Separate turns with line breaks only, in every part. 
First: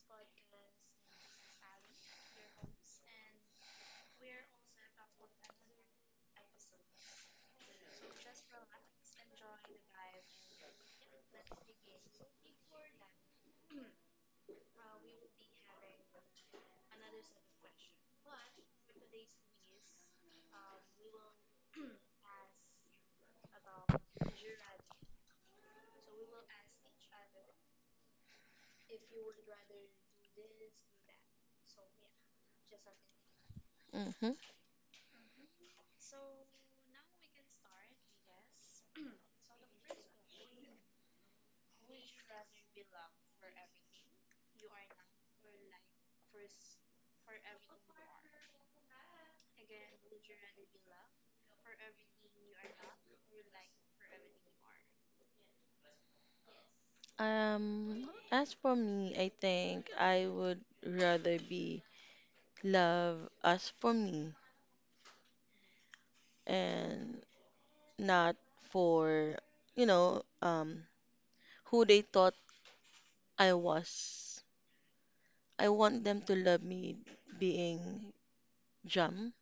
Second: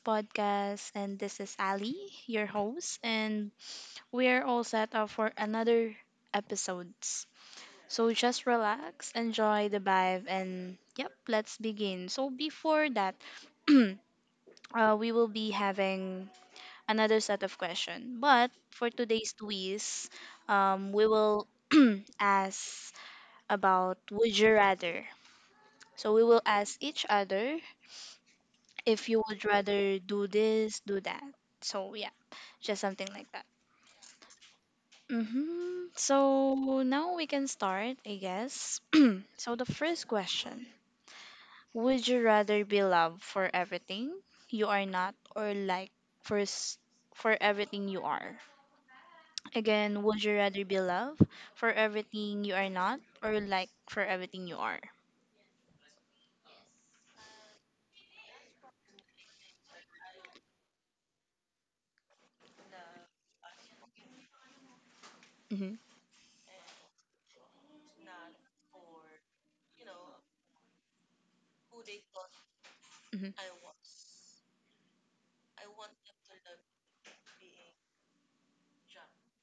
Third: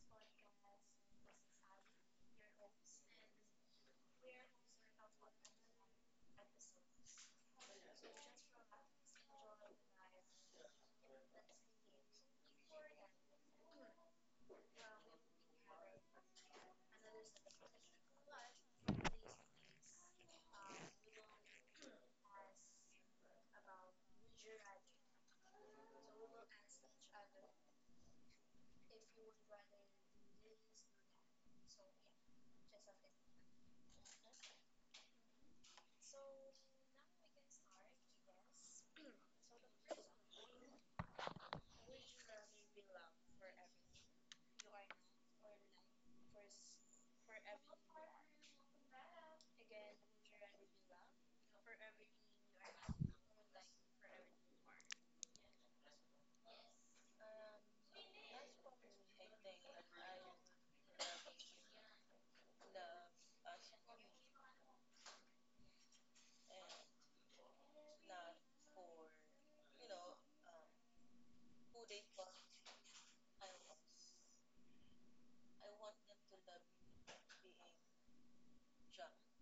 podcast. And this is Ali, your host, and we're all set up for another episodes. So just relax, enjoy the vibe, and yep, let's begin. So before that, we will be having another set of questions. But for today's quiz, we will ask about would you rather. So we will ask each other if you would rather do this, do that. So yeah, just something like that.
hmm
Hmm. So now we can start, I guess. So the first question: would you rather be loved for everything you are not, or like for s- for everything you are? Again, would you rather be loved for everything you are not, or like for everything you are?
As for me, I think I would rather be loved as for me
Hmm.
and not for, you know, um, who they thought
Hmm.
I was. I want them to love me being Jam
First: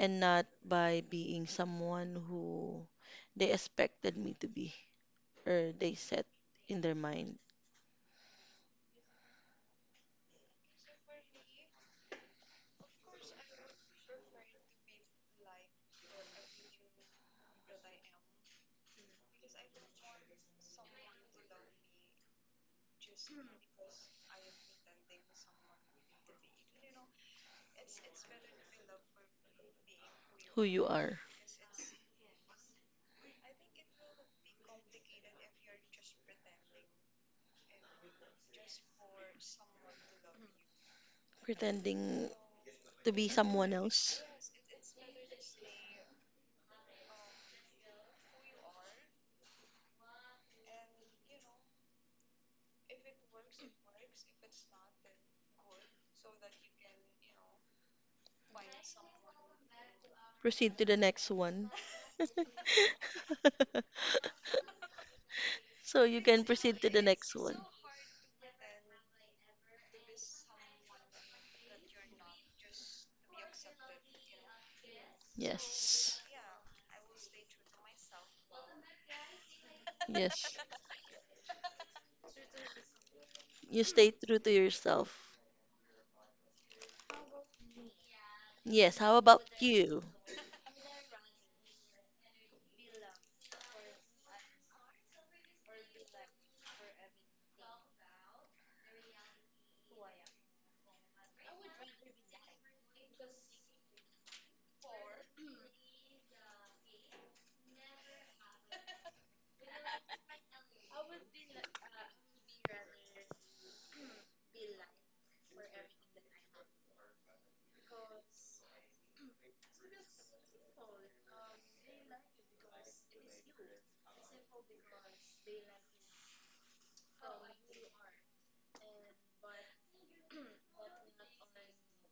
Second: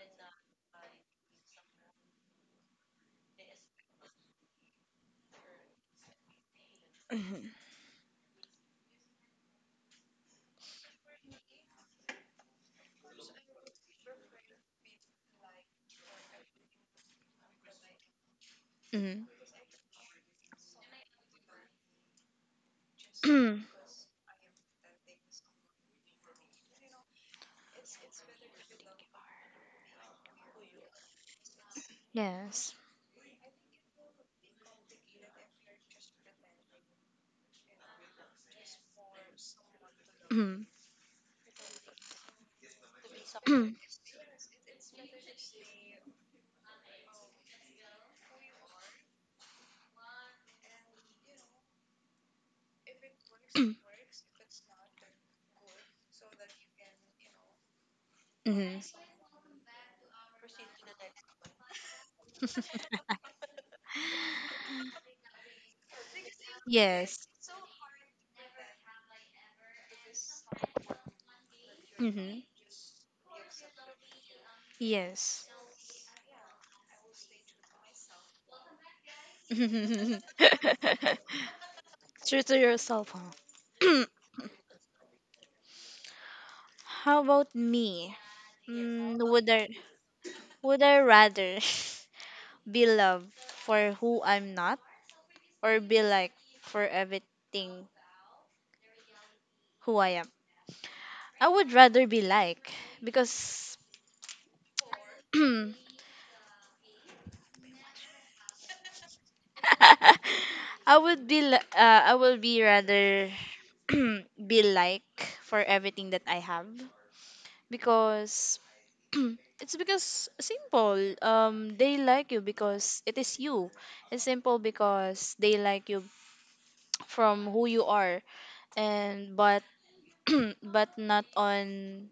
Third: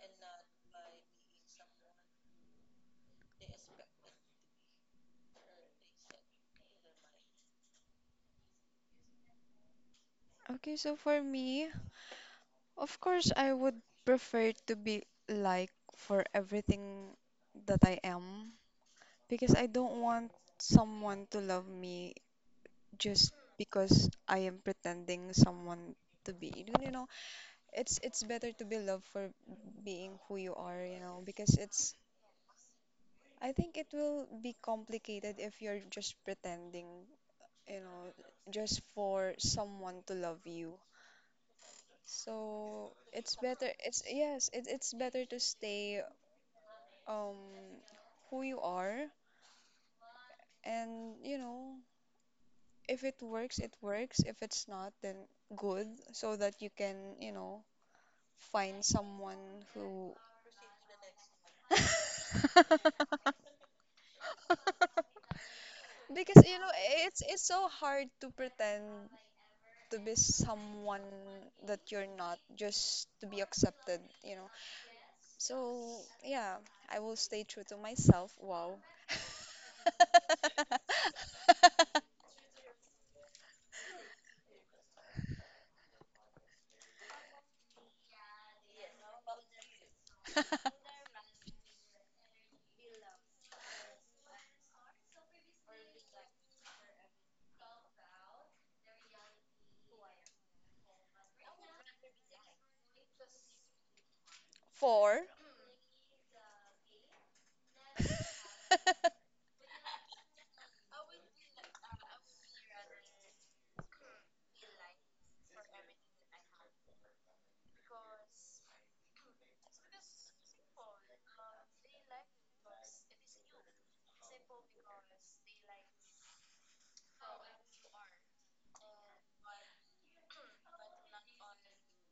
and not by being someone who they expected me to be or they set in their mind
Okay, so for me, of course, I would prefer to be like for everything that I am
Hmm.
because I don't want someone to love me just
Hmm.
because I am pretending someone to be. It's better to be loved for being who you
who
are,
you
you know,
are.
because it's
Yes.
I think it will be complicated if you're just pretending, you know, just for someone to love
Hmm.
you.
Pretending
So
to be
it's better.
someone
It's
else.
yes. It's better to stay um who you are, and you know if it works, it works. If it's not, then good. So that you can you know find someone who
Proceed to the next one. So you can
because you know
proceed to the
it's
Yes.
next
it's
one.
so hard to pretend to be someone that you're not
Hmm.
just to be accepted. You know.
Yes.
So
Yes.
yeah, I will stay true to myself. Wow.
Yes.
True to yourself, huh?
You stay true to yourself.
How about me?
Yes, how
Mm,
about
would I
you?
would I rather be loved for who I'm not or be like for everything who I am? I would rather be like because
Four.
I would be rather be like for everything that I have because it's because simple. They like you because it is you. It's simple because they like you from who you are, and but but not on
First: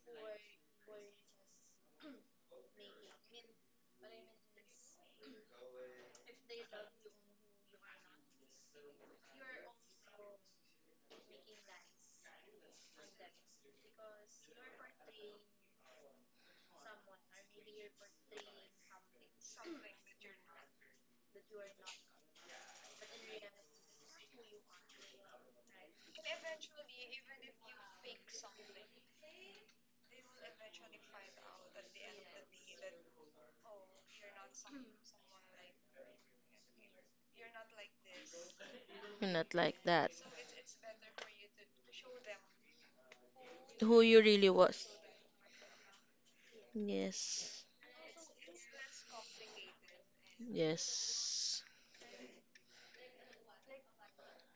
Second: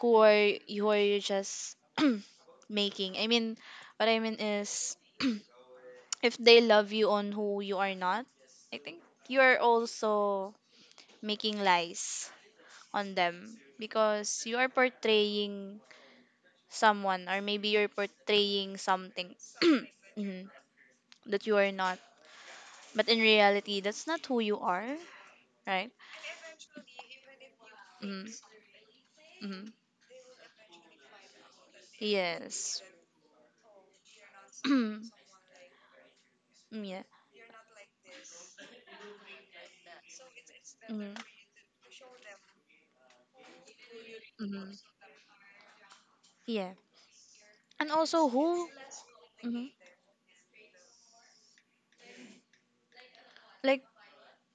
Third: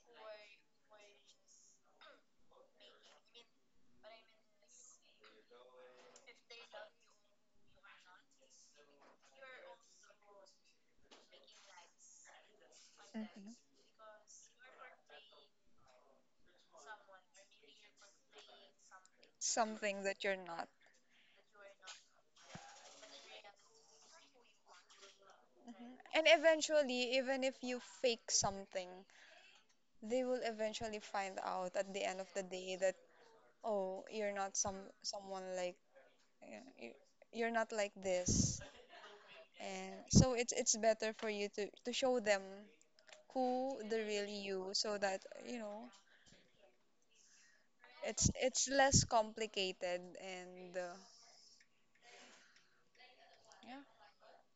who are you just making. I mean, what I mean is, if they love you on who you are not, I think you are also making lies on them because you are portraying someone or maybe you're portraying something
something that you're
mhm,
not.
that you are not, but in reality that's not who you are, right?
Mhm. And eventually, even if you
Mm.
fake something,
Mm.
they will eventually find out at the end of the day
Yes.
that, oh, you're not
Mm,
someone like yeah,
yeah.
you're not like this.
You're not like
And
that.
so it's better
Mm.
for you to show them who
Who
the
you
real
really
you
Mm.
was.
so that, you know,
Yeah.
Yes.
And
it's
also
it's
who,
less
mhm,
complicated and
Yes.
yeah.
like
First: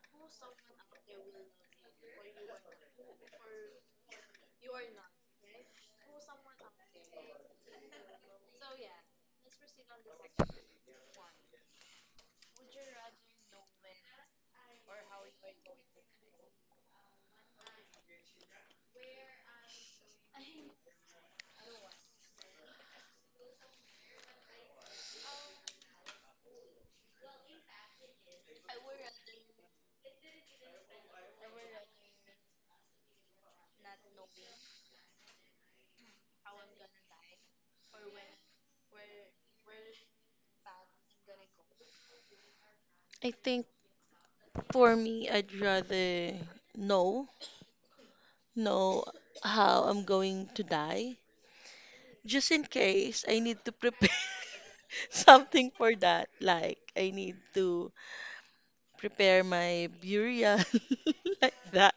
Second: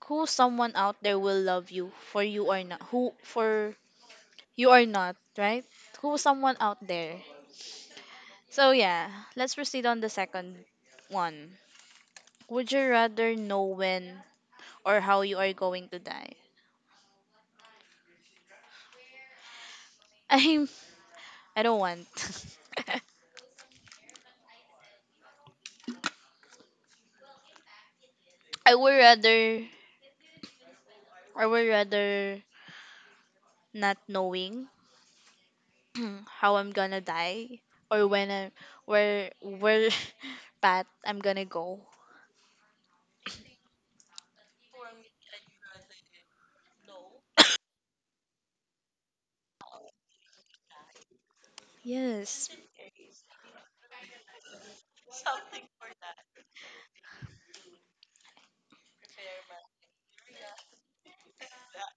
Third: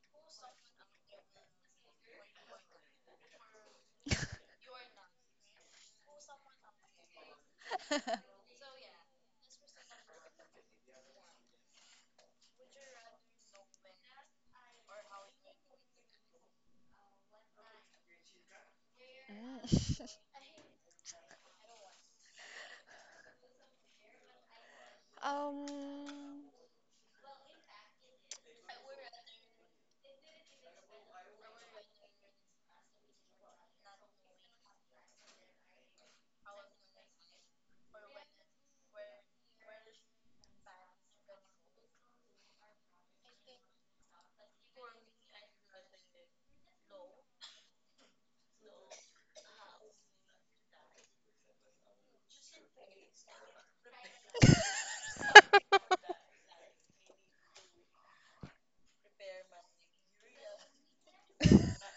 who someone out there will love you for you are not who for you are not, right? Who someone out there. So yeah, let's proceed on the second one. Would you rather know when or how you are going to die?
Mm.
I'm I don't want.
Um,
I would rather I would rather not knowing how I'm gonna die or when I, where path I'm gonna go.
I think for me, I'd rather know, know how I'm going to die
Yes.
just in case I need to prepare something for that. Like I need to prepare my burial like that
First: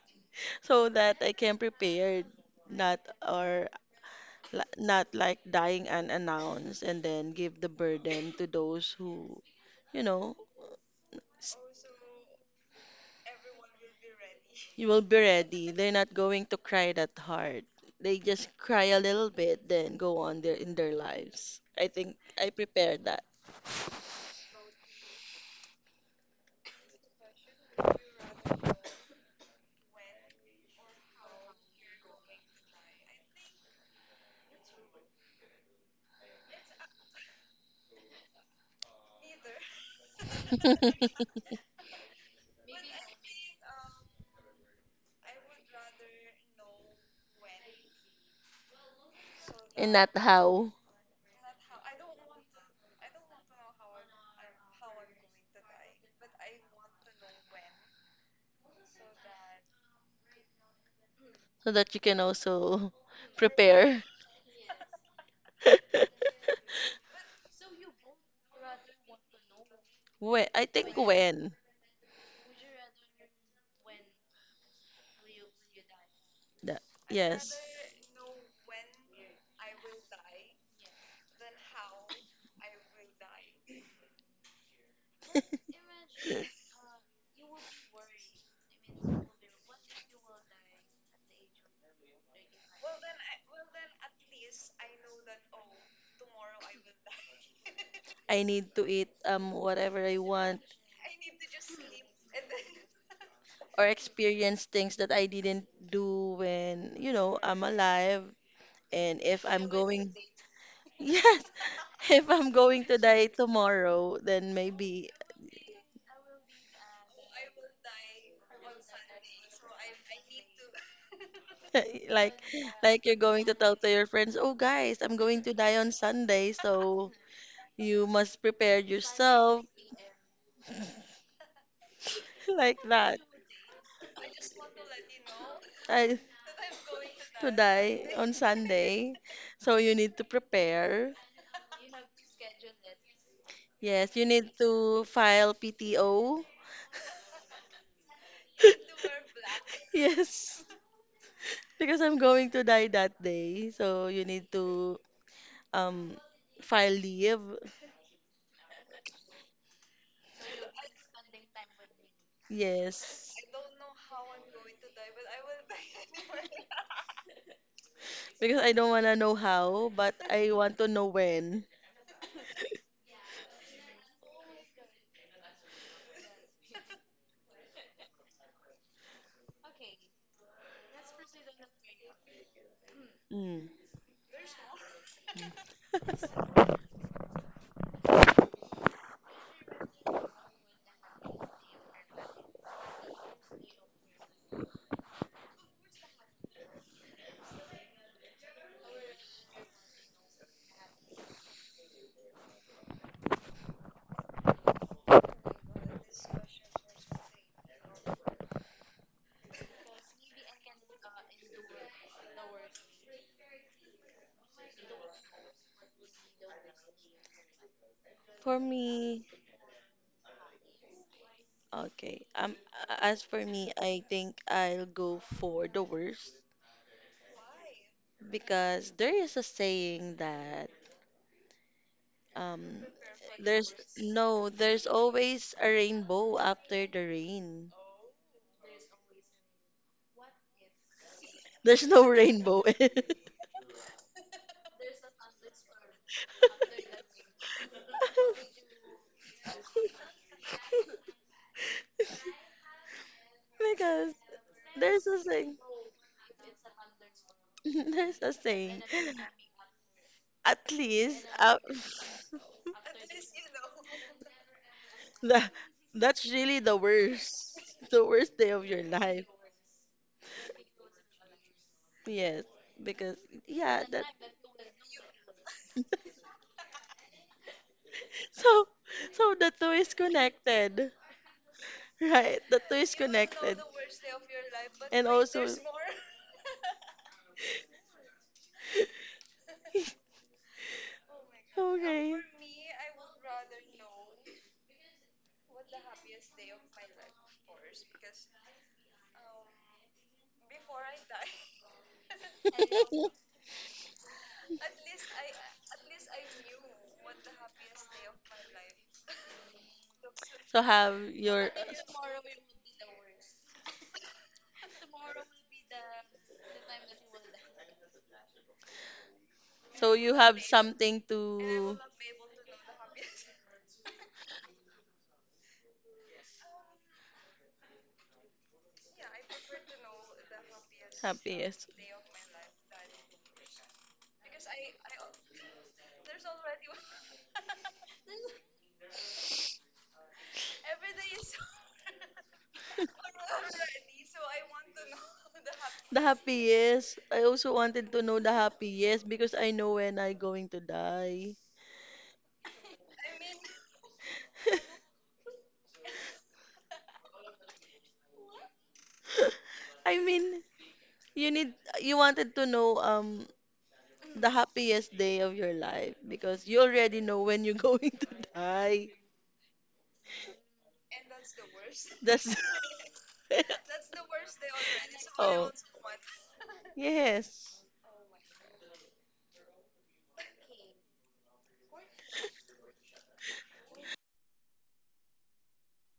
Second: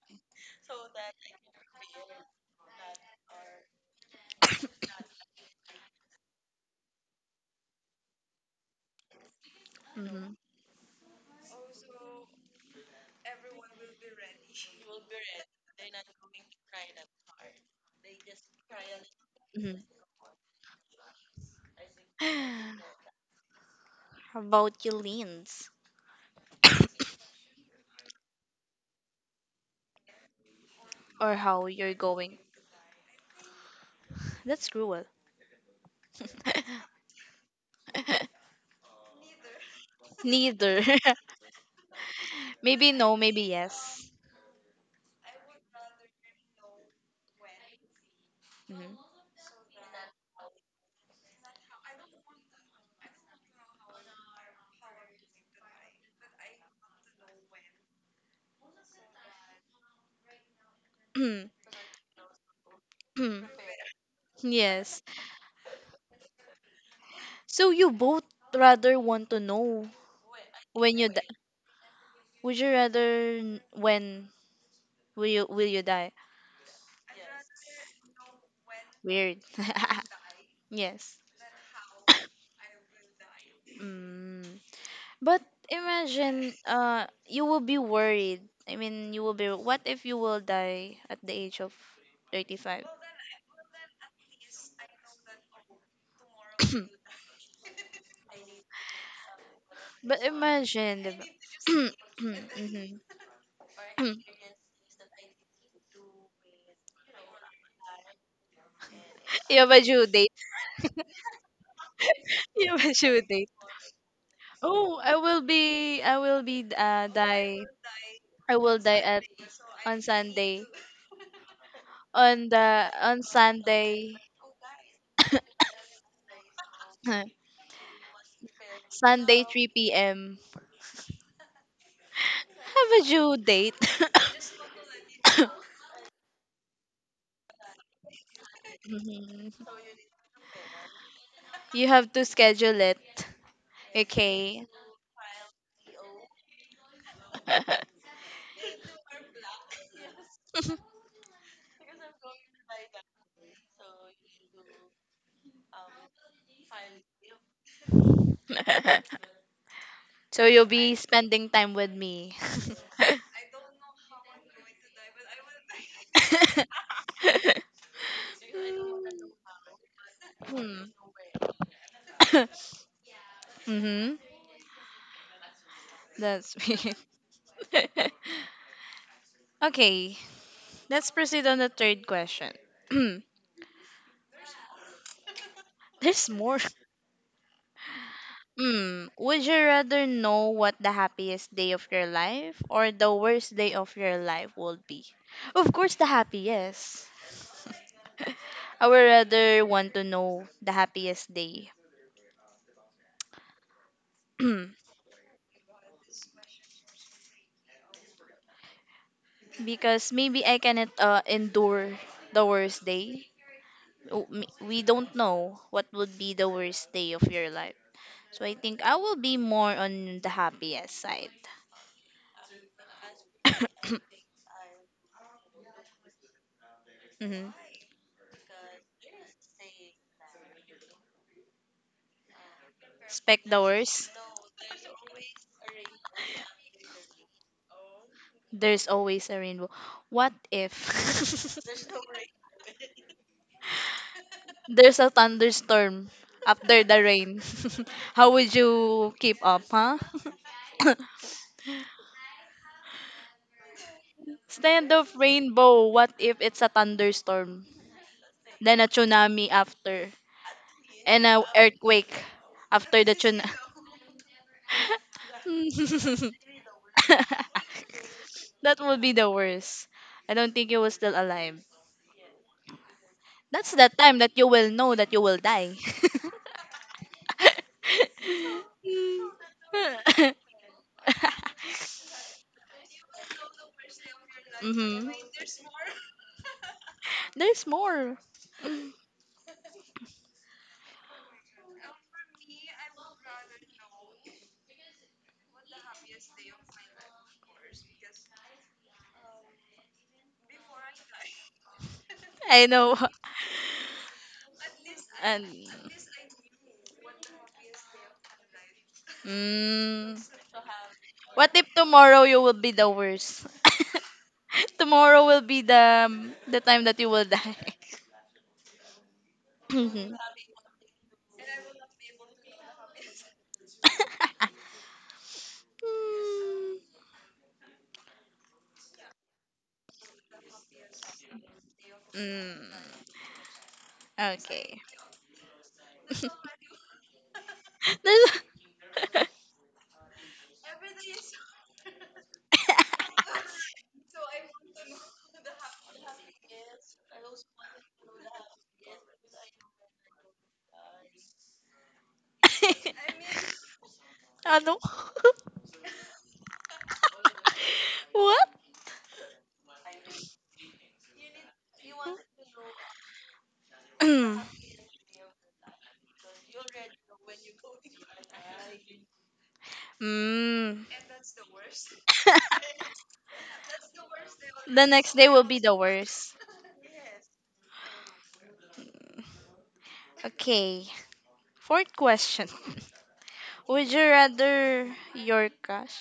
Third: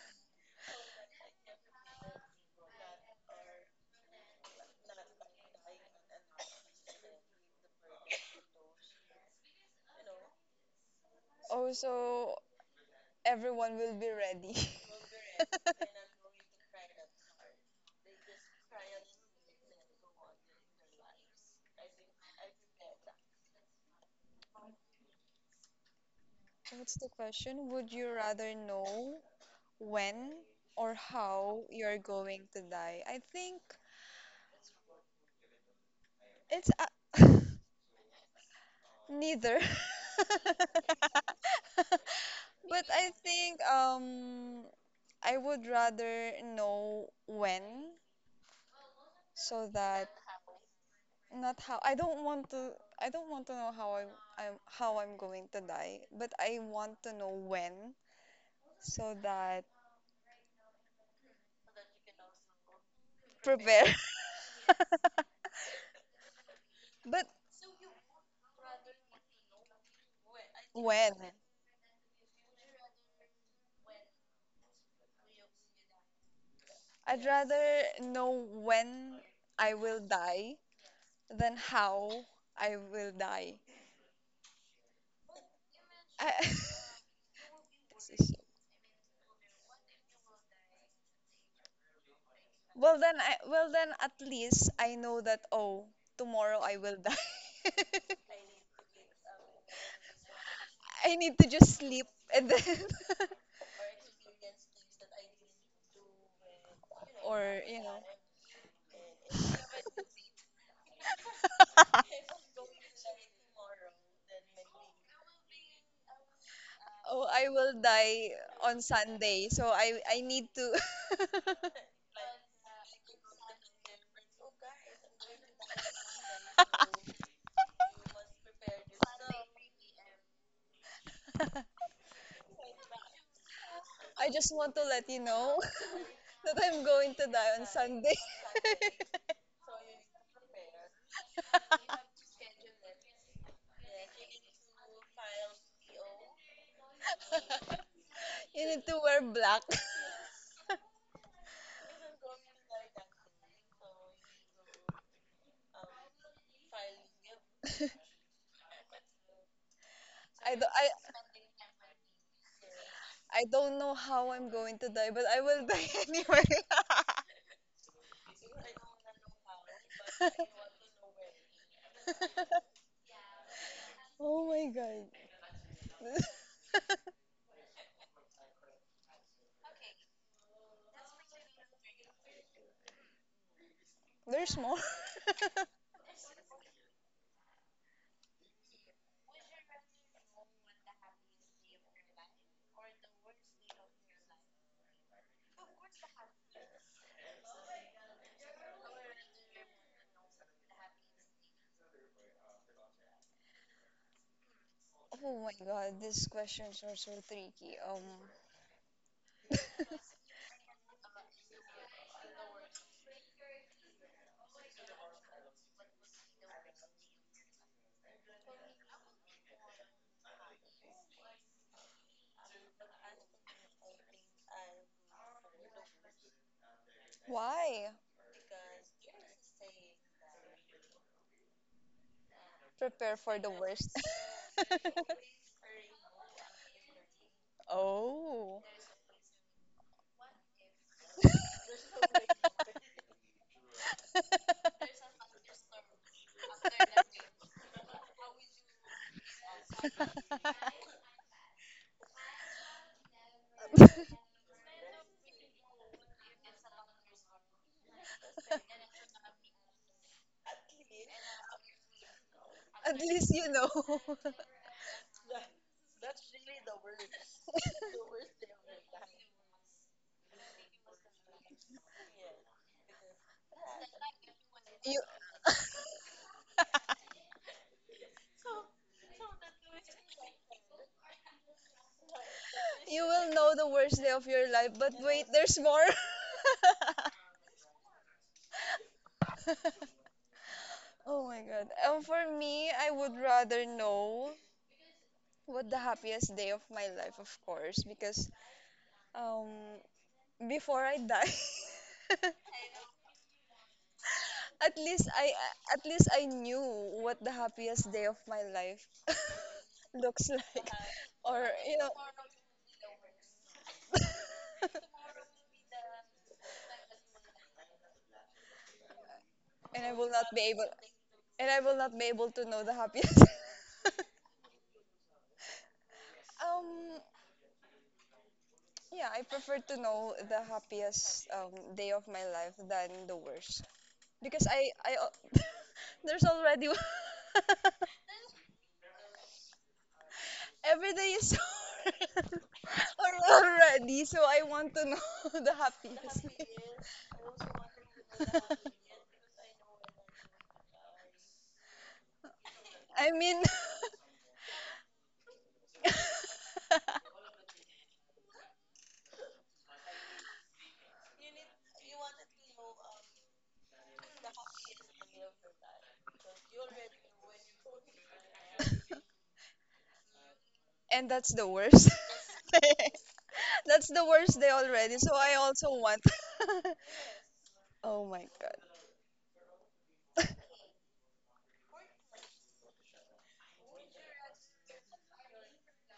so that I can prepare not or not like dying unannounced and then give the burden to those who you
Hmm.
know s-
also everyone will be ready.
you will be ready. They're not going to cry that hard. They just cry a little bit
Hmm.
then go on their in their lives. I think I prepared that.
How about your leans
What's the question? Would you rather know when or
or
how
how you're
you're
going?
going to die? I think
That's cruel.
it's neither.
Neither.
But
Maybe
I
no, maybe
think
yes.
I would rather know when so
And
that
not how,
not how I don't want to know how I'm how I'm going to die, but I want to know when so that
Mhm.
so that you can also
prepare.
prepare.
Yes.
But
So you both rather want to know
When I think
when you
when?
die.
when
Would you rather when will you die?
the,
I'd
yes,
rather know when
Weird.
I will die
Yes.
than how I will die.
Mm. But
I,
imagine you will be worried. I mean, you will be, what if you will die at the age of 35?
well then at least I know that oh tomorrow I will die.
I need to eat whatever I
But
want
imagine
I
the
need to just sleep and then
Mhm.
or experience things that I didn't do when
or
I'm
you know
alive. And if
You have
I'm
a due
going,
date.
yes, if I'm
You have
going
a
to
due
die
date.
tomorrow, then
Oh,
maybe
I will be
oh I
die
will die
I will
on
die at
Sunday so
on
I need
Sunday.
to
like
On the
like you're
on
going to tell to your
Sunday.
friends, oh guys, I'm going to die on Sunday, so you must prepare
Sunday,
yourself
3 p.m.
like
Have a
that.
due date.
I just want to let you know
I
that I'm going to die
To
on
die
Sunday.
on Sunday.
Mhm.
So you need to prepare.
You have to schedule it.
Yes, you need
Okay.
to file PTO.
You need to wear black.
Yes, because I'm going to die that day. So you need to um file leave.
So
I do
you'll
I
be spending time with me.
Yes.
I don't know how I'm going to die, but I will die anyway.
Because I don't wanna know how, but I want to
Hmm.
know when.
Hmm.
Oh my god.
That's me. Okay, let's proceed on the third question.
Mm.
There's more.
There's more. Hmm. Would you rather know what the happiest day of your life or the worst day of your life would be? Of course, the happiest. I would rather want to know the happiest day
Oh my god, these questions are so tricky.
because maybe I cannot endure the worst day. Oh, we don't know what would be the worst day of your life. So I
For
think I will
me,
be more on the happiest side.
okay. As for me, I think I'll go for the worst
Mhm.
Why?
because there is a saying that um
Prepare for
Expect
the
the
there's
worst.
worst.
no there's always a rainbow after the rain.
Oh.
There's always a rainbow. What if
There's no rainbow.
there's a thunderstorm after the rain? How would you keep up, huh?
Because
Stand
there's
of
a saying,
rainbow. What if it's a thunderstorm?
there's a
Then
saying,
a tsunami after.
at
And
least
a earthquake
At
after the
least
tsunami.
you know.
the that's really the worst, the worst day of
That
your
would be
life.
the worst. I don't think he was still alive.
Yes, because
That's
yeah,
the
that.
time that you will know
You
that you will die.
So, so the two is connected, right? The two is
you will know
connected.
the worst day of your life, but
Hmm.
And
wait,
also,
there's more.
There's more.
Oh my God.
okay.
For me, I would rather know what the happiest day of my life, of course, because um before I die,
I know.
at least I
And
at least I knew what the happiest day of my life
mm,
looks
So
like,
have
or
what
your,
if
you know,
tomorrow you will be the worst? Tomorrow will be the the time that you will die.
and I
so
will
Mhm.
you
not be
have
able
something
and I will
to
not be able to know the happiest. Um, yeah, I prefer to know the happiest
happiest.
day of my life than
mm,
the worst because
okay.
there's already
There's,
every day is horrible already, so I want to know the
The
happiest day.
happiest. I also wanted to know the happiest because I know when I going to die.
I mean,
ano? What?
I mean, You need you wanted to know the
Mm.
happiest day of your life because you already know when you're going to die.
and that's the worst.
That's
That's the worst day
The
already,
next
so
day
I
will
oh
be
also
the
want.
worst.
yes,
Oh my God,
Okay. Fourth question. Would you rather your crush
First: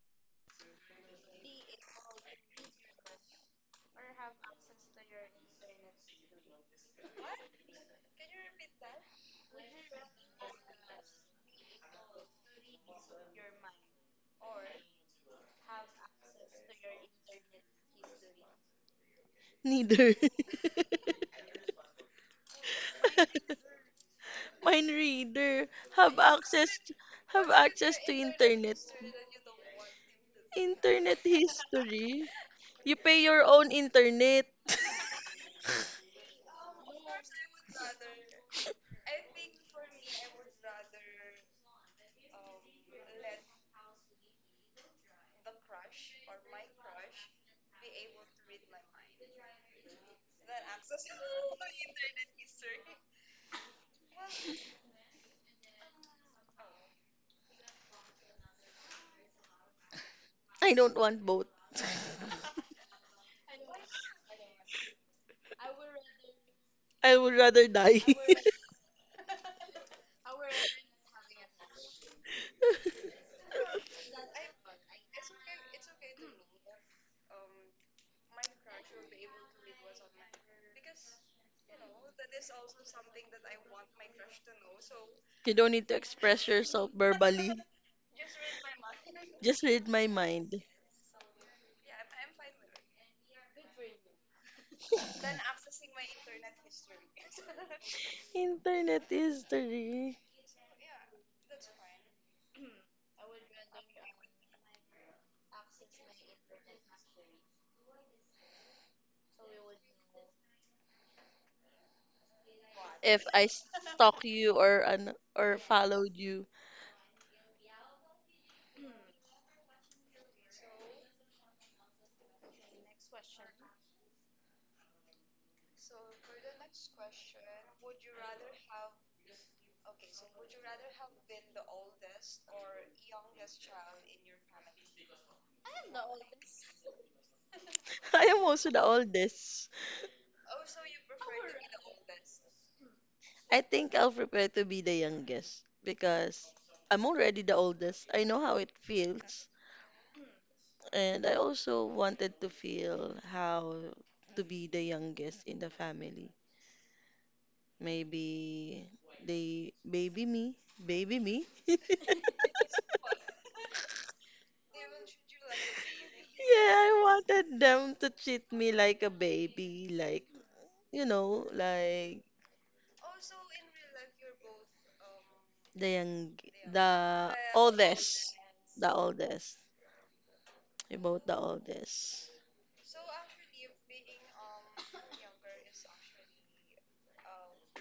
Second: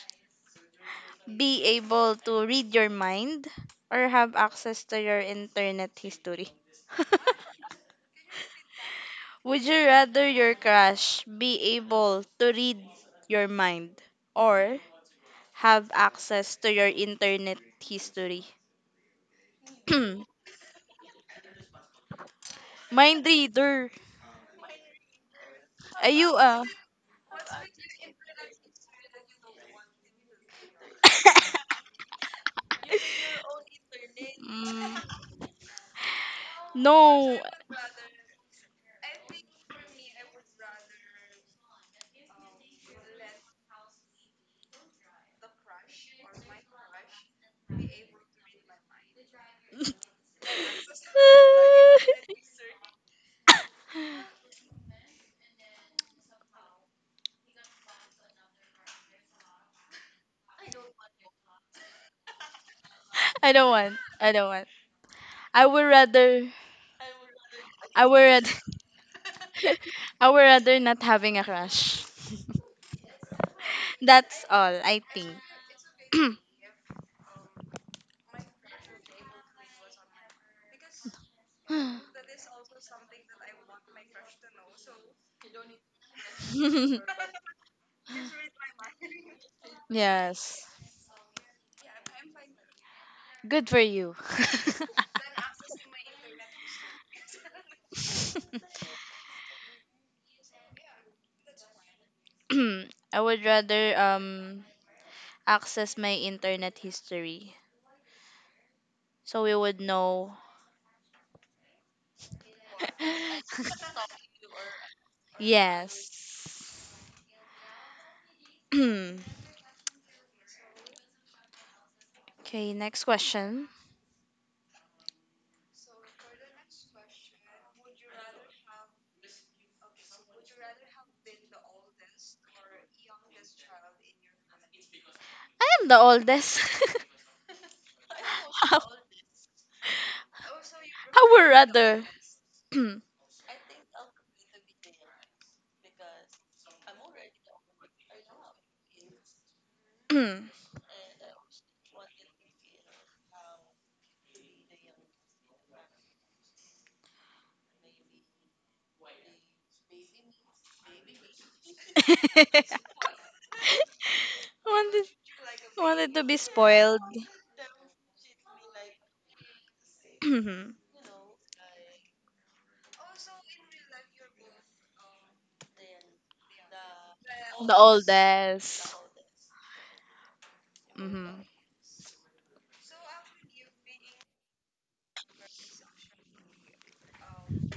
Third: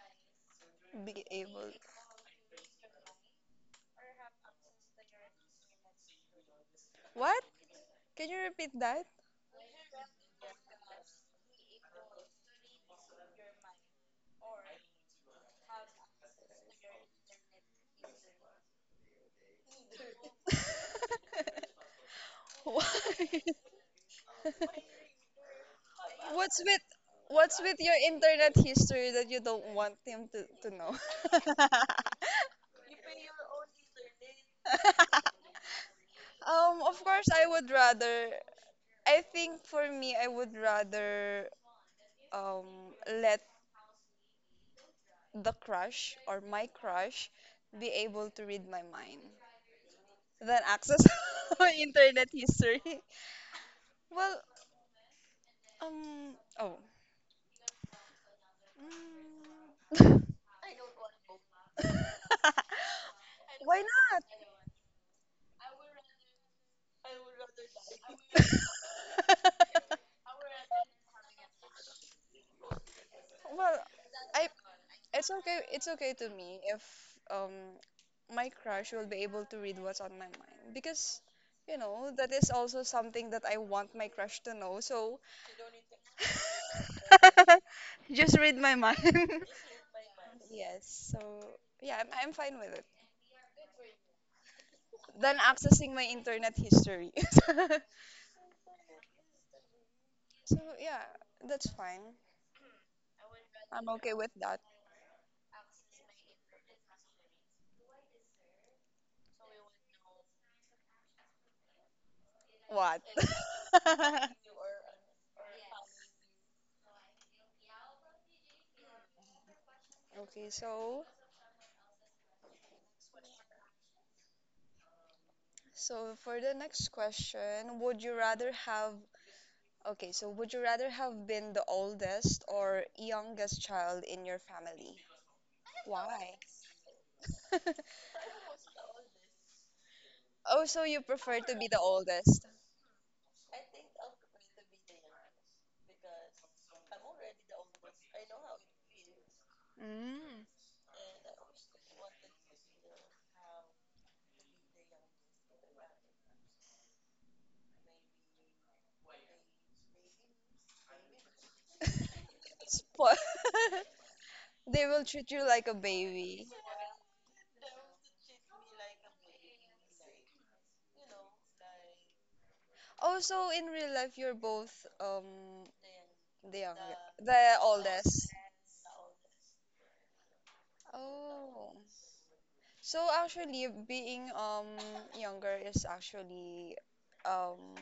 be
be
able.
able to read your mind or have access to your internet history?
What? Can you repeat that?
Would you rather your crush be able to read your mind or have access to your internet history?
neither.
Mind reader.
Mind reader,
Are
have
you?
What's
access
with
have
what's with your
access to
internet
internet.
history that you don't want him to know?
Internet history. You pay your own internet.
Mm,
Of course
no.
I would rather I think for me I would rather let the crush or my crush be able to read my mind than access my internet history. Well, oh. Mm.
I don't want both.
I don't
Why
want.
not?
I don't want. I would rather.
I would rather die.
I would rather. I would rather not having a crush.
Well,
That's
I
all. I
It's
think.
okay. It's okay to me if um my crush will be able to read what's on my mind because you know that is also something that I want my crush to know. So
You don't need to express yourself verbally.
just read my mind.
Just read my mind.
Yes.
Yes, so yeah, I'm fine with it.
Good for you.
Then accessing my internet history.
Internet history.
So yeah, that's fine.
I would
I'm
rather
okay with that.
access my internet history so we would know.
What?
If I stalk you or an or followed you.
Yes. Okay,
Okay,
next question.
so for the next question, would you rather have okay, so would you rather have been the oldest or youngest child in your family?
I am the
Why?
oldest.
I am also
How,
the oldest.
Oh, so you prefer
were
to be the
rather?
oldest.
wanted,
I think I'll prepare to be the youngest because I'm already the oldest. I know how it feels,
Mm.
and I also wanted to feel how to be the youngest in the family. Maybe they baby me, baby me.
Po- They will treat you like a
wanted to be
baby.
Yeah, I
spoiled.
wanted them to treat me like a baby, like,
The
like
Oh, so in real life you're both um
the young,
the youngest,
the
the oldest.
oldest, the
oldest.
oldest, about the
Hmm.
Oh.
oldest.
So actually being younger is actually um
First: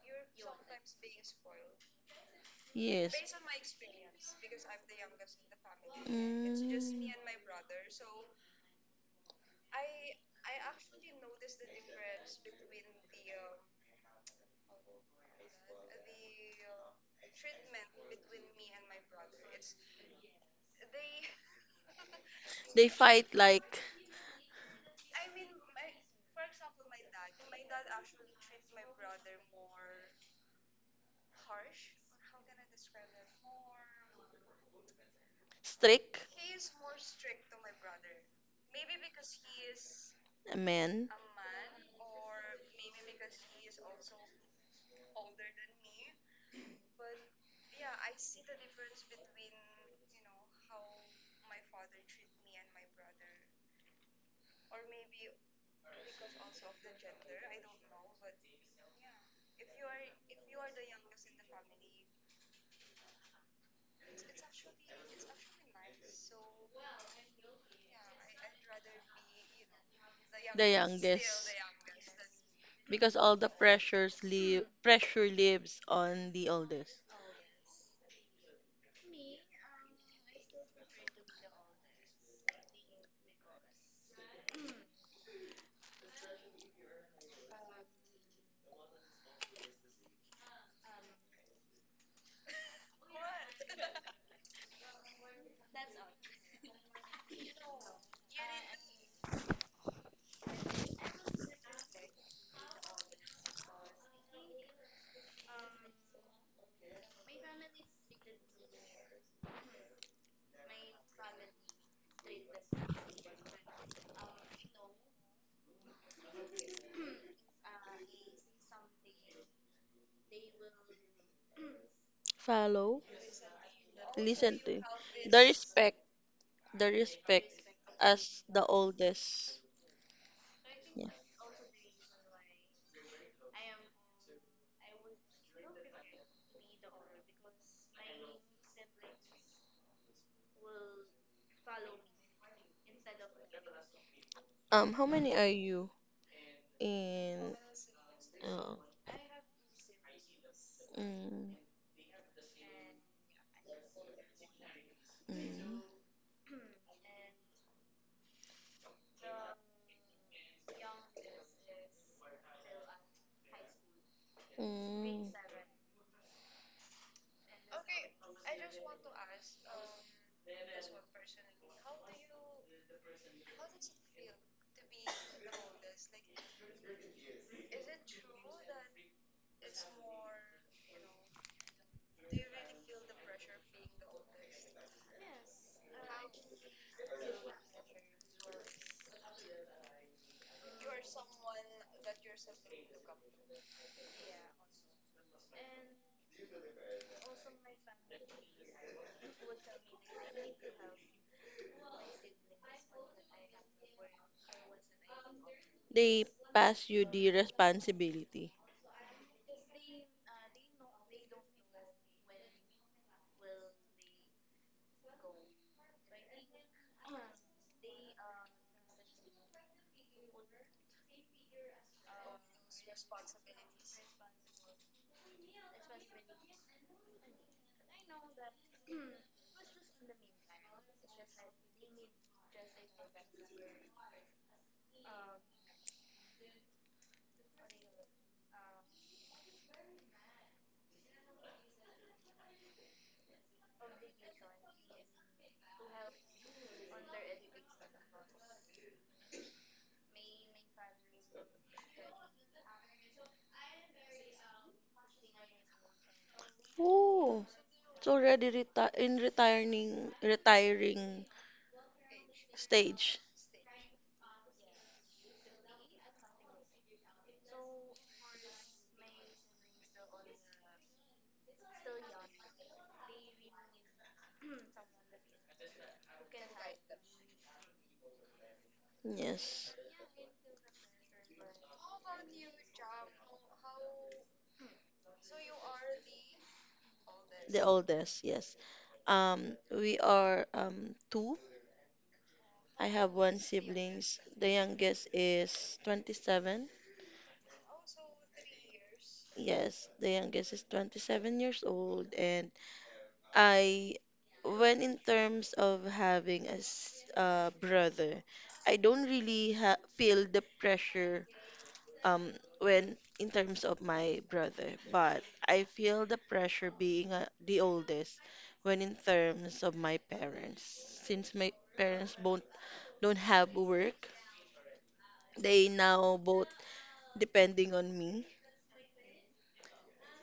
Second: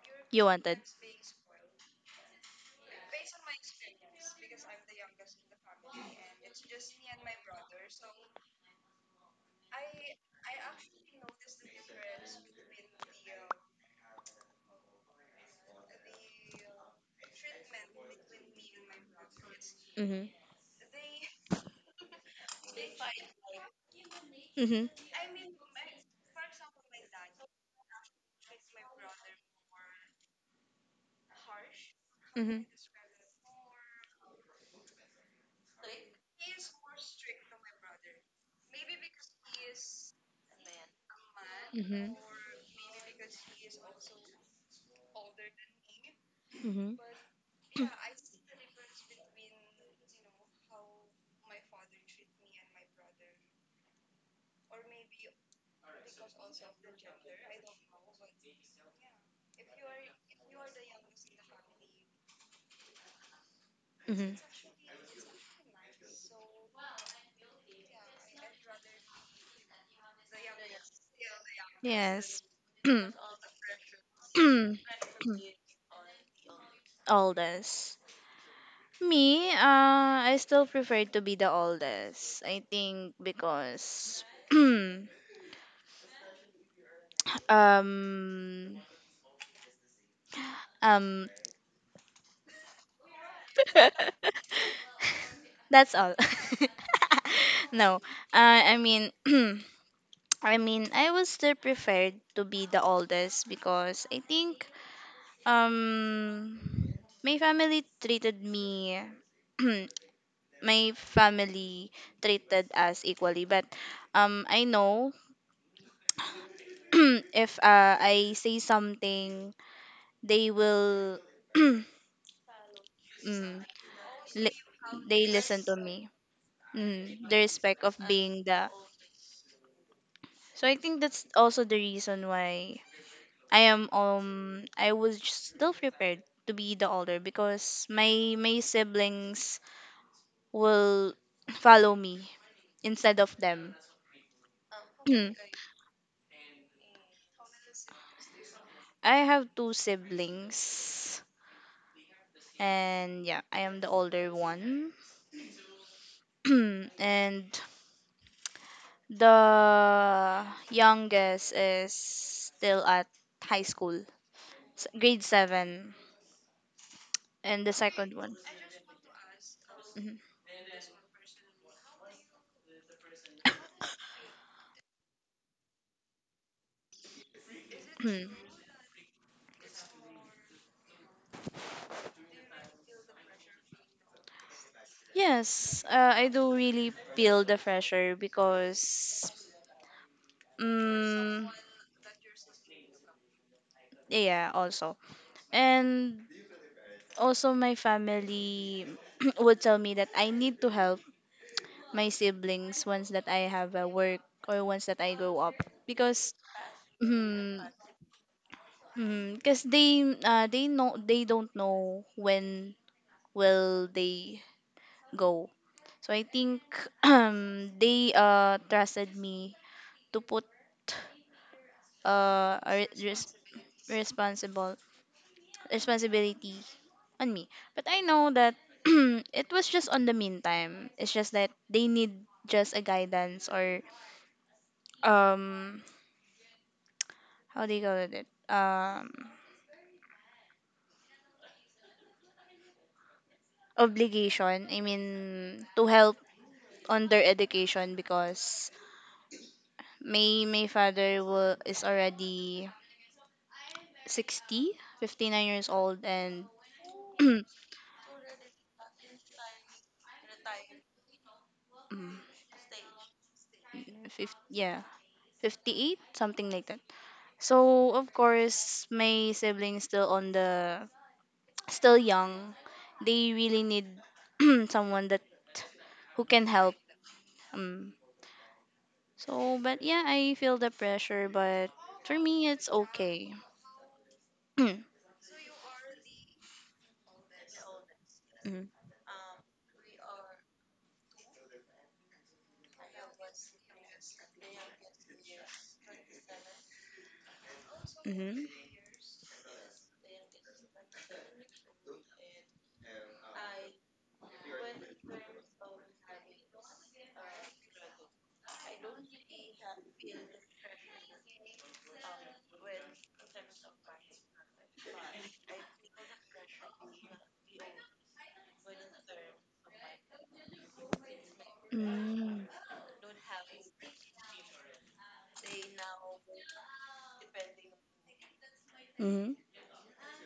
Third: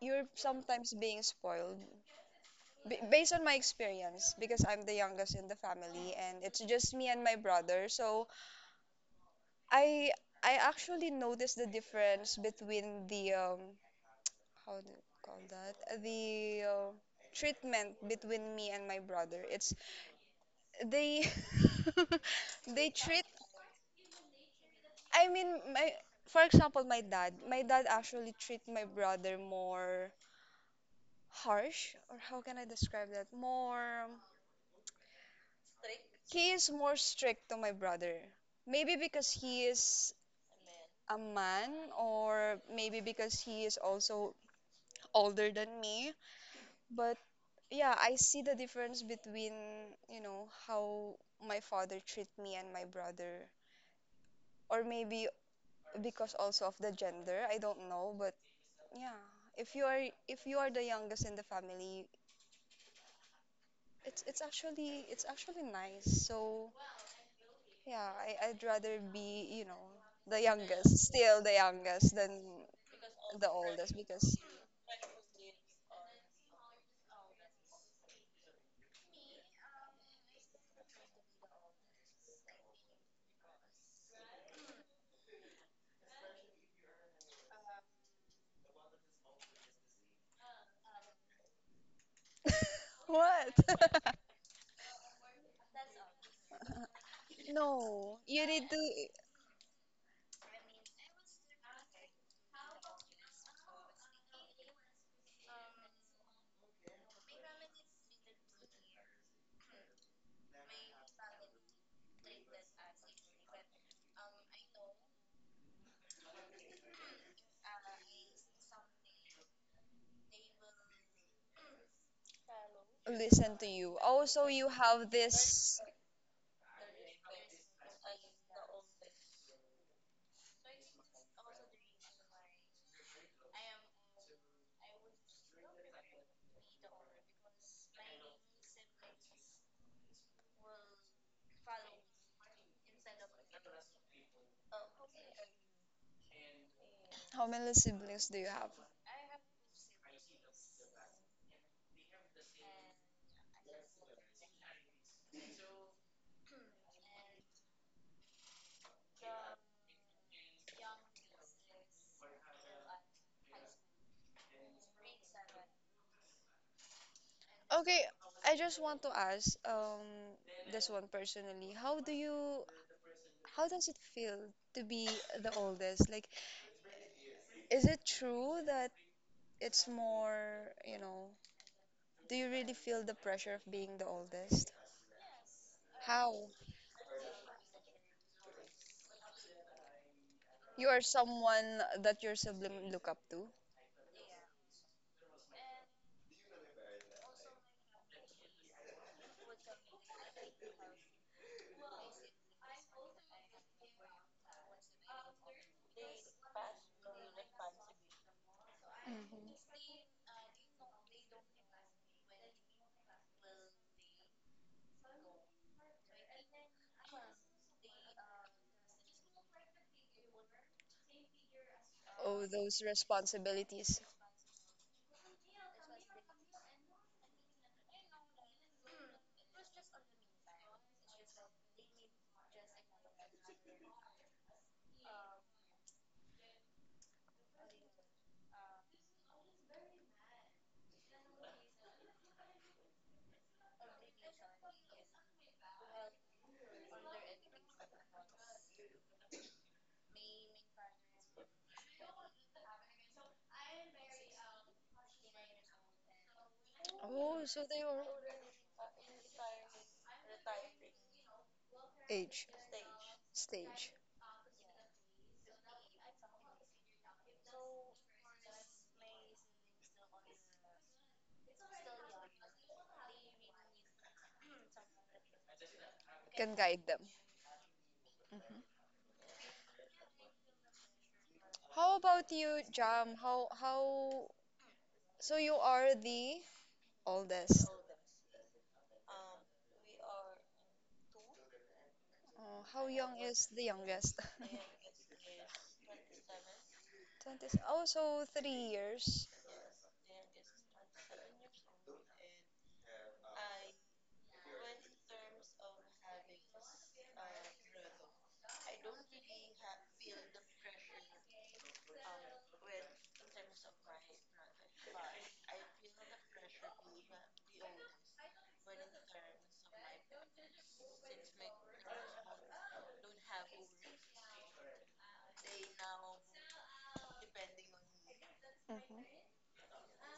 you're
You wanted.
sometimes being spoiled
Yes.
based on my experience, because I'm the youngest in the family and it's just me
Mm.
and my brother, so I I actually noticed the difference between the how do you call that the treatment between me and my brother. It's
Hmm.
they
They
they treat.
fight like
Hmm.
I mean my. For example, my dad. My dad actually treat my brother more harsh, or how can
Hmm.
I describe that? More
strict
he is more strict to my brother. Maybe because he is
a man,
a man,
Hmm.
or maybe because he is also older than me.
Hmm.
But yeah, I see the difference between, you know, how my father treat me and my brother. Or maybe because also of the gender, I don't know, but yeah. If you are if you are the youngest in the family,
Hmm.
it's actually nice. So yeah, I'd rather be, you know,
the
still
youngest,
the youngest than
Yes.
because all the
the oldest
pressures
because
live pressure lives on the oldest.
Oldest. Me, I still prefer to be the oldest. I think because um um
what?
that's all. No.
No, you need
I
to
mean I mean I was still preferred to be the oldest because I think um my family treated me my family treated us equally but I know if I say something, they will mm,
Follow,
listen to you. Also,
li-
listen
you
to him.
have
they
The
listen to
this.
respect,
me.
the
The
respect
respect of being
as the
the,
oldest.
so I think
Yeah.
that's also the reason why I am, I was still prepared to be the older because my siblings will follow me instead of them.
How many are you
How
in?
many siblings do you have?
Uh,
I have two siblings,
mm,
and yeah, I am the older one,
mm,
and the youngest is still at high school, grade
mm.
seven, and the
Okay,
second one.
I just want to ask this one personally. How do you how does it feel to be the oldest? Like, is it
Mhm.
true that it's more, you know, do you really feel the pressure of being the oldest?
Yes, I
How?
do really feel the pressure because,
You are
um,
someone that your sibling look up to?
yeah, also, and also my family would tell me that I need to help my siblings once that I have a work or once that I grow up
They
because
pass you the
mm,
responsibility.
cause they know, they don't know when will they go. So I think they trusted me to put
Oh,
a
those
re- res-
responsibilities.
responsible responsibility on me. But I know that it was just on the meantime. It's just that they need just a guidance or um how do you call it, um obligation, I mean, to help on their education because my father is already 60, 59 years old and
Oh,
Oh, so they
it's
are
already reti in retiring retiring
mm,
age,
stage.
stage,
50, yeah 58 something like that. So of course my siblings still on the still young. They really need someone that who can
can
help.
guide them.
um,
Mhm.
So,
Yes,
but yeah, I feel the pressure, but
How
for
about
me, it's
you, Jam?
okay.
How
Mm-hmm.
so you are the
the
oldest.
oldest. Yes, we are two.
Oh,
I
how
have
young
one
is the
siblings.
youngest?
The youngest is 27.
That is also
Mm-hmm.
3 years.
Yes, the youngest is 27 years old. And I, when in terms of having a brother, I don't really feel the pressure, um, when in terms of my brother, but I feel the pressure being the oldest when in terms of my parents, since my parents
Mm-hmm.
both don't have work. They now both depending on me.
Mhm.
Mm-hmm.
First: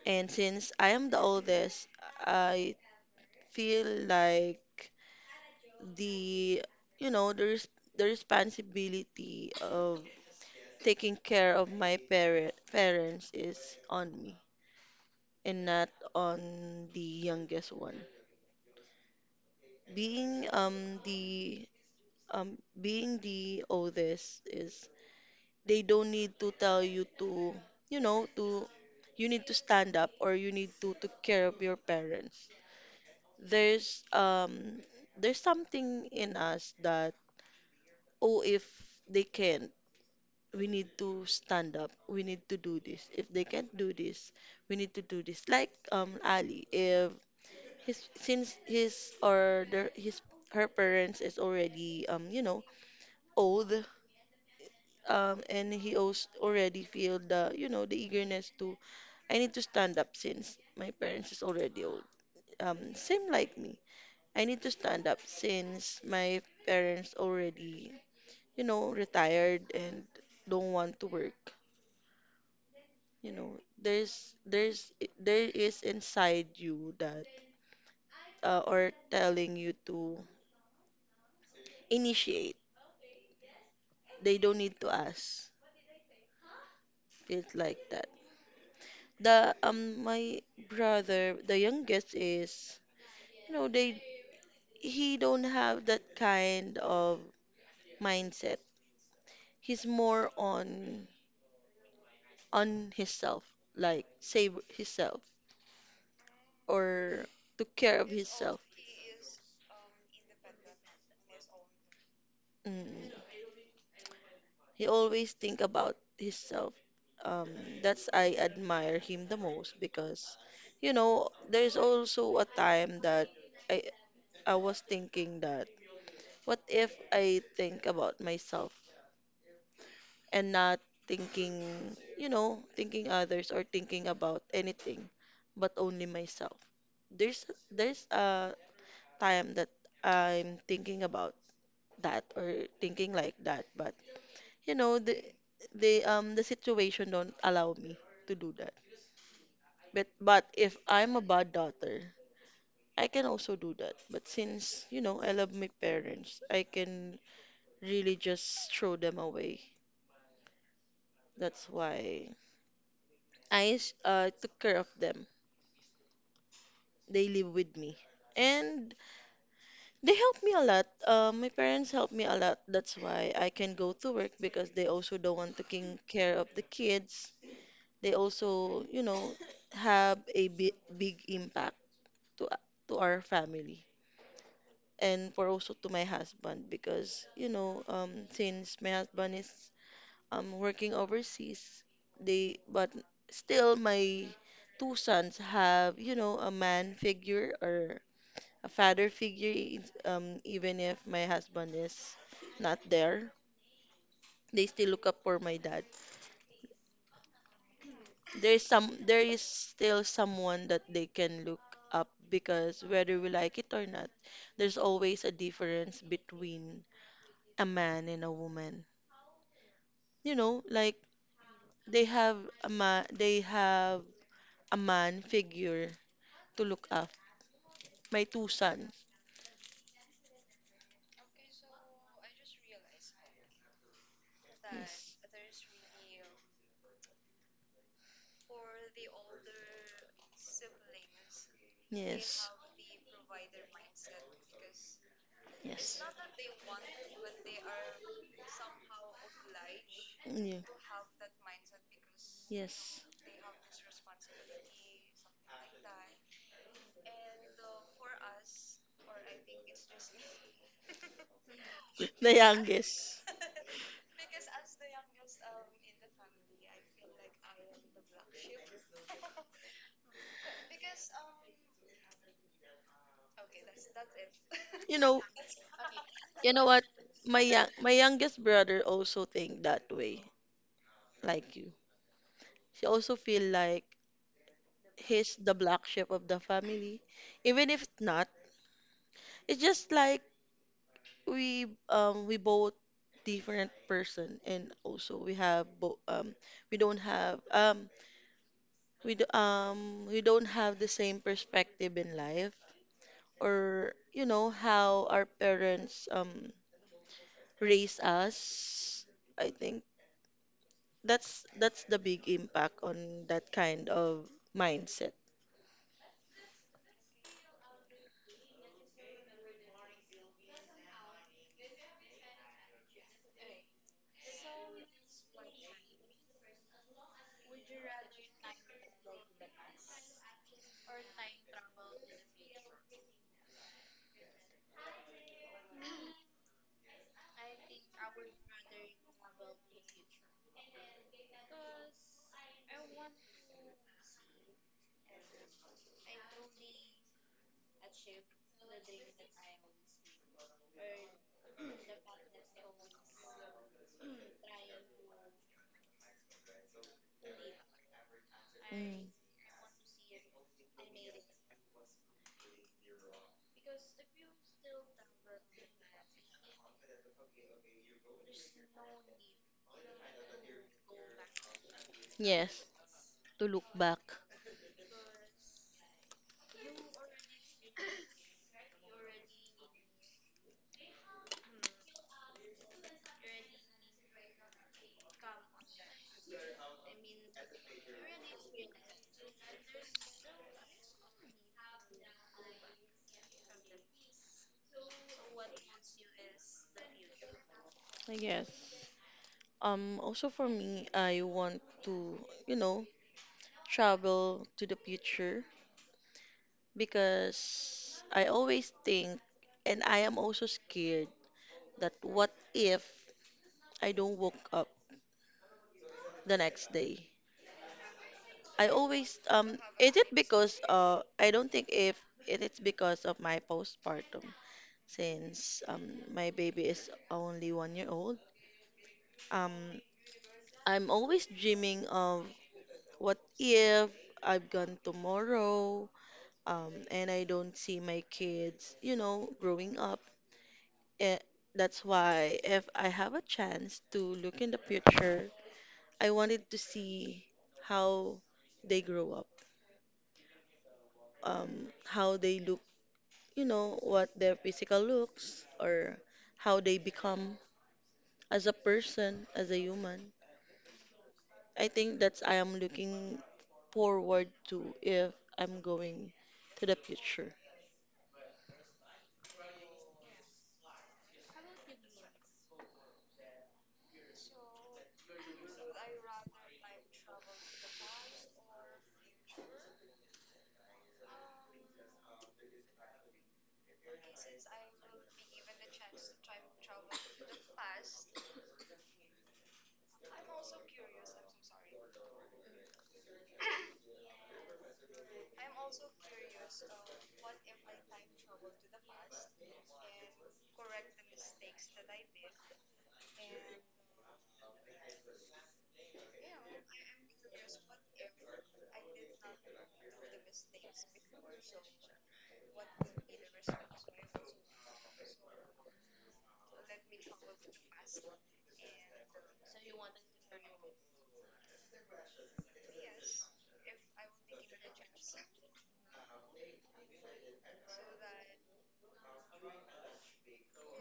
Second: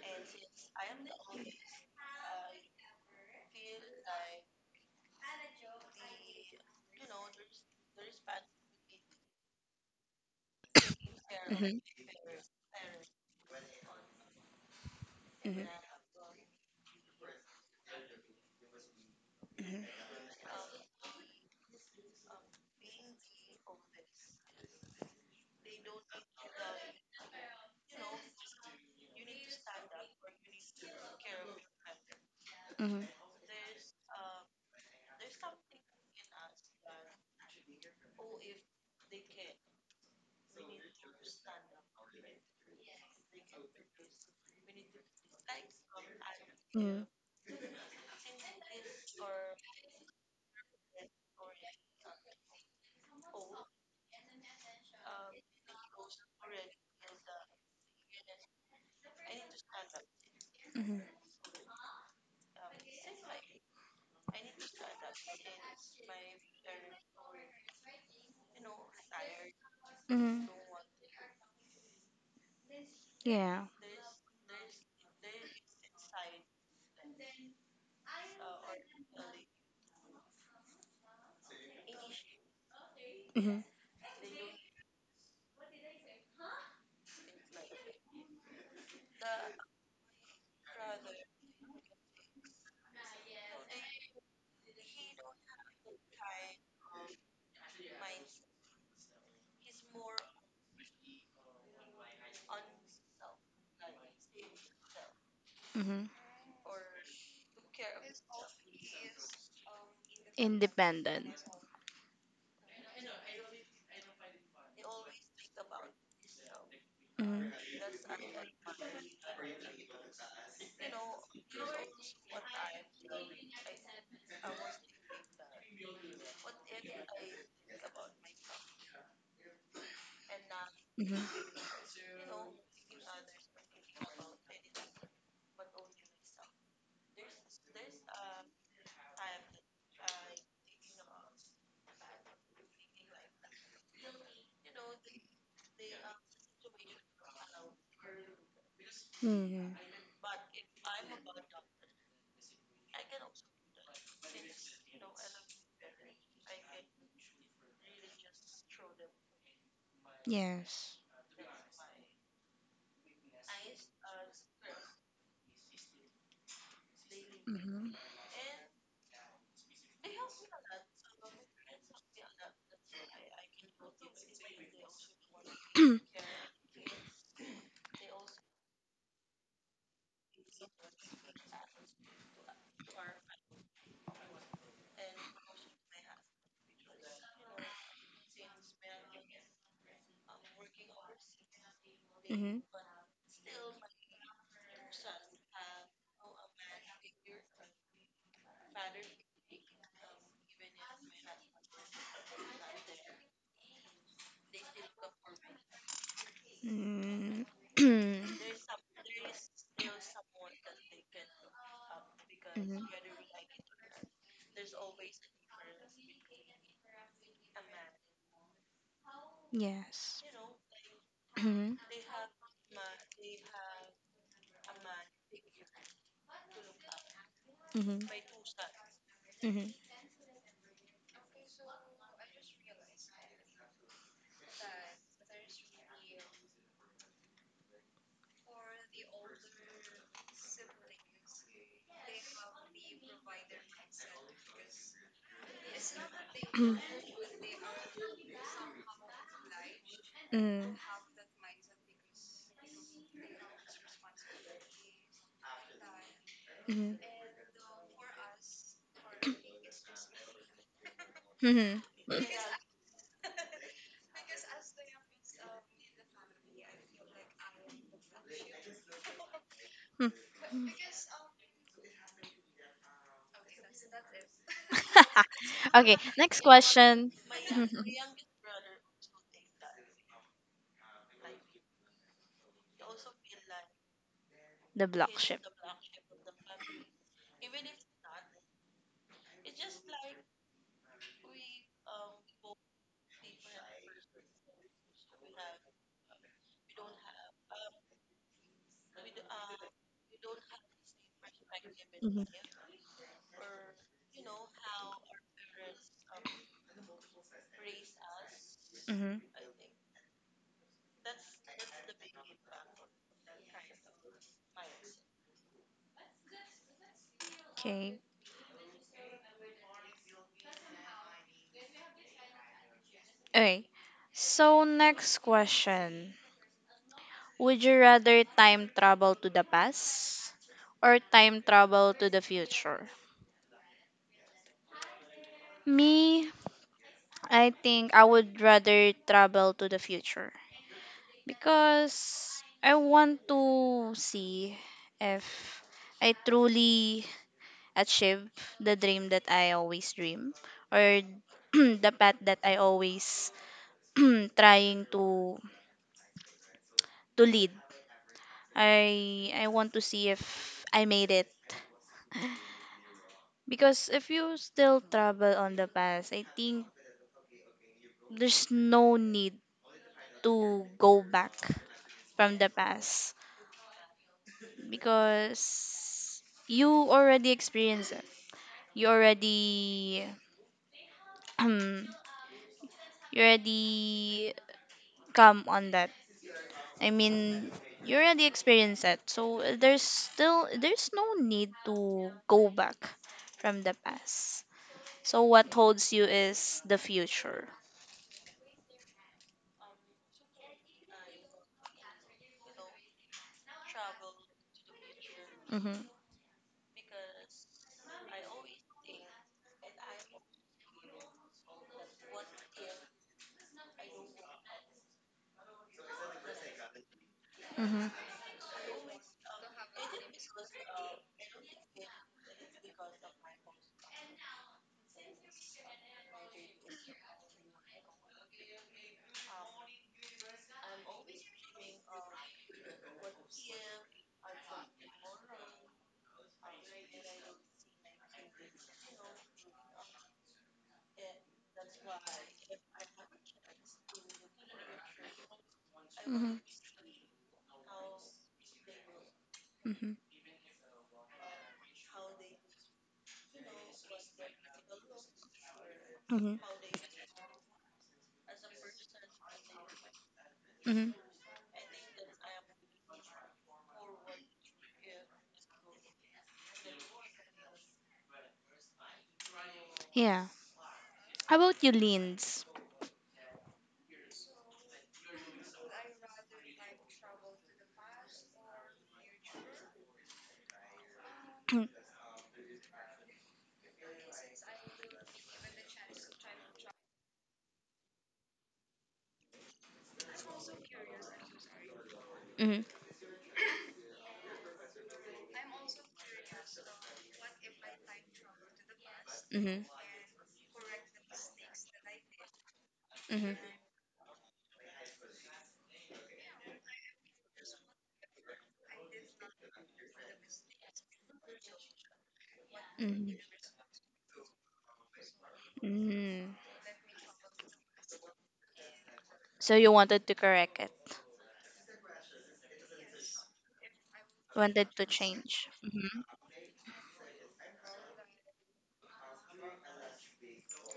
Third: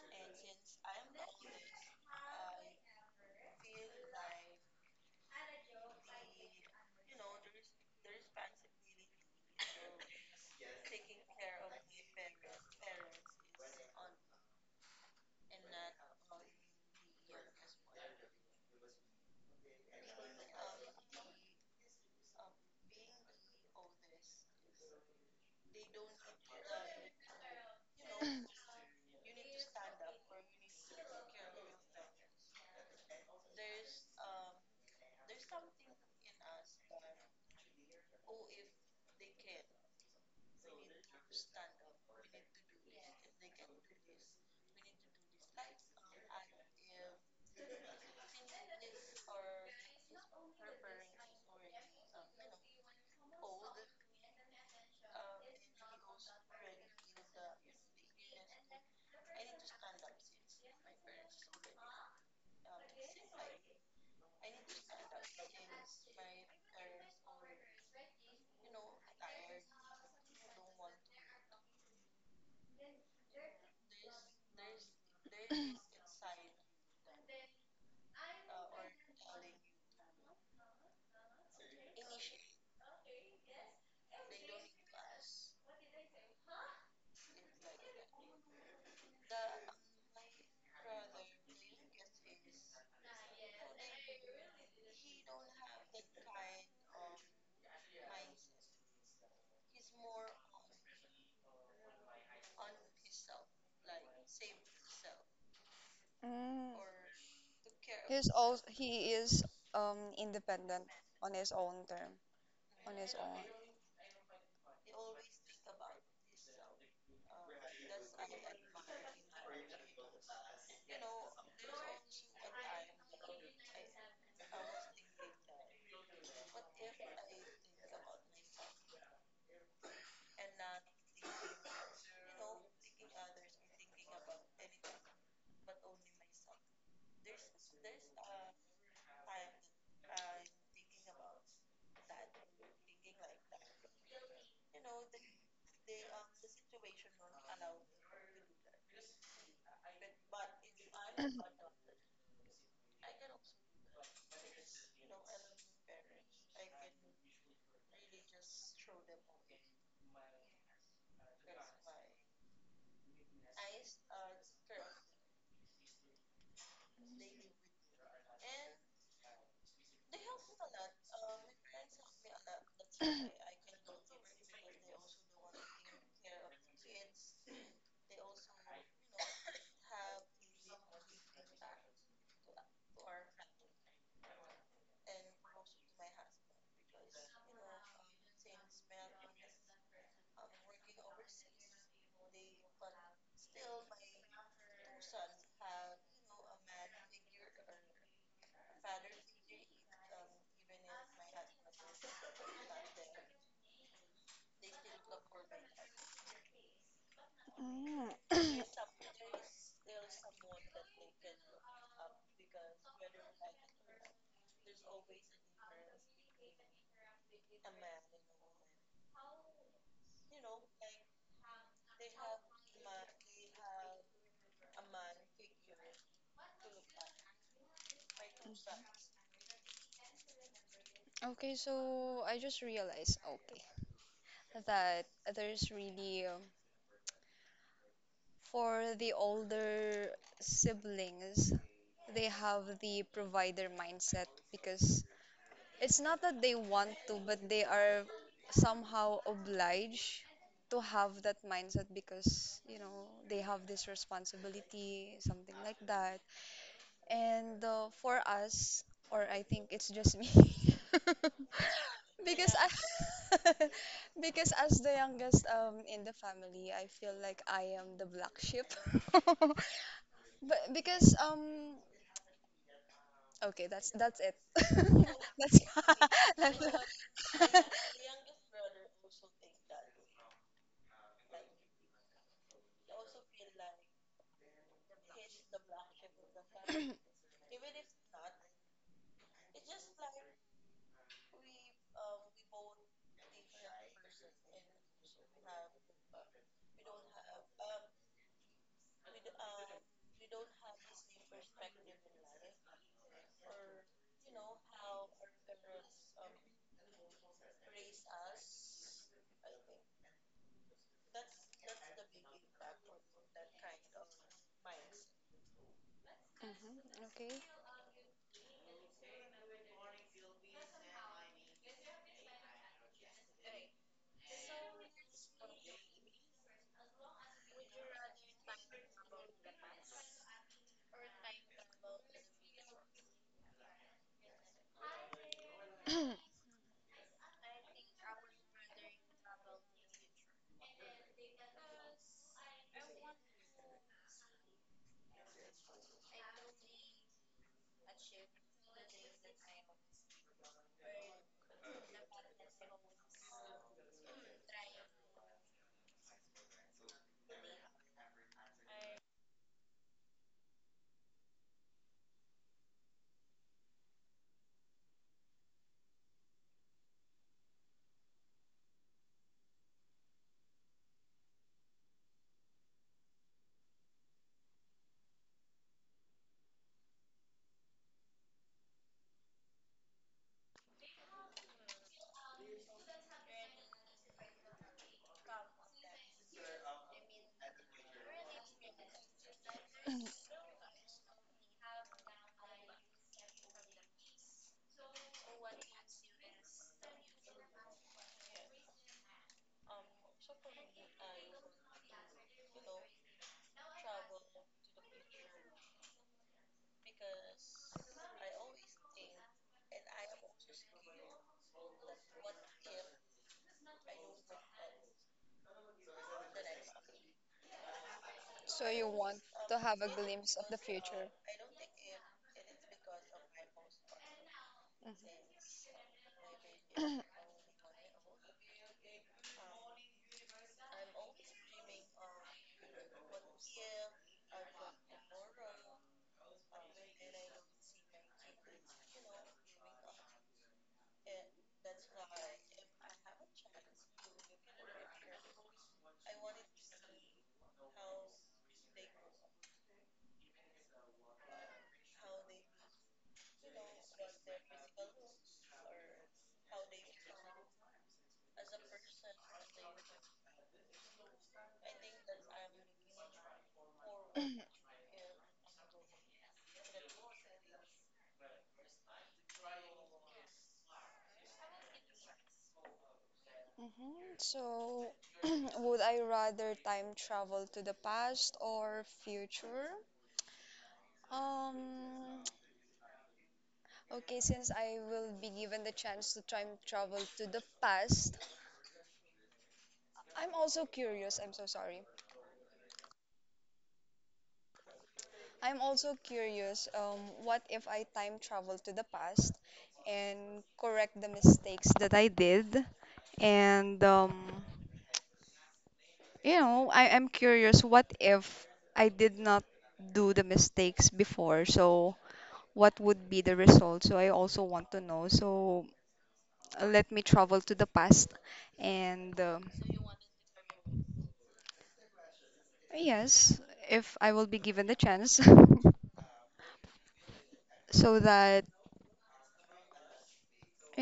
And since I am the oldest, I feel like the you know the res- the responsibility of taking care of
Mm-hmm.
my parents is on me
Mm-hmm.
and not on the youngest one. Being um the Being the oldest is they don't need to tell you to, to you need to stand up or you need to take care of your parents.
Mm-hmm.
There's um there's something in us that, oh, if they can't, we need to stand up, we need to do this, if they can't do this, we need to do this, like ali,
Mm-hmm.
if his, since his, or their, his, her parents is already you know old, and he also already feel the you know the eagerness to, I need to stand up since my parents is already old. Same like me. I need to stand up since my parents already, retired and
Mm-hmm.
don't want to work. You know,
Yeah.
there is inside you that, or telling you to initiate.
Mm-hmm.
They don't need to ask. Feels like that. The my brother, the youngest is, no, they he don't have that kind of mindset. He's more on himself, like save himself
Mm-hmm.
Mm.
or took care of
He's
himself.
also he is independent
Independent.
on his own term, on
Mm.
his own.
He always think about himself. Um,
Mm-hmm.
that's, I admire him the most because, there's also a time that I I was thinking that what if I think about myself and not
Mm-hmm.
thinking, thinking others or thinking about anything, but only myself. There's there's a time that I'm thinking about that or thinking like that, but you know, the the situation don't allow me to do that.
Mm-hmm.
But if I'm a bad daughter, I can also do that. But since, I love my parents, I can really just throw them away.
Yes.
That's why I took care of them. They live with
Mm-hmm.
me. And they help me a lot. My parents help me a lot. That's why I can go to work because they also don't want taking care of the kids. They also, have a big, big impact to to our family and for also to my husband because, since my husband is working overseas, they
Mm-hmm.
but still my two sons have, a man figure or a father figure, even if my husband is not there, they still look up for my dad.
Mm.
Mm.
There is still someone that they can look up
Mhm.
because whether we like it or not, there's always a difference between a man and a woman.
Yes.
Like
Mhm,
they have they have a man figure to look up.
mhm, mhm, mhm,
My two sons.
mhm,
Okay, so I just realized, okay, that
Yes.
there's really for the older siblings, they
Yes.
have the provider mindset because it's
Yes.
not that they
mhm,
want to, but they are somehow obliged
Yeah.
to have that mindset because, you
Yes.
know, they have this responsibility, something like that. And for us, or I think it's just me,
mhm. Mhm.
The
because yeah.
youngest.
Because as the youngest in the family, I feel like I am the black sheep. But because okay, that's it.
You know,
That's
Okay, next
you
that's
know what?
question.
My young, my youngest brother also think that way, like you. She also feel like
The block
he's
ship.
the black sheep of the family, even if it's not. It's just like we both different person, and also we have both, we don't have, we don't have the same perspective in
Mhm.
life or how our parents raise us.
Mhm.
I think that's the big impact on that kind of mindset.
hmm okay.
Okay. Okay. So next question. Would you rather time travel to the past or time travel to the future? Me, I think I would rather travel to the future because I want to see if I truly achieve the dream that I always dream or the path that I always trying to lead.
Mm.
I want to see if I made it. Because if you still travel on the past, I think there's no need to go back from the
Yes,
past
to look back.
because you already experienced it. You already you already come on that. I mean, you already experienced that. So there's no need to go back from the past. So what holds you is the future.
I guess, also for me, I want to you know travel to the future
Mhm.
because I always think, and I am also scared that what if I don't woke up the next day?
Mhm.
So
I
you
always
want to have a
is it
glimpse of the
because,
future.
I don't think if it is because of my postpartum
Hmm.
since my baby is only 1 year old. Um, I'm always dreaming of what if I've gone tomorrow. And I don't see my kids, growing up. Eh, that's why if I have a chance to look in the future, I
Mhm.
wanted to see how they grow up,
Mhm.
how they look, what their physical looks or
Mhm.
how they become as a person, as a human.
Mhm.
I think that's, I am looking forward to if I'm going to the future.
Yeah. How about you, Lins?
Hmm. So, would I rather time travel to the past or future? Um, okay, since I will be given the chance to time travel to the past, I'm also curious. I'm so sorry.
Mhm. Mhm.
I'm also curious. What if I time travel to the past and correct the mistakes that I did?
Mhm.
And you know, I am curious, what if I did not do the mistakes before? So what would be
Mhm.
the result? So I also want to know. So
Mhm.
let me travel to the past. And
So you wanted to correct it.
yes, if I will be given
Wanted
the
to
chance,
change. Mhm.
so that,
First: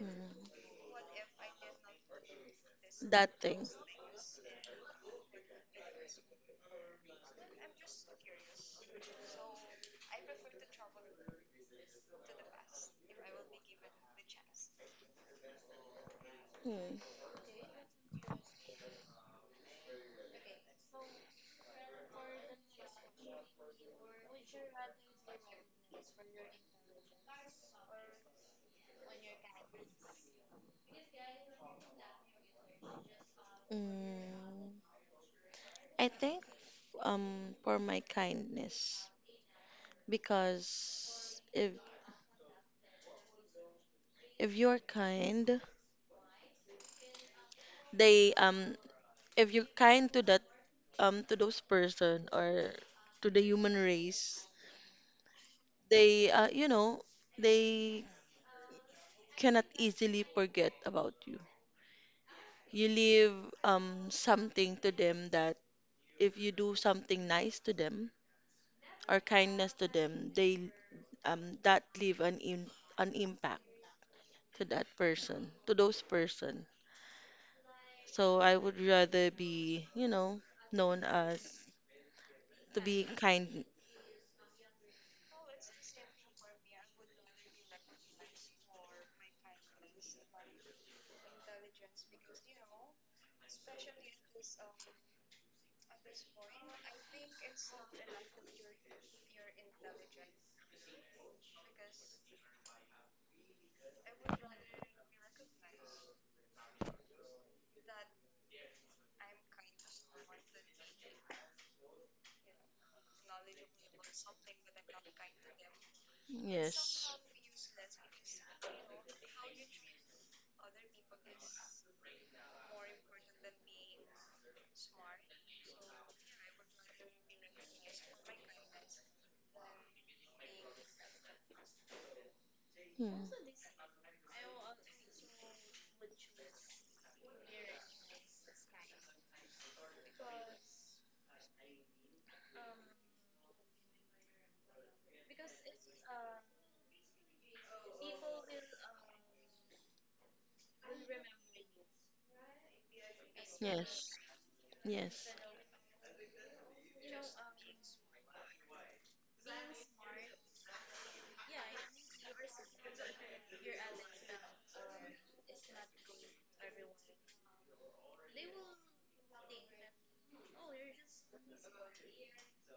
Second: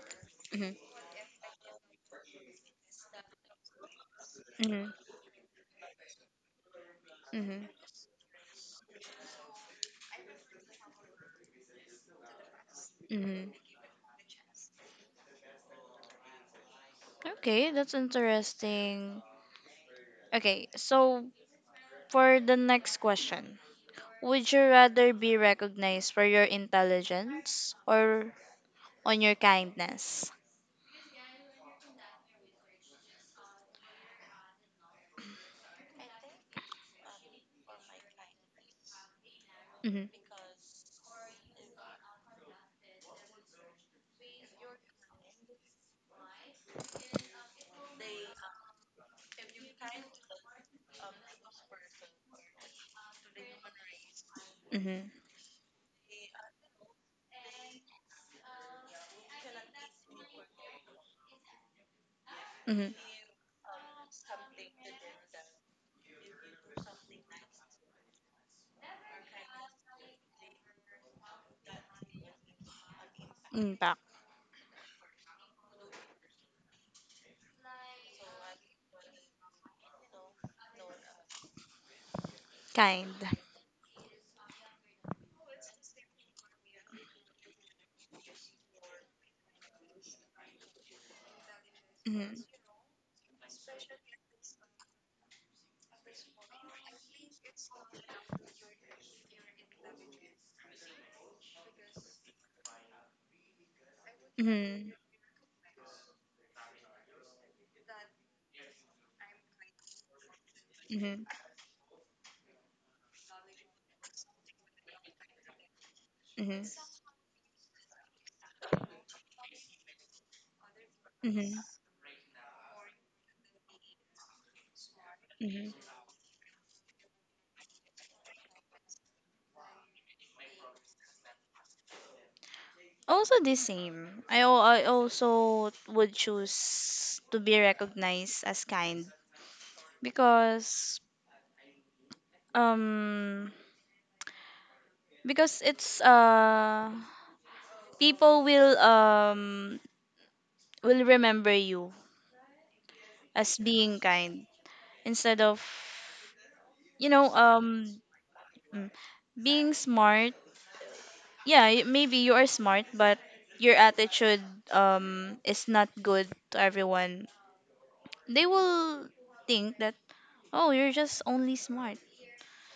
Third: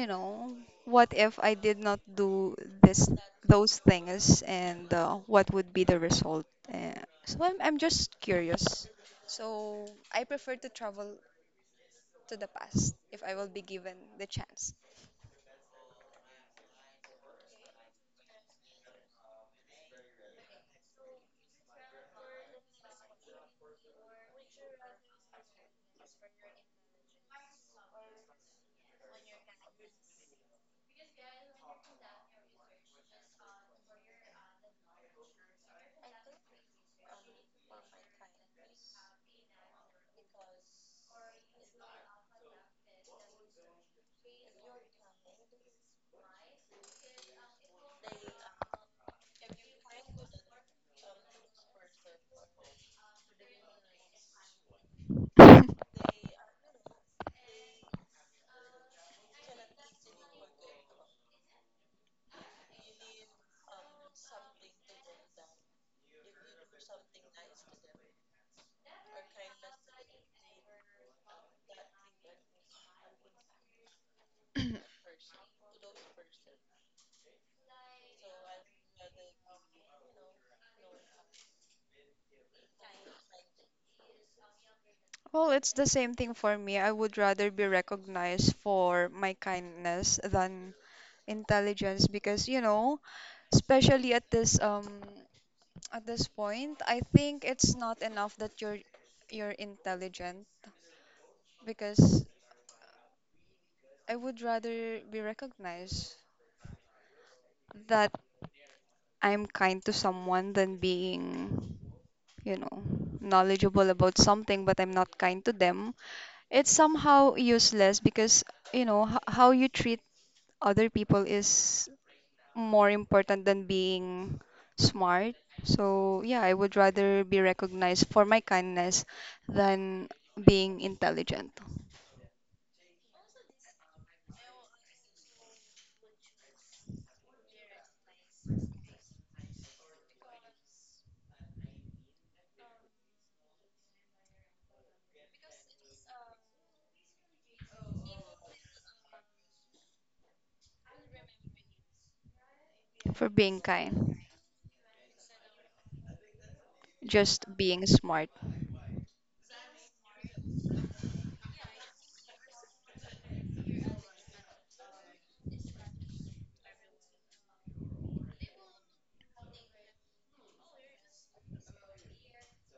Mm.
know,
Mhm.
what if I did not do this
That thing.
those things
Mhm.
and what would be the result? Uh, so
Mhm.
I'm just curious. So I prefer to travel to the past if I will
Mhm.
be given the chance.
Mm.
Okay, that's interesting. Okay, so for the next question, would you rather be recognized for your intelligence or on your kindness?
Mm. I think, for my kindness,
Mm-hmm,
because if you're kind, they if you're kind to that to those person or to the human race,
mm-hmm,
they uh, you know, they, cannot easily forget about you. You
mm-hmm.
leave something to them, that if you do something nice to them or kindness to them, they that leave an impact
Impact.
to that person, to those person. So I would rather be, known as to be
Kind.
kind.
Well, it's the same thing for me. I would rather be recognized for my kindness than intelligence
Mm-hmm,
because, you know, especially at this point, I think it's not enough that you're intelligent because I would
mm-hmm,
rather be recognized that I'm kind to someone than
mm-hmm,
being, you know, knowledgeable about something but I'm not kind to them.
mm-hmm,
It's
Yes.
somehow useless because you know how you treat other people
mm-hmm,
is more important than being smart.
mm-hmm.
So yeah, I would rather be recognized for my kindness than being intelligent
Hmm.
Also the same. I also would choose to be recognized as kind because um because it's people will remember you
for
as
being
being
kind
Yes.
kind
Yes.
instead of you know
just being
um
smart.
mm, being smart. Yeah, maybe you are smart but your attitude is not good to everyone. They will think that, oh, you're just only smart,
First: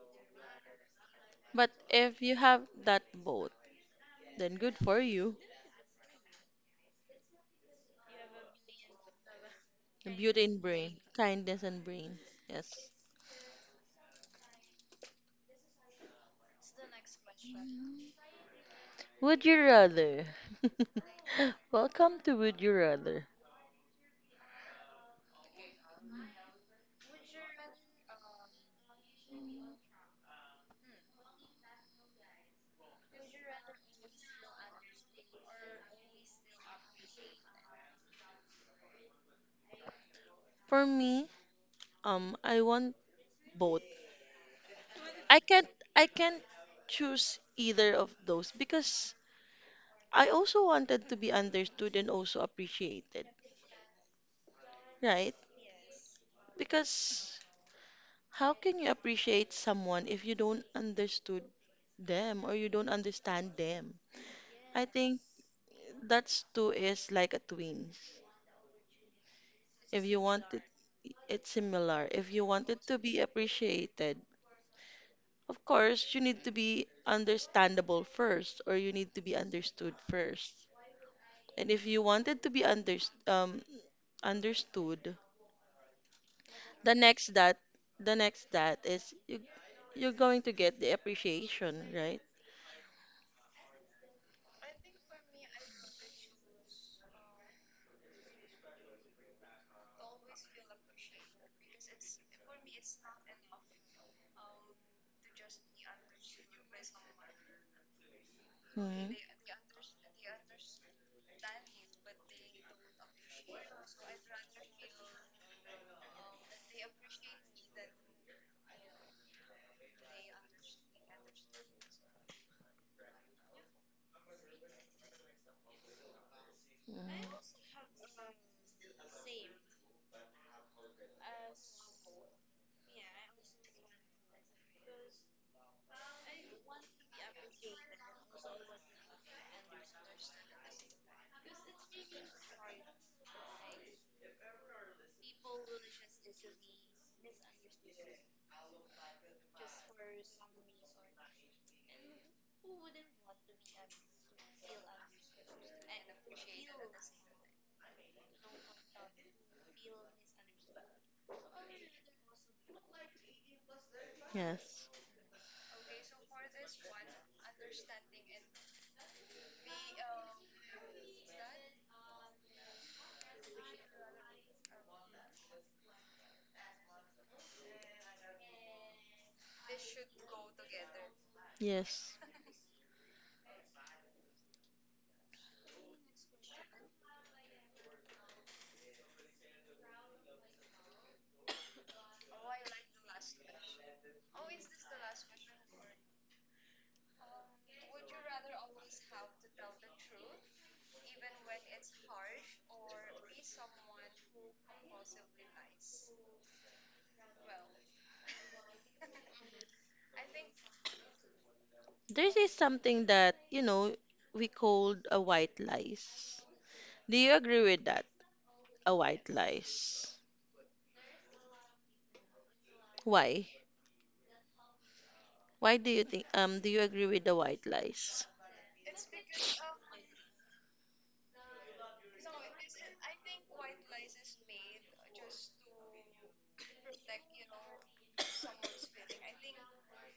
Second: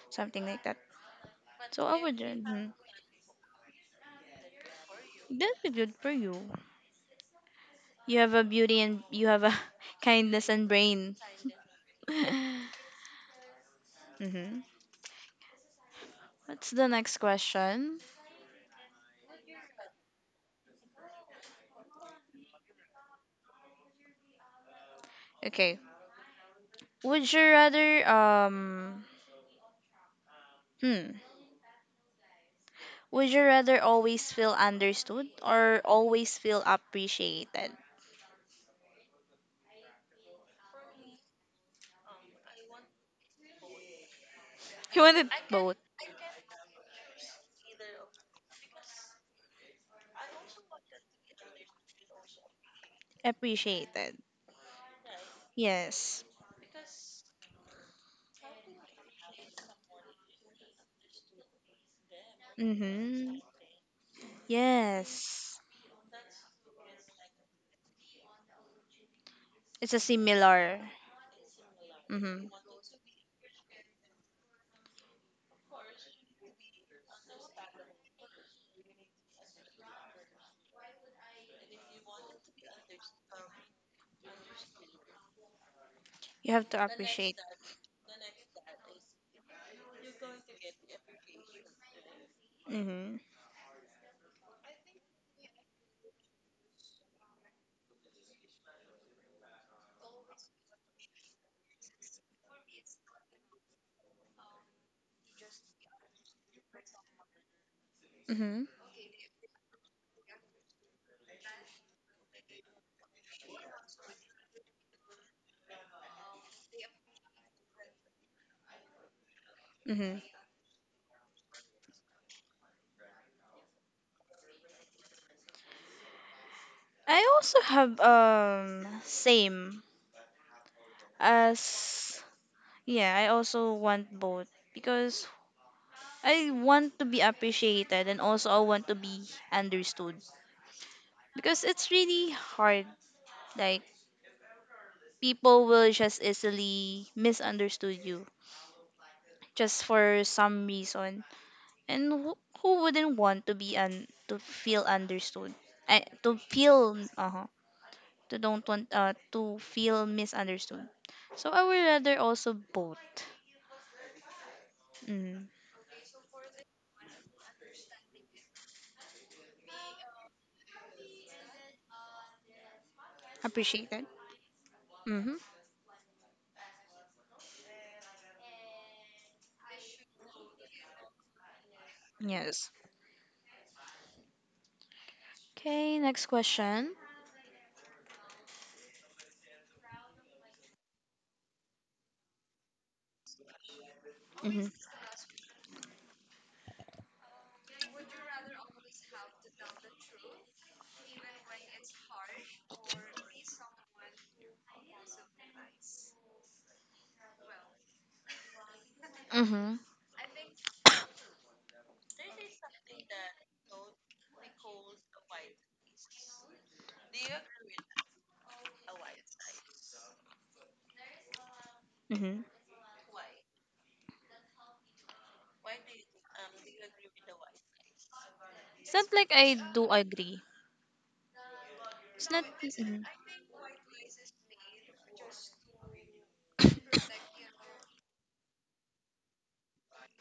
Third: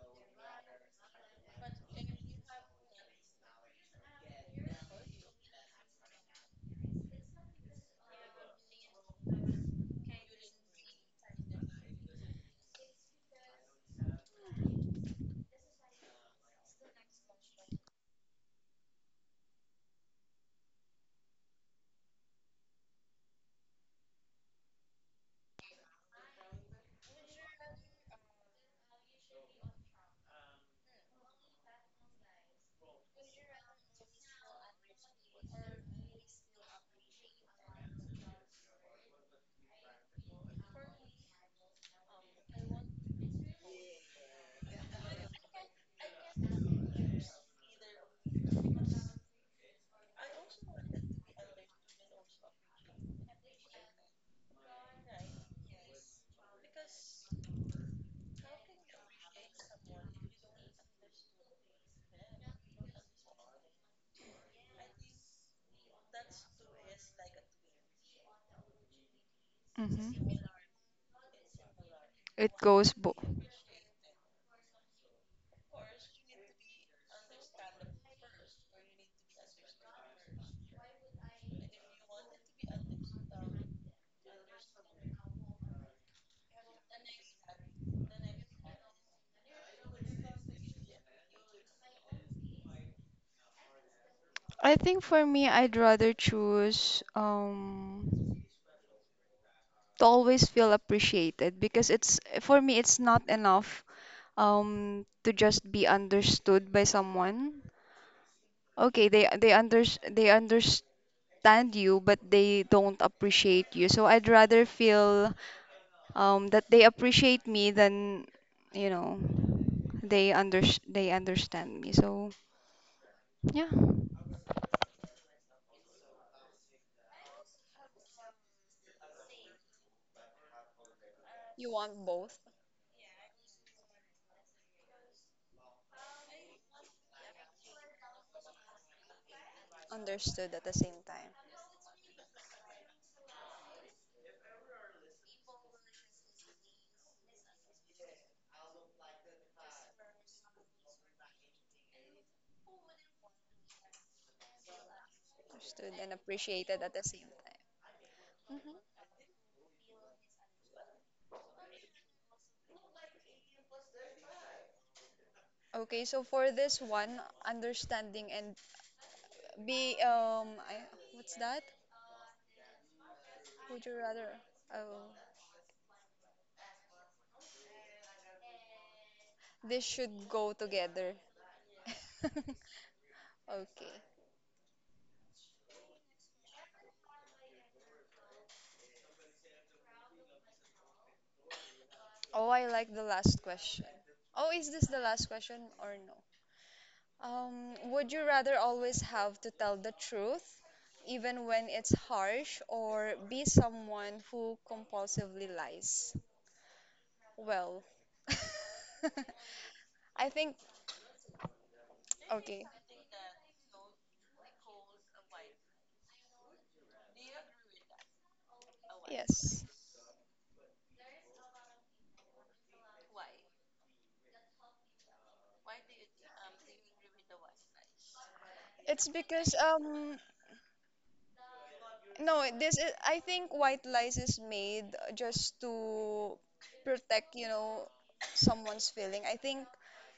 something like that.
But
So I would,
if you have that both, then good for you.
that'd be good for you. You have a beauty and you have a
Beauty
kindness
and
and
brain,
brain.
kindness and brain.
Mm-hmm.
Yes.
What's the next question?
Would you rather? Welcome to Would You Rather.
Okay would you rather um hmm Would you rather always feel understood or always feel appreciated?
For me, I want both.
You wanted
I can't
both.
I can't choose either of those because I also wanted to be understood and also appreciated,
Appreciated.
right?
Yes.
Because how can you appreciate someone if you don't understood them or you don't
Mm-hmm.
understand them? I think
Yes.
that's two is like a twins.
It's a
If you
Hmm.
want it,
similar.
it's similar. If you
Mm-hmm.
It
want it
goes
to
both.
be appreciated, of course you need to be understandable first or you need to be understood first. And if you wanted to be understood,
You have to
the next
appreciate.
that the next that is you're going to get the appreciation, right?
Mm-hmm.
I think for me I'd rather choose to always feel appreciated because it's for me it's not enough to just be understood by someone.
Mm-hmm.
Okay,
Mm.
they understand you, but they don't appreciate you. So I'd rather feel that they appreciate me than you know
Mm-hmm.
they under they understand me. So yeah.
Mm.
I also have same
You want
as
both
yeah, I also want both because I want to be appreciated and also I want to be understood
understood at the same time,
because it's really hard. Like, people will just easily misunderstood you just for some reason. And who wouldn't want to be un to feel understood?
understood
I,
and
to
appreciated at
feel
the same
uh-huh, to
time.
don't
Hmm.
want to feel misunderstood. So I would rather also both.
Yes.
Mm,
Okay, so for this one, understanding and be what's that?
appreciate
Would you
it.
rather? Oh.
Mhm.
This should go together.
Yes.
Yes.
Okay.
Okay, next question.
Oh, I like the last question. Oh,
Mhm.
is this the last question or no? Would you rather always have to tell the truth, even when it's harsh, or be someone who compulsively lies? Well,
Mm-hmm.
I think,
There is
okay.
something that, you know, we called a white lies. Do you agree with that? A white
Yes.
lies.
Mhm.
Why? Why do you think do you agree with the white lies?
It's not
It's
like I
because
do agree. It's
no,
not.
this is
Mhm.
I think white lies is made just to protect, you know, someone's feeling. I think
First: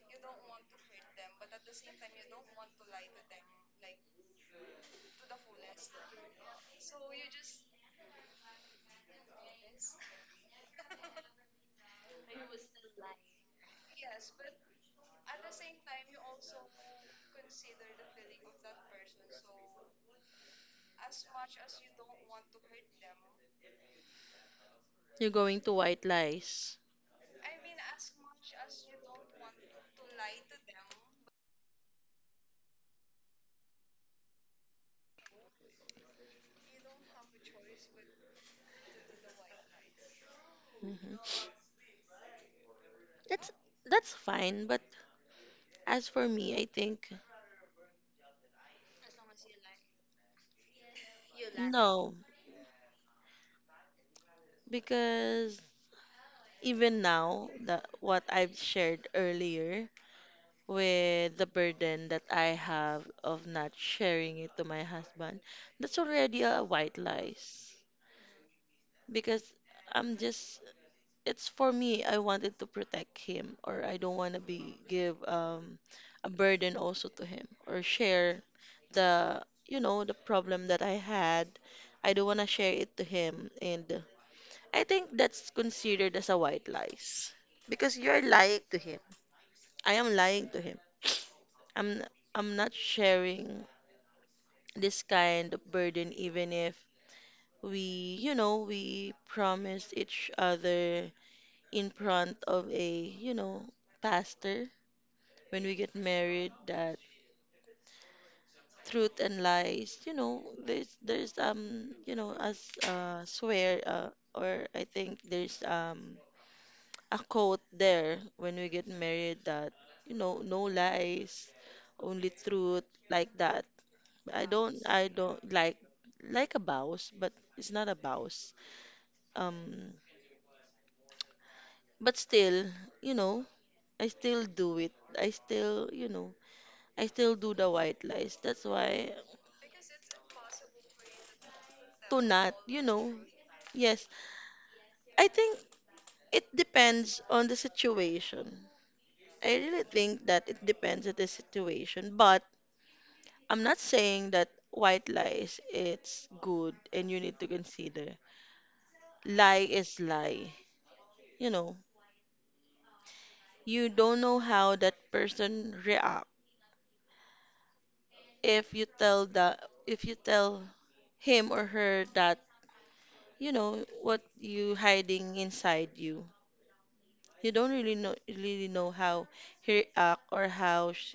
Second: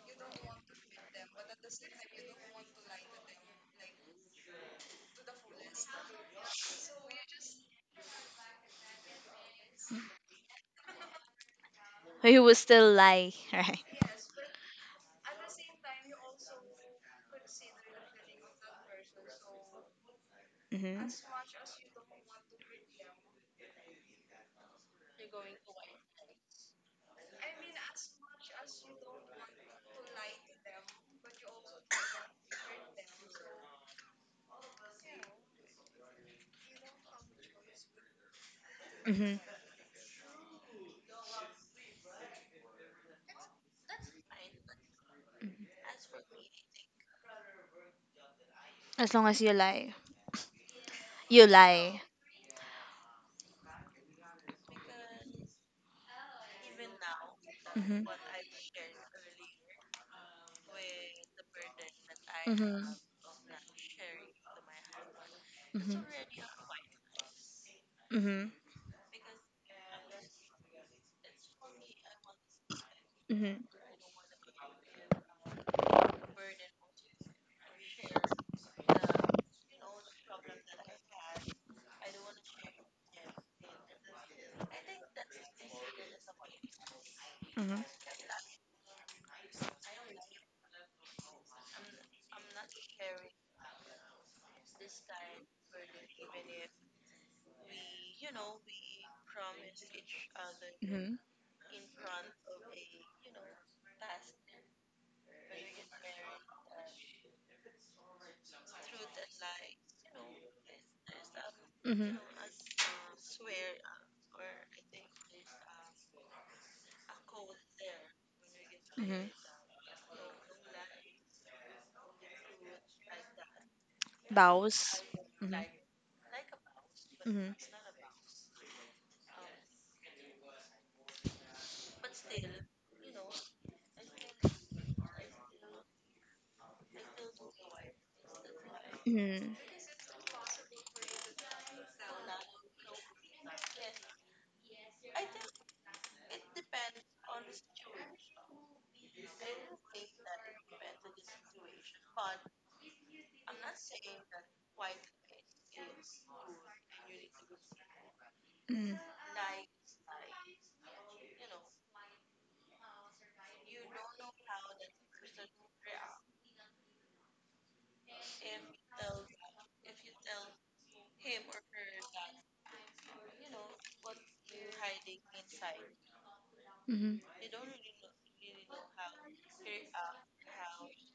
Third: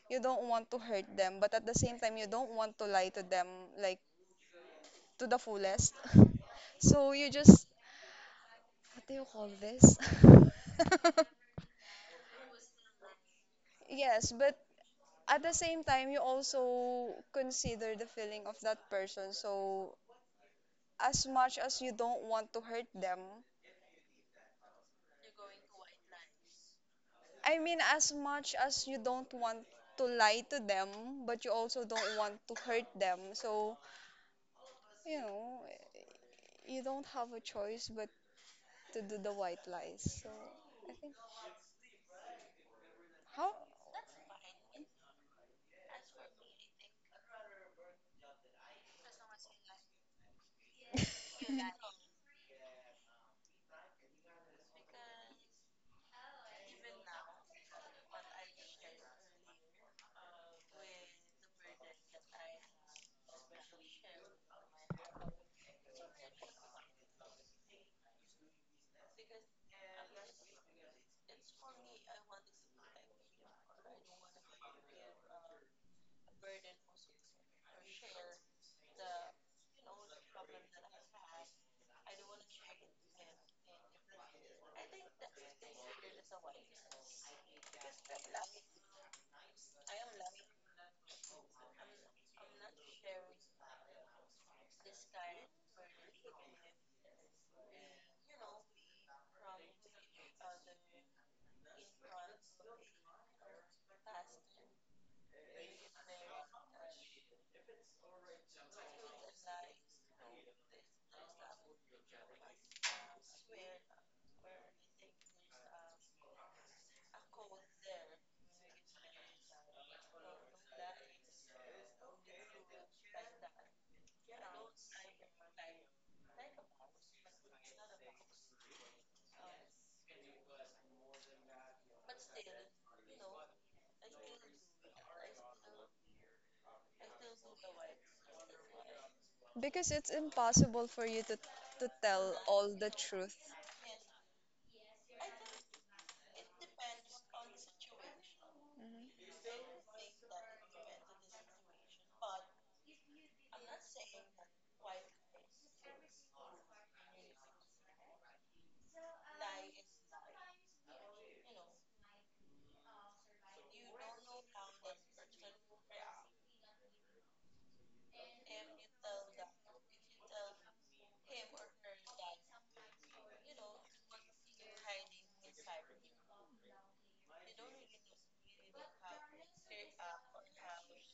you don't want to hurt them, but at the same time you don't want to lie to them like to the fullest. So you just what do you call this?
You will still lie, right?
Yes, but at the same time, you also consider the feeling of that person. So,
Hmm.
as much as you don't want to hurt them,
You're going to white lies.
I mean, as much as you don't want to lie to them, but you also don't want to hurt them. So, you know, you don't have a choice but to do the
Hmm.
white lies. So, I
Mm-hmm.
think
That's
how
that's fine, but as for me, I think
As long as you lie, you lie.
no, because even now, the
Hmm
what I've shared earlier with the burden that I
hmm
have of not sharing it to my husband,
hmm hmm
that's already
hmm
a white lies
hmm
because I'm just it's for me I wanted to protect him or I don't want to be give a burden also to him or share the, you know, the problem that I had. I don't want to share it to him and I think that's considered as a white lies because you're lying to him. I am lying to him. i'm I'm not sharing this kind of burden even if we, you know, we promised each
hmm
other
hmm
in front of a, you know, pastor when we get married that truth and lies, you know, there's you
hmm.
know, as swear or I think there's a quote there when we get married that, you know, no lies, only truth like that. I don't
Bows.
I don't
Hmm
like a vows, but it's not a vows. Um but still, you know, I still do it. I still, you know, I still do the white lies. That's why
hmm
because it's impossible for you to
to
tell
not,
all
you
the
know.
truth.
Yes, I think it depends on the situation.
Mhm.
I really think that it depends on the situation, but I'm not saying that white lies it's good and you need to consider.
hmm
Lie is lie. You know, you don't know how that person react if you tell the if you tell him or her that you know what you hiding inside you.
hmm.
You don't really know how he react or how sh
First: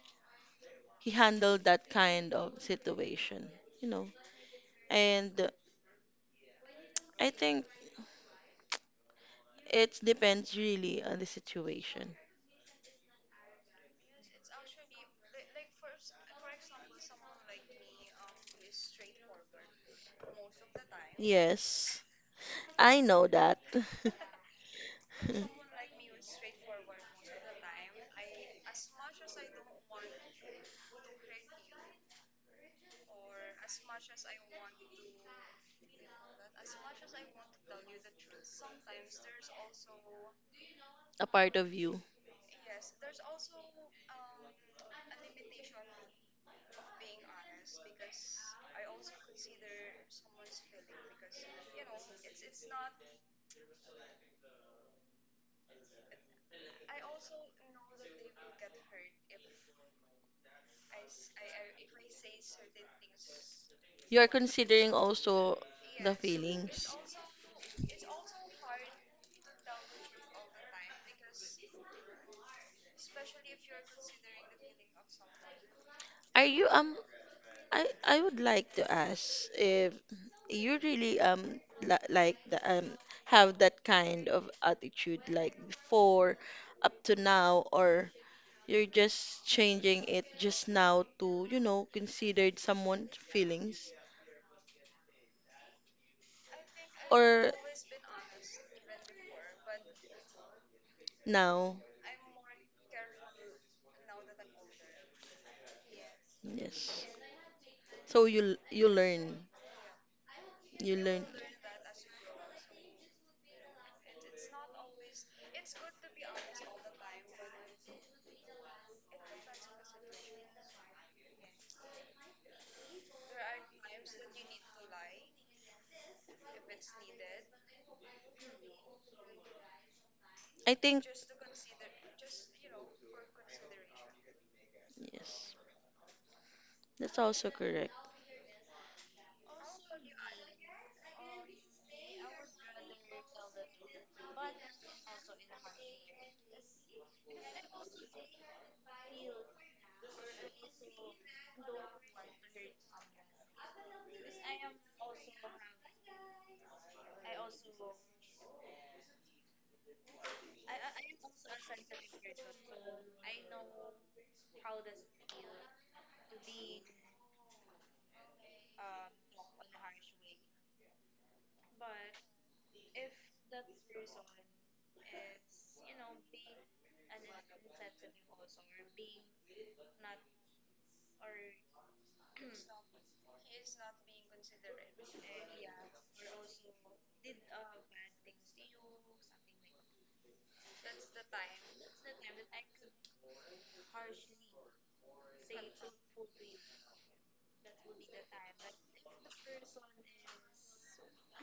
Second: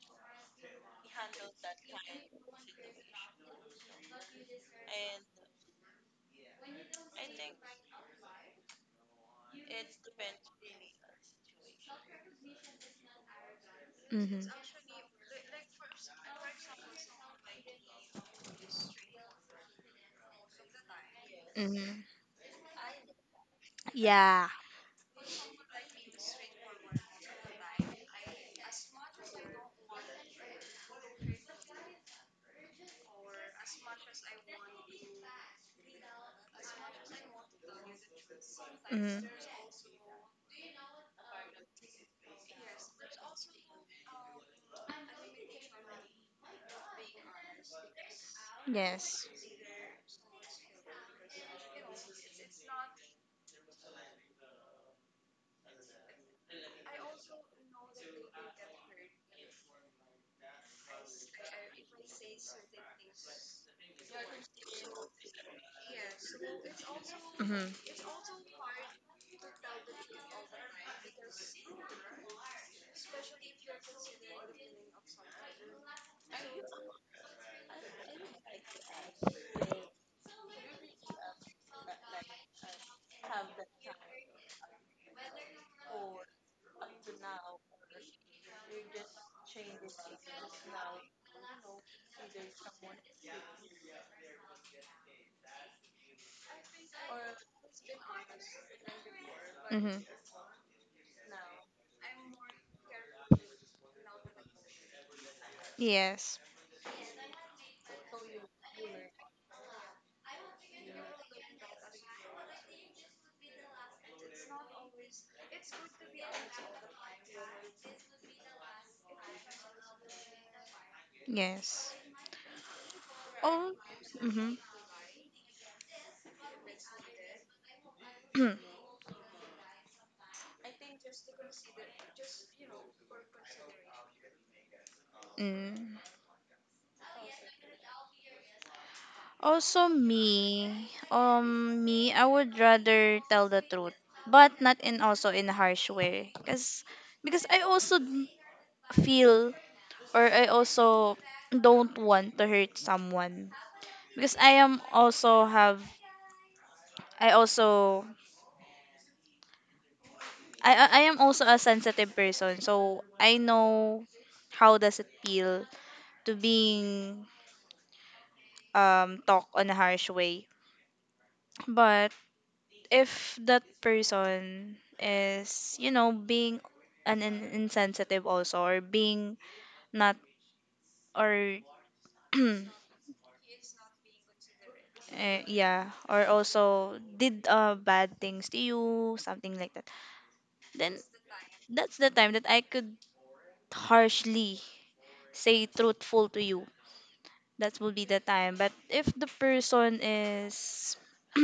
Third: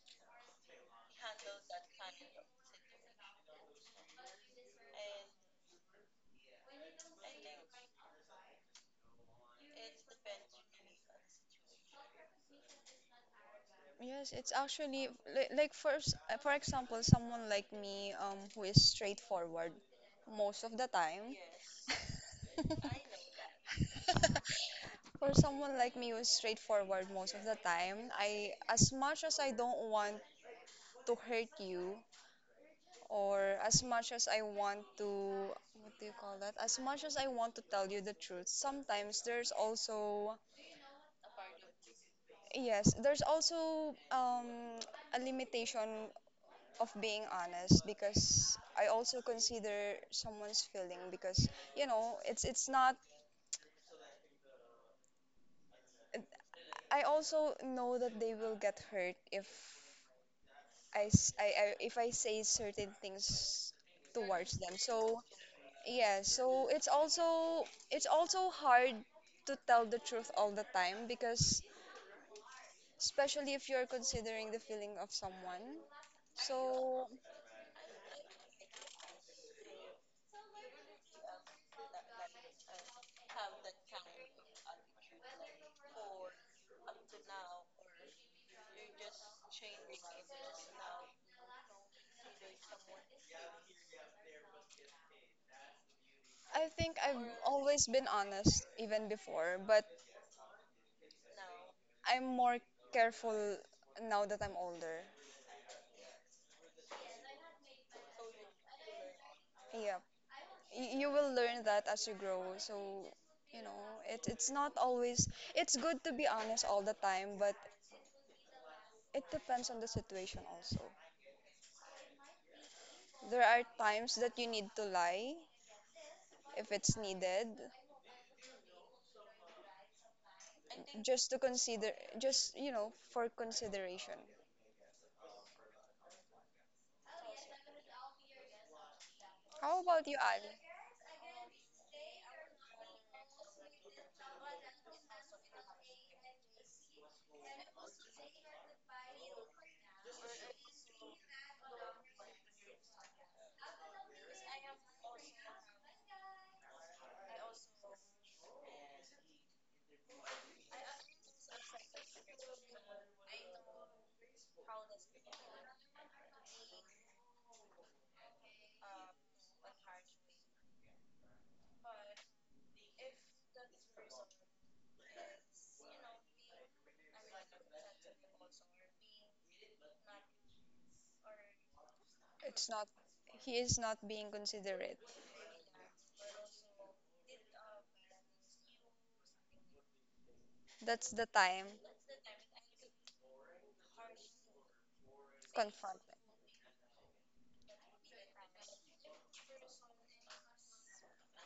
he handled that kind of situation, you know. And I think it depends really on the situation.
Yes,
Mhm.
it's actually for example, someone like me who is straightforward most of the time.
Yes,
Mhm.
I know that.
Yeah.
For someone like me who's straightforward most of the time, I as much as I don't want to hurt you or as much as I want to what do you call that? As much as I want to tell you the truth, sometimes
Mhm.
there's also
A part of you.
yes, there's also a limitation of being honest because I also
Yes.
consider someone's feeling because you know, it's not I also know that they will get hurt if I, s- I- if I say certain things
You are
towards them.
considering
So
also the
yeah, so
feelings.
Mhm.
it's also hard to tell the truth all the time because especially if you're considering the feeling of someone.
Are you
So
I would like to ask if you really li like the, have that kind of attitude like before up to now or you're just changing it just now to, you know, considered someone's feelings
I think I've
or
always been honest even before, but
Mhm.
now.
I'm more careful now that I'm older.
Yes.
Yes, so you learn
Yeah,
you
you
learn.
will learn that as you grow. So you know, it's not always it's good to be honest all the time, but it depends on the situation also.
Yes.
There are
Oh.
times that you
Mhm.
need to lie if it's needed
I think
just to consider just you know for consideration.
yes.
Mm.
That's also correct.
How
Also
about you, Ali?
me. Me, I would rather tell the truth, but not in also in a harsh way cuz because I also feel or I also don't want to hurt someone because I am also have I also I am also a sensitive person, so I know how does it feel to being talk on a harsh way. But if that person is, you know, being an insensitive also or being not or eh,
It's not he is not being considerate.
yeah, or also did bad things to you, something like that, then
That's the time
that's the time that I could harshly say
confront.
truthful to you. That will be the time. But if the person is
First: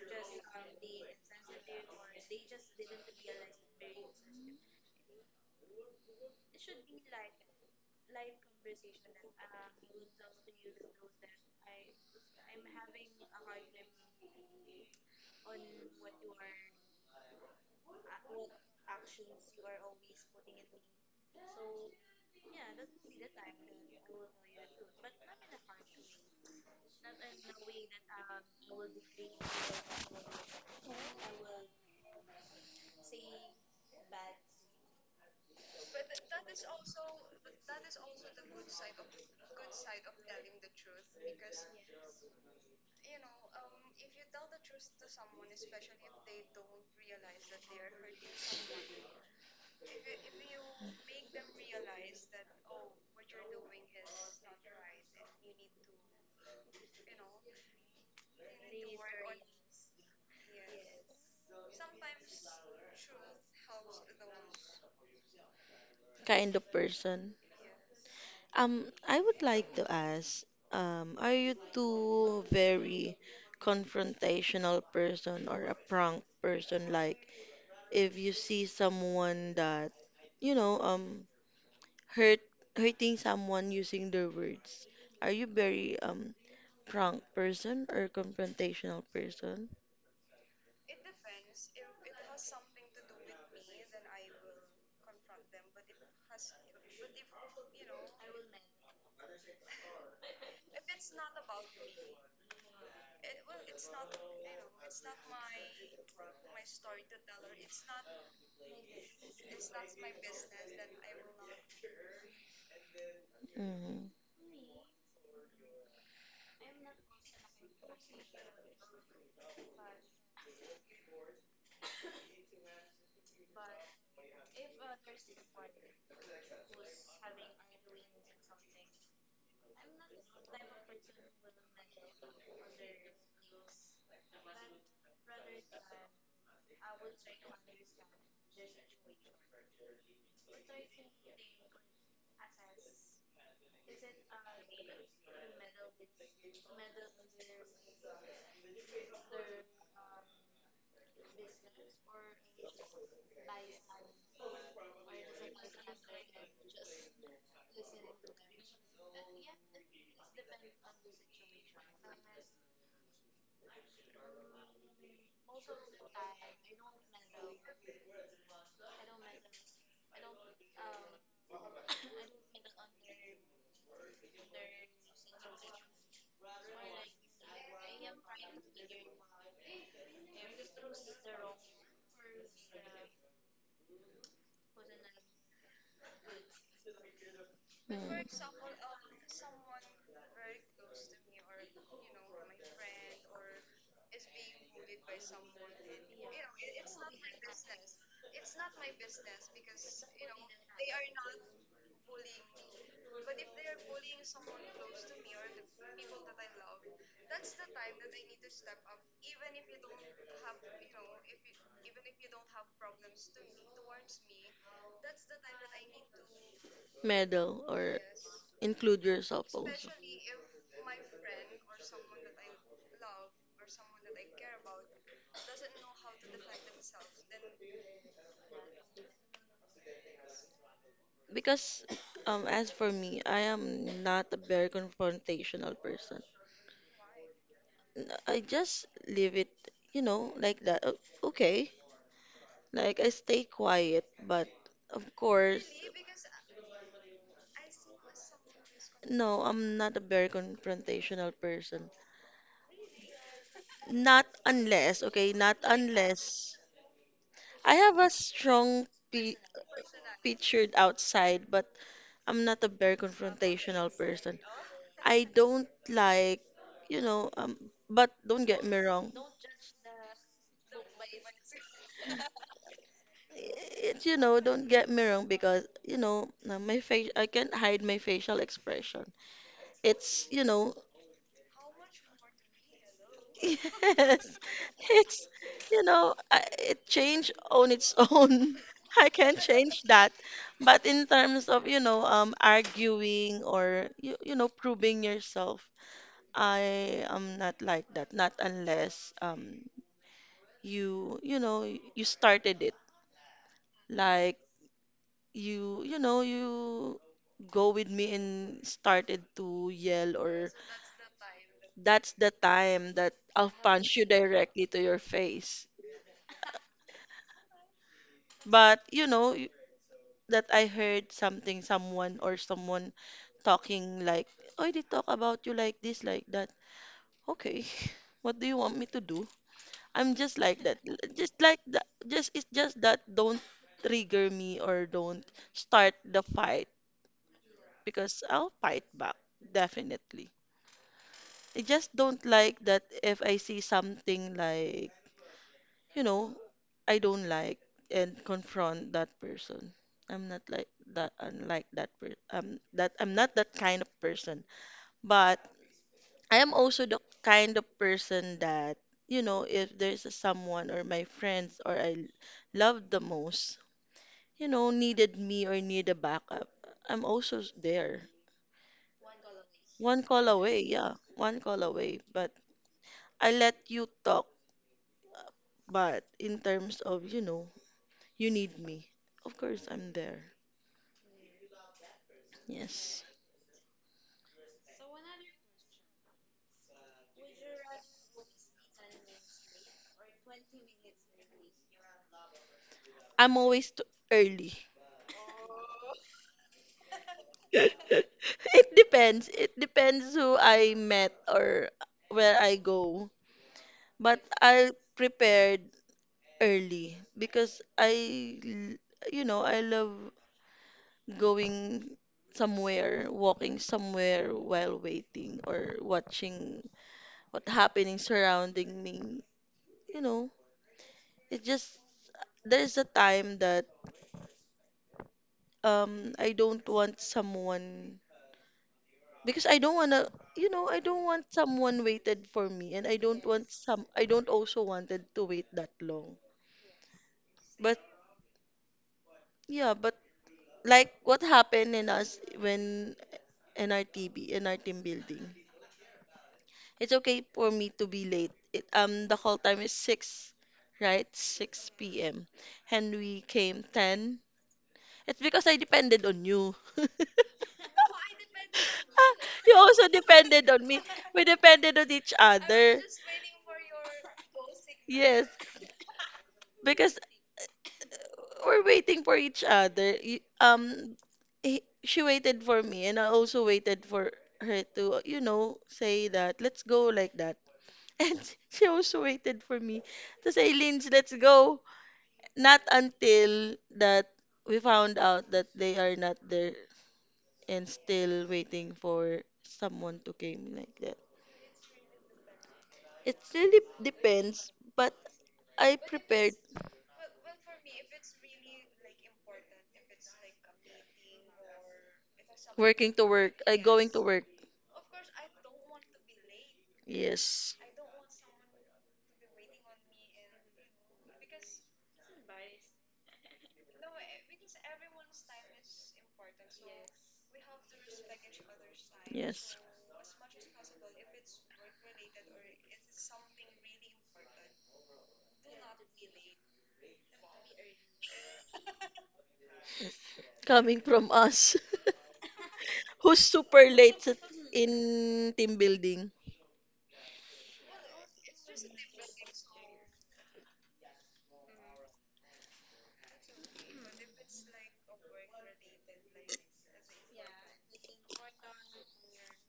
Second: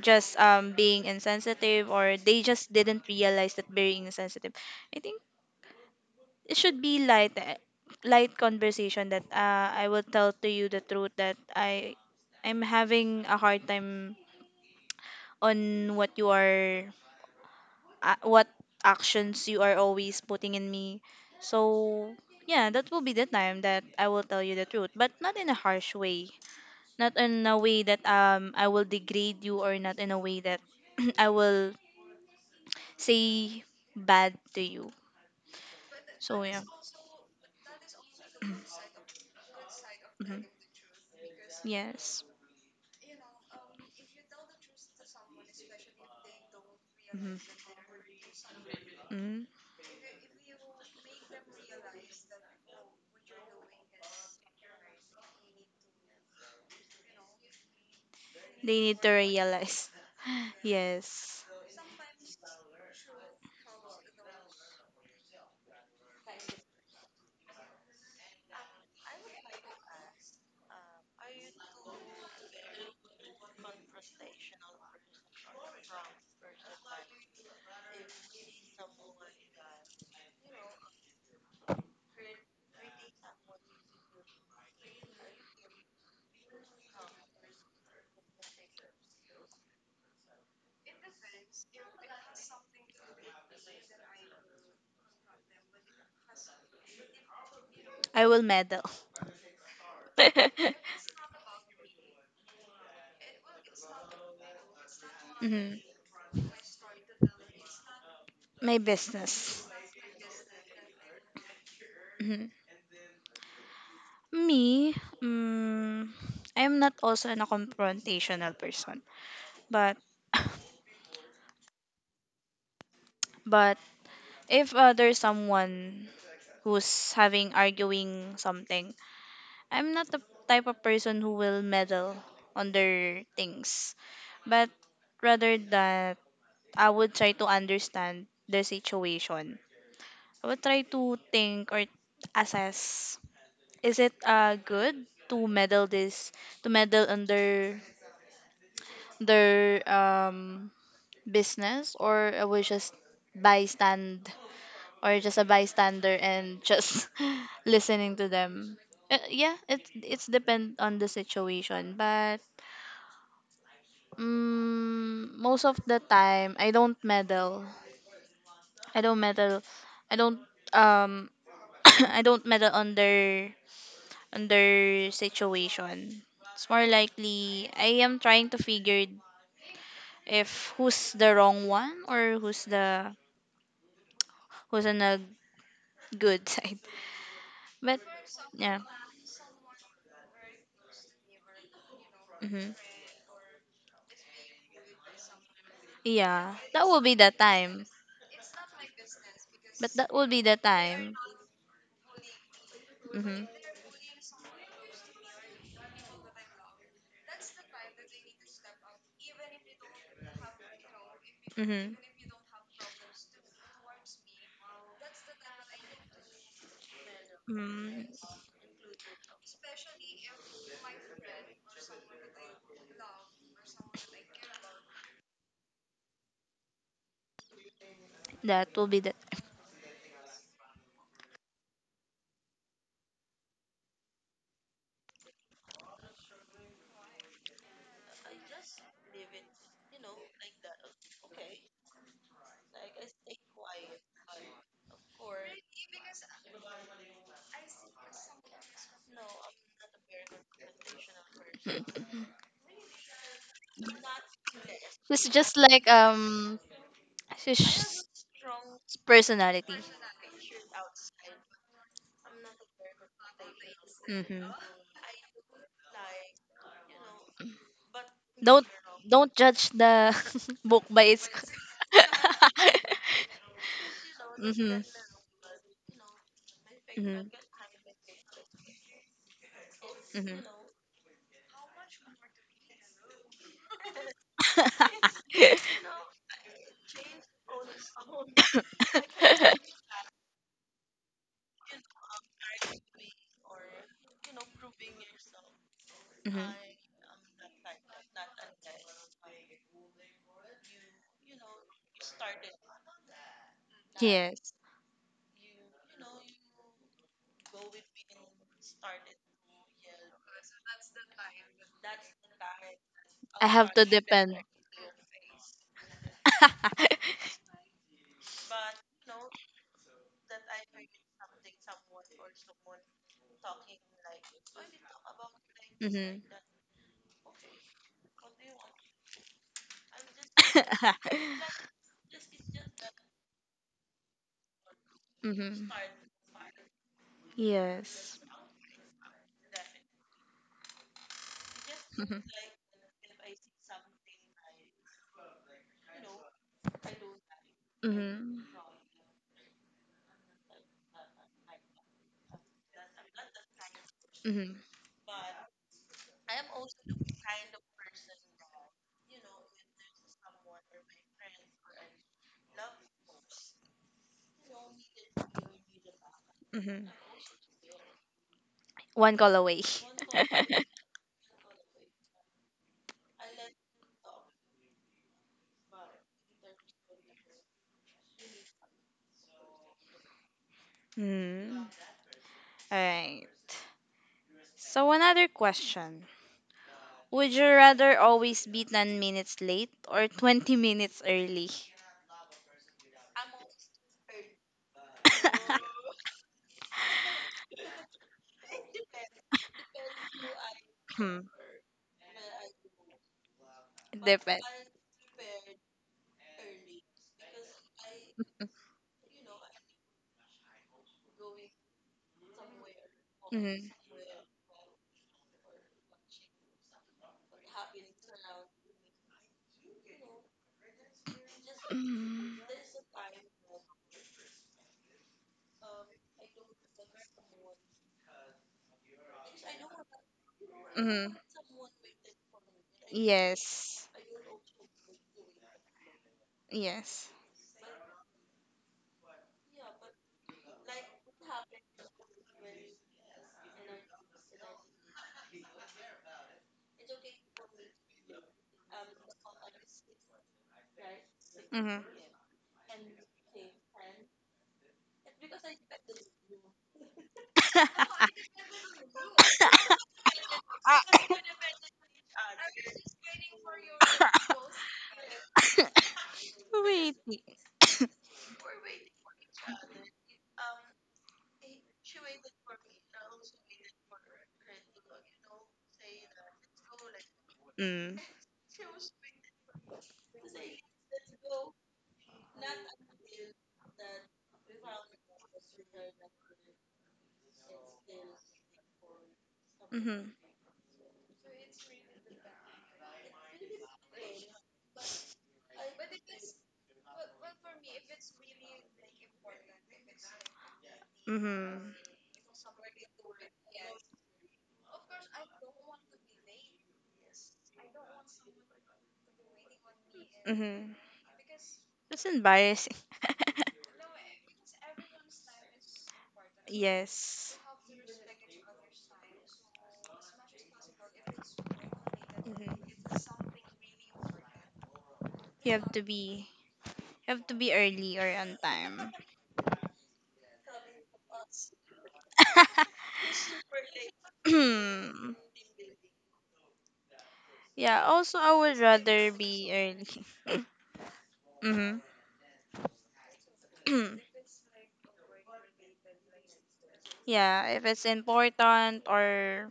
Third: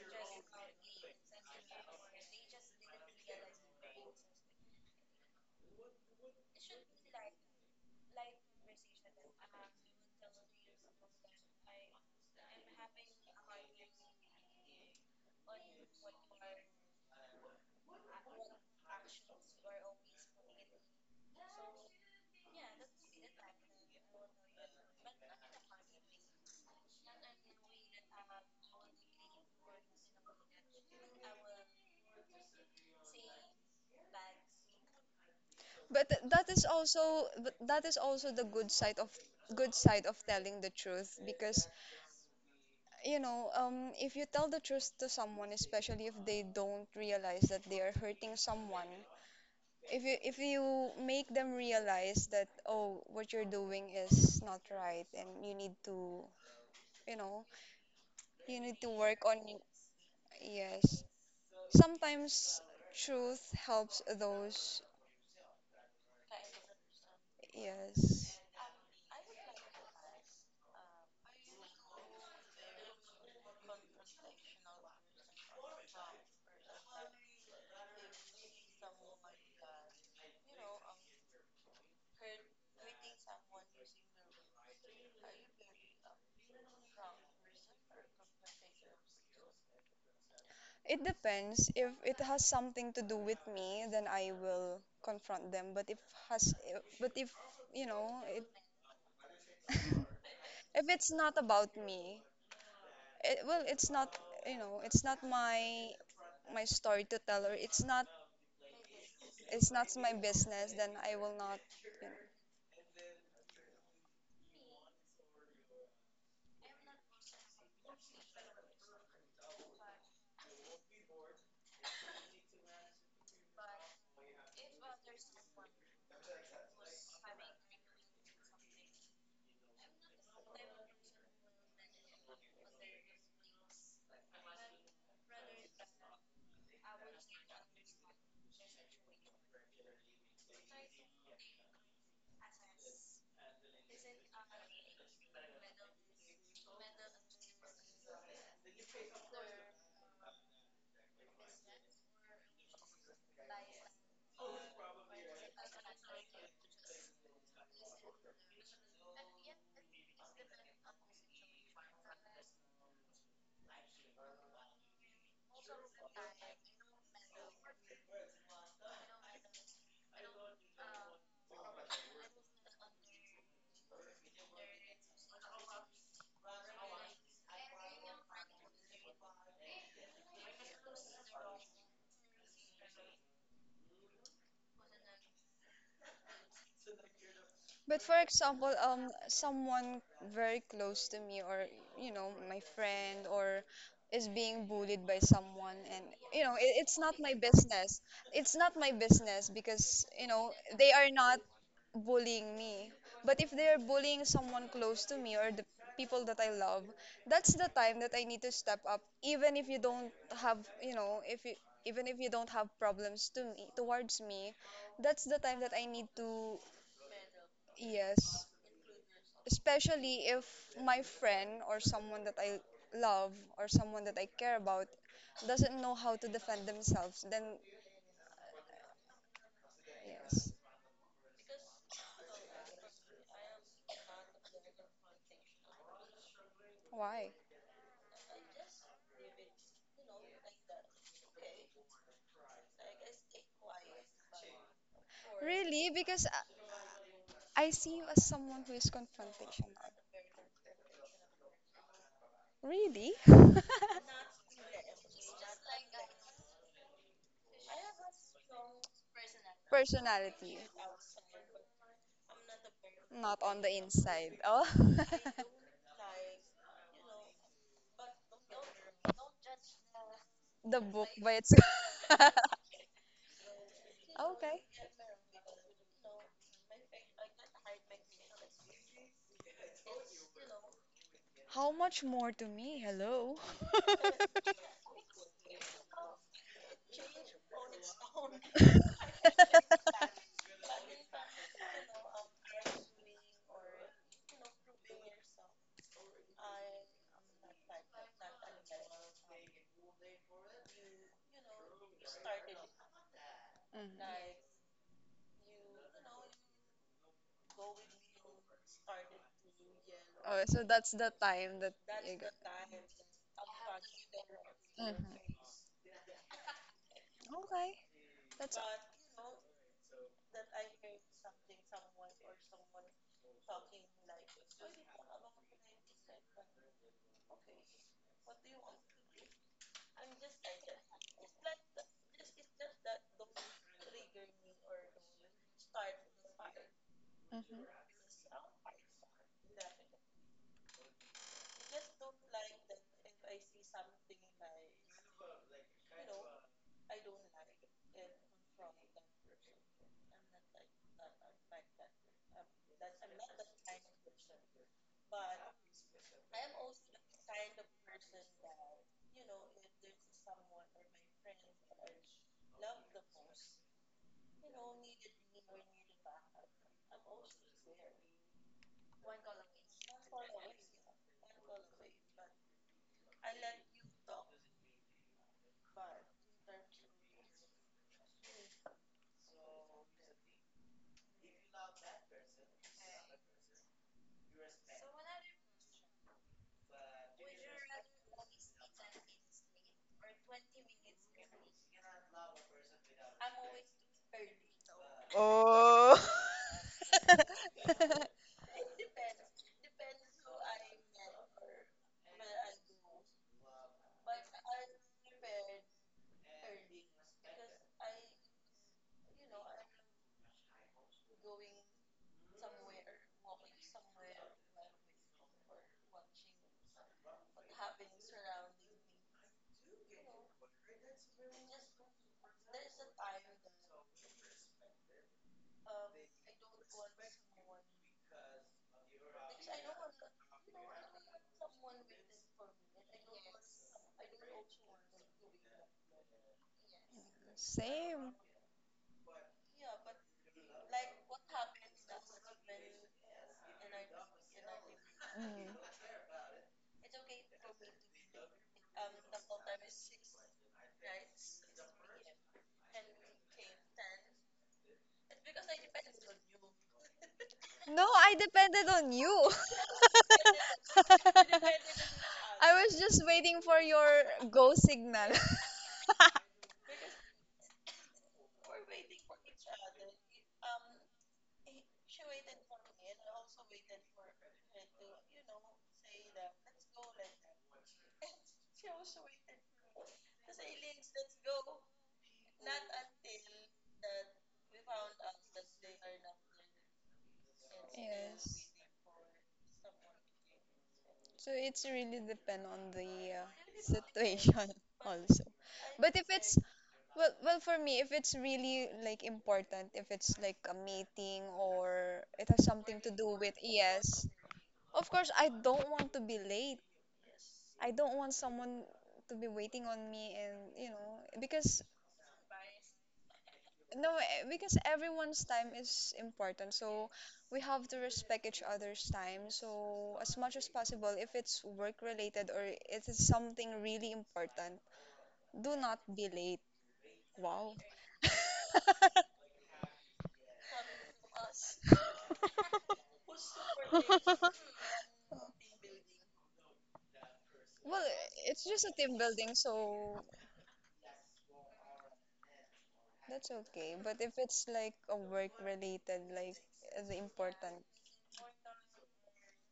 just being insensitive or they just didn't realize that being insensitive, I think it should be light eh, light conversation that I will tell to you the truth that I'm having a hard time on what you are what actions you are always putting in me. So yeah, that will be the time that I will tell you the truth, but not in a harsh way, not in a way that I will degrade you or not in a way that I will say bad to you.
But th-
So
that
yeah.
is also but that is also the good side of
Hmm.
telling the truth because
Yes.
you know, if you tell the truth to someone, especially if they don't
Mhm.
realize that they are hurting someone,
Mhm.
if you make them realize that oh, what you're doing is not right, and you need to, you know, you
They
need to
need to
work on. Y-
realize.
Yes,
Yes.
sometimes truth helps those.
Kind of person.
Yes,
I would like to ask, are you too very confrontational person or a prank person? Like, if you see someone that, you know, hurt hurting someone using their words, are you very prank person or confrontational person?
it depends. If it has something to do with me, then I will confront them. Has, but if you know,
I will
it
meddle.
if it's not about me well it's not you know it's not
Mhm.
my my story to tell or
My business.
it's not my business then I will not you know
Mhm.
Mm-hmm.
Me, mm, I am not also a confrontational person. But but if there's someone who's having arguing something, I'm not the type of person who will meddle on their things. But rather that I would try to understand the situation. I would try to think or assess, is it good to meddle this to meddle under their business, or are we just bystand or just a bystander and just listening to them yeah, it it's depend on the situation, but mm, most of the time I don't meddle, I don't meddle, I don't um I don't meddle under under situation. It's more likely I am trying to figure if who's the wrong one or who's the who's on the good side.
But
But
for
Mm.
example,
yeah.
someone very close to me, or you know, my
Hmm.
friend, or is being bullied by someone, and you know,
Yeah. That
it's
will
not
be
my
the time.
business. It's not my business
But
because
that
you
will be
know
the
they are
time.
not bullying me. But
Hmm
if they are bullying someone close to me or the people that I love, that's the time that I need to step up. Even if you don't have, you know, if you
hmm.
even if you don't have problems to me towards me, that's the time that I need to.
Medal or
Mm,
Yes,
include yourself also.
especially if my friend or someone that I love or someone that I care about doesn't know how to defend themselves, then
that will be that.
yes.
Because, as for me, I am not a very confrontational person.
Why?
I just leave it, you know, like that. Okay. Like, I stay quiet, but of course,
Really? Because I see you as someone who is
no,
confrontational.
I'm not a very confrontational person.
Really?
Not unless,
It's
okay,
just
not
like
unless I
she's
have a
strong
strong pi
personality.
Personality,
pictured outside, but I'm not a very
not on the
confrontational
inside.
person.
Mm-hmm.
Oh,
I don't like, you know, but don't
Don't
get me wrong.
don't judge the
the
book by
book
its.
by its. Okay.
It, you know, don't
Mm-hmm.
get me wrong because, you know, my face, I
Mhm.
can't hide my facial expression. It's,
Mhm.
you know,
How much more to me? Hello.
yes, it's, you know, I, it changed on its own. I can't change that. But in terms of, you know, arguing or, you know, proving yourself,
Mhm.
I am not like that. Not unless you, you know, you started it.
Mm.
Like,
Yes,
you know you go with me and started to yell
Oh,
or
so that's the time that
that's
you got.
the time that
I
I'll
have to
punch you
depend.
directly to your
Mm-hmm.
face.
Okay. That's.
But you know
Mm-hmm.
that I heard something, someone or someone talking like, "Oh, they talk about you like this,
Mhm.
like that." Okay, what do you want me to do? I'm just like that, just like that. Just it's just that don't trigger me or don't
Mhm.
start the fight
Yes.
because I'll fight back definitely. I just don't like that if I see something like, you know, I don't like
Mhm.
and
Mhm.
confront that person. I'm not like that unlike that per that I'm not that kind of person.
Hmm
But I am also the kind of person that, you know, if there's a someone or my friends or I love the most, you know, needed me or need a backup,
hmm.
I'm also there.
One call away.
One call away, yeah, one call away. But I let you talk. But in terms of, you know, you need me, of course I'm there.
Mm. All
Yes.
right. So another question. Would you rather always be 10 minutes late or 20 minutes early?
I'm always too early. It depends. It depends who I met
Hmm.
or where I go.
It
But
depends.
I prepared early because you know, I love going somewhere, walking
Mhm.
somewhere while waiting or watching what happening surrounding me. You know, it just
Mm.
there's a time that I don't want someone because I don't wanna, you know, I don't
Mm-hmm.
want someone waited for me and
Yes.
I don't also wanted to wait that long.
Yes.
But
Same.
yeah, but like what happened in us when NRTB in our team building,
Mm.
it's okay for me to be late it, the call time is 6, right?
Mm-hmm.
6 p.m. And we came 10. It's because I depended on you.
No, I depended on you.
You also depended on me. We
I
depended on each
was
other.
just waiting for your go signal.
Yes,
Wait.
because we're waiting for each other. He, she waited for me, and I also waited for her to, you know, say that let's go like that.
Mm.
And she also waited for me to say, Lynch, let's go. Not until that we found out that they are not there and still
Yes.
waiting for someone
Mm-hmm.
to came like that.
So it's really depend on
It
the
really
situation
depends, but
also.
I
But if
prepared
it's well, well for me, if it's really like important, if it's like a meeting
Mm-hmm.
or it has something to
working to
do with
work. I going to
yes,
work.
of course I don't want to be late.
Yes.
I don't want someone to be waiting on me and you
Mm-hmm.
know because
That's embarrassing.
no eh, because everyone's time is important, so
Yes.
we have to respect each other's time,
Yes.
so as much as possible if it's work related or it is
Mhm.
something really important,
You
do
have
not
to
be
be,
late.
you have to be
Wow.
early or on time.
Coming from us. Who's super late in team building?
Well,
Yeah, also I
it's
would
just a team
rather
building,
be
so
early. Mhm.
that's okay. But if it's like a work related, like the
Yeah,
important.
if it's important or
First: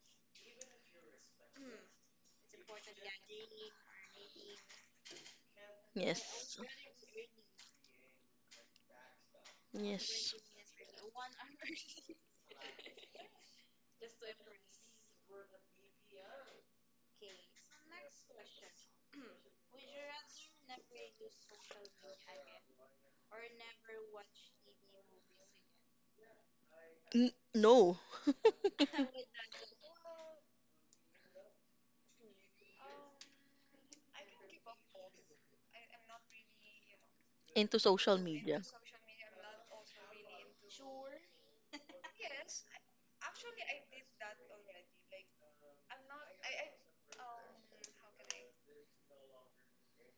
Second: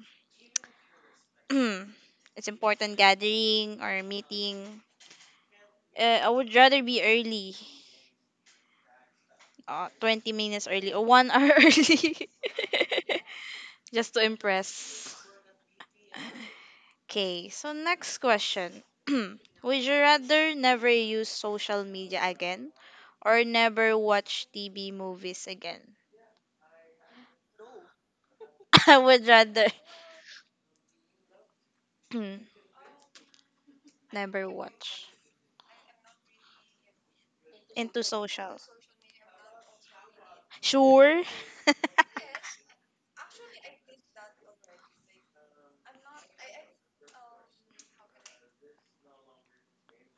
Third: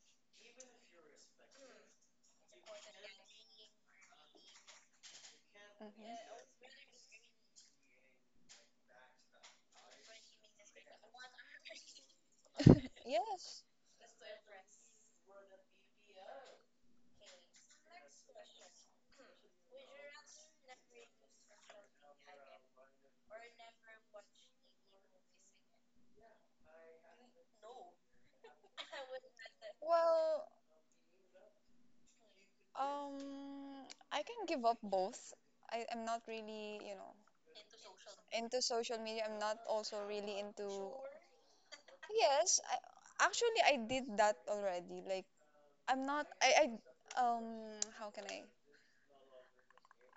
it's important gathering or meeting,
Mhm.
uh, I would
Yes.
rather be early, 20
Yes.
minutes early or 1 hour early,
Yes.
just to impress. Okay, so next question. Would you rather never use social media again or never watch TV movies again?
No.
I would rather
Well, um, I can
never
give up
watch
both. I'm not really, you know,
Into
into
social
social.
into
media.
social media. I'm not also really into.
Sure.
Yes, I, actually, I did that already. Like, I'm not. Um, how can I?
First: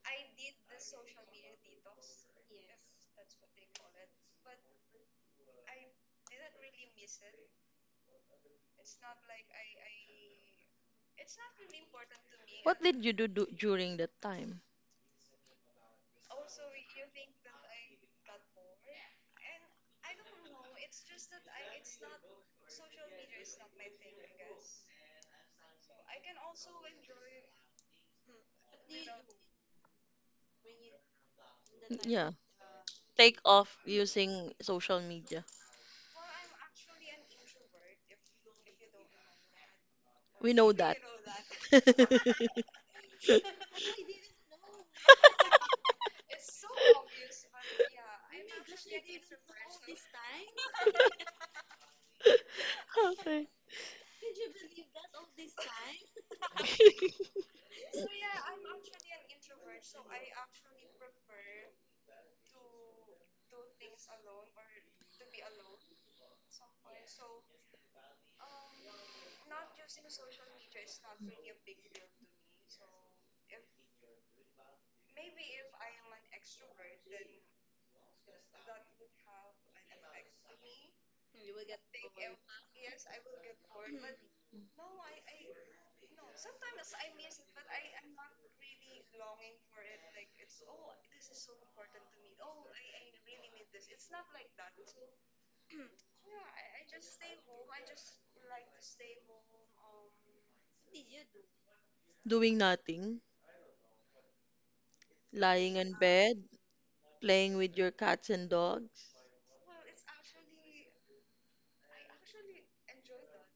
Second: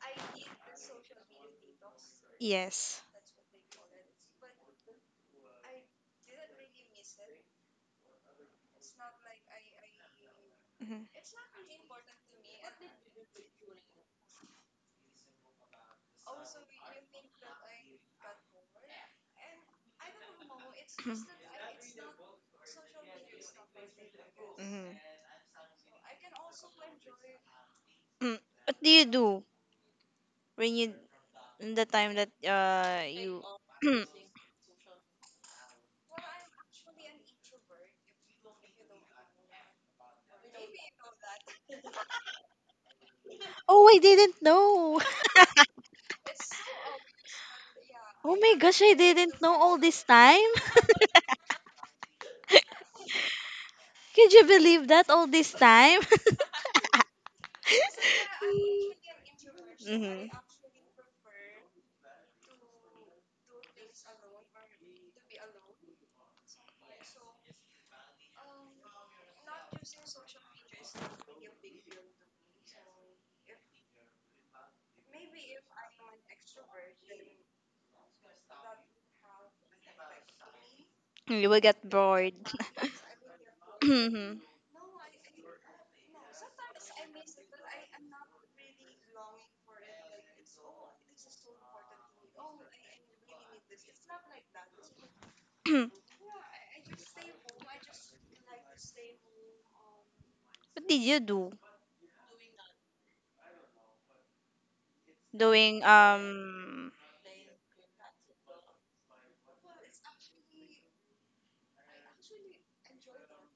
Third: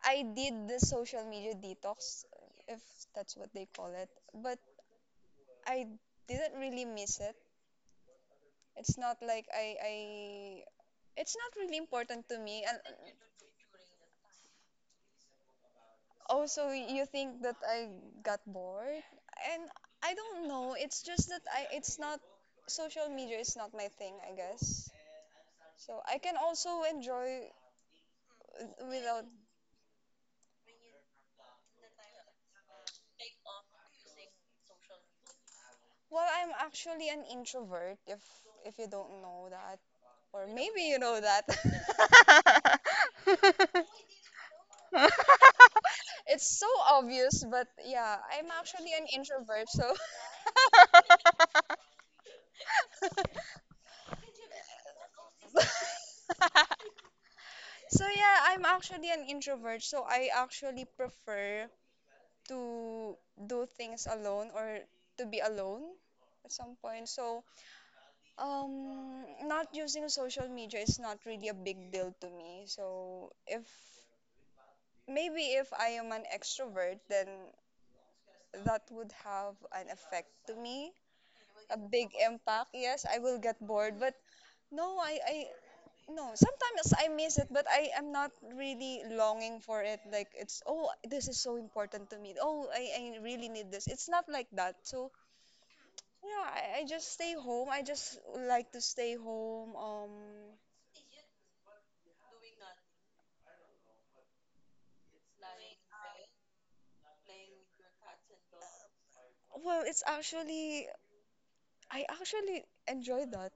I did the social media detox, if
Yes.
that's what they call it, but I didn't really miss it. It's not like I
Mhm.
it's not really important to me. And
What did you do during that time?
also, you think that I got bored, and I don't know. It's just that I, it's not social media is not my thing, I
Mhm.
guess. So I can also enjoy
Mm. What do you
without.
do when you in the time that
Yeah. Take
you?
off using social media.
Well, I'm actually an introvert. If you don't know that. Or
We know
maybe
that.
you know that.
Oh, I didn't know.
It's so obvious, but yeah,
Oh
I'm
my gosh,
actually
I
an
didn't know
introvert.
all
So
this time.
Okay.
Could you believe that all this time?
so yeah, I'm actually an introvert. So I
Mhm.
actually prefer to do things alone or to be alone at some point. So not using social media is not really a big deal to me. So if maybe if I am an extrovert, then that would have an effect to me,
You will
a
get
big
bored.
impact. Yes, I will get bored, but
Mhm.
No, I, I, no. Sometimes I miss it, but I am not really longing for it. Like it's, oh, this is so important to me. I really need this. It's not like that. So yeah, I just stay home. I just like to stay home.
What did you do?
Doing nothing, lying
Doing
in bed, playing with your cats and dogs.
Well, it's actually I actually enjoy that.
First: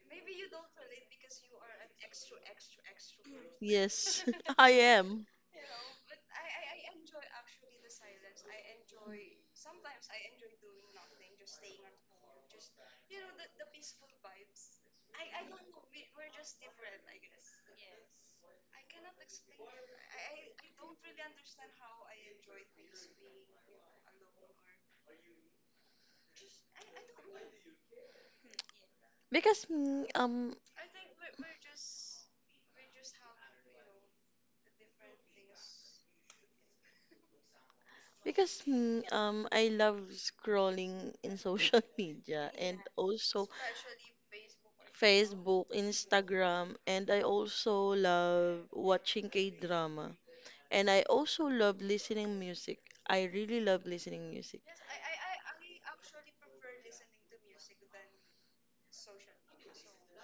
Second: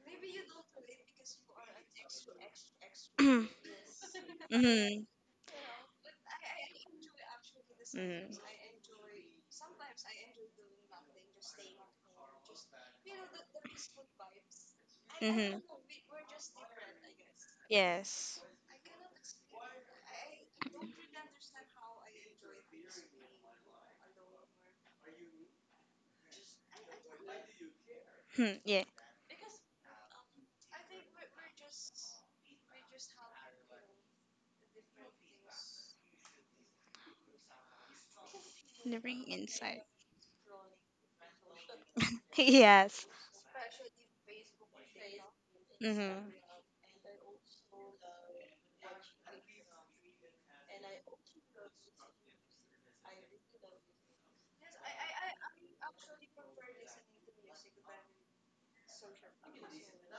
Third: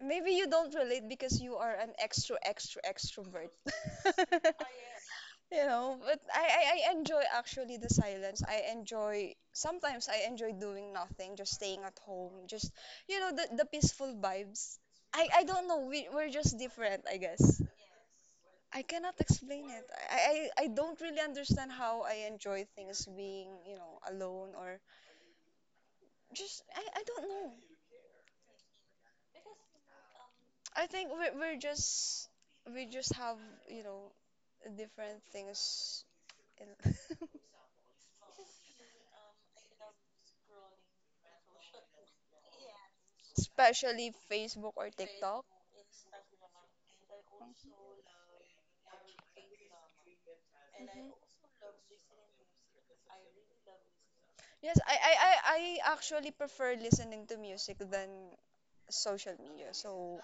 Maybe you don't relate because you are an extrovert.
Yes, I
Mhm.
am.
You know, but I enjoy actually the silence. I enjoy, sometimes I enjoy doing nothing, just staying at home, just, you know, the peaceful vibes. I
Mhm. Mhm.
don't know, we're just different, I guess.
Yes.
I cannot explain it. I don't really understand how I enjoy things being, you know, alone or just, I don't know.
Hmm, yeah.
Because mm, um
I think we're just we just have you know different things, in,
because
The ring
I
inside.
love scrolling in social media and
Yes.
also
especially Facebook or TikTok.
Facebook,
Mhm.
Instagram, and I also love watching K-drama. And I
Mhm.
also love listening music. I really love listening music.
Yes, I actually prefer listening to music than social media. So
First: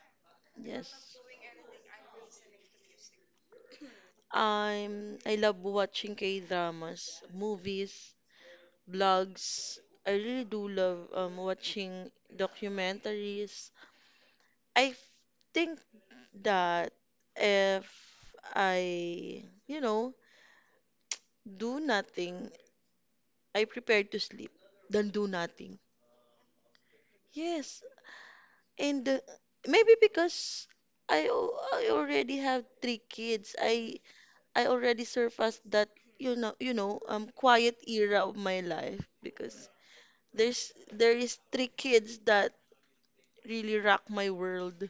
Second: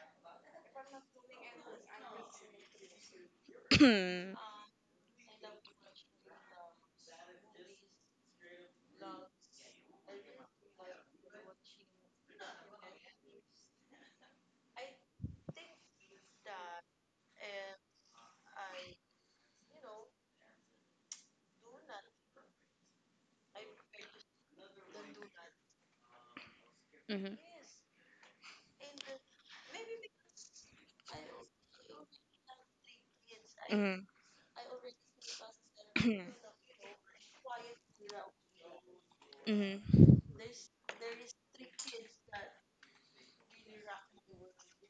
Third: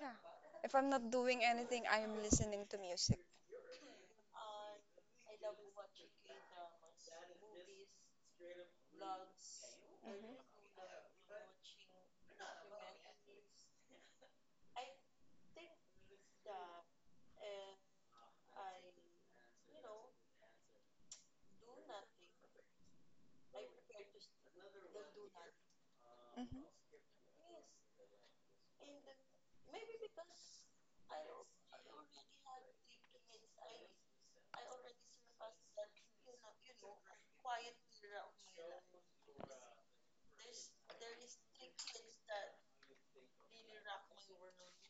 yeah, if I'm not
Yes.
doing anything, I am listening to music.
Mhm.
I love watching K-dramas, movies, blogs. I really do love watching documentaries. I f- think that if I, you know, do nothing, I prepare to sleep than do nothing.
Hmm hmm.
Mhm.
Yes, and maybe because I already have three kids,
Mhm.
I already surpassed that, you know, quiet era of my life because
Mhm.
there is three kids that really rock my world,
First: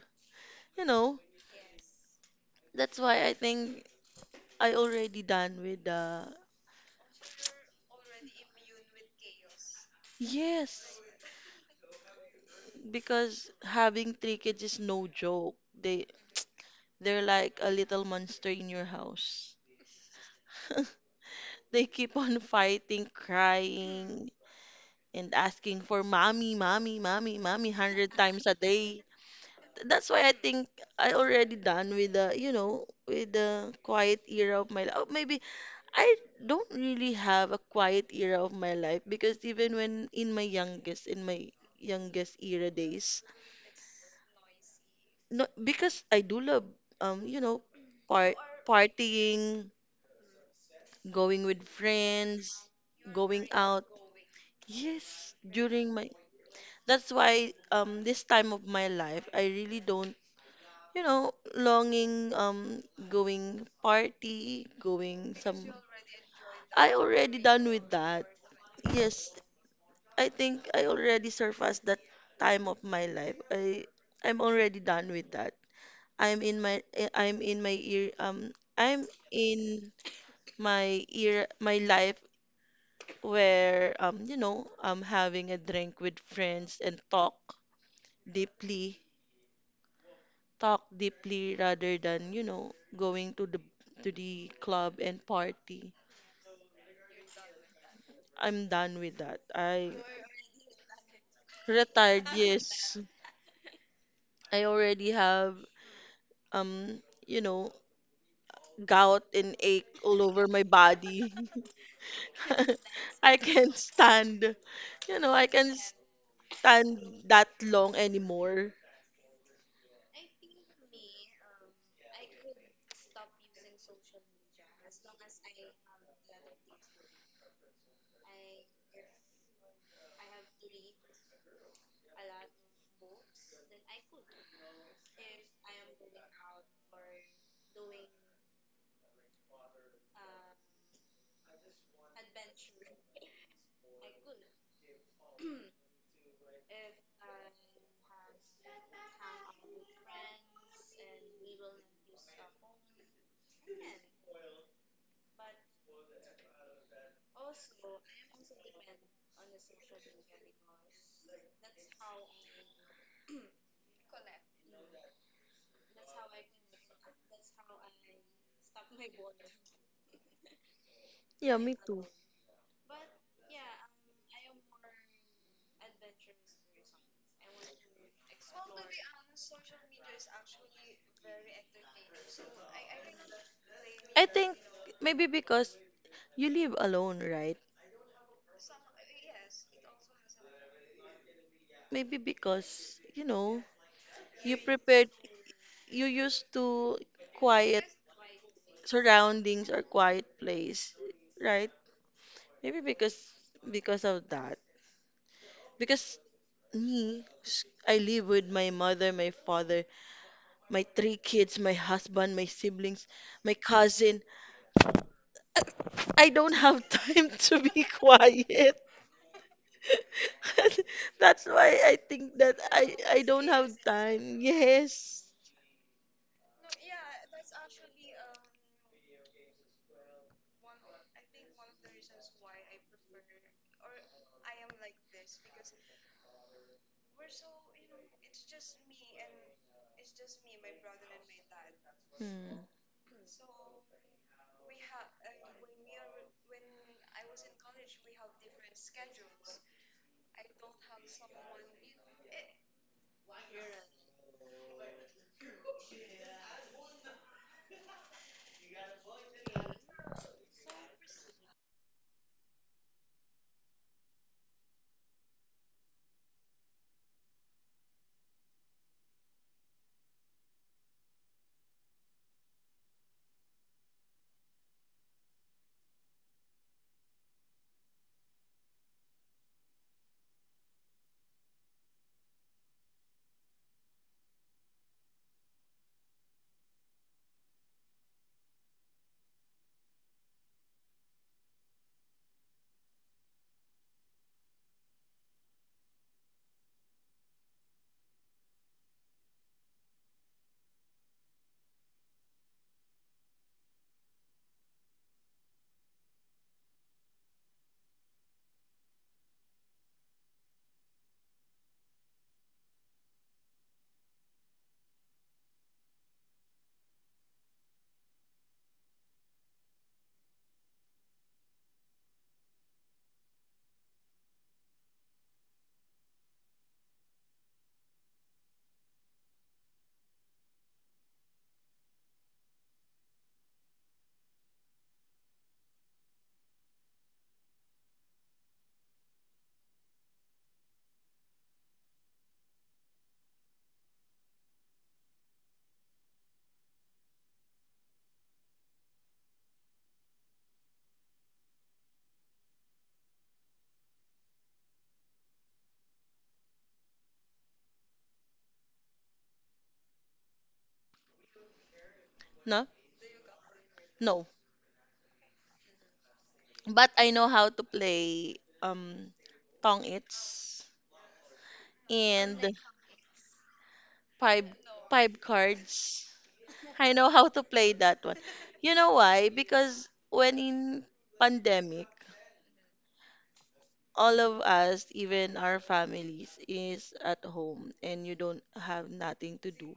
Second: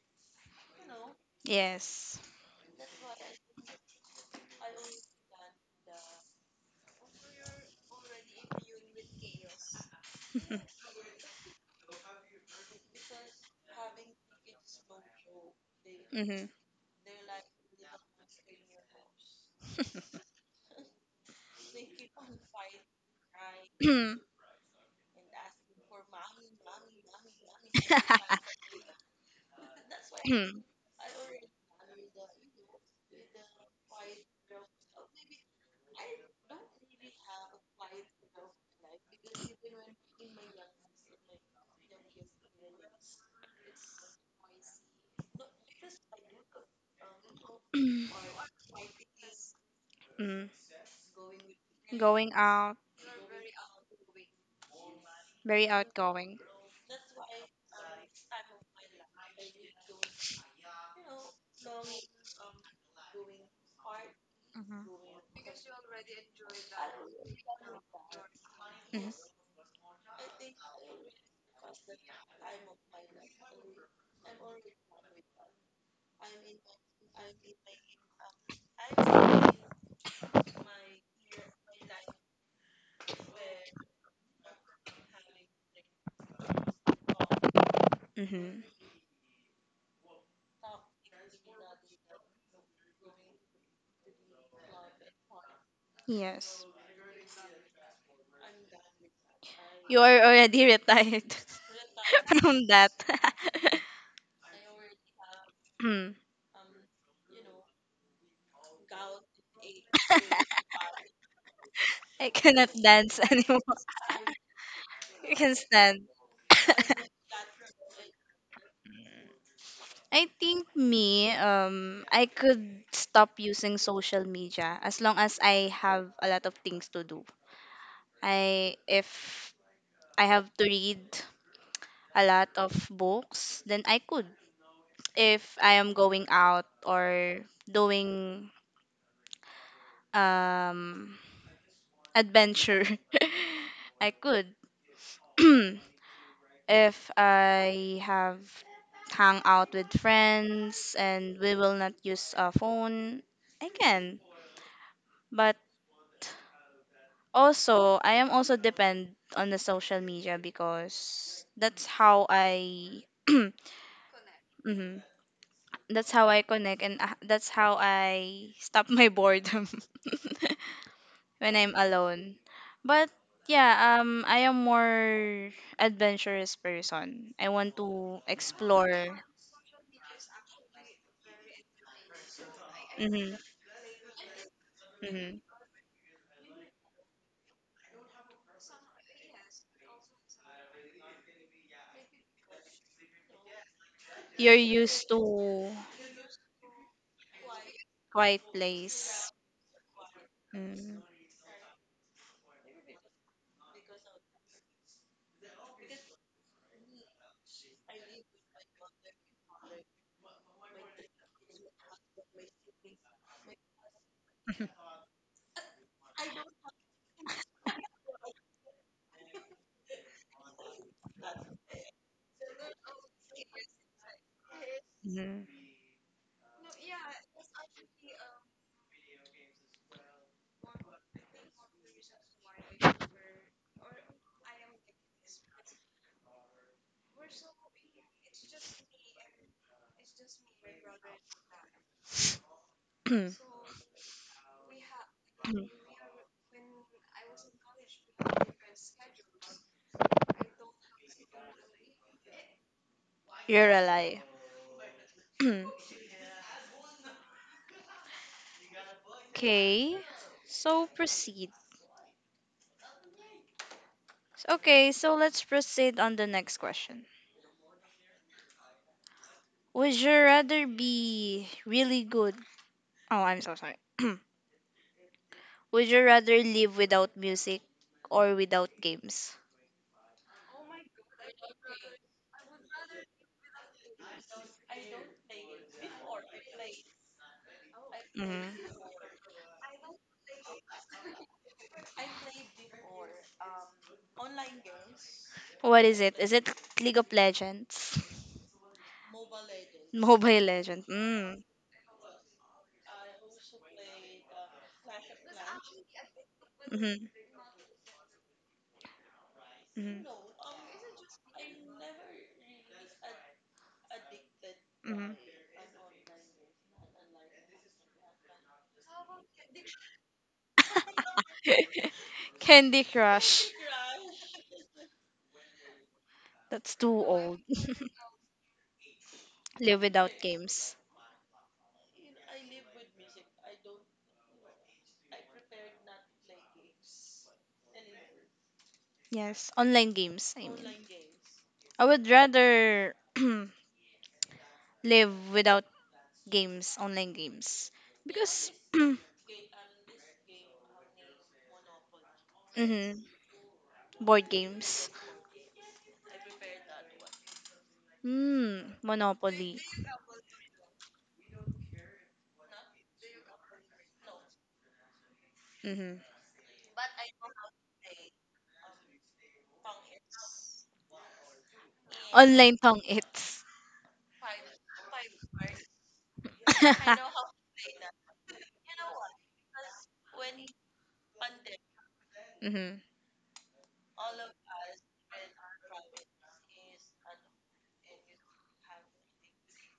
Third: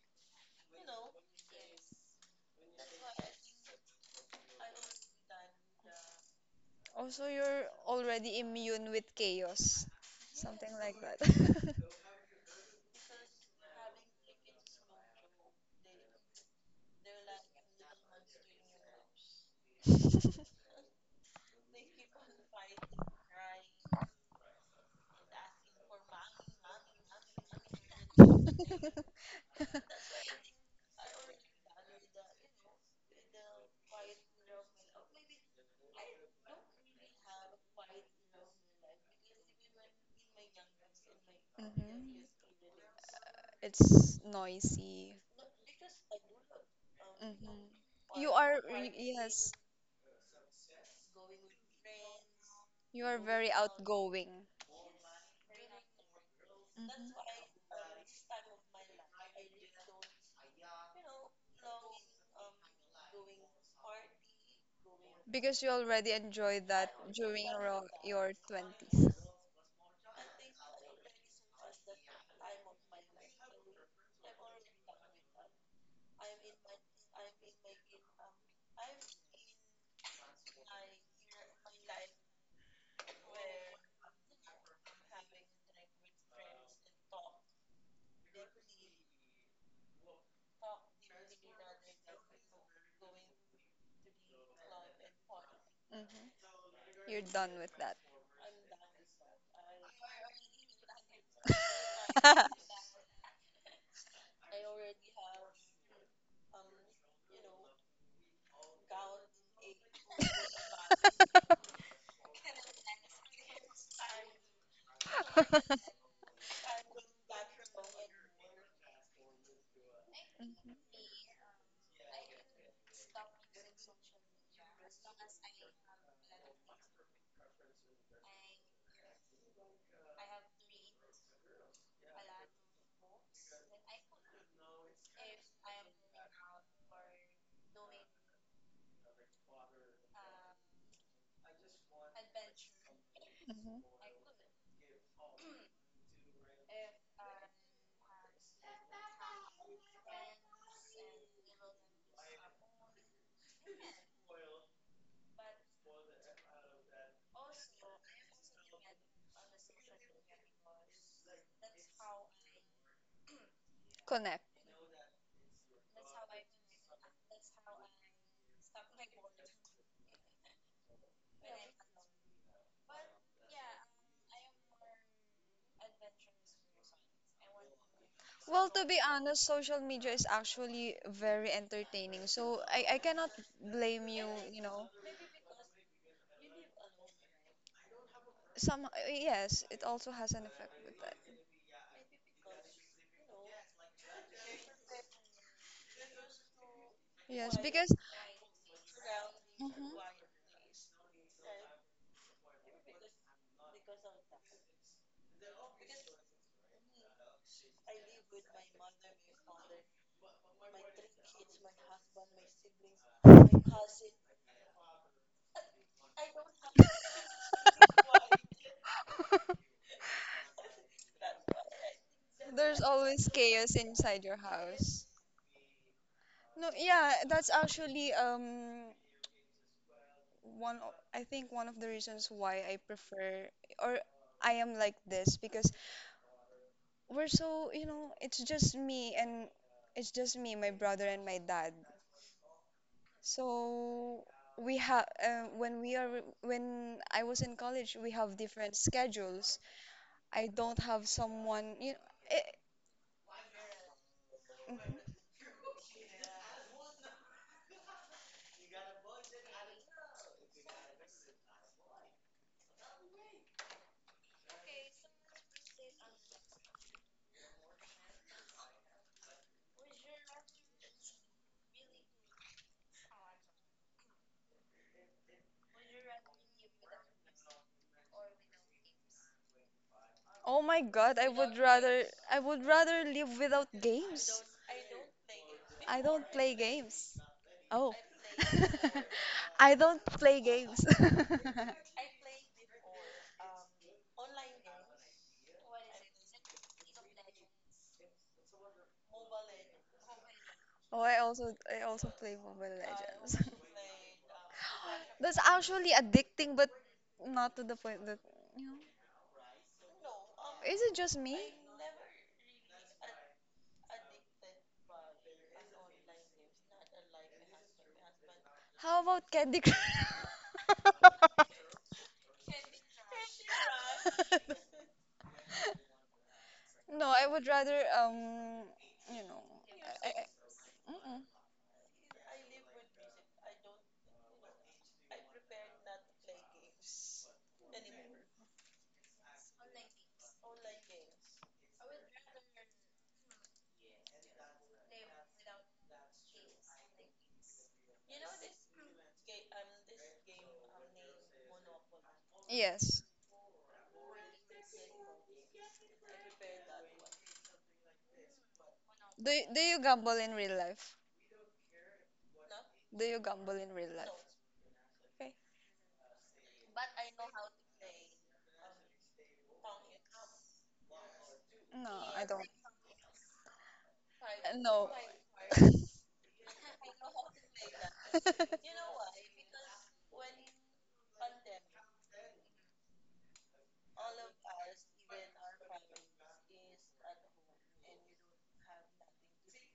you know.
Yes.
That's why I think I already done with the
Also, you're already immune with chaos, something like
yes
that.
because having three kids is no joke. They
Mhm.
they're like a little monster in your house. They keep on fighting crying and asking for mommy mommy mommy mommy 100 times a day. That's why I think I already done with the, you know, with the quiet era of my life. Oh, maybe I don't really have a quiet era of my life because even when in my
Hmm.
youngest era days,
It's noisy.
no, because I do love, you
Hmm.
know,
You
part
are, yes,
partying,
Mm.
going with
Going
friends,
out,
you are
going
very
out.
outgoing.
Yes,
very
during my.
outgoing.
Mhm.
That's why this time of my life, I really don't, you know, longing, going party,
Hmm
going some.
Because you already enjoyed that
I already
during
done with that.
your 20s.
Yes, I think I already surpassed that time of my life. I'm already done with that. I'm in my I'm in my ear I'm in my ear my life where you know I'm having a drink with friends and
hmm.
deeply talk deeply rather than, you know, going to the club and party.
Mhm.
Yes.
You're done with that.
I'm done with that. I
You are already retired
retired,
from that.
yes. I already have
Hmm.
um, you know, gout and ache all over my body.
I cannot dance
I
anymore.
can't stand, you know,
You
I
can
can't
stand.
stand that long anymore.
I think
Mhm.
me, I could stop using social media as long as I have a lot of things to do. I If I have to read a lot of books, then I could. If I am going out or doing um adventure.
Mhm.
I could if I have hang out with friends and we will not use a phone. I can, but also I am also depend on the social media because that's how I
Connect.
Mhm. That's how I connect and that's how I stop my boredom. When
Yeah,
I'm
me too.
alone. But yeah, I am more adventurous person. I want to
Well, to be
explore.
honest, social media is actually very entertaining. So I cannot
Mm-hmm,
blame
I
you,
think
you know.
maybe
mm-hmm.
because you live alone, right?
Some yes, it also has an effect with that.
Maybe because, you know,
You're
you prepare
used to
you used to
Yes,
quiet
because
quiet place.
surroundings or
Mhm.
quiet place,
Mm-hmm.
right? Maybe because of that. Because me, I live with my mother, my father, my three kids, my husband, my siblings, my cousin. I don't have time to be quiet. That's why I think that
there's
I
always
don't have
chaos inside
time.
your house.
Yes.
Mm-hmm.
No, yeah, that's actually I think one of the reasons why I prefer or I am like this because we're so, you know, it's just me and it's just me, my brother, and my dad.
Hmm.
So we have when we are when I was in college, we have different schedules. I don't have someone, you know,
You're a lie.
eh,
Okay. So proceed. Okay, so let's proceed on the next question. Would you rather be really good? Oh, I'm so sorry. Would you rather live without music or without games?
oh my God, I would rather live without games. I don't play games. Oh.
Hmm.
I don't play games.
What is it? Is it League of Legends? Mobile Legend.
Oh, I also play Mobile Legends. That's actually addicting, but
Mm.
not to the point that.
Mm-hmm. Mm-hmm.
Is it just me?
Mm-hmm.
How about Candy Crush?
Candy Crush. That's too
No, I
old.
would rather you know,
Live without
I,
games.
I, mm-mm.
Yes, online games, I mean. I would rather live without games, online games. Because mhm,
Yes.
board games. Mm, Monopoly.
Do you gamble in real life?
No?
Do you gamble in real
No.
life? Okay.
Mhm.
But I know how to play tong its
No, I don't.
Online
and
pang it's.
five
No.
five cards. I know how to play that one. You know why? Because when in pandemic,
Mhm.
all of us, even our families, is at home and you don't have nothing to do.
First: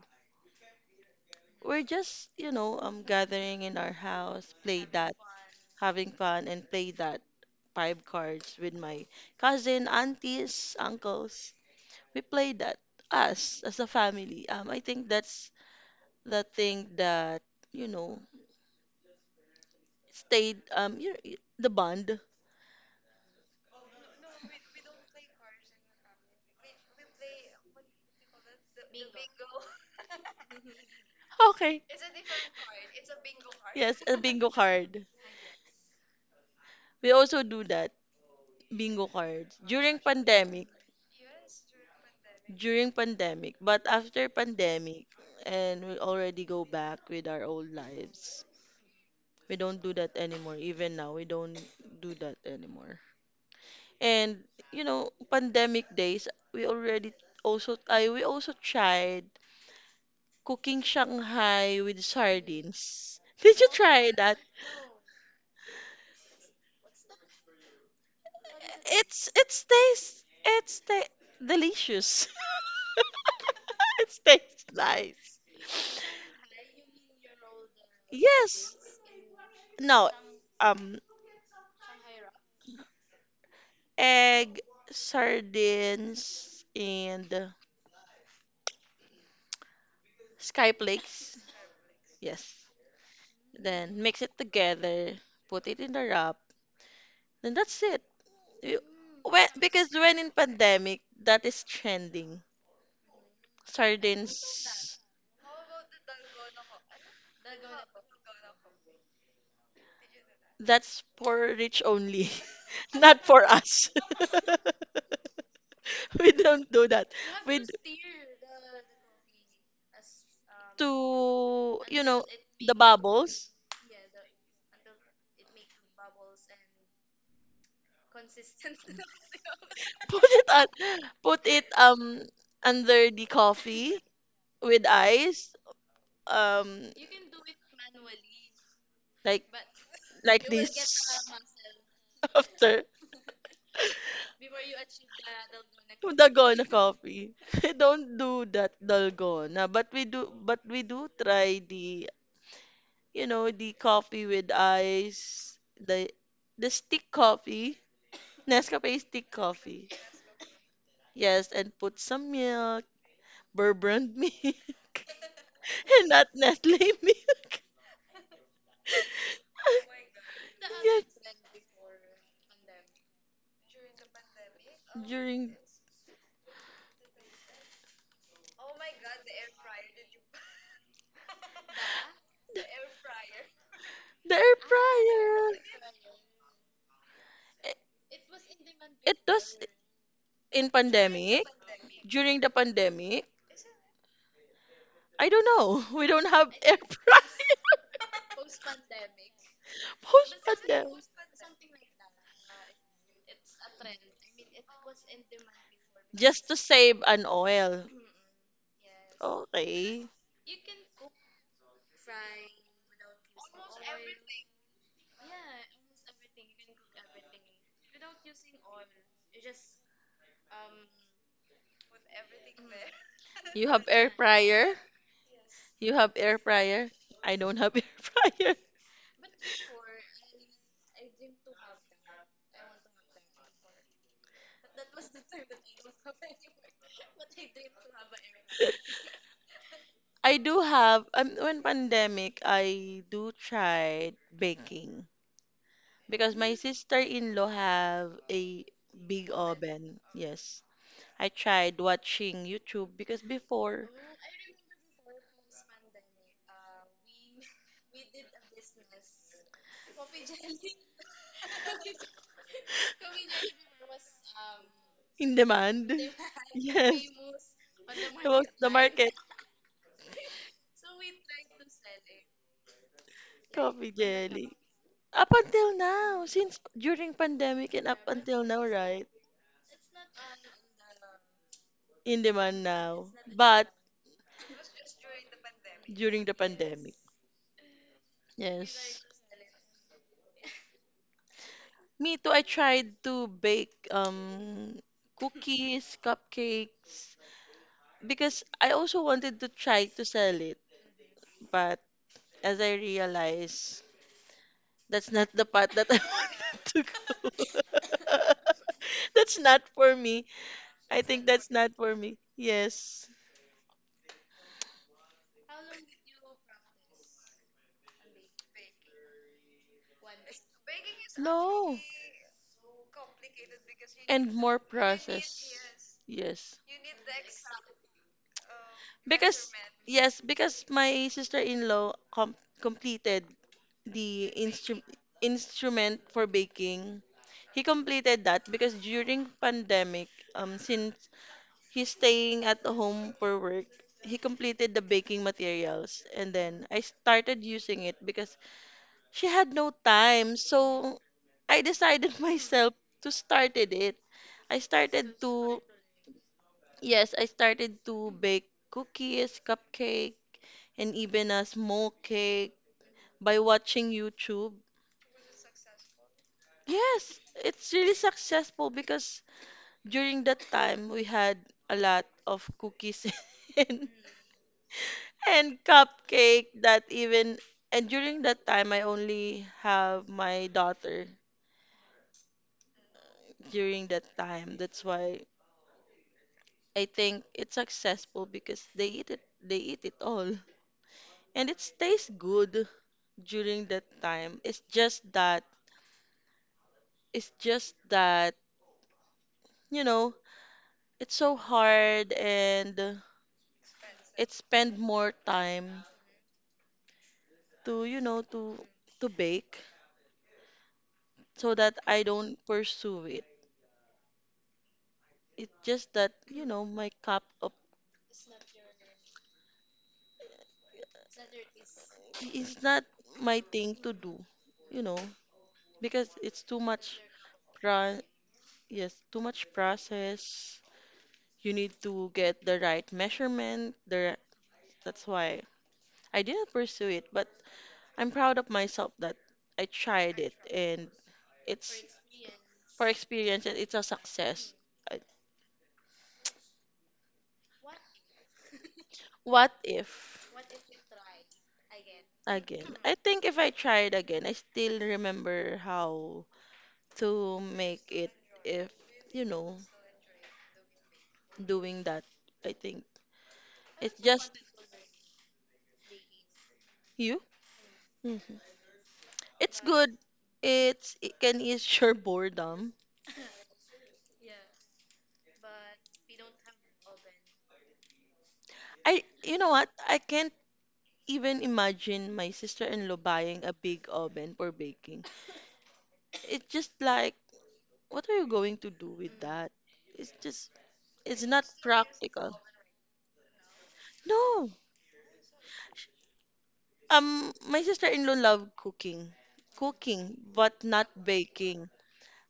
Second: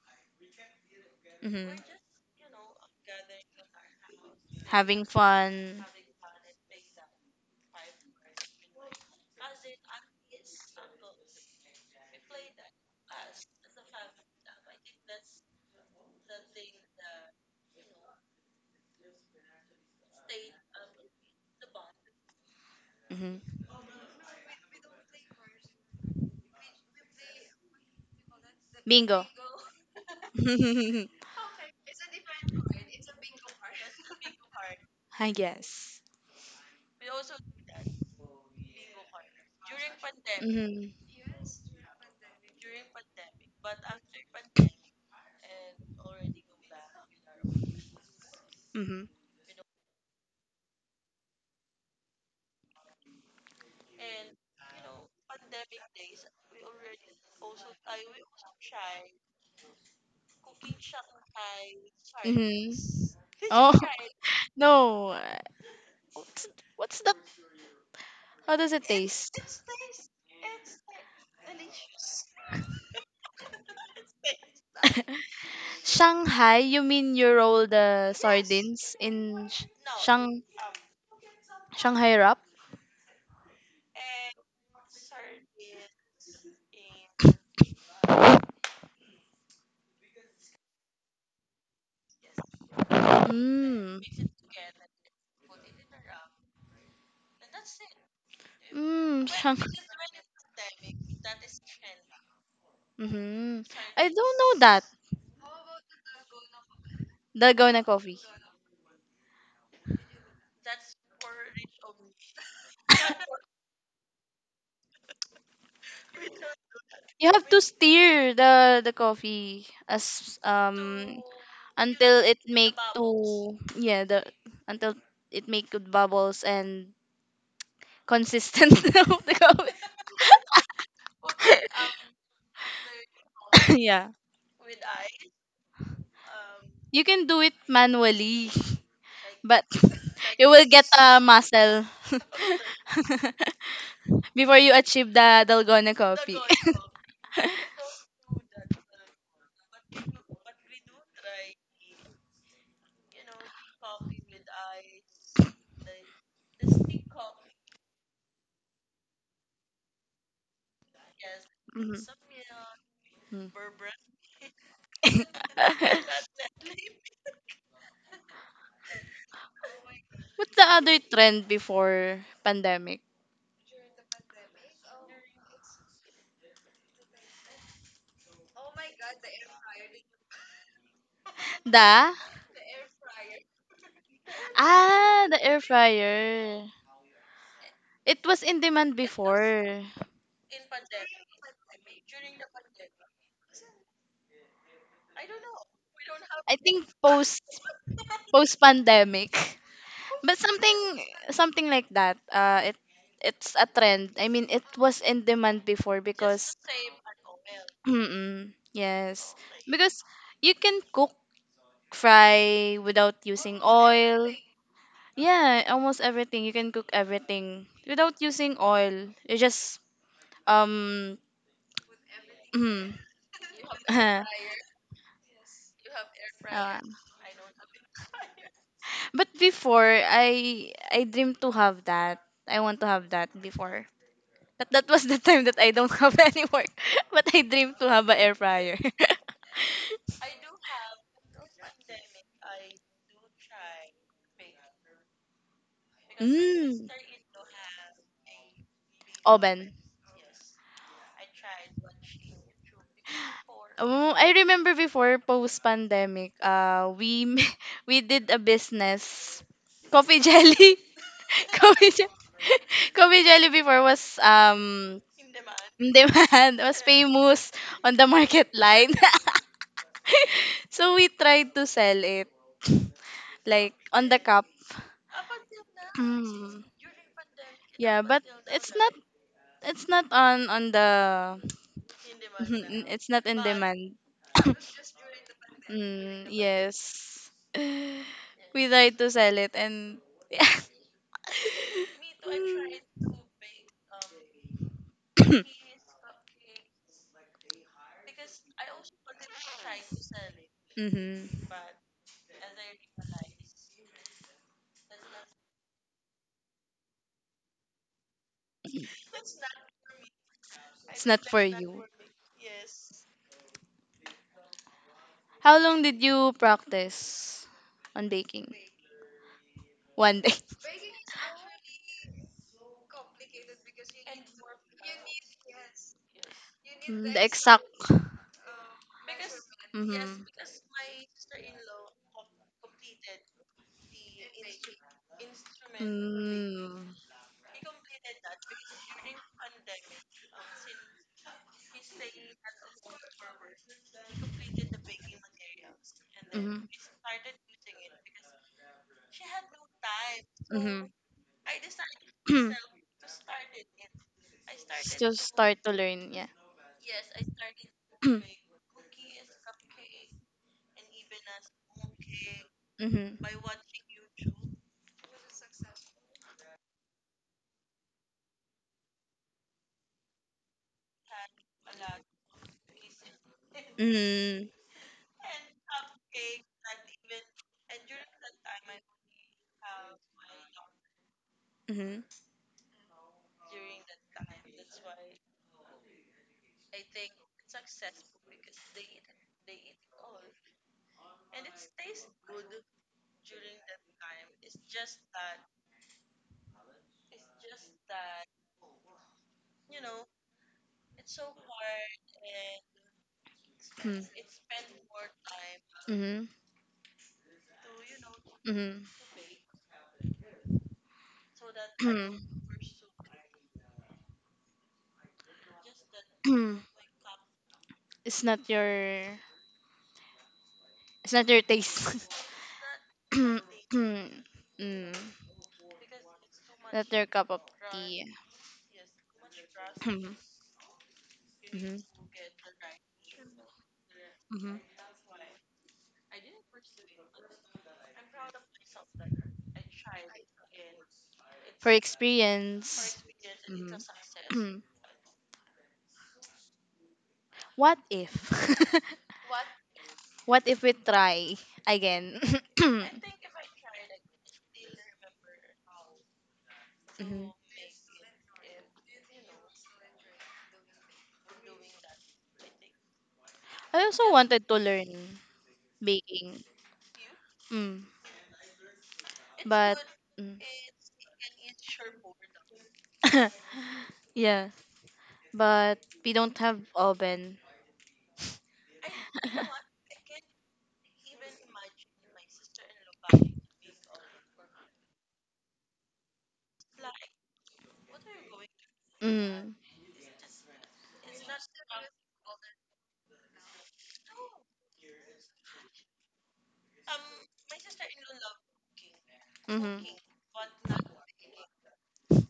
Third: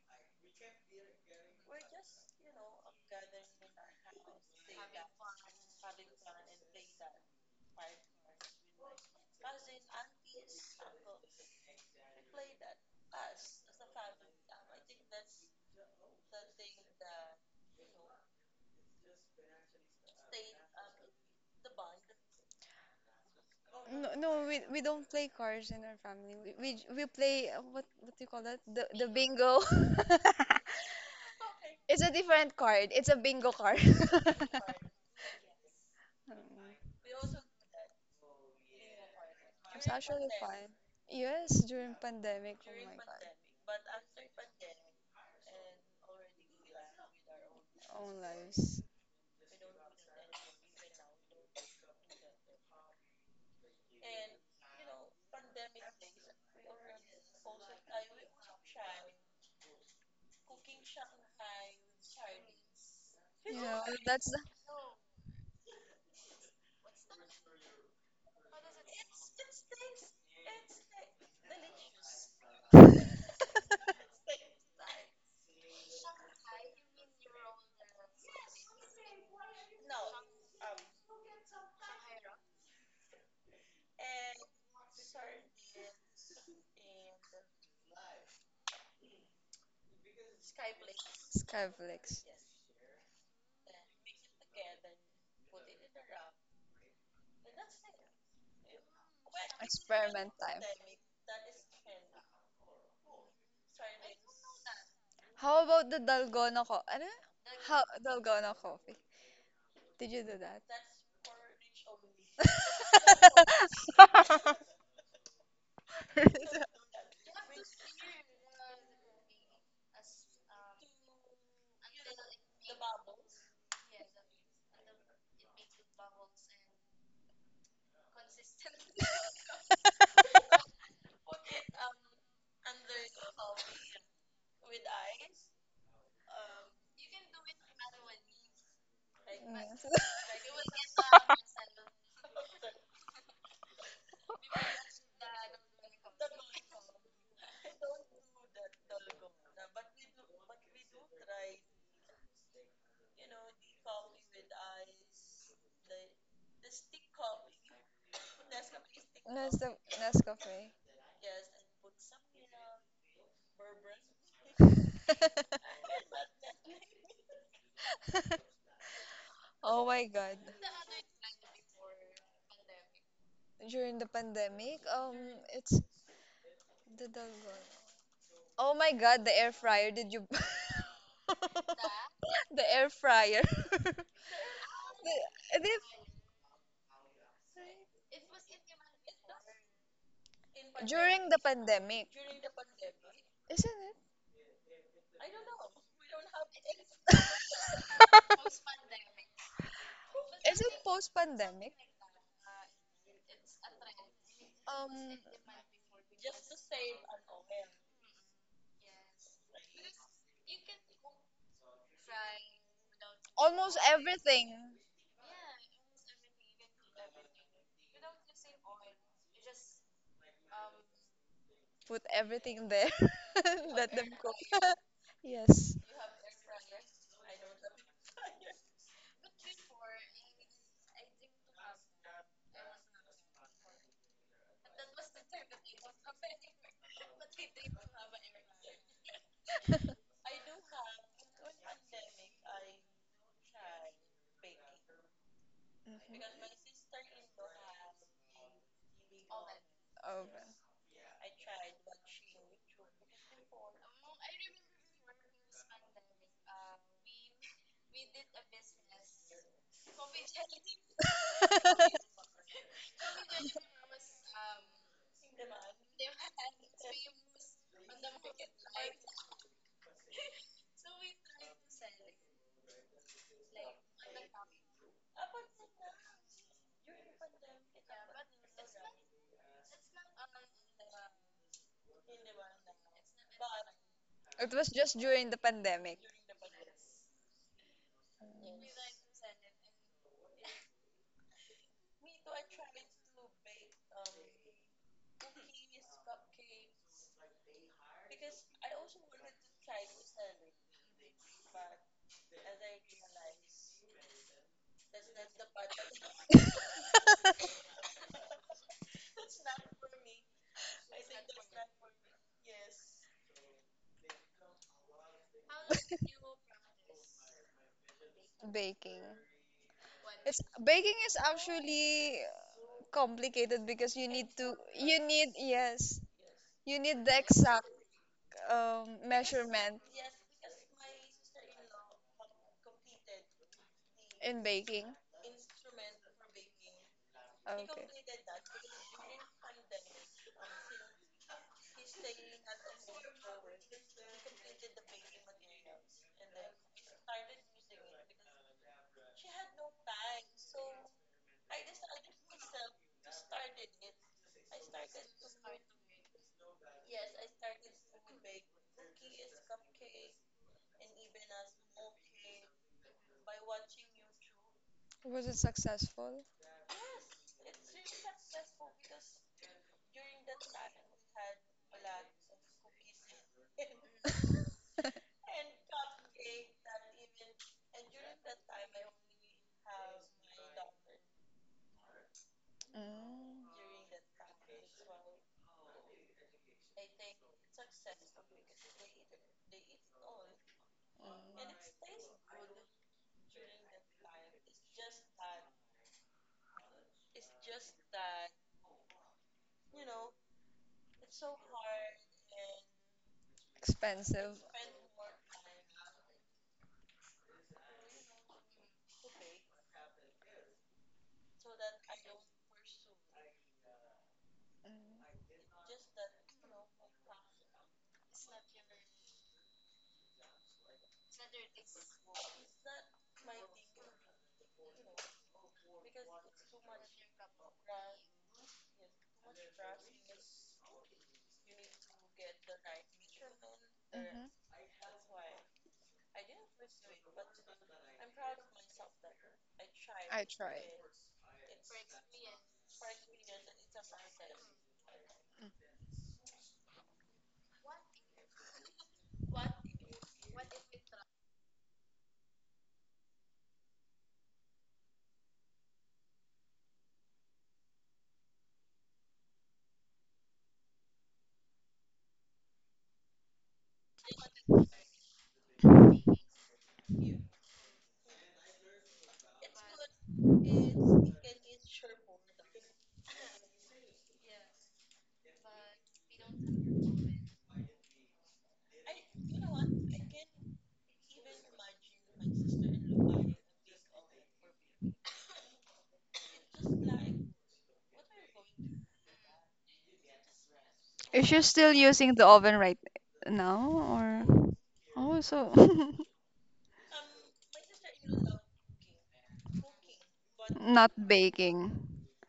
Mhm.
We're just, gathering in our house, play
Having
that,
fun.
having fun, and play that five cards with my cousin, aunties, uncles. We play that us as a family. I think that's the thing that, you know, stayed the bond.
Mhm.
No, no, we don't play cards in our family. We play what do you call that? The
Bingo.
bingo.
Okay.
It's a different card. It's a bingo card.
Yes, a bingo card.
I guess.
We also do that
Mm.
bingo cards
It's
during
actually fun.
pandemic.
Mhm.
Yes, during pandemic.
During
Oh my god.
pandemic, but after pandemic, and we already go back with our old
Own
lives.
lives.
Mm-hmm.
We don't do that anymore. Even now, we don't do that anymore. And pandemic days, we already we also tried cooking Shanghai with
Mm-hmm.
sardines.
You
Did you
Oh
know,
try
that's the
that?
no! Uh, What's, what's the? How does it
It's
taste?
it's taste, delicious. It tastes nice.
Shanghai? You mean you roll the
Yes.
sardines in
No.
Shang
Um.
Shanghai wrap?
Egg, sardines, and sky flakes.
Skyflix.
Yes. Then
Mm.
mix it together, put it in the wrap, then that's it. You-
Mm.
When,
Shang.
because when in
Experiment time.
pandemic, that is trending.
Mm-hmm. I don't
Sardines,
know that.
How about the Dalgona ano? How
Dalgona coffee.
Dalgona coffee? Did you do that?
that's for rich only, not for us. We don't do that.
You have
We
to
d-
stir the coffee as
to, you
until
know,
it
the
make
bubbles.
to yeah the until it make good bubbles and consistent of the coffee.
Put it on, put it under the coffee
Yeah,
with eyes um
you can do it manually,
like
but
Yes.
like
you will get a
this
muscle
after
before you achieve the Dalgona coffee.
dalgona coffee. We don't do that dalgona, but we do try the you know the coffee with ice, the stick coffee, Nescafe stick
Nas
coffee,
Nescafe.
yes, and
Mhm.
put some milk,
Mm.
Burbrand milk, and not Nestle milk.
Oh my god.
What's the other
Yes.
trend before pandemic?
During the pandemic,
During
it's the dalgona. Oh my god, the air fryer. Did you
The
the air fryer?
the air
ah, the
fryer,
air
The-
fryer.
it,
It was in demand
it does
before.
in
during the
pandemic,
pandemic.
during the pandemic,
Isn't it?
I don't know. We don't have
I
air
think
fryer
post post pandemic.
post
But
Is it
something
pandemic.
post
something
pandemic?
like that. Uh, it it's a trend. I mean, it was
Um
in demand before
Just to
because
save an oil.
mm-mm. Yes. Because
Okay.
you can cook fry without using
almost
oil.
everything.
Yeah, almost everything. You can cook everything without using oil. You just um
Put everything there.
You have
Let
air
them cook.
fryer?
Yes.
You have air
Uh,
fryer? I don't have air fryer.
but before I dream to have that. I want to have that before. But that was the time that I don't have any work. But I dream to have a air fryer.
I do have when pandemic I do try baking because
Mhm.
my
Mm.
sister-in-law have a big
Oven.
oven.
Okay.
Yes. I tried watching YouTube because before
Oh, I remember before post pandemic, we we did a business coffee jelly. Coffee jelly. Coffee jelly before was
in demand.
demand was
Yes,
famous on the
it was
market
the
line.
market
So we tried to sell it like
coffee
on the cup.
jelly. Up until now, since
Mm.
during pandemic and up
Yeah, but
until now,
it's not,
right?
it's not on on the
In demand now.
it's not in
But
demand.
It was just during the pandemic.
during
Mm,
the pandemic.
yes. We tried
Yes.
to sell it and
Me too, I tried
mm-hmm.
to bake cookies, cupcakes, because I also wanted to try to sell it, but as I realized that's not the path that I wanted to go. That's not for me. I
It's
think
not for
that's not
you.
for me. Yes.
How long did you practice on baking?
Baking.
One day.
It's baking is
No.
actually complicated because
And more
you need
process.
yes,
Yes.
you need
Mm,
the
the
exact
exact.
Because
measurement
Mm-hmm.
yes,
Mm.
because my sister-in-law completed the
in
instru
baking.
instrument for
Mm-hmm.
baking. He
Okay.
completed that because during pandemic, since he's staying at home for work. He completed the baking materials and then I started using it because she had no time. So I decided
Mm-hmm.
myself to started it. I
Still
started
start
to
to learn, yeah.
yes, I started to bake cookies, cupcake, and even a small cake
Mm-hmm.
by watching YouTube.
Was it successful?
Yes, it's really successful because during that time we had a lot of cookies and
Mm-hmm.
and cupcake that even and during that time I only have my daughter
Mm-hmm.
Mm,
during that time. That's why I think it's successful because they eat it all. And
mm.
it tastes good during that time. It's just that, you know, it's so hard and it
Expensive.
spend more time
Mm-hmm.
to, you know,
Mm-hmm.
to bake so that I
Hmm.
don't pursue it.
Mm,
It's just that, you know, my cup of
It's not your, it's not your taste.
it's not my thing to do,
Mm.
you know, because it's
Not your cup of
pro
tea.
yes, too much
Mhm.
process. You need
Mhm.
to get the right measurement. The
Mm-hmm.
Mhm.
that's why I didn't pursue it, but I'm proud of myself that I tried
I
it
tried.
and
For
it's for
experience.
experience and it's
Mhm.
a success. I-
Mm.
What if?
What if
What if we try again?
again? I think if I tried again, I still remember how
Mhm.
to make it if you know. Doing that, I think.
I
It's
also
just
wanted to learn baking.
you.
Mm.
Hmm. It's
But
good.
mm.
It can ease your boredom.
Yeah, but we don't have oven.
I You know what? I can't even imagine my sister-in-law buying a big oven for baking. It's just like, what are you going to do with that?
Mm.
It's just it's
Is she
not
still
prac.
using the oven right now
No.
or? Oh, so
My sister-in-law love cooking.
Mm-hmm.
Cooking, but not
not
baking.
baking,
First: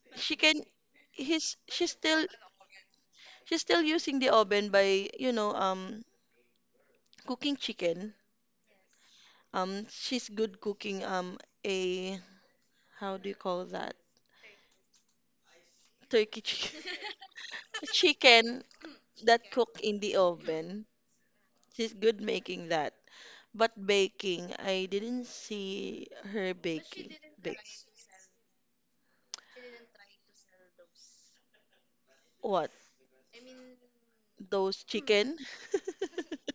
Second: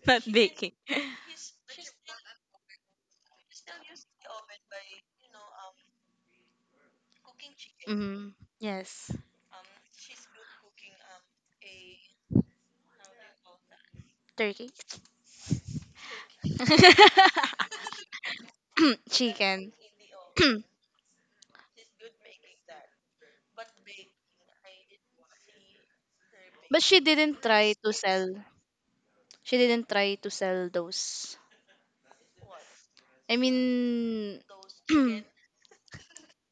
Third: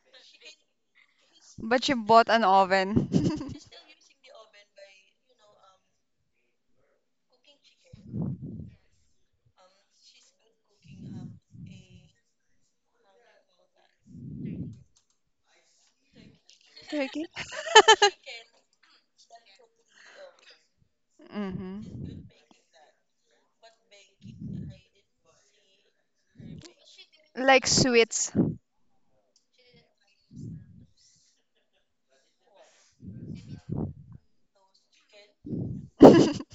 Not
She can
baking.
he's
but you bought an oven.
she's still using the oven by, cooking chicken.
Mm-hmm. Yes,
She's good cooking a how do you call that?
turkey,
Turkey chicken.
Turkey?
Chicken that
chicken.
cook in the oven. She's
hmm
good making that. But baking, I didn't see her
But she
baking.
didn't
Like
try to sell.
sweets.
She didn't try to sell those.
What?
I mean,
Those chicken?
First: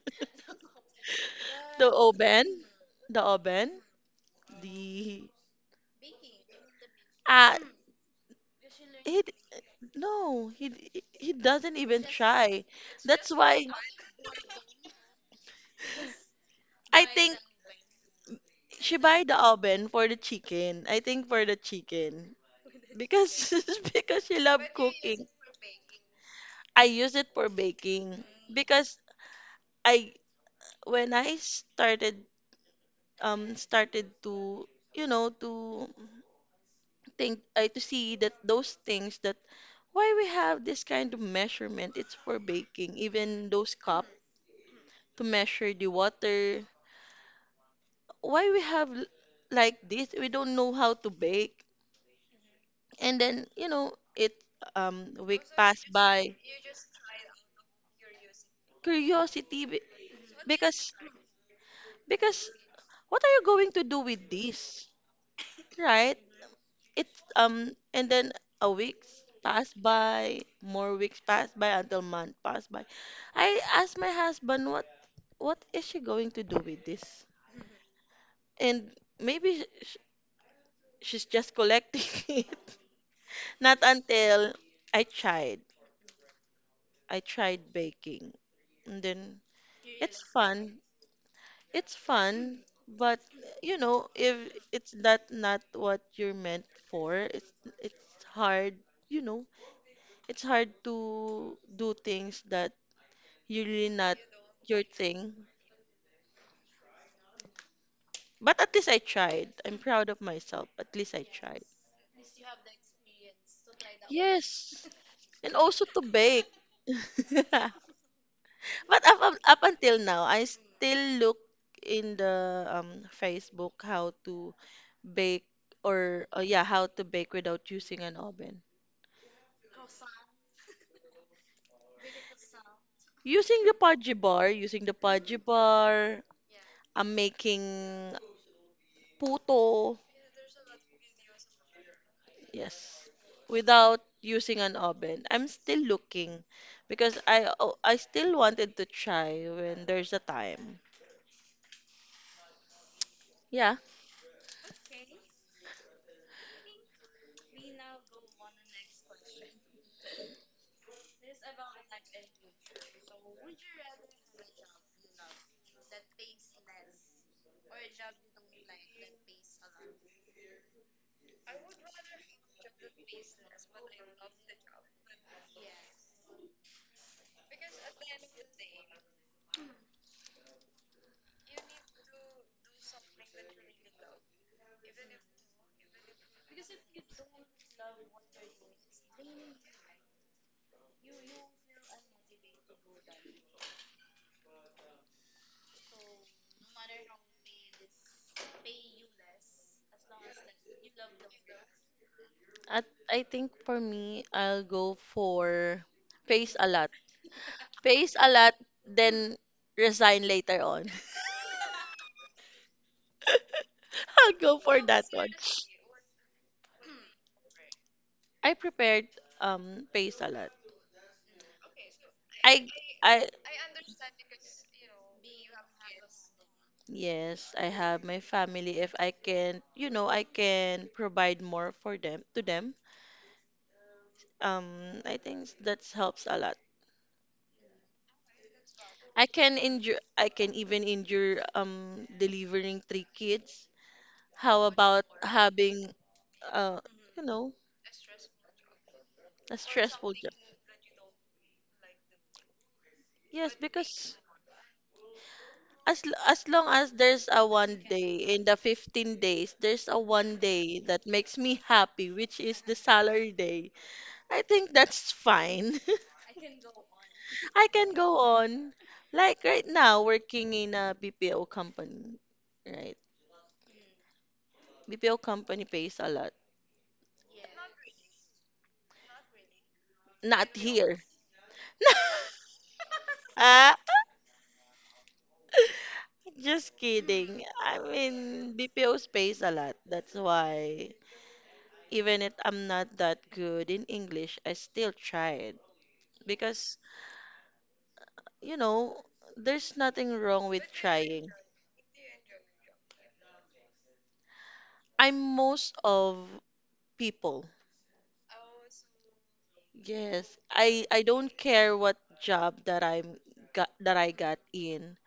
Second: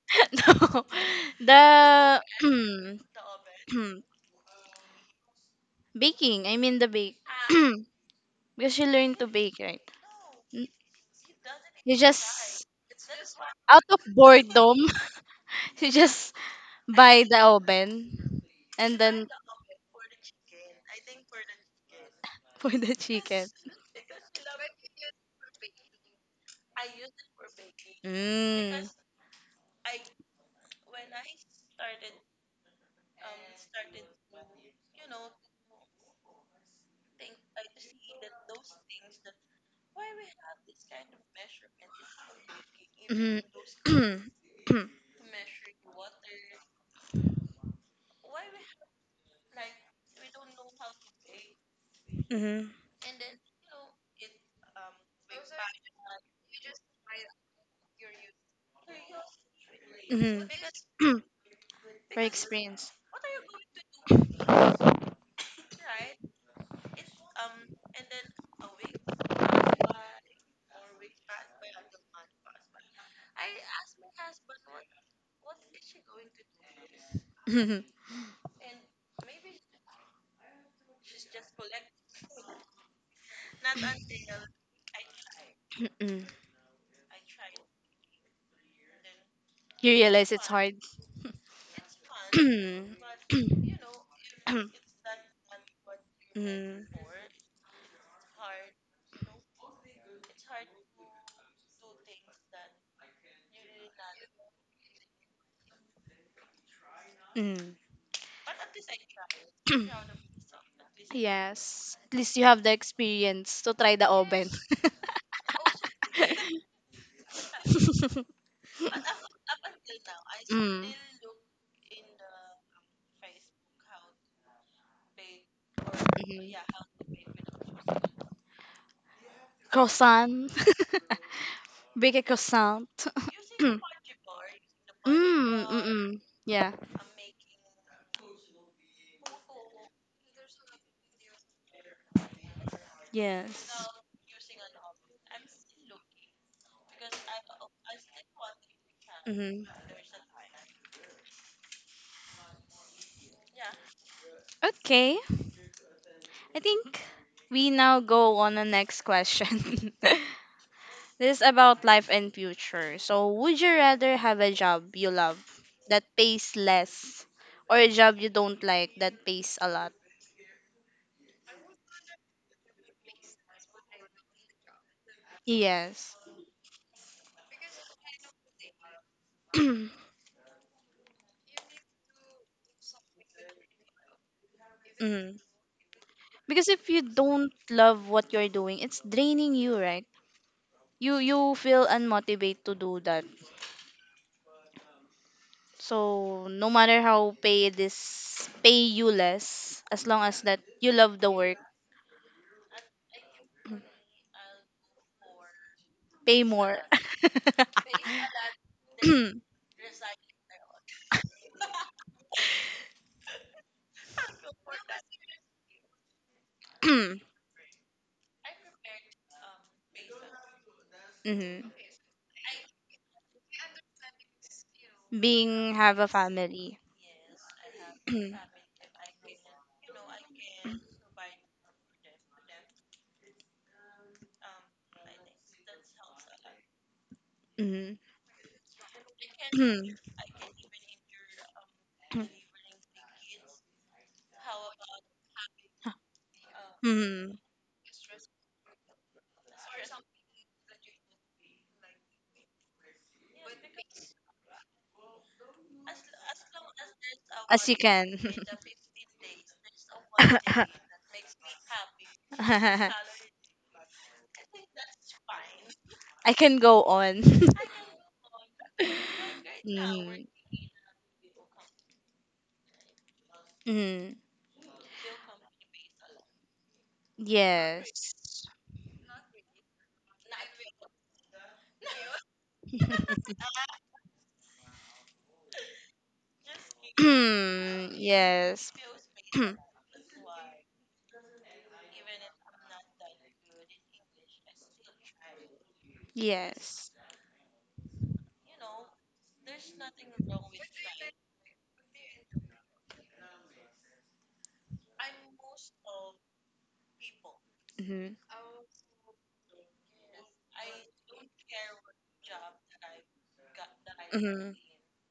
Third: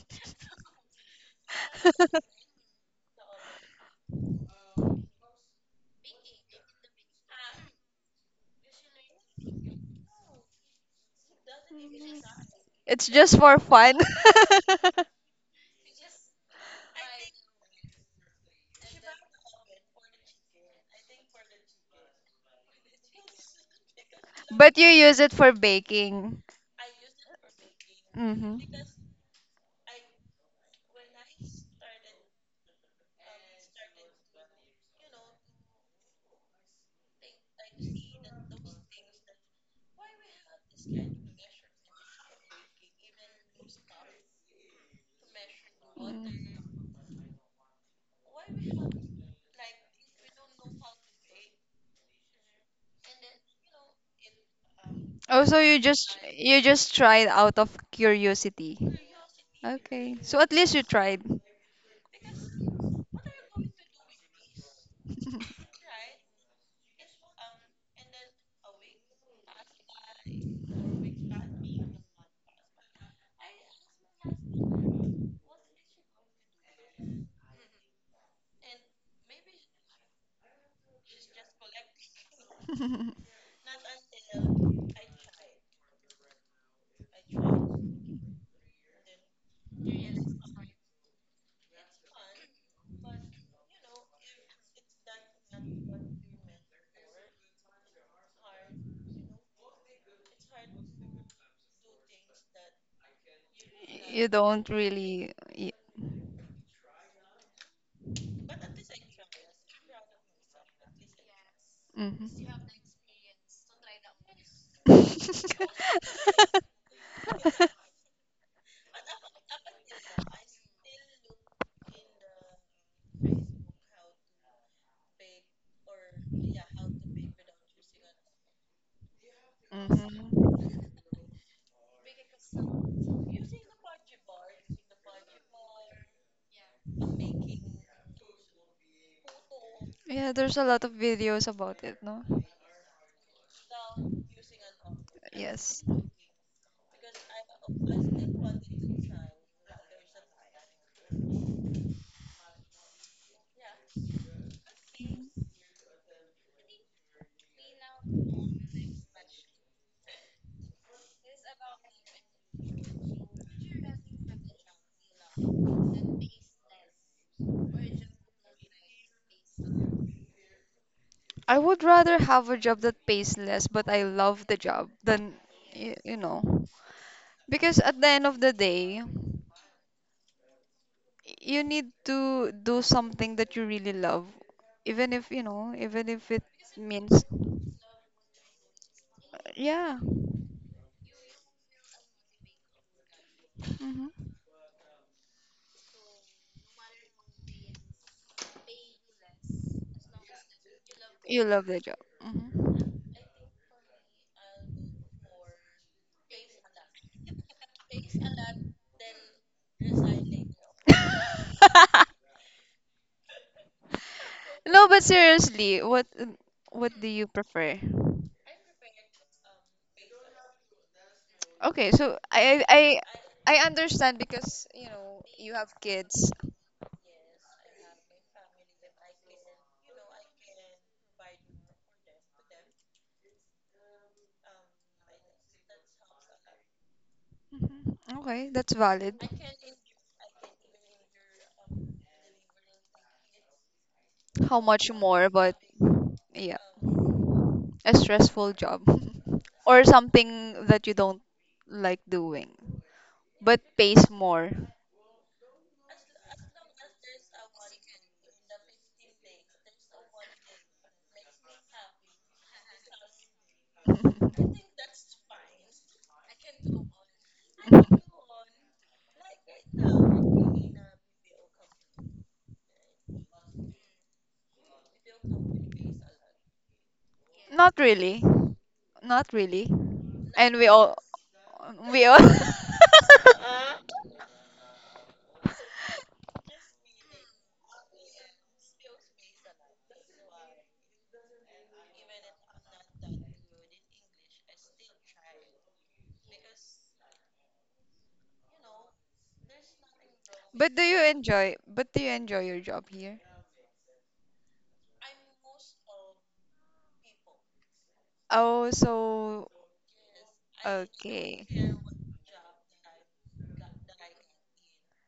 no,
The
the
oven? The oven? The
baking. I mean the bake.
ah
Because she learned
He
to bake, right?
no,
N-
he d- he doesn't
You
even
just
try.
It's
That's
just for
why
out
fun,
of boredom, you just
I
buy the
think
oven and
she buy
then
the oven for the chicken. I think for the chicken.
for the
Because
chicken.
because she love
but you use it for baking.
I use it for baking.
Mm-hmm.
Mm.
Because I when I started um started to you know to think, I to see that those things that, why we have this kind of measurement, it's for baking,
Mhm.
even those cup to measure the
Mm.
water. Why we have like this, we don't know how to bake,
Mhm.
and then you know it week
Oh, so you
passed
just
by.
you just tried out of curiosity.
Curiosity, be-
Okay. So
Mhm.
at least you tried.
For
because
experience.
what are you going to do with this, right? It's um and then a week passed by, more weeks passed by, until month passed by. I asked my husband, what is she going to do with this? And maybe she's just collecting it, not until i tried
Mhm.
I tried baking, and then
You
it's
realize it's hard.
fun. It's fun, but you know, if
Mm.
it's that not what you're meant for, it's hard, you know, it's hard to do things that you really not
You don't
your
really.
thing.
Mm. Mm.
But at least I tried. I'm proud of myself. At least I tried.
Yes. At least you
Mhm.
have the experience to try the oven.
Yes. And also to bake. But up until now, I
Mm.
still look in the Facebook how to bake, or yeah, how to
Mhm.
bake without using an oven.
Mhm.
Croissant. Bake a croissant.
Using the
Mm.
Pudgy bar, using the Pudgy
Mm. Mm.
bar,
Yeah.
I'm making puto.
Yeah, there's a lot of videos about it, no?
Yes.
Yes.
Without using an oven. I'm still
Yes.
looking because I still wanted to try
Hmm.
when there's a time. Yeah.
Okay. I think we now go on the next question. This is about life and future. So, would you rather have a job you love that pays less or a job you don't like that pays a lot?
I would rather have a job that pays less, but I love the job than, you
Yes.
know, because at the end of the day, you need to do something that you really love, even if,
Mm.
you know, even if it
Because if you
means,
don't love what you're doing, it's draining you,
yeah,
right? You feel unmotivated to do that.
hmm
So no matter how pay this pay you less, as long as that you love the
you
work.
love the job.
I think for me, I'll go for
Pay
pays a
more.
lot. Pays a lot, then resign later on. I'll go for
No, but
that one.
seriously, what do you prefer?
I prepared pays a lot.
Mhm.
Okay, so I I
I
I
I
I understand because, you know, you have
Being have a
kids.
family.
Yes, I have my family. If I can, I can provide more for them, to them. I think that helps a lot.
Mhm.
Mhm. Okay, that's valid.
I can endure. I can even endure delivering three kids.
How
How
much
about
more, but
having
yeah.
uh you
Mhm.
know
A stressful job
a
or
stressful
something
job?
that you don't like doing but
Yes,
pays
because
more.
as long as there's a
As you
one
can.
day in the 15 days, there's a one day that makes me happy, which is the salary day. I think that's fine.
I can go on.
I can go on. Like right now,
Mhm.
working in a BPO company, right?
Mhm.
BPO company pays a lot.
Not
Yes.
really. Not really. And
Not
we all
here.
we all
Ah, just kidding. I mean,
Yes.
BPOs pays a lot. That's why, even if I'm not that good in English, I still tried because,
Yes.
you know, there's nothing wrong with
But do you
trying.
enjoy but do you enjoy your job here?
I'm most of people
Mhm.
Oh, so
Yes, I don't
okay.
care what job that I got
Mhm.
in.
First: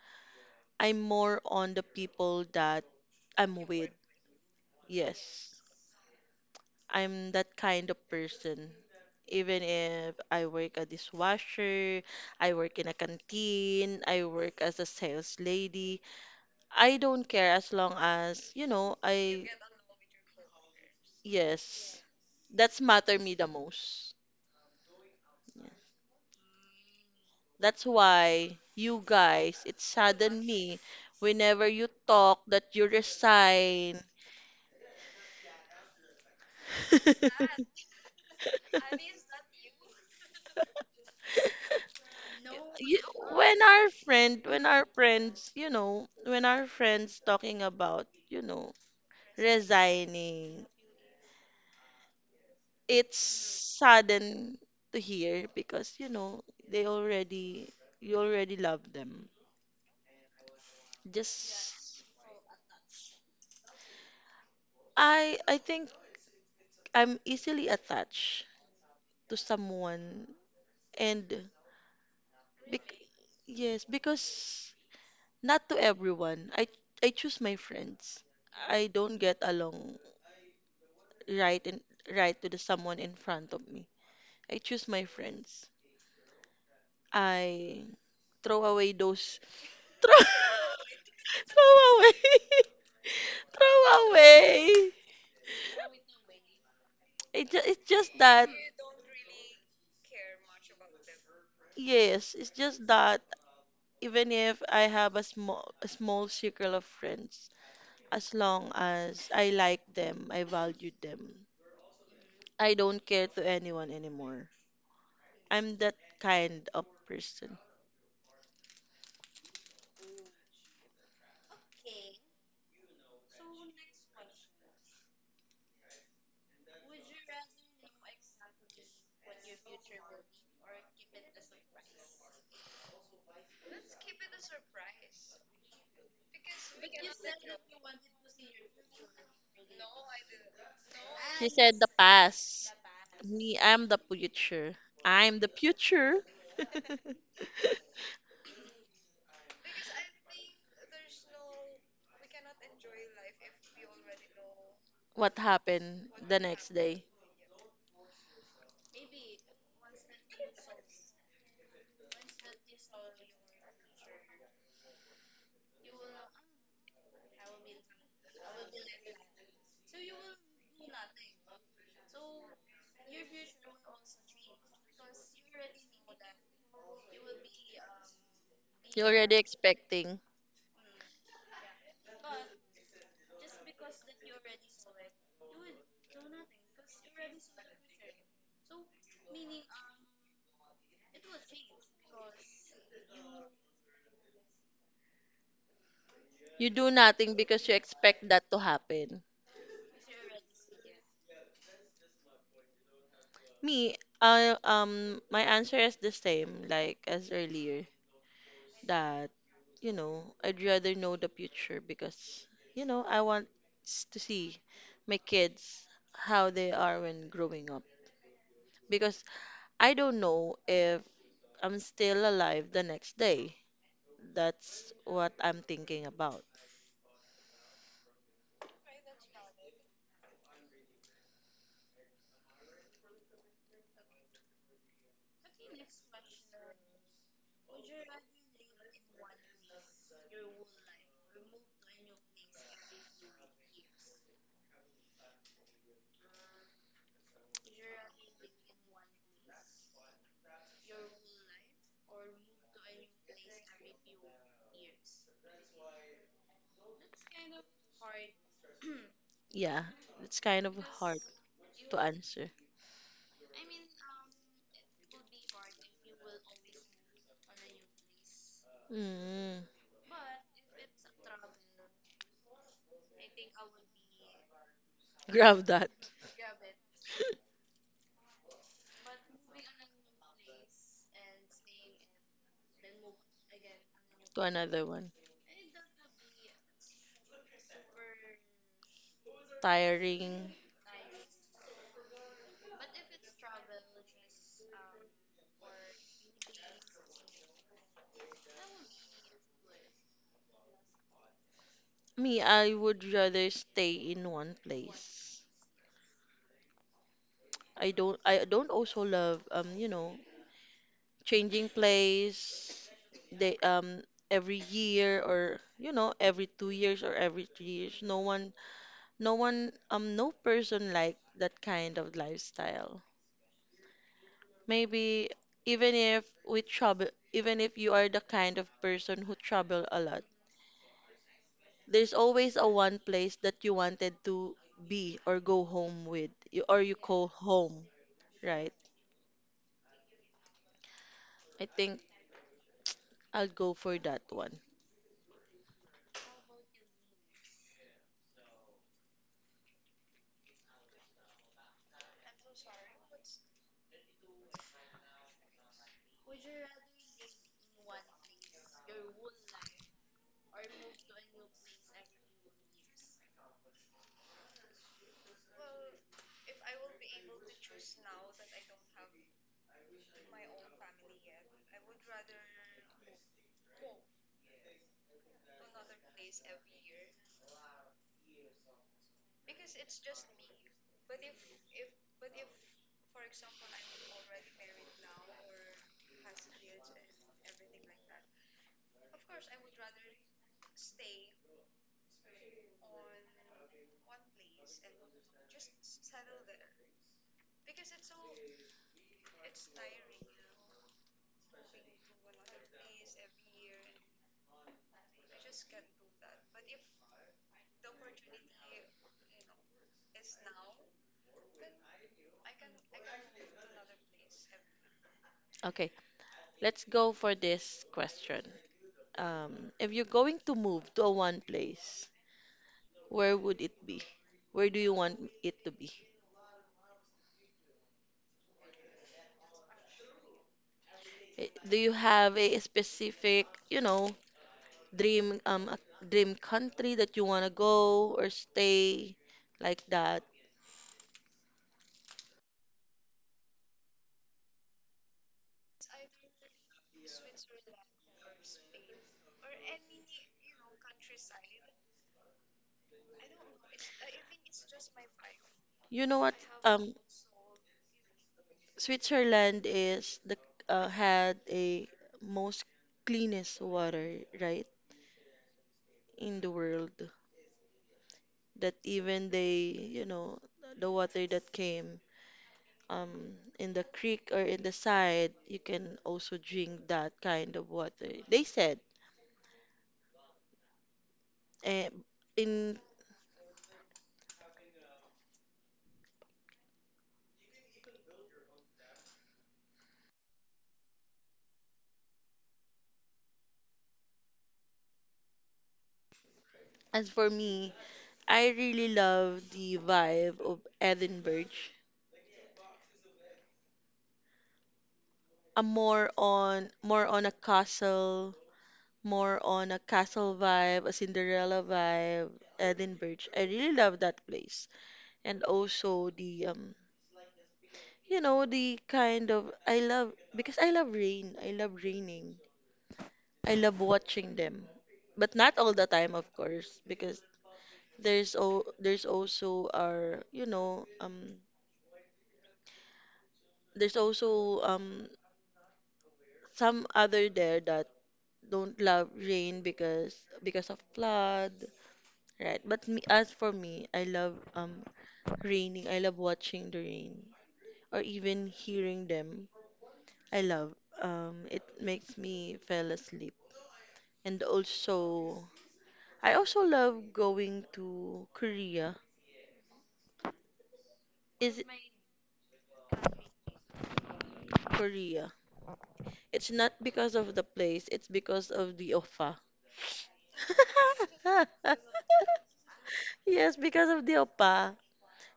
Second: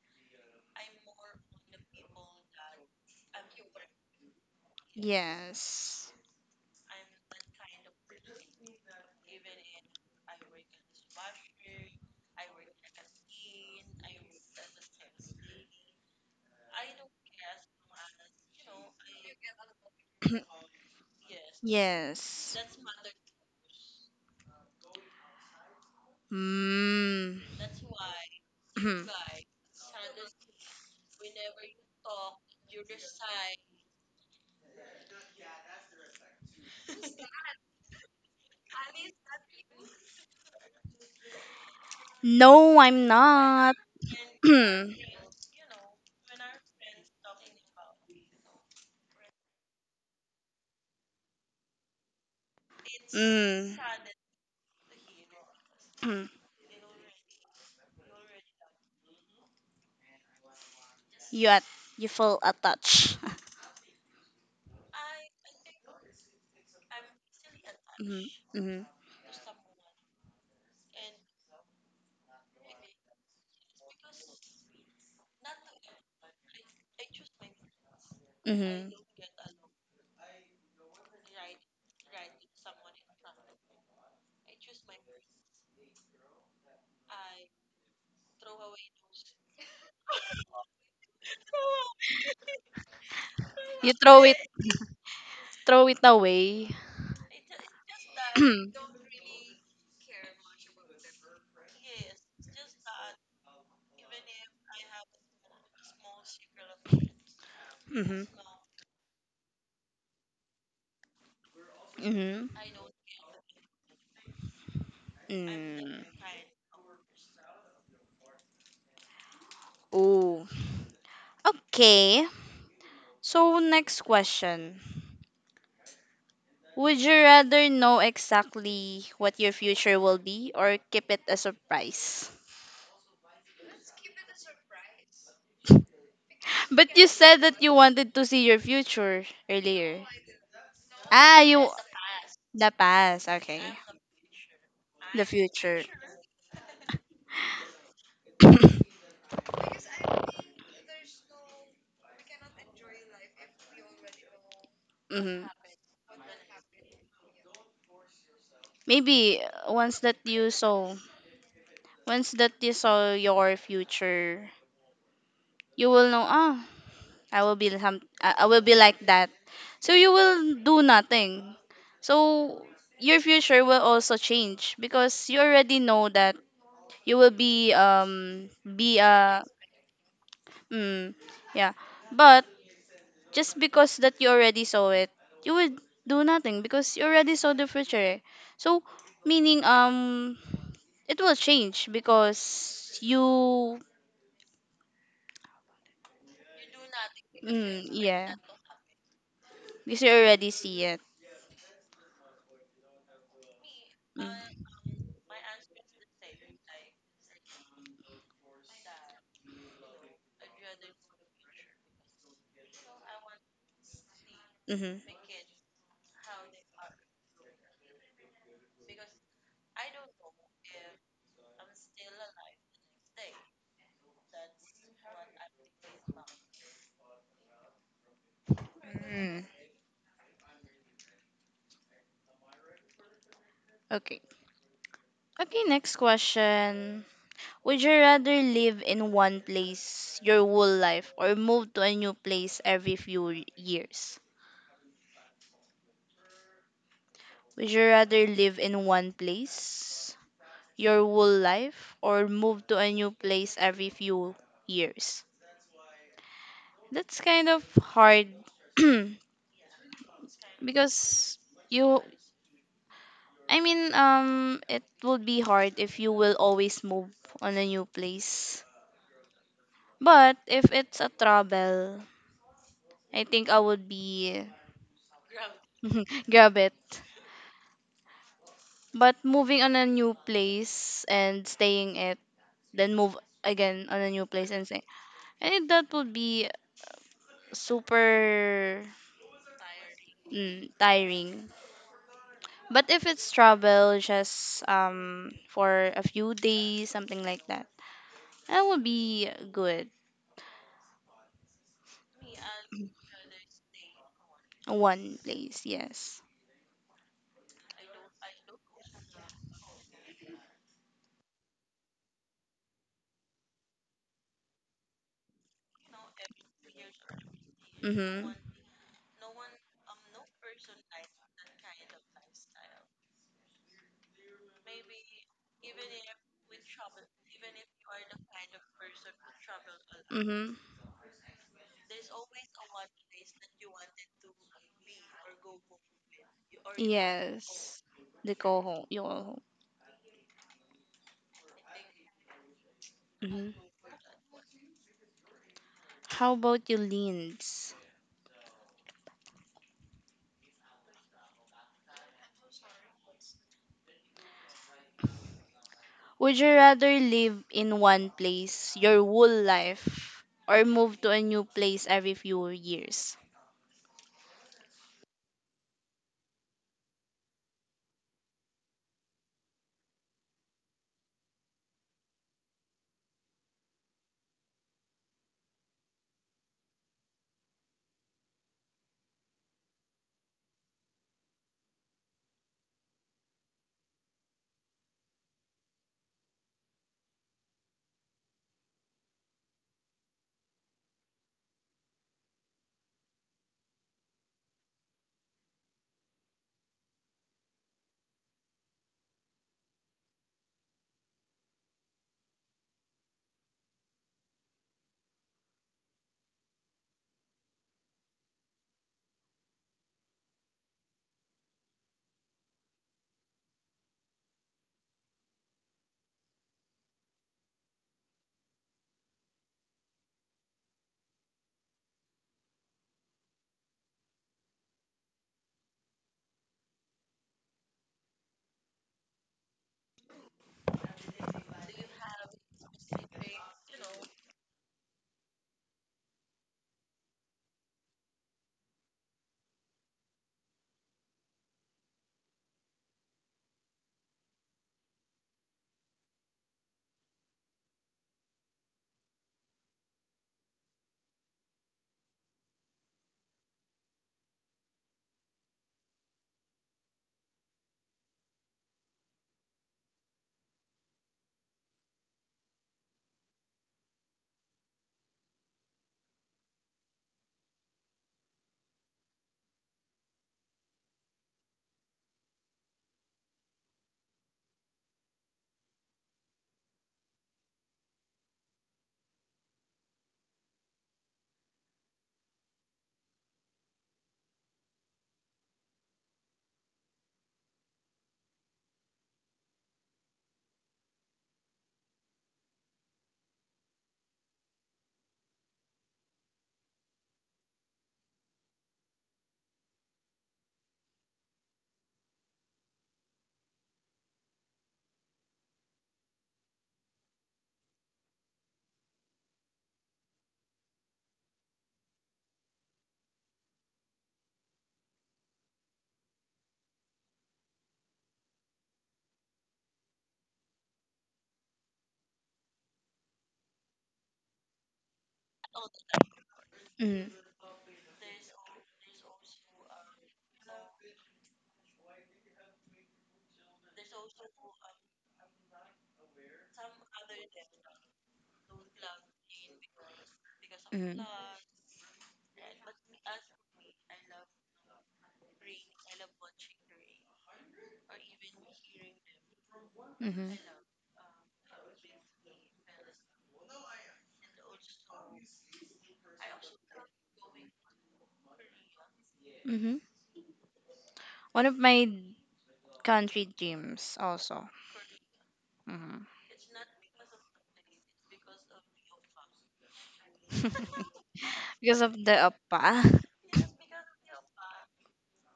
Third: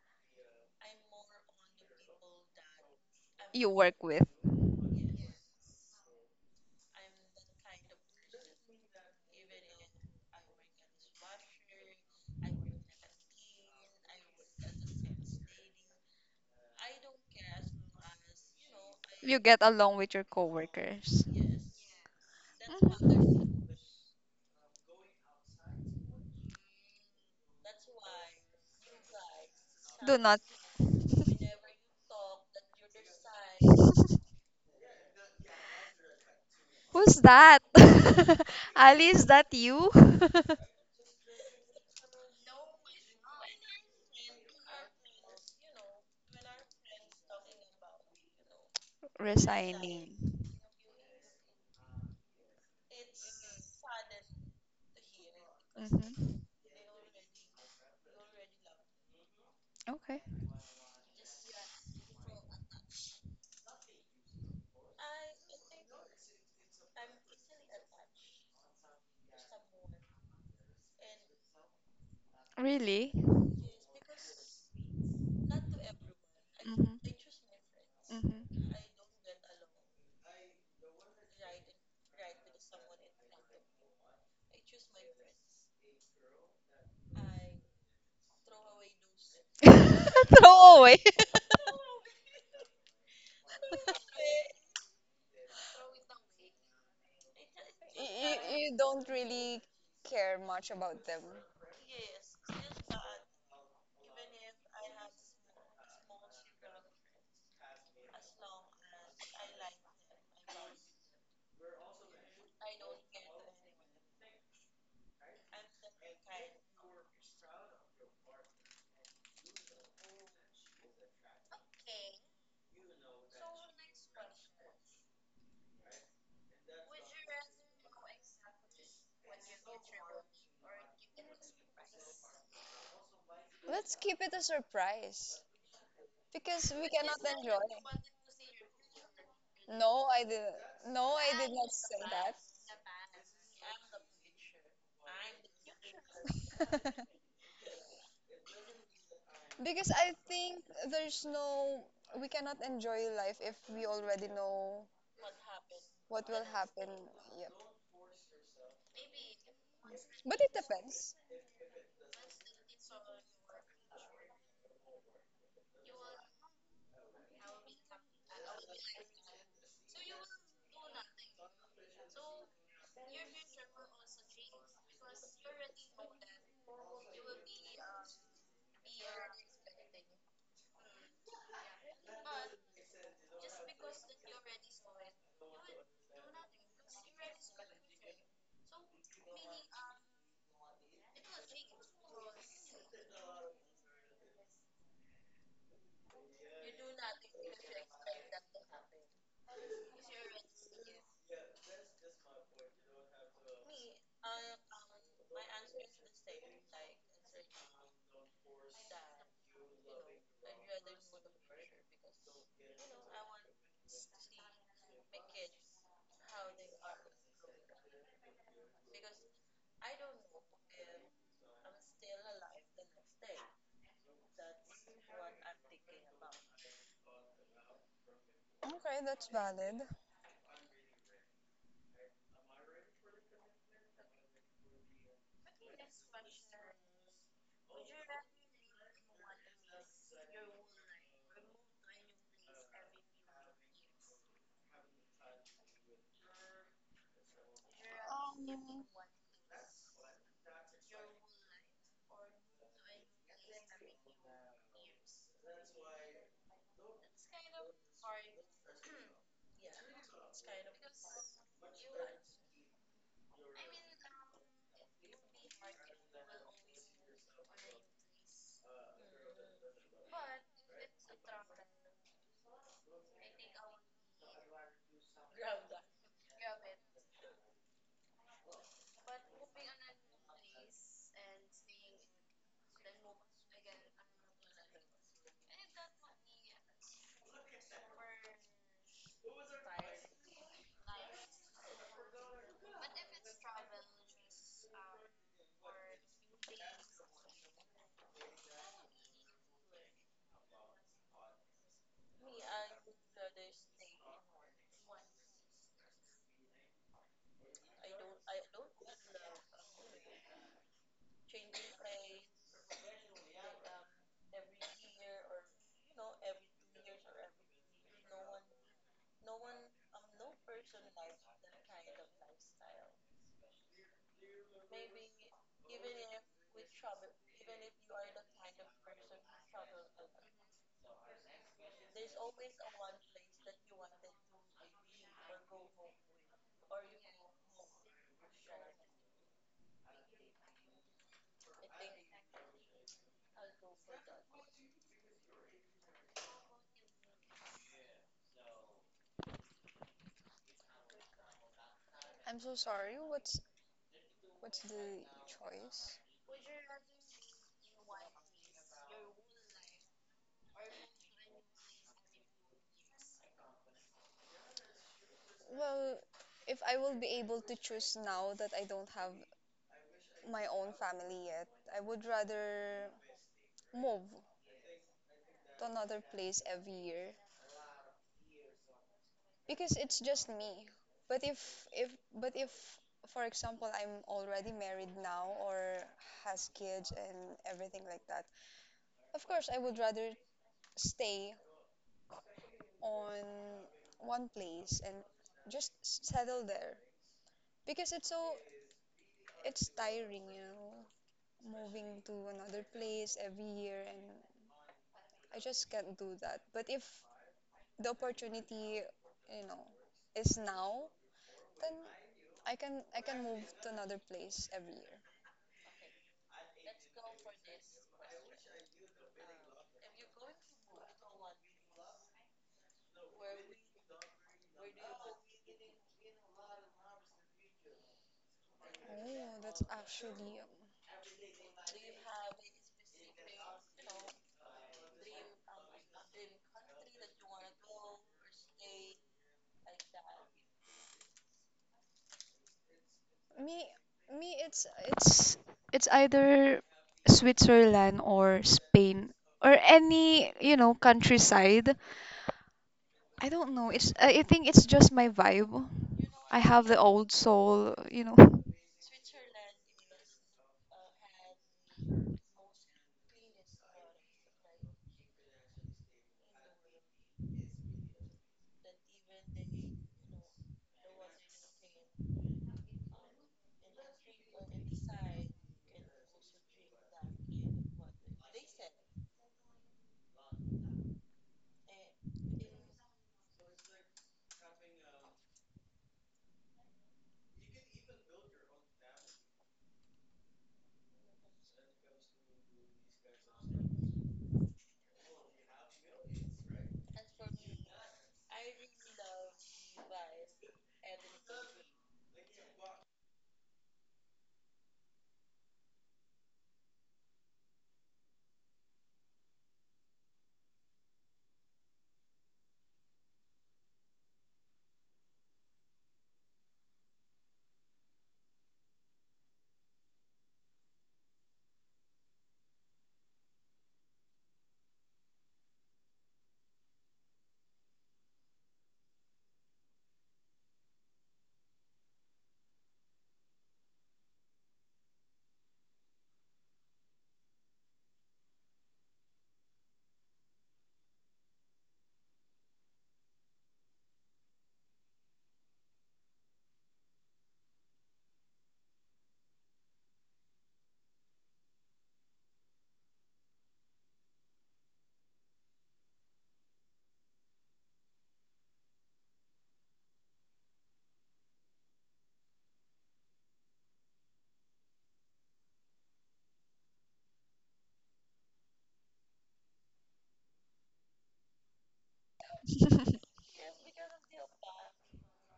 I'm more on the people that I'm
You
with.
work with.
Yes,
Yes.
I'm that kind of person. Even if I work a dishwasher, I work in a canteen, I work as a sales lady, I don't care, as long as,
You get along with your coworkers.
yes,
Yes.
that's matter me
Mhm.
the most.
Mm.
That's why you guys, it's
Do not.
suddenly, whenever you talk that you resign.
Who's that? Ali, is that you?
No,
You,
I'm
when
not.
our friend, when our
mm.
friends, you know, when our friends talking about,
Resigning.
resigning, it's
Mm.
sudden to hear because,
Mm-hmm.
they already, you already love them.
Okay.
you at
Just,
you feel attached.
I think I'm easily
Mhm.
attached
Mhm.
to someone and
Really?
yes, because not to
Mm-hmm.
everyone. I choose my friends.
Mm-hmm.
I
Mhm.
don't get along right and right to the someone in front of me. I choose my friends. I throw away those throw
Throw away.
throw away
You
throw
throw it.
away.
Throw it away.
It's just that,
You don't really care much about them.
yes, it's just that even if I have a small circle of friends,
Mm-hmm.
as long as I like them, I value them.
Mm-hmm.
I don't care to anyone anymore. I'm that
Mm.
kind of person.
Ooh. Okay. So next question. Would you rather know exactly what your future will be or keep it a surprise?
Let's keep it a surprise because we
But you
cannot
said that you wanted to see your future
enjoy.
earlier.
No, I did. No, I
Ah,
She
did not
you
said the
say
the
past.
past.
Me,
Okay.
I'm the future.
The
I'm the
future.
future.
that. Because I think there's no, we cannot enjoy life if we already know
What
Mm-hmm.
happened
what
the
will
next
happen.
day?
Yep.
Maybe once that
But
you
it
saw
depends.
once that you saw your future. You will know, ah, I will be some I will be like that. So you will do nothing, so your future will also change because you already know that you will be
You're already
a
expecting.
mm, yeah, but just because that you already saw it, you would do nothing because you already saw the future, eh. So, meaning, it will change because you,
You do nothing because you expect
yeah,
that to happen.
because you already see it.
Me,
Mm.
my answer is the same like as earlier. That, I'd rather know the future because, I want to see
Mm-hmm.
my kids how they are when growing up. Because I don't know if I'm still alive the next day. That's what I'm thinking about.
Okay, that's
Mm,
valid.
okay. Okay, next question. Would you rather live in one place your whole life or move to a new place every few years? Would you rather live
Um,
in one place your whole life or move to a new place every few years? That's kind of hard.
Yeah, it's kind of hard
Because
to
you,
answer.
I mean, it would be hard if you will always move on a new place.
Mm,
But if it's a travel, I think I would be,
grab that
grab it. But moving on a new place and staying it, then move again on a new
to
place and stay,
another one.
I think that would be super,
Tiring.
tiring. But if it's travel just for a few days, something like that, that would be good.
Me, I would rather stay in one
One
place.
place, yes.
I don't also love changing place, they every year or every 2 years or every 3 years.
Mhm.
No person like that kind of lifestyle. Maybe, even if we travel, even if you are the kind of person who travel a lot,
Mhm.
there's always a one place that you wanted to be or go home or you call
Yes,
home.
the go
Right,
home. You all home.
I think I'll
Hmm.
go for that one.
How about you, Linz?
I'm so sorry. What's the choice?
Would you rather live in one place your whole life or move to a new place every few years?
Well, if I will be able to choose now that I don't have my own family yet, I would rather move to another place every year because it's just me. But if for example I'm already married now or has kids and everything like that, of course I would rather stay on one place and just settle there because it's tiring, you know, moving to another place every year and I just can't do that. But if the opportunity, you know, is now. Then I can move to another place every year.
Okay. Let's go for this question. If you're going to move to a one place, where would it be? Where do you want it to be?
Oh, that's actually
Do you have a specific, you know, dream, a dream country that you want to go or stay like that?
me me it's either Switzerland or Spain or any, you know, countryside. I don't know. It's I think it's just my vibe.
You know what?
I have the
Um,
old soul, you know.
Switzerland is the, had a most cleanest water, right, in the world. That even they, you know, the water that came um in the creek or in the side, you can also drink that kind of water, they said. And in, as for me, I really love the vibe of Edinburgh. A more on a castle, more on a castle vibe, a Cinderella vibe. Edinburgh, I really love that place. And also the, you know, the kind of, I love, because I love raining. I love watching them, but not all the time, of course,
Mm,
because there's also our you know there's also some other there that don't love rain because of
mm,
flood, right? But me, as for me, I love raining. I love watching the rain or even hearing them.
mm-hmm,
I love, it makes me fell asleep. And also, I also love going to Korea.
mm-hmm. One of
Is
my country dreams also.
Korea.
Hmm.
It's not because of the place, it's because of the OPA.
Because of the apa.
Yes, because of the OPA.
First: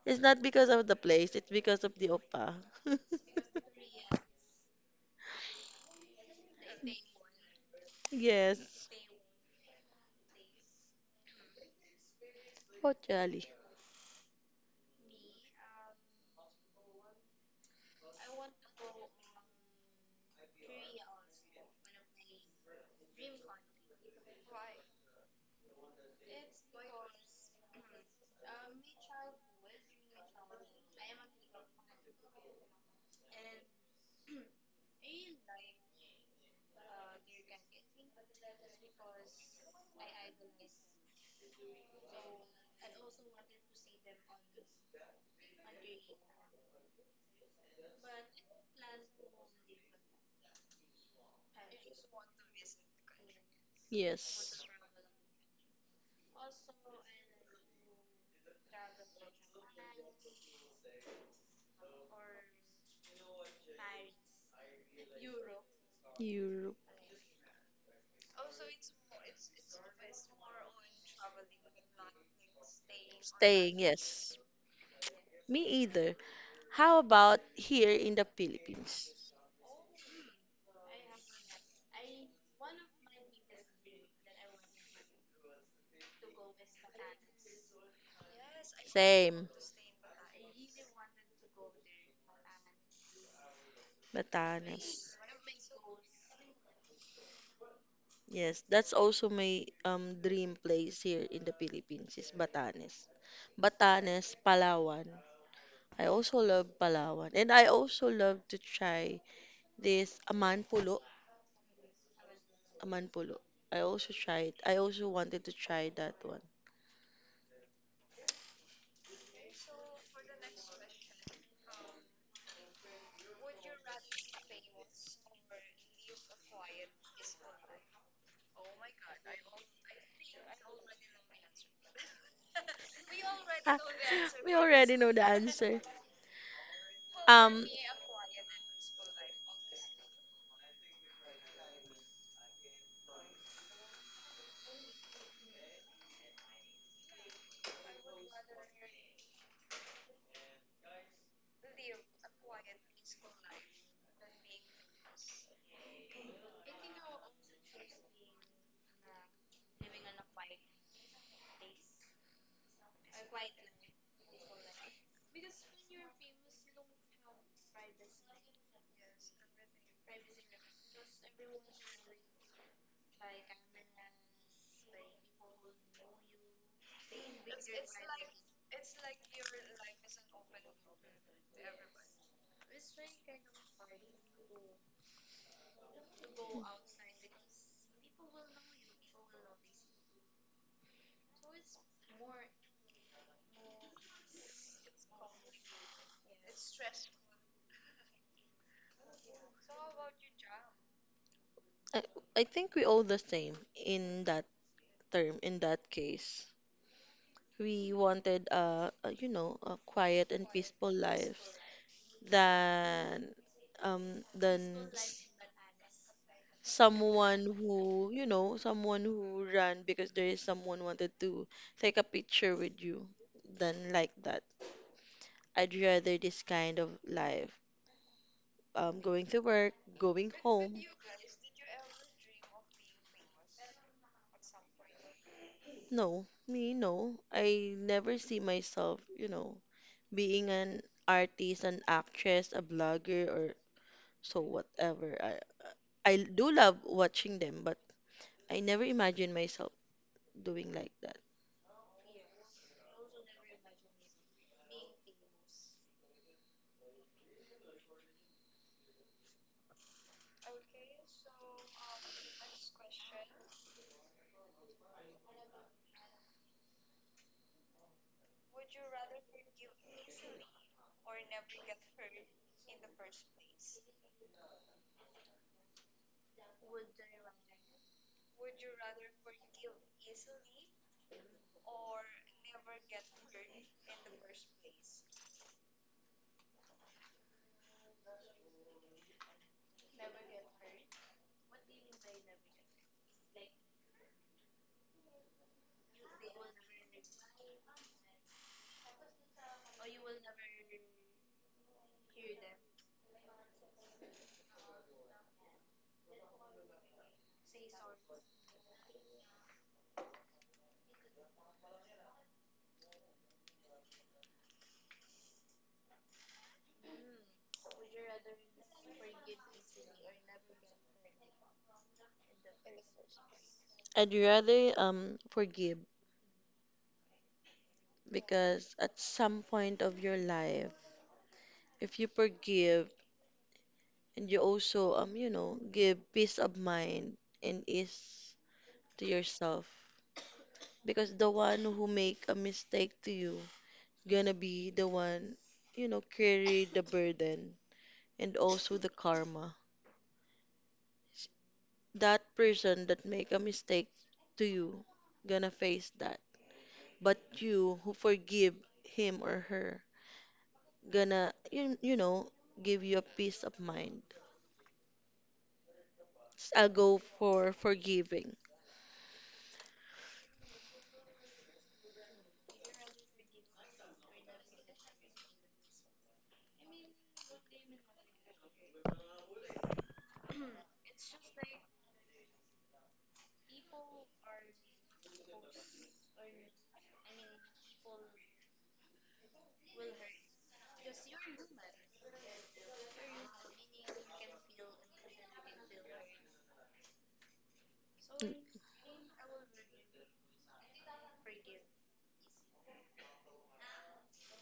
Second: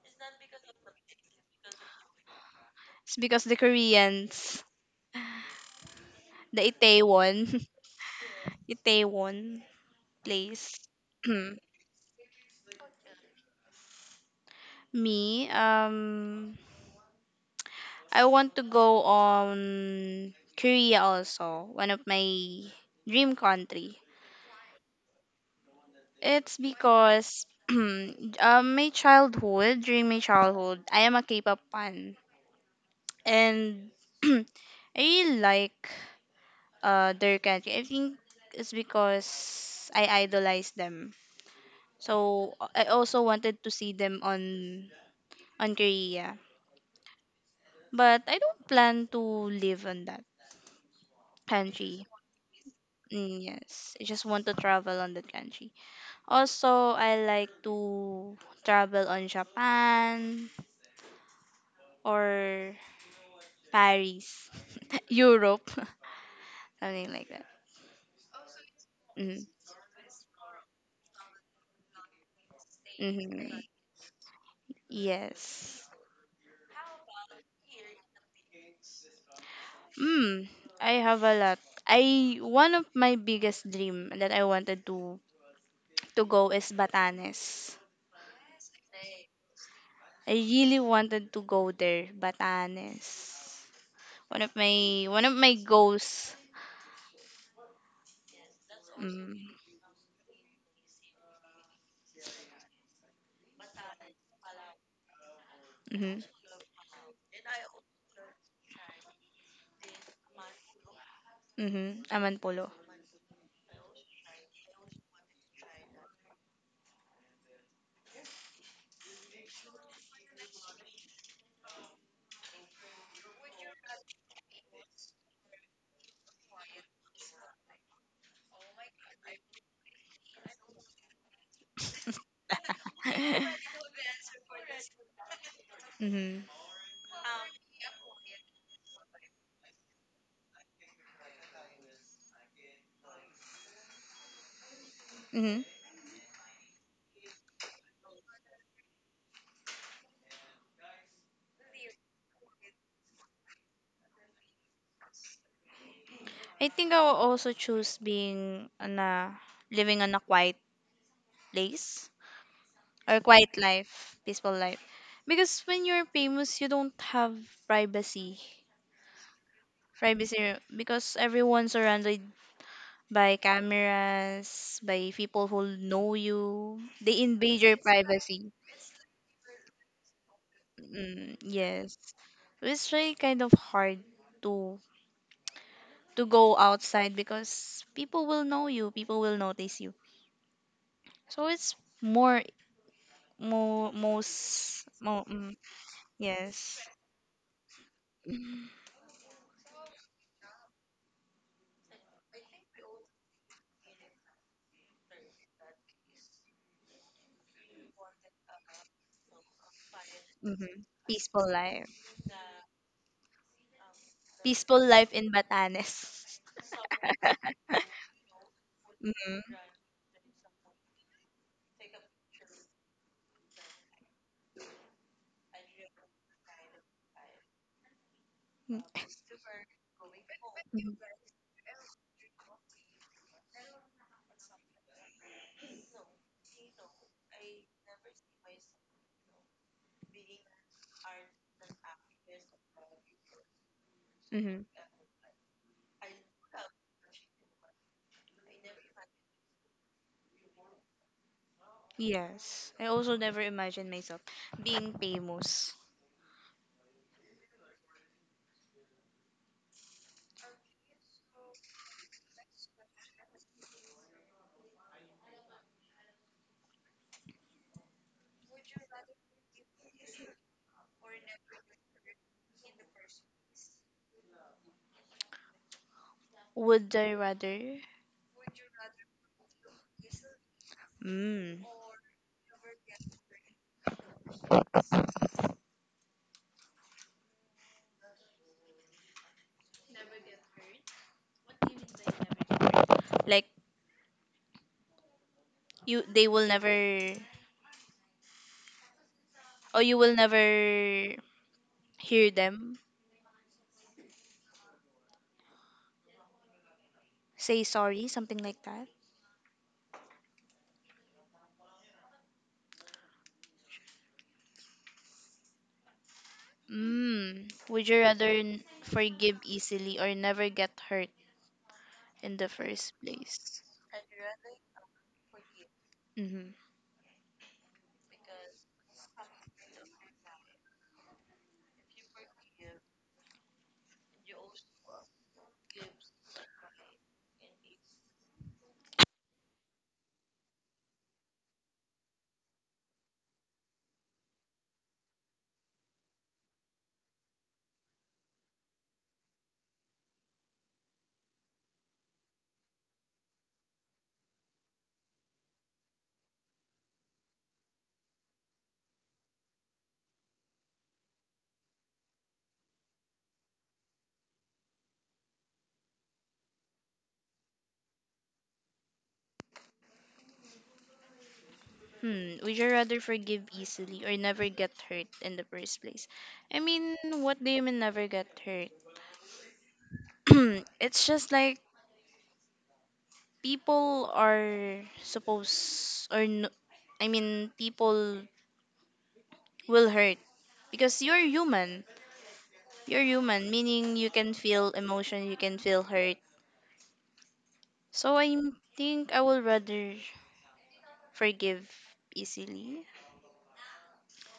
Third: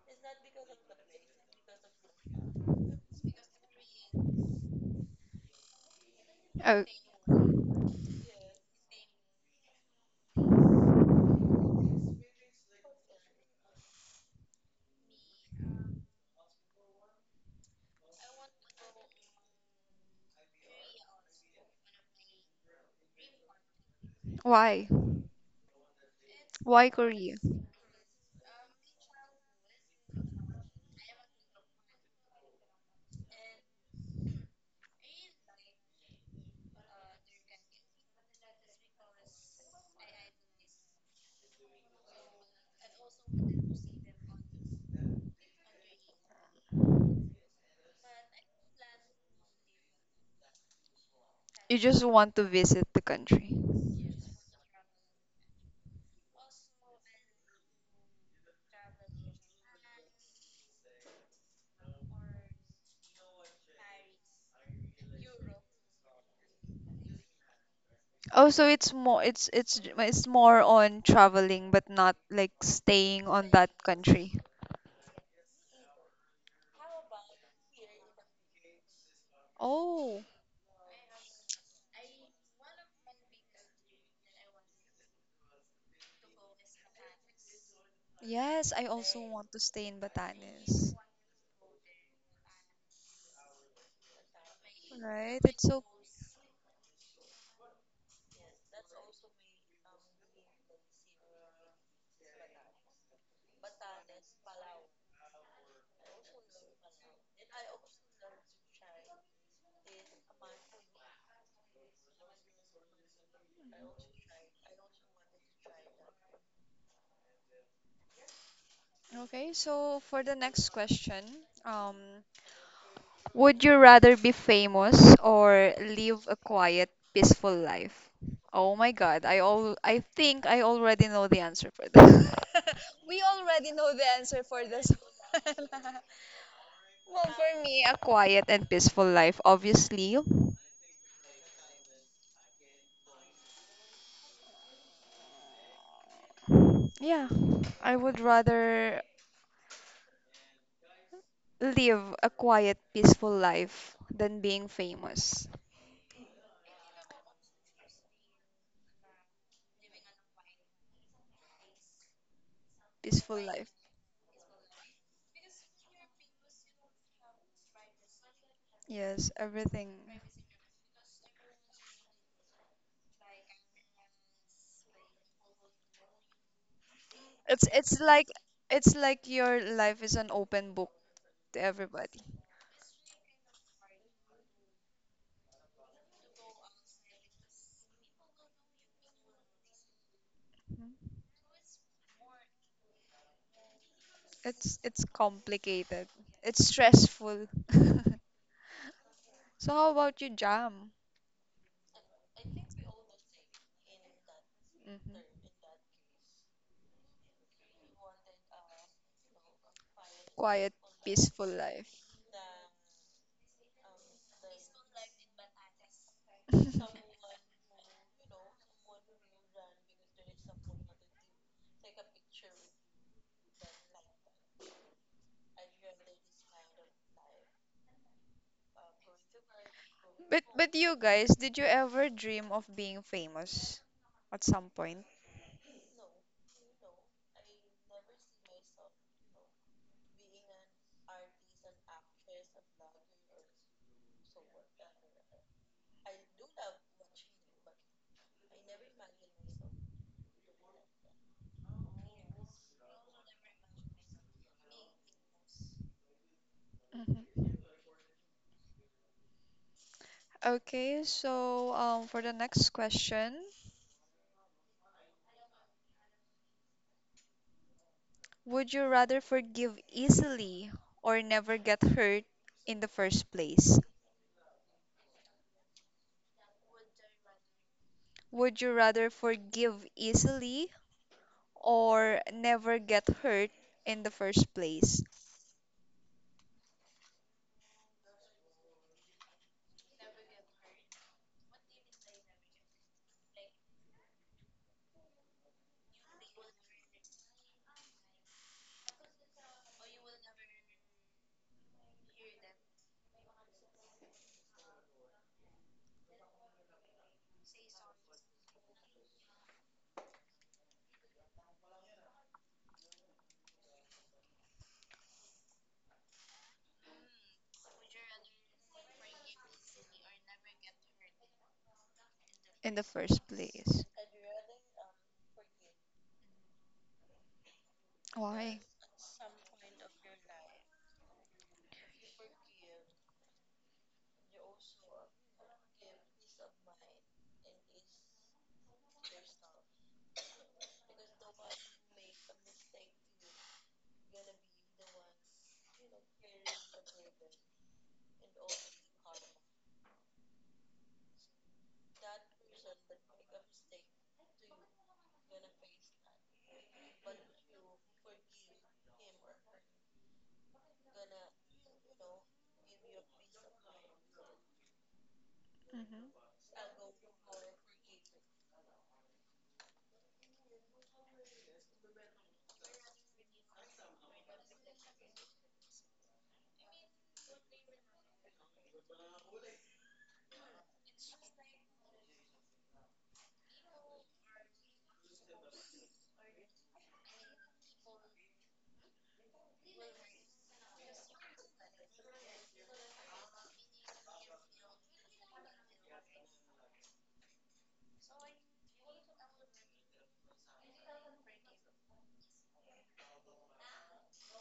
It's not because of the place, it's because of the OPA.
It's because the Koreans, the
Oh,
Itaewon,
Yes.
Itaewon place.
Oh, jolly.
Me, I want to go on Korea also, one of my dream country.
why?
It's
Why Korea?
because my childhood, during my childhood, I am a K-pop fan. And I really like their country. I think it's because I idolize them. So I also wanted to see them on Korea. But I don't plan to live in that
You just
country.
want to visit the
Mm,
country.
yes, I just want to
Yes.
travel on that country. Also, I like to travel on Japan or Paris, Europe,
Europe.
something like that.
Oh, so it's more it's
Mm.
it's it's more on traveling but not like staying on
Hmm.
that
Staying, yes.
country.
Me
Yes.
either. How about here in the Philippines?
Oh,
Mm, I have a lot. I One of my biggest dream that I wanted to go is Batanes.
yes, I also
Same.
want to stay in
I really
Batanes.
wanted to go there, Batanes. One of
Batanes.
my one of
Right?
my
It's so
goals.
Yes, that's also
Mm-hmm.
my dream place here in the Philippines is Batanes. Batanes, Palawan. I also love Palawan and I also love to try this Amanpulo,
Mm-hmm. Aman polo.
Amanpulo. I also tried. I also wanted to try that one.
okay, so for the next question, um would you rather be famous or live a quiet, peaceful life? Oh my God, I think I already know the answer for this. We already
Ah,
know the answer
we
for this
already know the
one.
answer.
Mm-hmm.
Well, for
Um,
me, a quiet and peaceful life, obviously.
Mm-hmm.
Yeah, I would rather live a quiet, peaceful life than being famous.
I think I will also choose being on a living on a quiet place or
Peaceful
quiet
life.
life, peaceful life. Because when you're famous, you don't have privacy.
Yes, everything.
Privacy, because everyone's surrounded by cameras, by people who know you. They invade
It's
your
it's like
privacy.
it's like your life is an open book
Mm,
to
yes.
everybody.
It's really kind of hard to to go outside because people will know you, people will notice you. So it's more, more,
It's
most,
it's
more, mm,
complicated. It's
yes,
stressful. So how about you, Jam?
I, I think we all the same in that term,
hmm
in that case. We wanted, you know, a quiet and
Quiet,
mm-hmm.
peaceful life.
peaceful
peaceful
life,
life.
than um
peaceful
than
life
s-
in Batanes.
someone, who you know, someone
Mm-hmm.
who ran because there is someone wanted to take a picture with you, than like that. I'd rather this kind of life, going to work, going
But
home.
Mhm.
you guys, did you ever dream of being famous at some point?
No, me, no, I never see myself, you know, being an artist, an actress, a blogger, or so
Mhm.
whatever. I do love watching them, but I never imagine myself doing like that.
Yes. I also never imagined myself being famous.
Mhm. Okay, so for the next question, would you rather forgive easily or never get hurt in the first place?
Would I rather?
Would you rather forgive easily
Mm.
or never get hurt in the first place?
Like, you they will never, or you will never hear them say sorry, something like that. Mm. Would you rather forgive easily or never get hurt in the
In the
first
first
place?
place.
I'd rather, forgive,
Mm-hmm.
Why?
because at some point of your life, if you forgive and you also, you know, give peace of mind and ease to yourself, because the one who make a mistake to you gonna be the one, you know, carry the burden and also the karma. That person that make a mistake to you gonna face that, but you who forgive him or her gonna, you know, give you a peace of mind.
hmm
I'll go for forgiving.
Hmm. Would you rather forgive easily or never get hurt in the first place? I mean, what do you mean never get hurt? It's just like people are supposed, or no, I mean people will hurt because you're human. You're human, meaning you can feel emotion, you can feel hurt. So
Mm.
I think I will rather forgive easily,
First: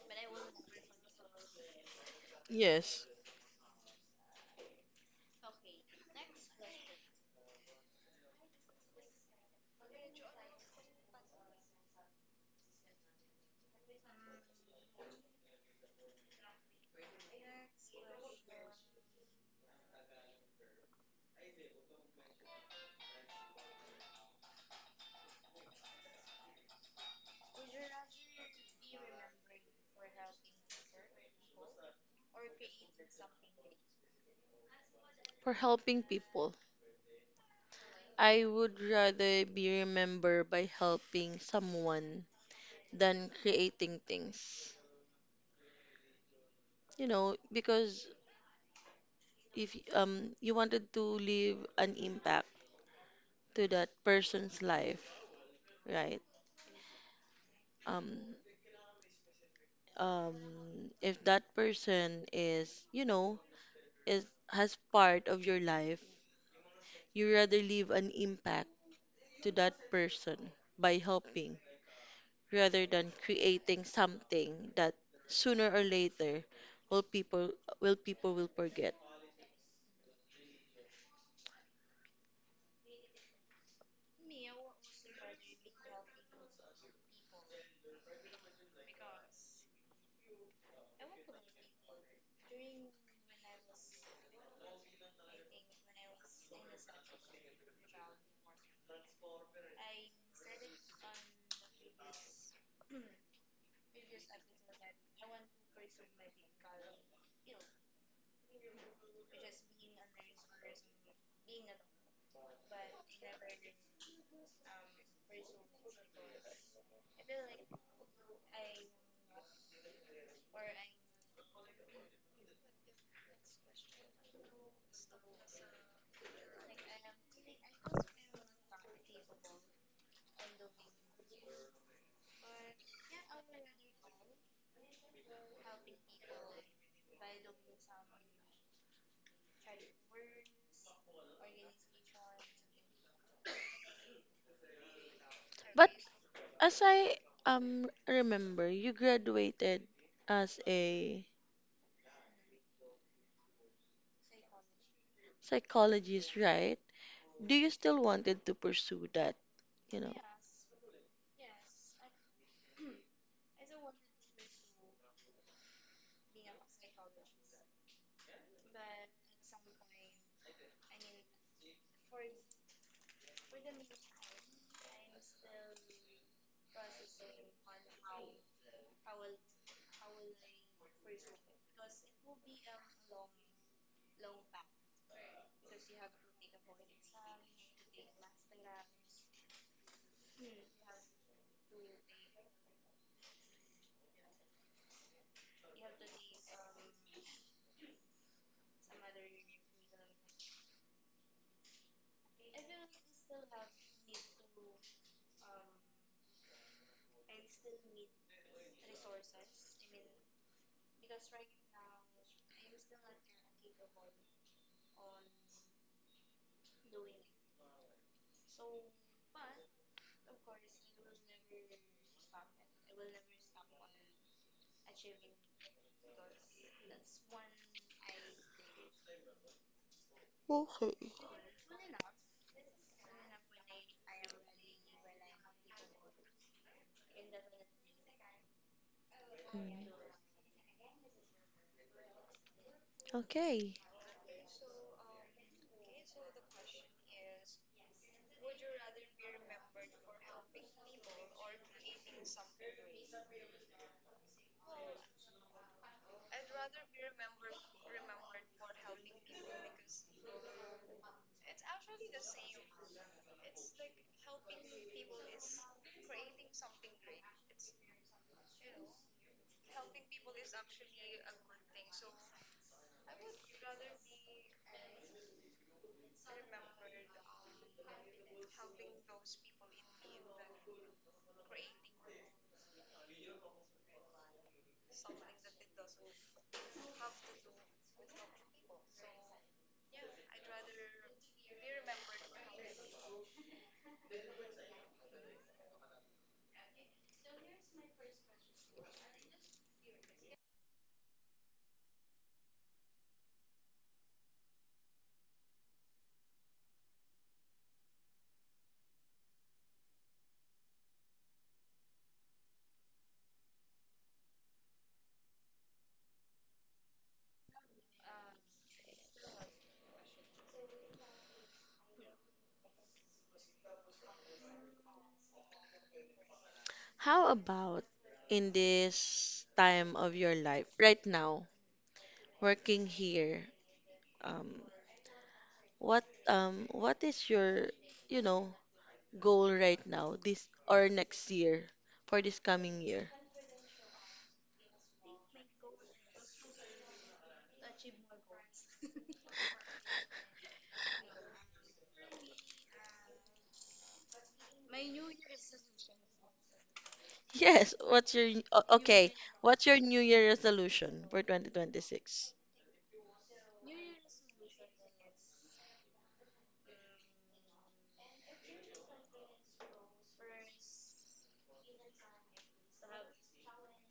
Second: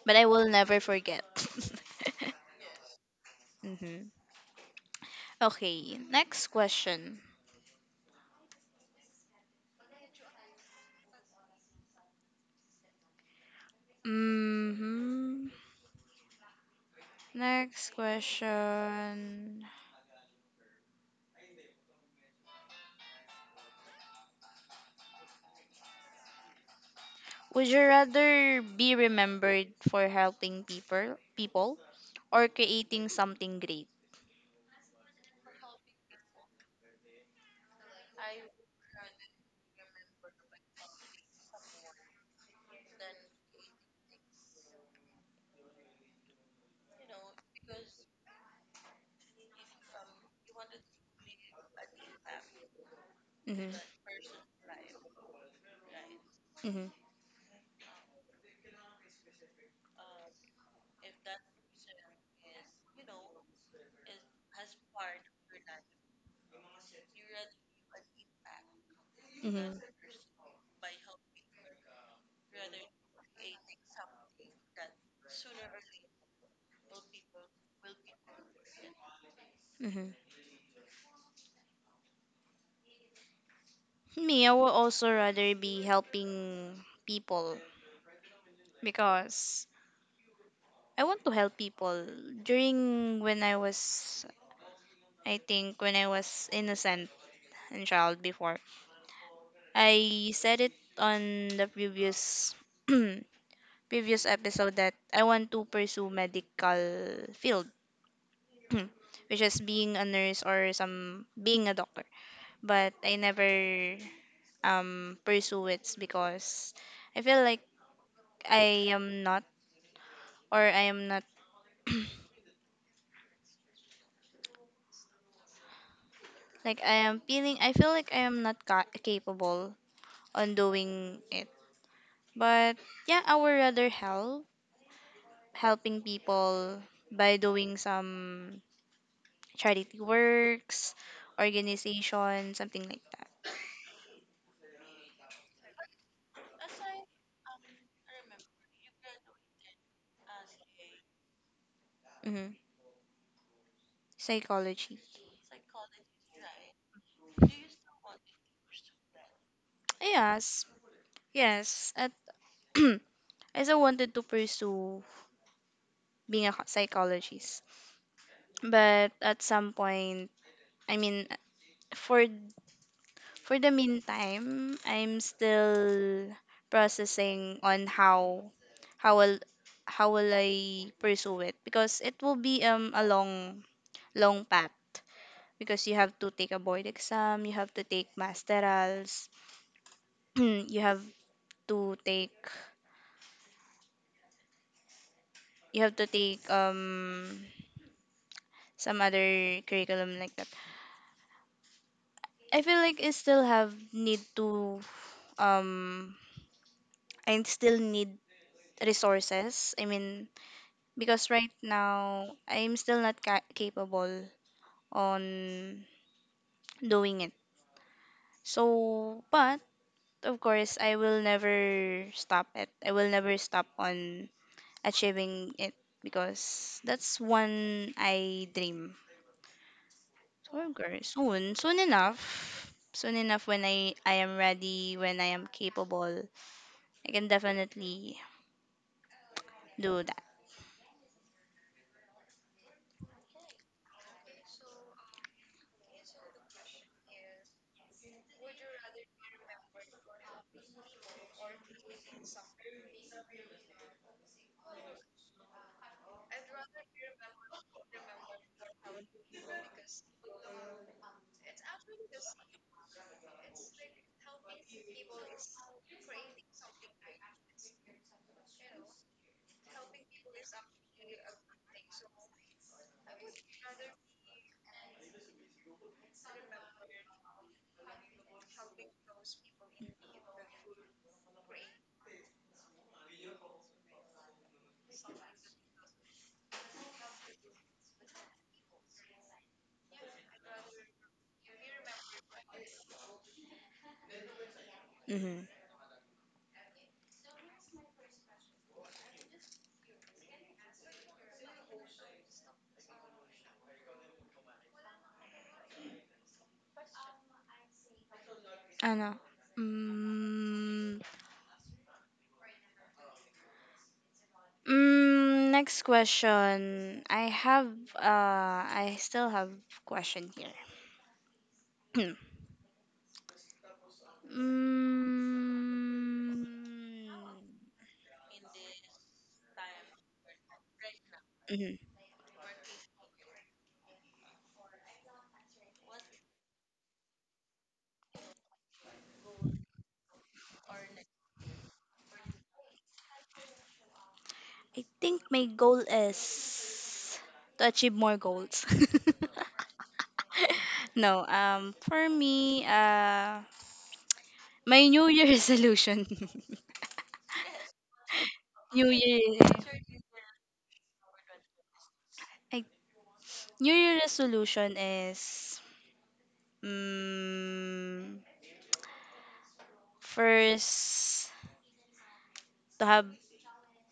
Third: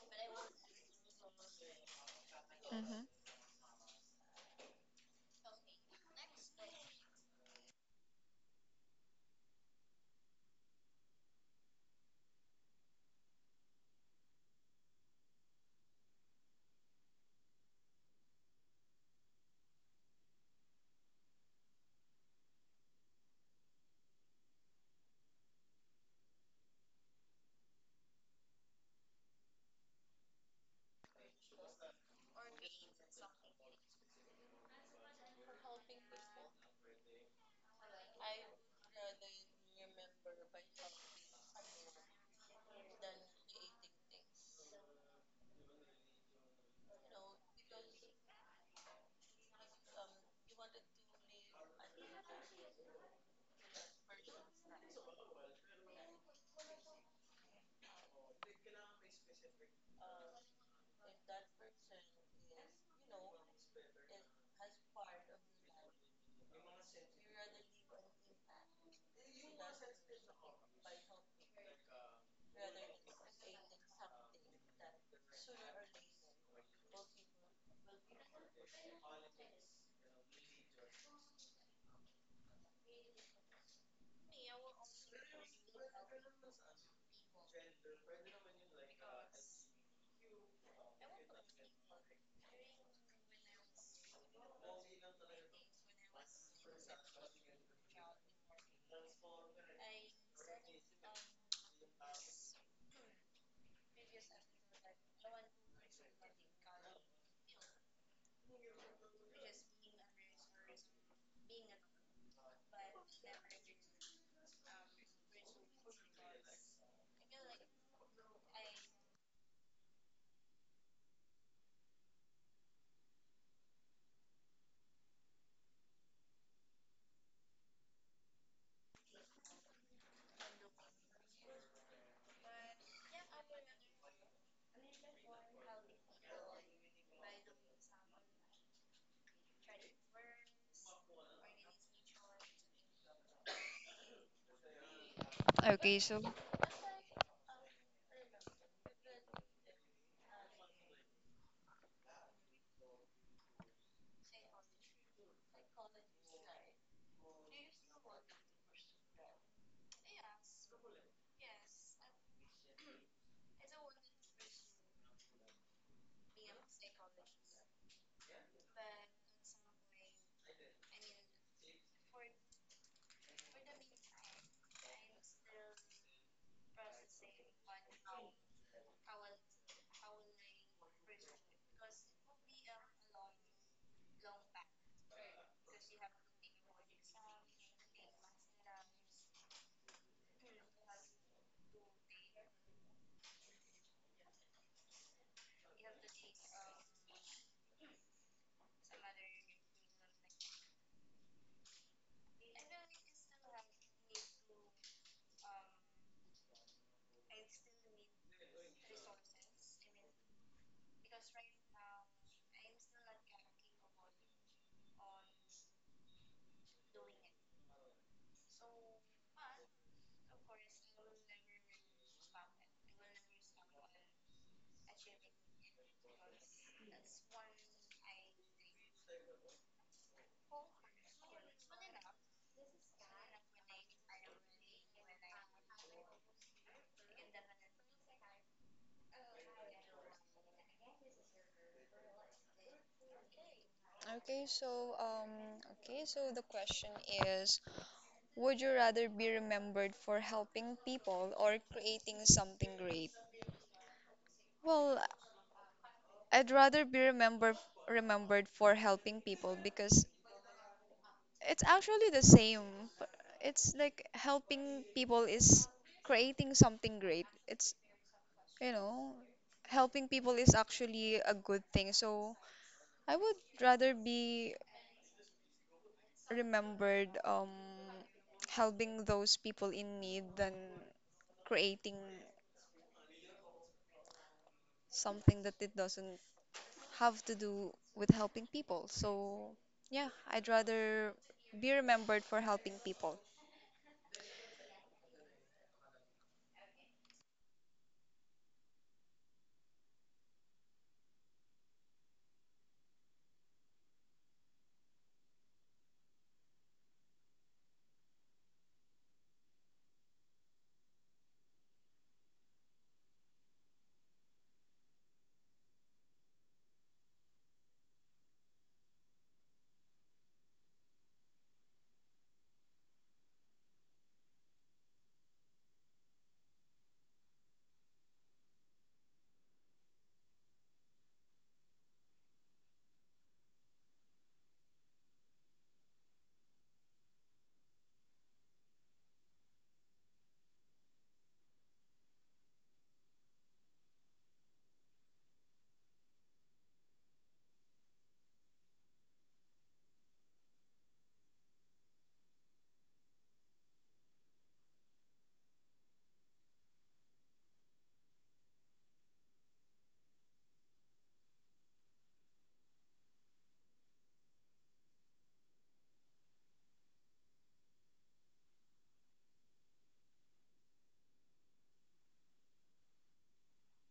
but I will never forget.
Yes,
hmm
Hmm. Okay, next question. Hmm. Next question. Would you rather be remembered for helping people, or creating something great?
for helping people. I would rather be remembered by helping someone than creating things. You know, because if you wanted to leave an impact to
Hmm.
that person's life, right?
Hmm.
Um um if that person is, you know, is has part of your life, you rather leave an impact to that
Hmm.
person by helping, rather than creating something that sooner or later will people will people will forget.
Hmm. Me, I would also rather be helping people because I want to help people. During when I was, I think, when I was innocent and child before, I said it on the previous previous episode that I want to pursue medical field, which is being a nurse or some being a doctor. But I never pursue it because I feel like I am not, or I am not, like, I feel like I am not capable on doing it. But yeah, I would rather helping people by doing some charity works, organization, something like that.
But
Okay, so
as I, remember, you graduated as a
Hmm. Psychology.
psychologist, right? Do you still wanted to pursue that, you know?
Yes, yes. At I still wanted to pursue being a psychologist, but at some point, I mean, for For the meantime, I'm still processing on how will how will I pursue it because it will be a long long path, because you have to take a board exam, you have to take masterals, you have to take you have to take some other curriculum like that. I feel like um I still need resources. I mean, because right now I'm still not capable on doing it. So, but of course, I will never stop it. I will never stop on achieving it because that's one I dream. So, of
Okay.
course, soon, soon enough when I am ready, when I am capable, I can definitely
Mm.
do that.
Okay.
Okay, so um, the question is, would you rather be remembered for helping people or creating something great? Well, I'd rather be remembered for helping people because it's actually the same. It's like helping people is creating something great. It's, you know, helping people is actually a good thing. So I would rather be remembered helping those people in need than creating something that it doesn't have to do with helping people. So, yeah, I'd rather be remembered for helping people.
Mm-hmm. Ano? Mm, next question. I have I still have question here. Mm,
How about in this time of your life right now,
mhm.
working here? Um, what is your, you know, goal right now this or next year for this coming year?
I think my goal is to achieve more goals. No, for me my new year resolution.
Yes, what's your n- o-
new
okay,
year
what's your new year resolution for 2026?
I, New year resolution is, mm, first, to have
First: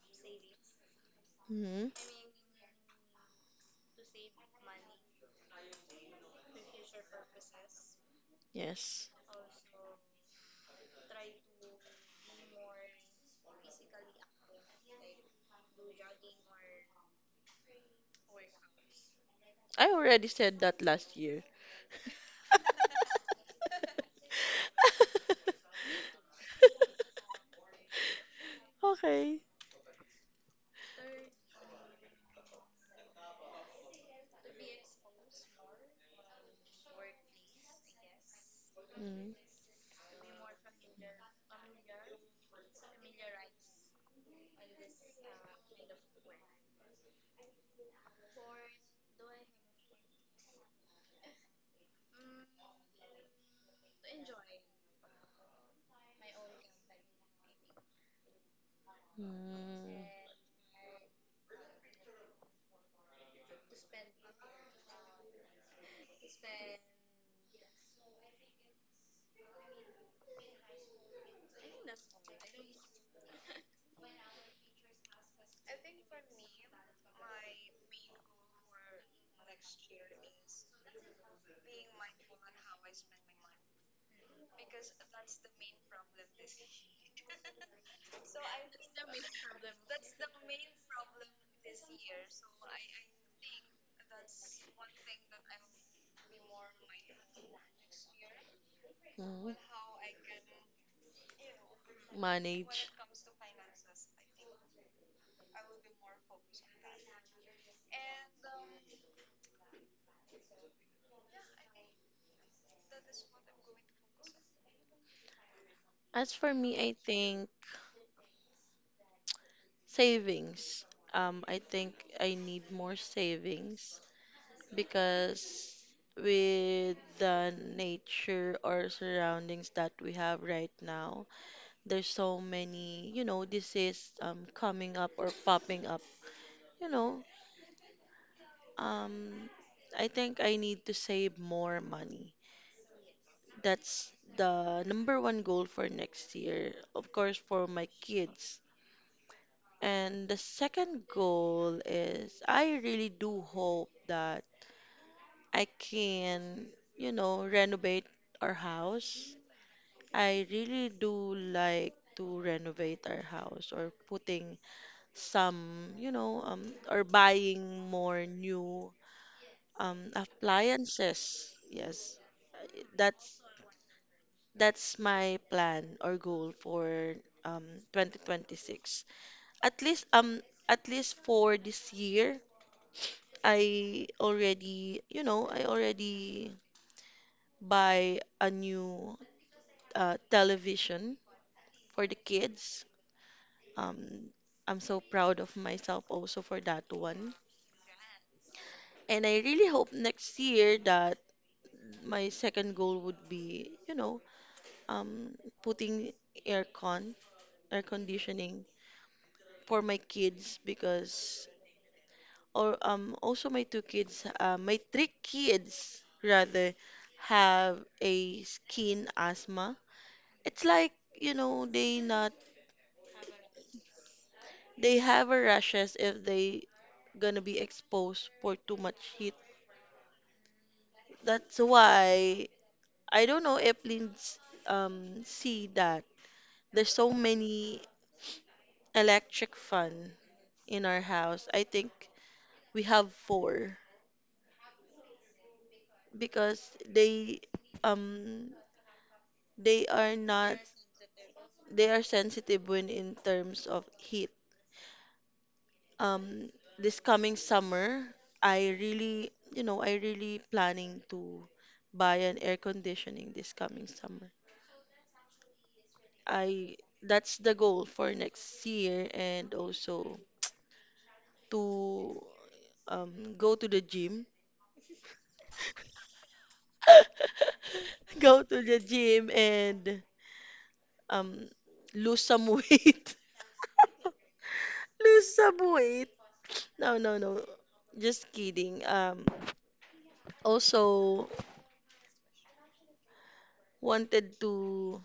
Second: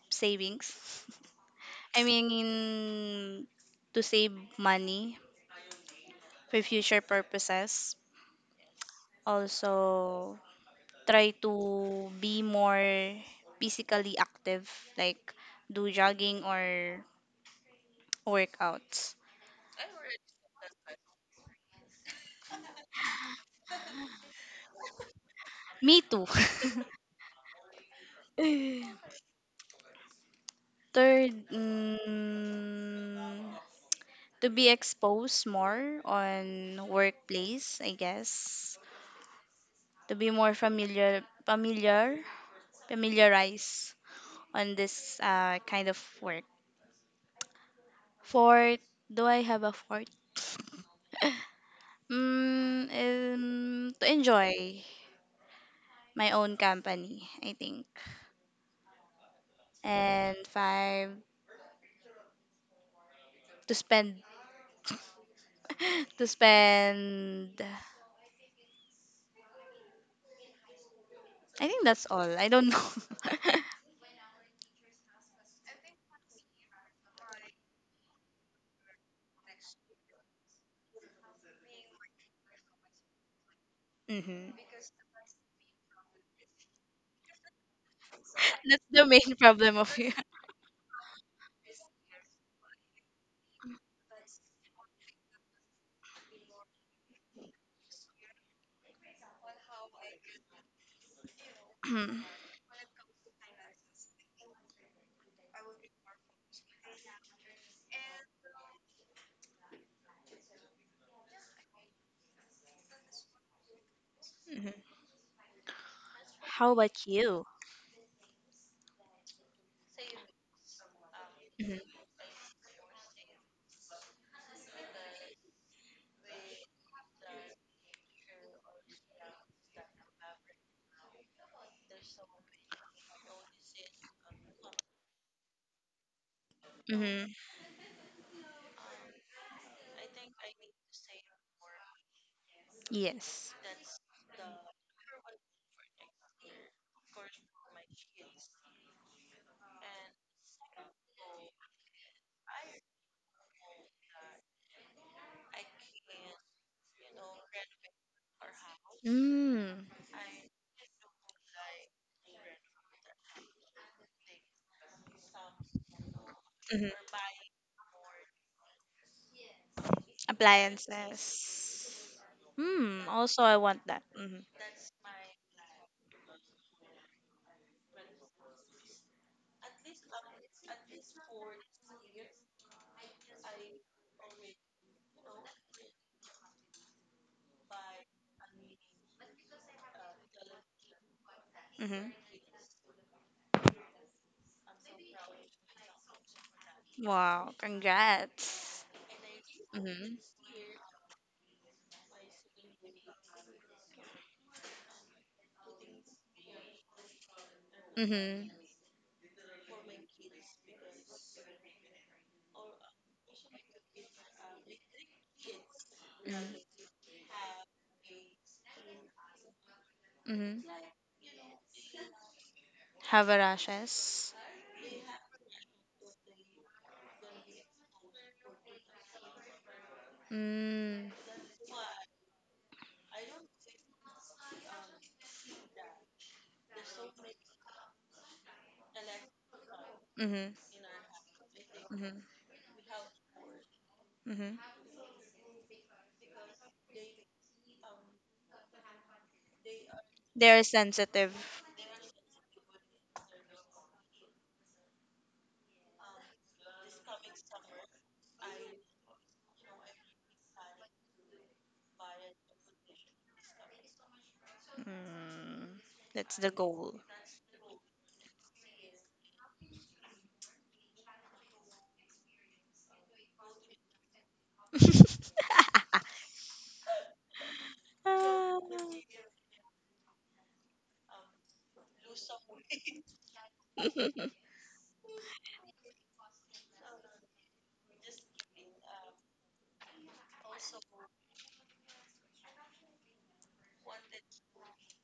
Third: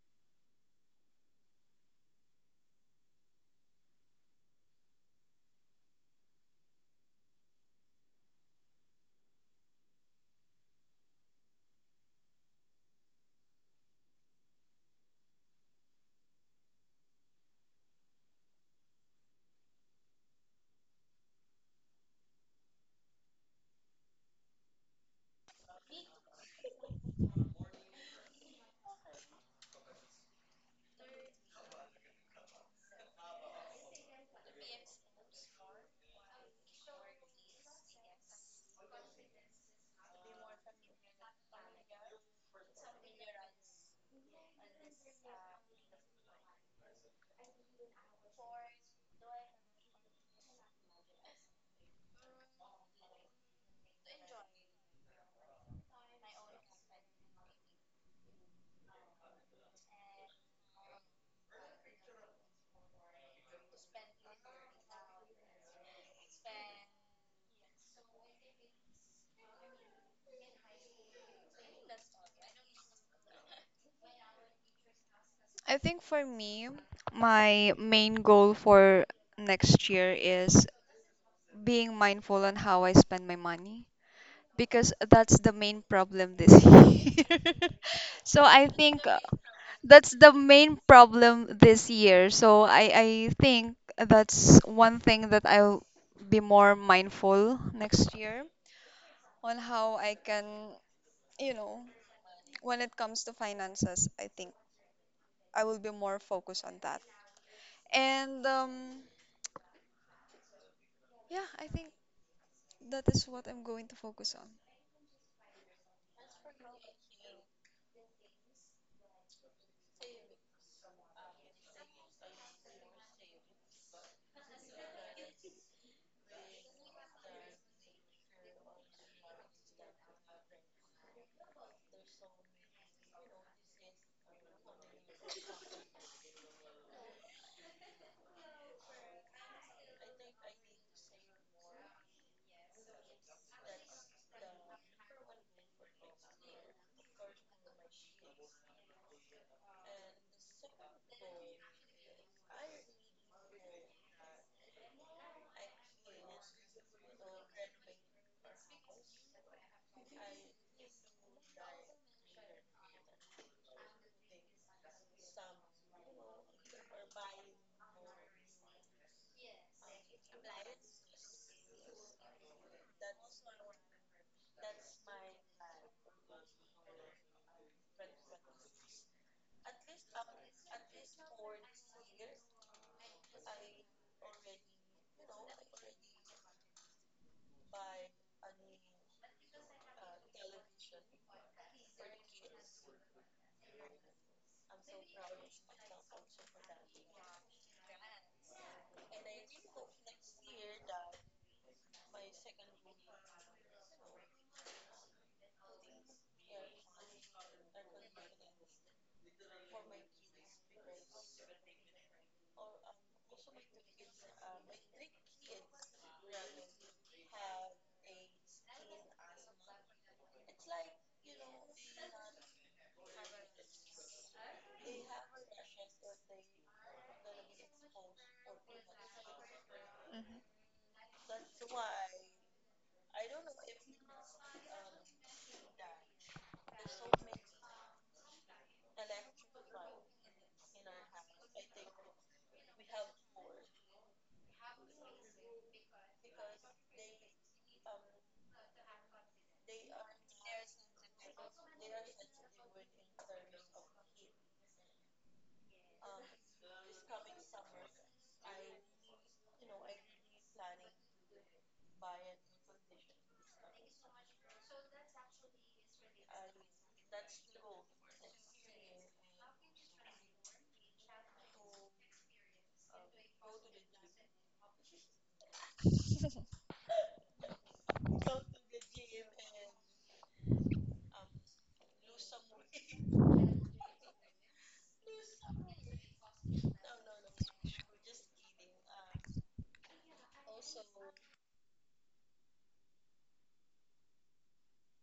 savings.
Hmm.
I mean, to save money for future purposes.
Yes.
Also, try to be more physically active, like do jogging or workouts.
I already said that last year.
Me too.
Okay.
Third, to be exposed more on workplace, I guess.
Mm.
To be more familiarize on this kind of work. Fourth, do I have a fourth? To enjoy my own company, I think.
Mm.
And five, to spend, to spend. I think that's all. I don't know.
I think for me, my main goal for next year is being mindful on how I spend my money
Hmm.
because that's the main problem this year. So I
That's the
think
main problem of
that's
you.
the main problem this year. So I think that's one thing that I'll be more mindful next year
Mm.
on how I can, you know,
Mhm.
when
Manage.
it comes to finances, I think I will be more focused on that. And yeah, I think that is what I'm going to focus on.
As for
How
me, I
about you?
think savings. I
Hmm.
think I need more savings because with the nature or surroundings that we have right now, there's so many, you know, disease coming up or popping up. You
Hmm.
know, um, I think I need to save more money.
Yes.
That's the number one goal for next year, of course, for my kids. And the second goal is I really do hope that I can, you know, renovate our house.
Mm.
I really do like to renovate our house or putting some, you know,
Hmm.
or buying more new appliances.
Appliances.
Yes,
Hmm.
that's
Also, I want that. Mhm.
That's my plan or goal for um 2026. At least, at least for this year, I already, you know, I already buy a new, television for
Mhm.
the kids. Um I'm so proud of myself also for that one.
Wow. Congrats.
And I really hope
Mhm.
next year that my second goal would be, you know, um putting aircon, air
Mhm.
conditioning for my kids, because or also my three kids,
Mhm.
rather, have a skin asthma.
Mhm.
It's like, you know,
Havarashes.
they have a rashes if they gonna be exposed for too much heat.
Mm.
That's why I don't know if Linds see that there's so many electric fan
Mhm.
in our house. I think
Mhm.
we have four.
Mhm.
Because they, um they are not
They're sensitive.
they are sensitive when in terms of heat. Um, this coming summer, I really, you know, I really planning to buy an air conditioning this coming summer.
Mm. That's the
I
goal.
that's the goal for next year, and also to, go to the gym,
hmm
go
Ah.
to the gym and, um lose some weight. Lose some weight. No, no, no. Just kidding. Also wanted to,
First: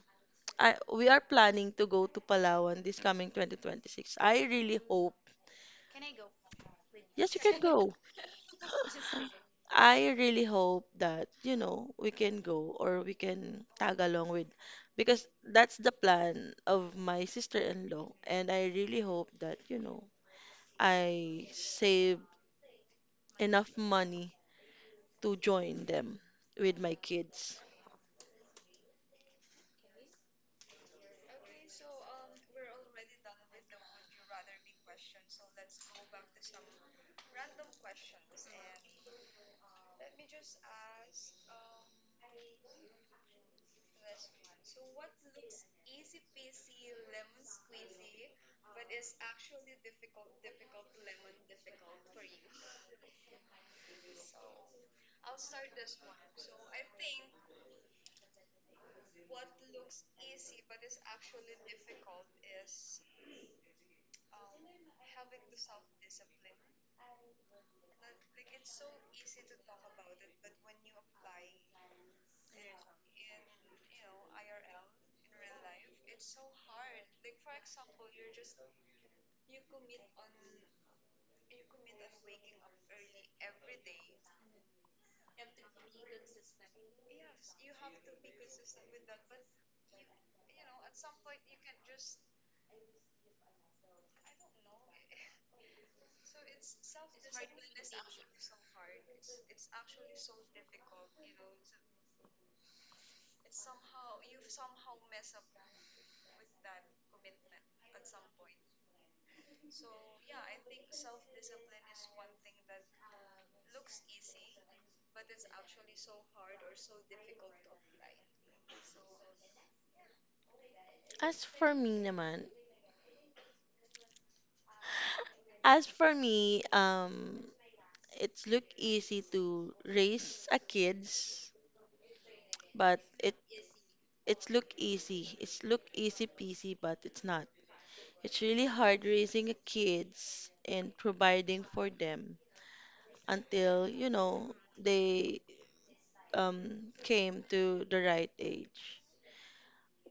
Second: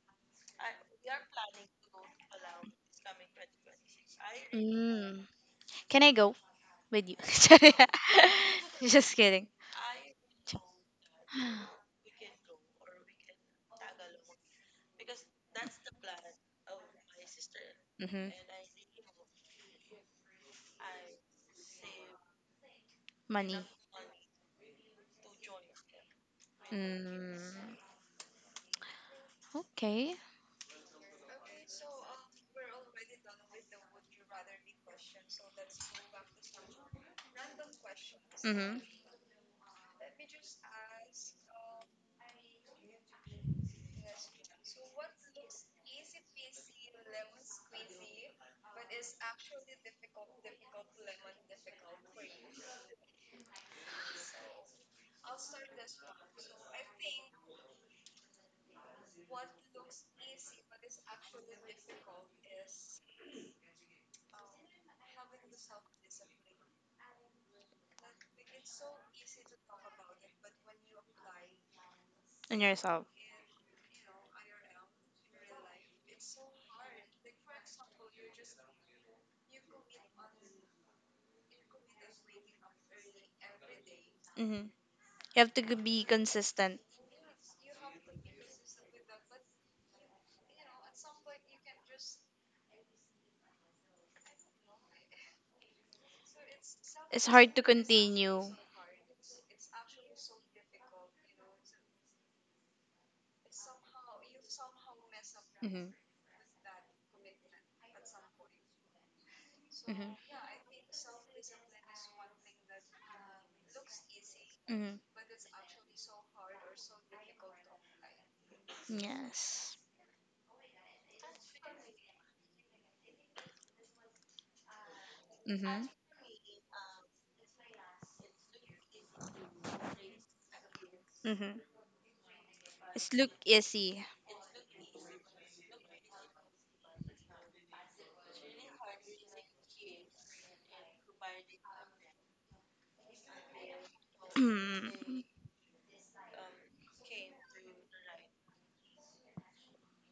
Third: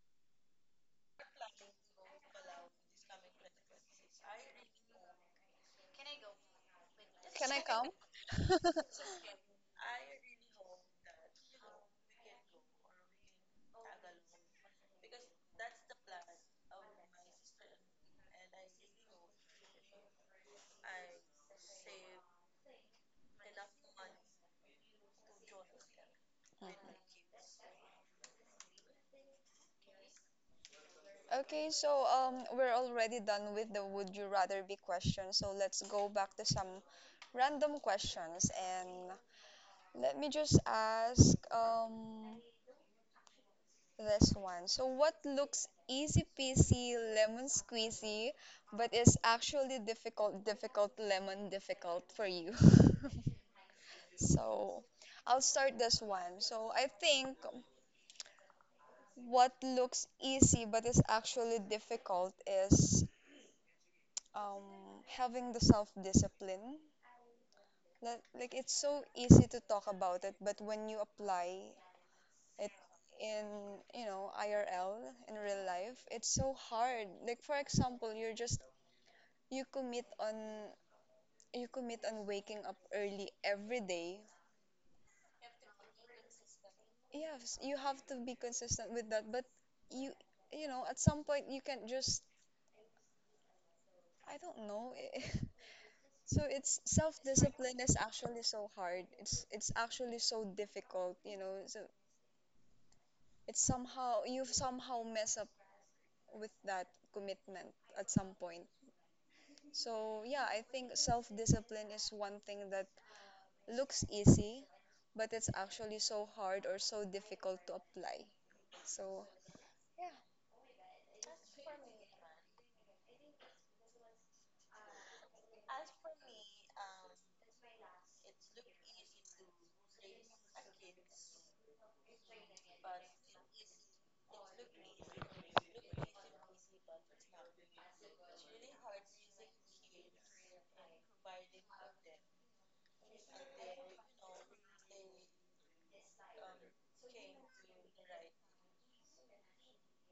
I we are planning to go to Palawan this coming 2026. I really hope.
Mm. Can I go with you?
Yes, you
Can I
can
Sorry.
come?
go.
Just kidding.
I really hope that, you know, we can go or we can tag along with, because that's the plan of my sister-in-law,
Mhm.
and I really hope that, you know, I save
Money.
enough money to join them with my kids.
Mm. Okay.
Okay, so we're already done with the would you rather be question. So let's go back to some random questions
Mm-hmm.
and let me just ask this one. So what looks easy peasy lemon squeezy but is actually difficult difficult lemon difficult for you? So I'll start this one. So I think what looks easy but is actually difficult is um, having the self discipline. Like it's so easy to talk about it, but when you apply
And
it
yourself.
in, you know, IRL, in real life, it's so hard. Like, for example, you commit on, you commit on waking up early every day.
Mm-hmm. You have to be consistent.
Yes, you have to be consistent with that, but you, you know, at some point you can't just, I don't know. So it's
It's hard to
self-discipline is actually
continue.
so hard. It's actually so difficult, you know. So it's somehow you somehow mess up
Mm-hmm.
with that commitment at some point. So
Mm-hmm.
yeah, I think self-discipline is one thing that looks easy,
Mm-hmm.
but it's actually so hard or so difficult to apply. So
Yes.
As for me naman,
Mm-hmm.
As for me, it's look easy to raise a kids,
Mm-hmm.
but
It's look
it
easy.
it's look easy. It's look easy peasy, but it's not. It's really hard raising a kids and providing for them until, you know,
Mm-hmm.
they, came to the right age.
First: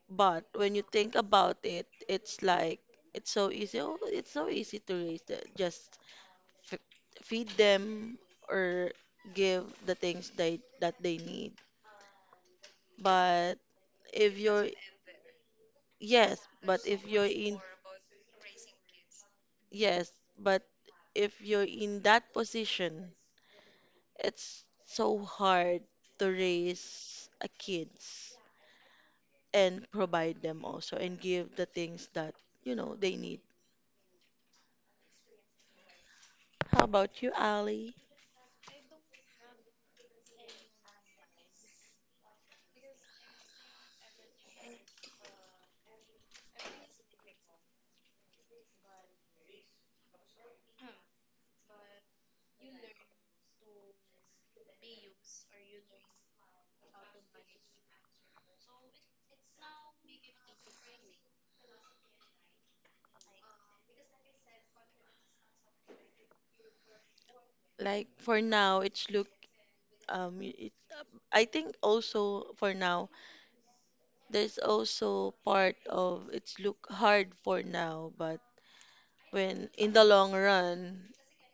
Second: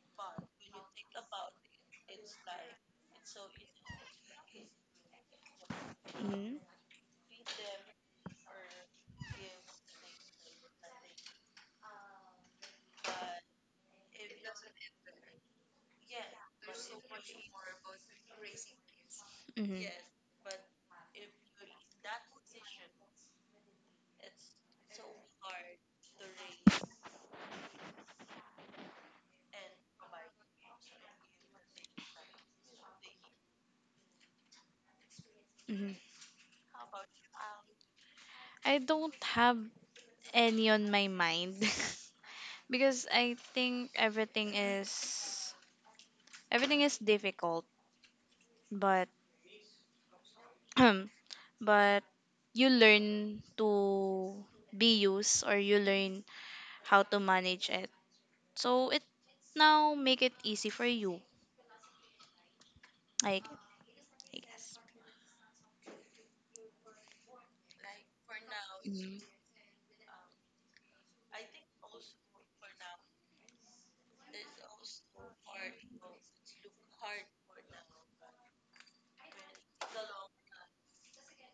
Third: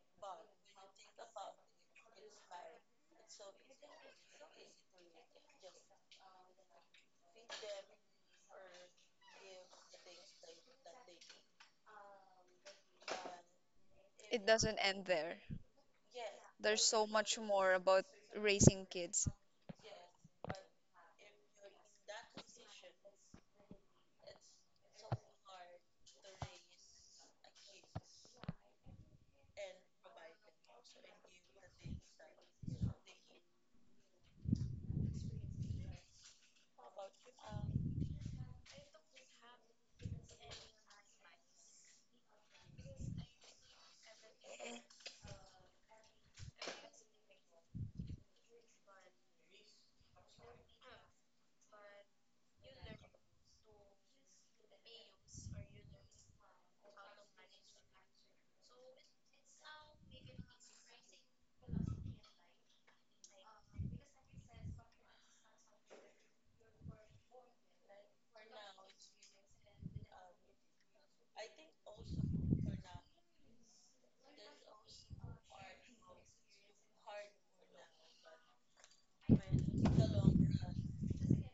But when you think about it, it's like it's so easy. Oh, it's so easy to raise the, just
Mm-hmm.
f feed them, or give the things they that they need. But if
it
you're,
doesn't end there.
yes, but
There's
if
so
you're
much
in,
more about raising kids.
Mm-hmm.
yes, but if you're in that position, it's so hard to raise a kids and provide them also and give the things that you know they need. How about you, Ali?
I don't have any on my mind because I think everything is difficult, but but you learn to be used, or you learn how to manage it. So it now make it easy for you. I, I guess.
Like for now, it's
Mhm.
look, it, I think also for now, there's also part of it's look hard for now, but when in the long run,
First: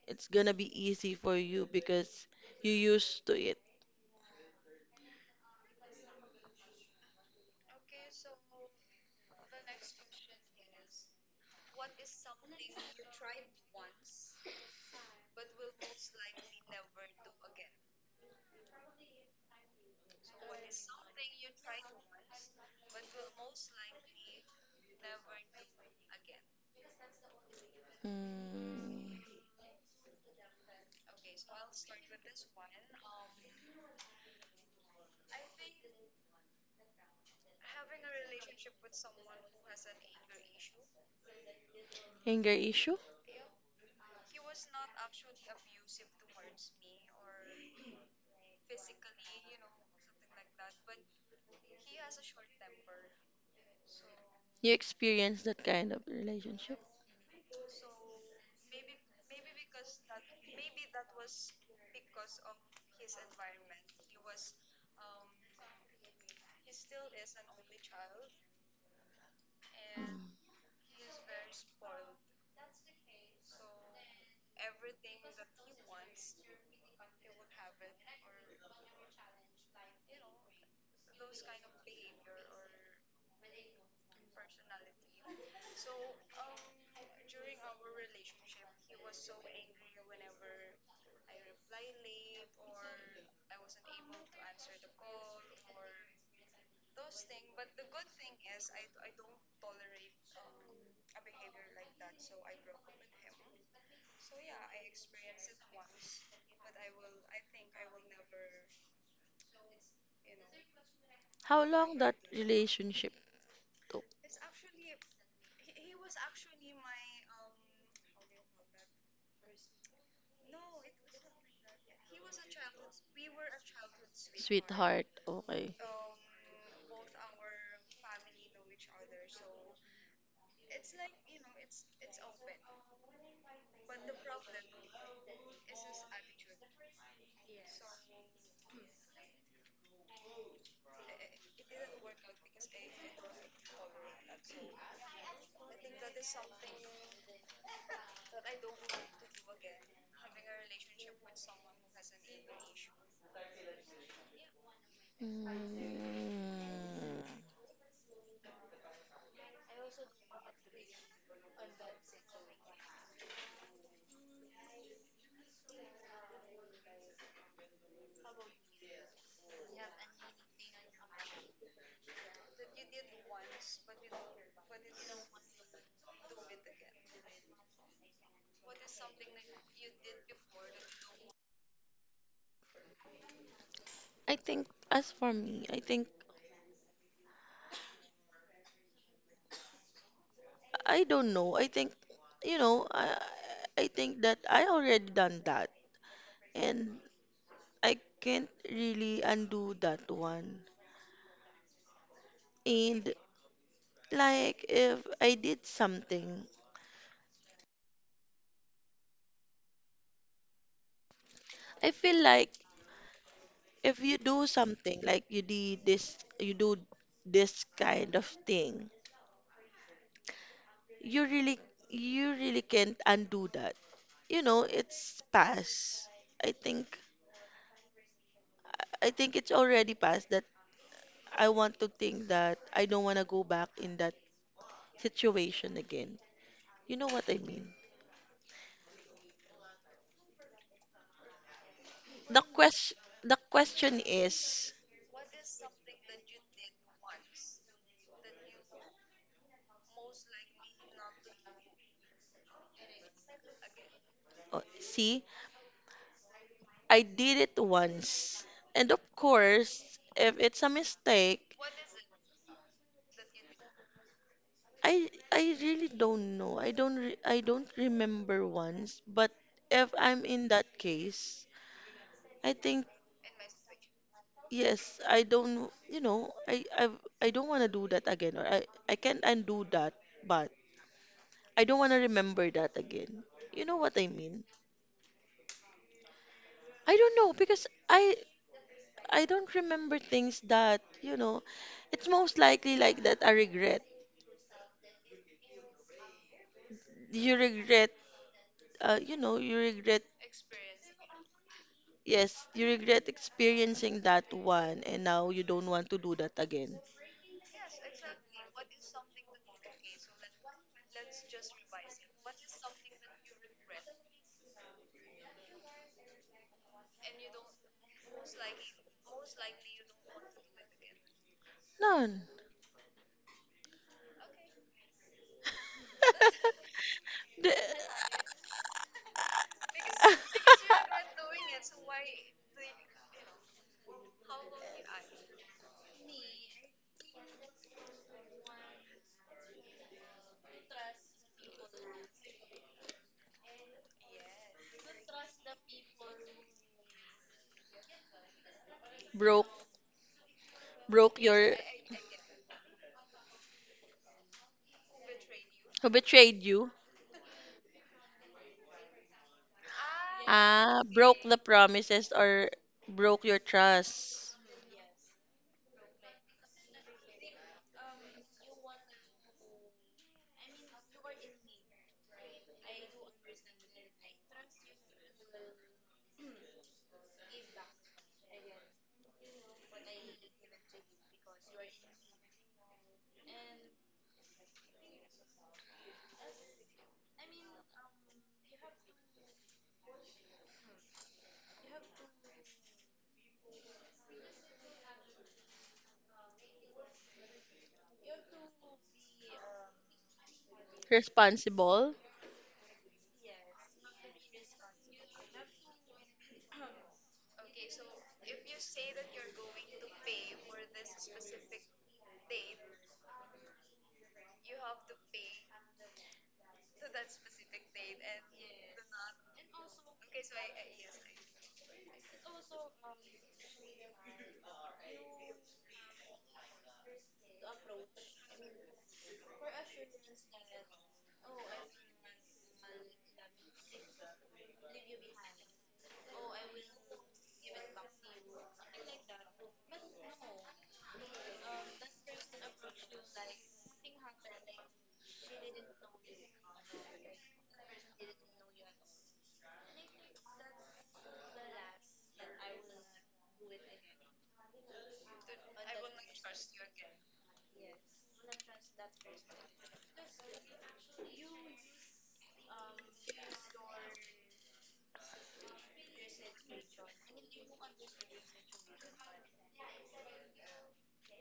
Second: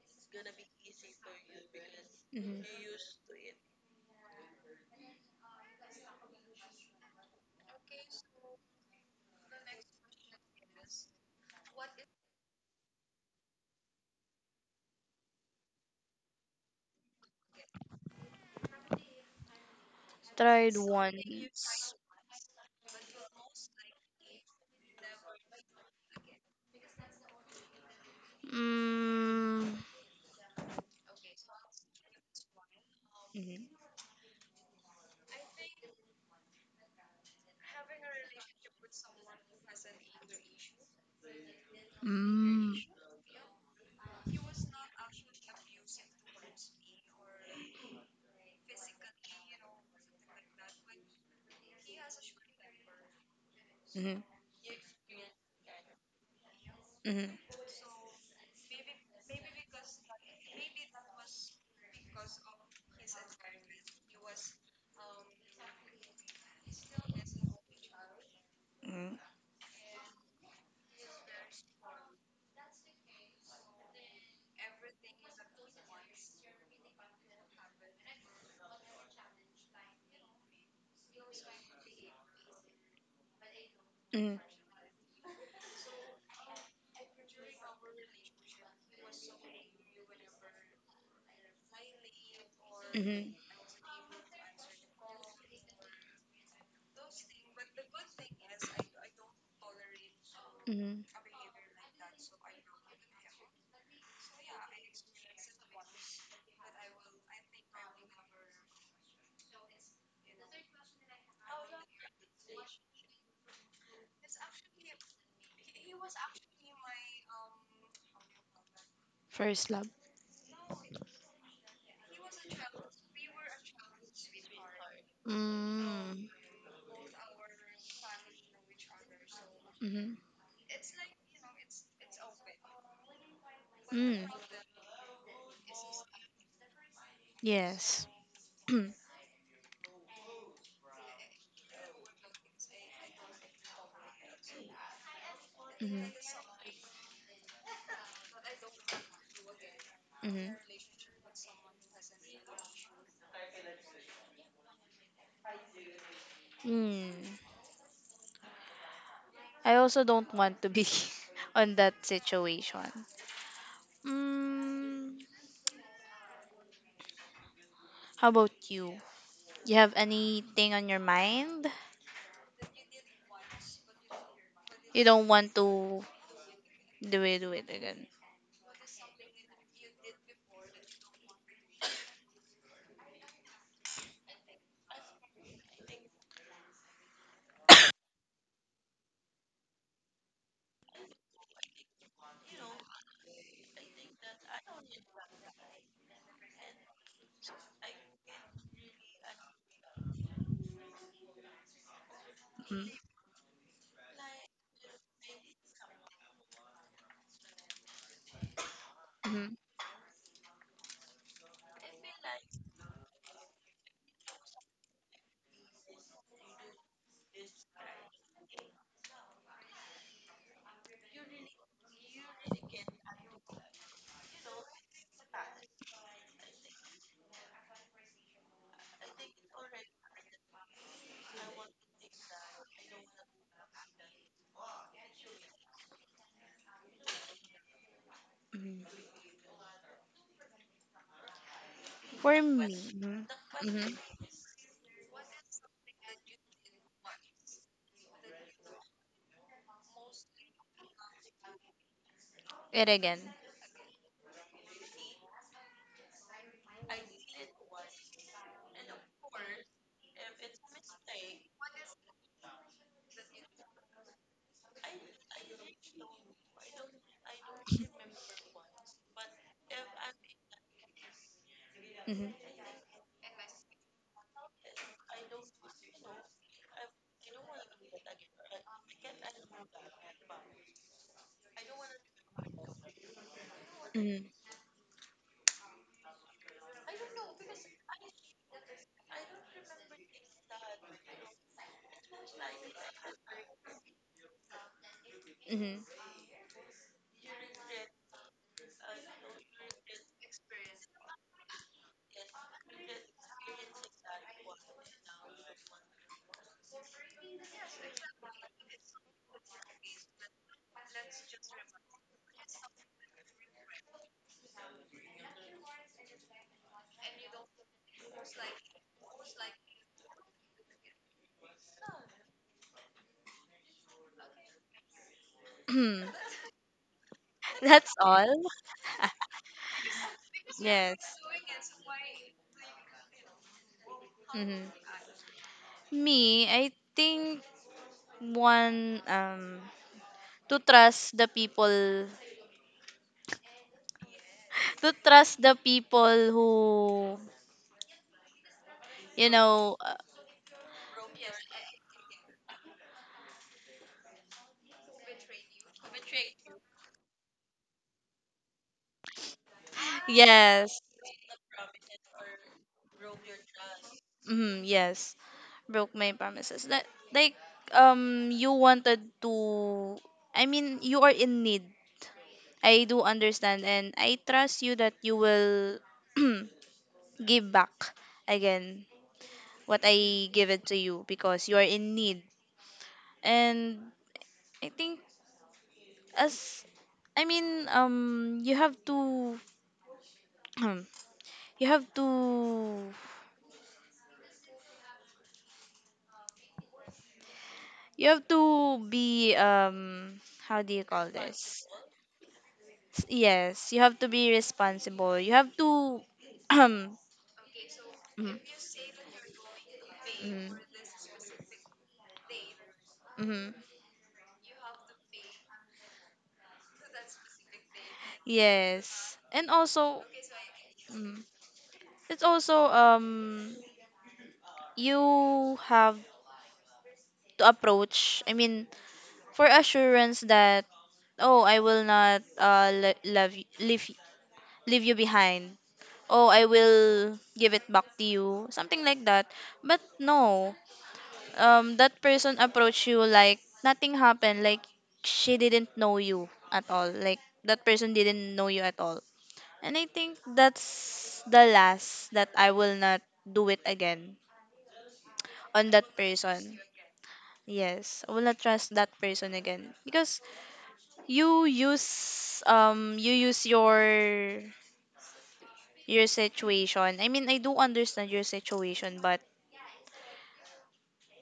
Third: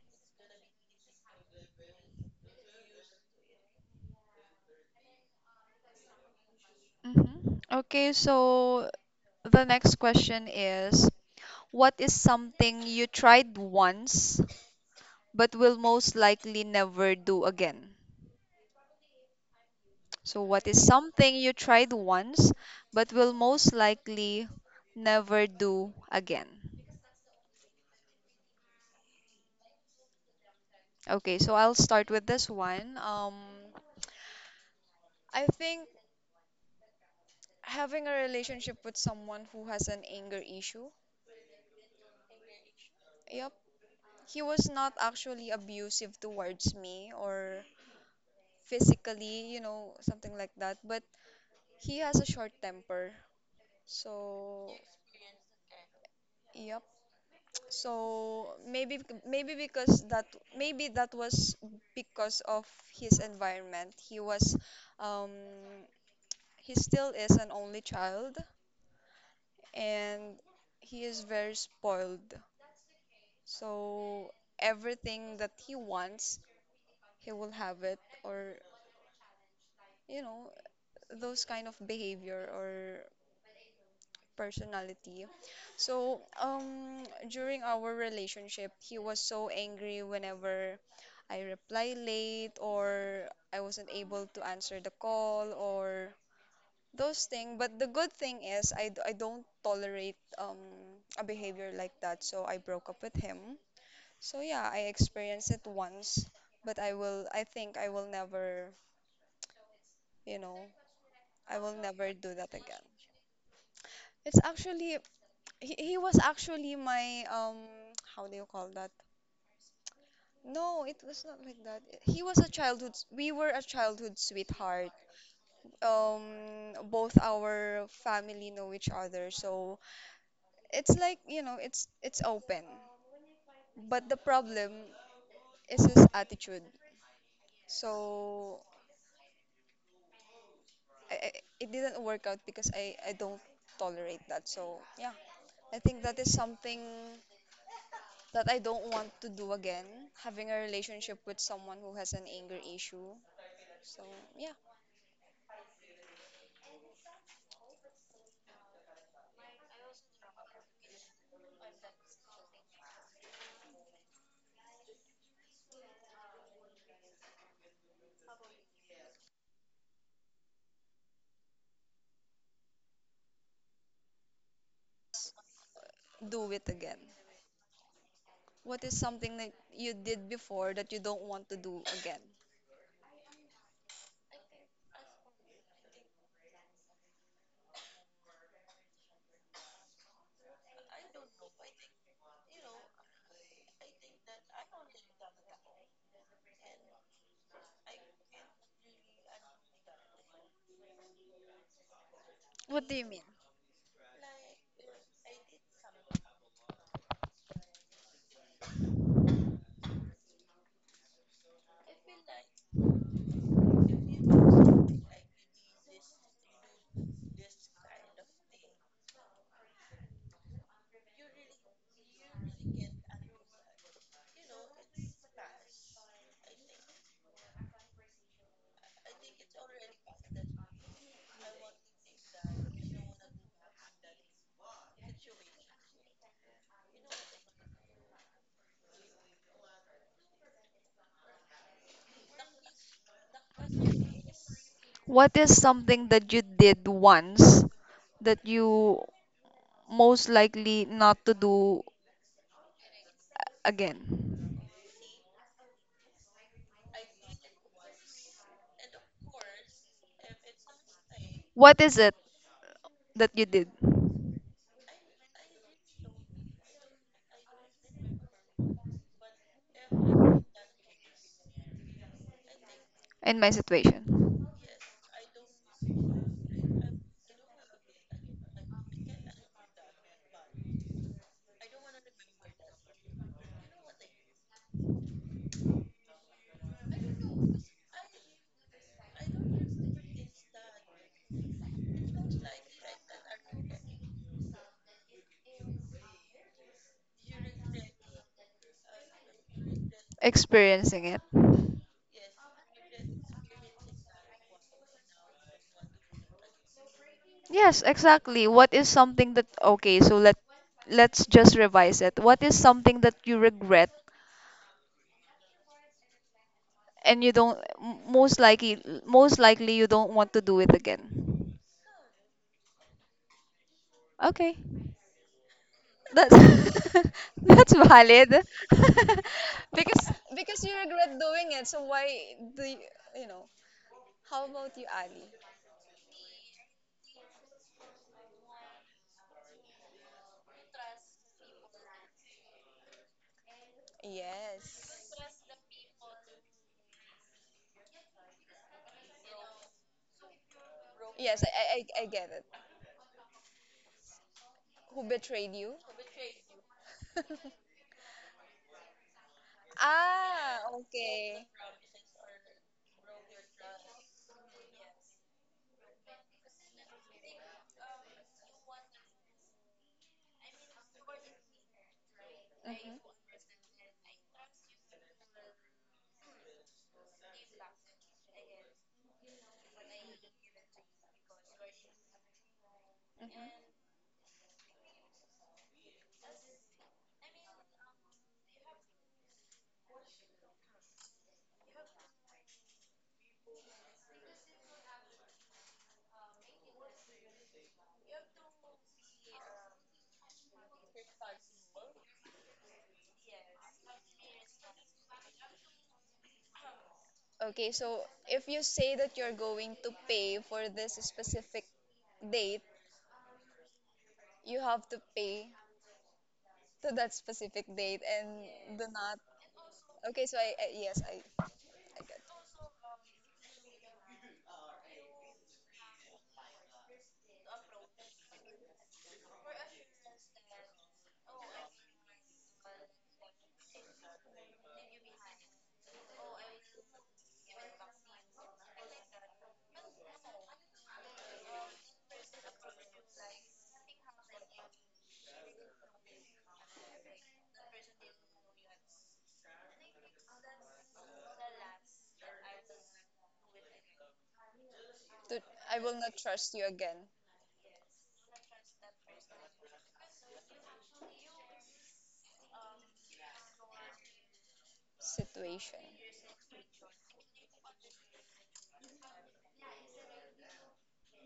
it's gonna be easy for you because
Mhm.
you used to it.
Okay, so the next question is what is something you tried once but will most likely never do again? So, what
Tried
is something you tried
once.
once but will most likely never do again?
Mm.
Mm.
Okay, so I'll start with this one.
Mhm.
I think having a relationship with someone who has an anger issue.
Anger
Mm.
issue?
Yep. He was not actually abusive towards me or physically, you know, something like that, but he has a short temper.
Hmm.
So
You experience that kind of relationship?
Yep.
Hmm.
So maybe because that maybe that was because of his environment. He was um he still is an only child
Hmm.
Mm.
and he is very spoiled. So everything that he wants, he will have it or you know those kind of behavior or
Mm.
personality. So, during our relationship, he was so angry whenever I reply late or
Mhm.
I wasn't able to answer the call or those things. But the good thing is, I don't tolerate
Mhm.
a behavior like that. So, I broke up with him. So, yeah, I experienced it once, but I think I will never, you know, I
How
will
long
never
that
do that again.
relationship took?
It's actually he was actually my how do you call that?
First love.
No, it was not like that. He was a childhood we were a childhood sweetheart.
Sweetheart, okay.
Um
Mm.
both our family know each other. So
Mhm.
it's like, you know, it's open. But the
Mm.
problem is his attitude.
Yes.
So I, I, it didn't work out because I don't tolerate that. So yeah, I think
Mhm.
that is something that I don't want to do again, having
Mhm.
a relationship with someone who has an anger issue. So, yeah,
Mm.
Mm. I also don't want to be on that situation. Mm. How about you? You have anything on your mind? You don't want to
do it again.
do it with again.
What is something that you did before that you don't want to do again?
I think as for me, I think I don't know. I think, you know, I think that I already done that, and I can't really undo that one.
Mhm,
What do you
And,
mean?
like if I did something,
mhm,
I feel like if you do something, like you did this, you do this kind of thing, you really, you really can't undo that. You know, it's past. I think, I think it's already past that I want to think that I don't want to go back in that situation again. You know what I mean?
mhm. For
The
me,
question
mhm,
the
mhm,
question is,
What is something that you did once that you most likely not to do
it again.
again?
oh, see, I did it once. And of course, if it's a mistake,
What is it that you did
I really don't know. I don't remember once, but if I'm in that case,
Mhm,
I think,
in my situation?
yes, I don't, you know, I don't want to do that again, or I can't undo that, but I don't want to remember that again. You know what I
mhm,
mean? I don't know because I don't remember things that, you know, it's most likely like that I regret.
mhm,
You regret, you know, you regret,
Experiencing it.
yes, you regret experiencing that one, and now you don't want to do that again.
Yes, exactly. What is something that okay, so let let's just revise it. What is something that you regret and you don't most likely you don't want to do it again?
None.
Okay.
mhm.
That's
The-
that's
That's
valid.
all.
Because you regret
Yes.
doing it, so why do you, you know? How about
Mhm.
you, Ali?
Me, I think one, to trust the people, to
Yes.
trust the people who you
broke,
know. Uh,
broke
Yes,
your,
I get it. Who betrayed you?
who betrayed you?
Ah,
Ah,
yes.
broke the
okay.
promises, or broke your trust.
Mhm, yes. Broke my promises. That, like, you wanted to. I mean, you are in need. I
Mm-hmm.
do understand and I trust you that you will give back again what I give it to you because you are in need.
Mm-hmm.
And I think, as I mean, you have to you have to you have to be, how do you call this?
Responsible?
Yes, you have to be responsible. You have to mm,
Okay, so if you say that you're going to pay
mm,
for this specific date,
mm.
you have to pay to that specific date and do not.
Yes. And also,
Okay, so I
mm-hmm,
I get
it's also, you have to approach, I mean, for assurance that, oh, I will not le- love y- leave you behind, oh I will give it back to you, something like that, but no, that person approached you like nothing happened, like she didn't know you at all, like that person didn't know you at all. And I think that's the last that I will not do it again
to
on
I
that
will not trust
person.
you again
Yes, I will not trust that person again because you use your
situation.
your situation. I mean, I do understand your situation, but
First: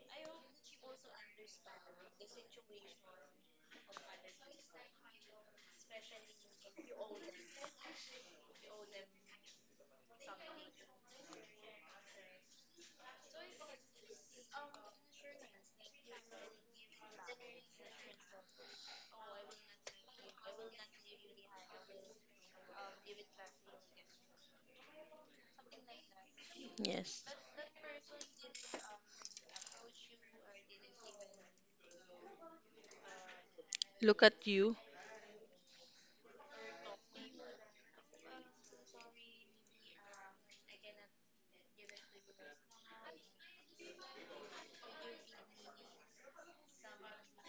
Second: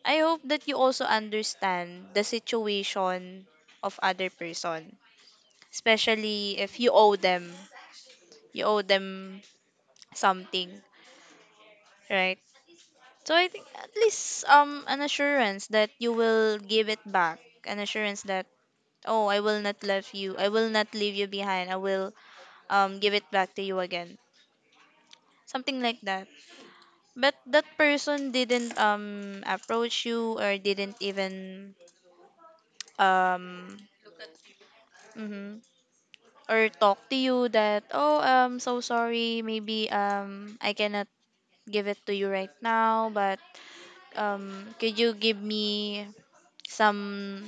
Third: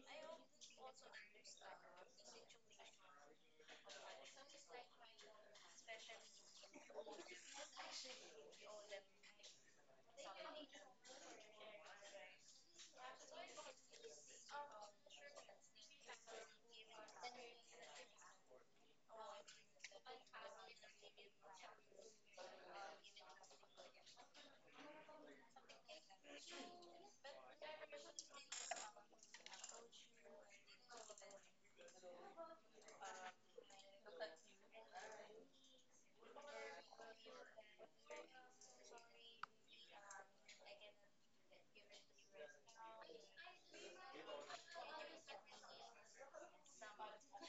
I hope that you also understand the situation of other person, especially if you owe them something, right? So I think at least an assurance that you will give it back, an assurance that, oh, I will not leave you, I will not leave you behind, I will, give it back to you again, something like that,
Yes.
but that person didn't approach you or didn't even um
Look at you,
mhm, or talk to you that, oh, so sorry, maybe I cannot give it to you right now, but could you give me some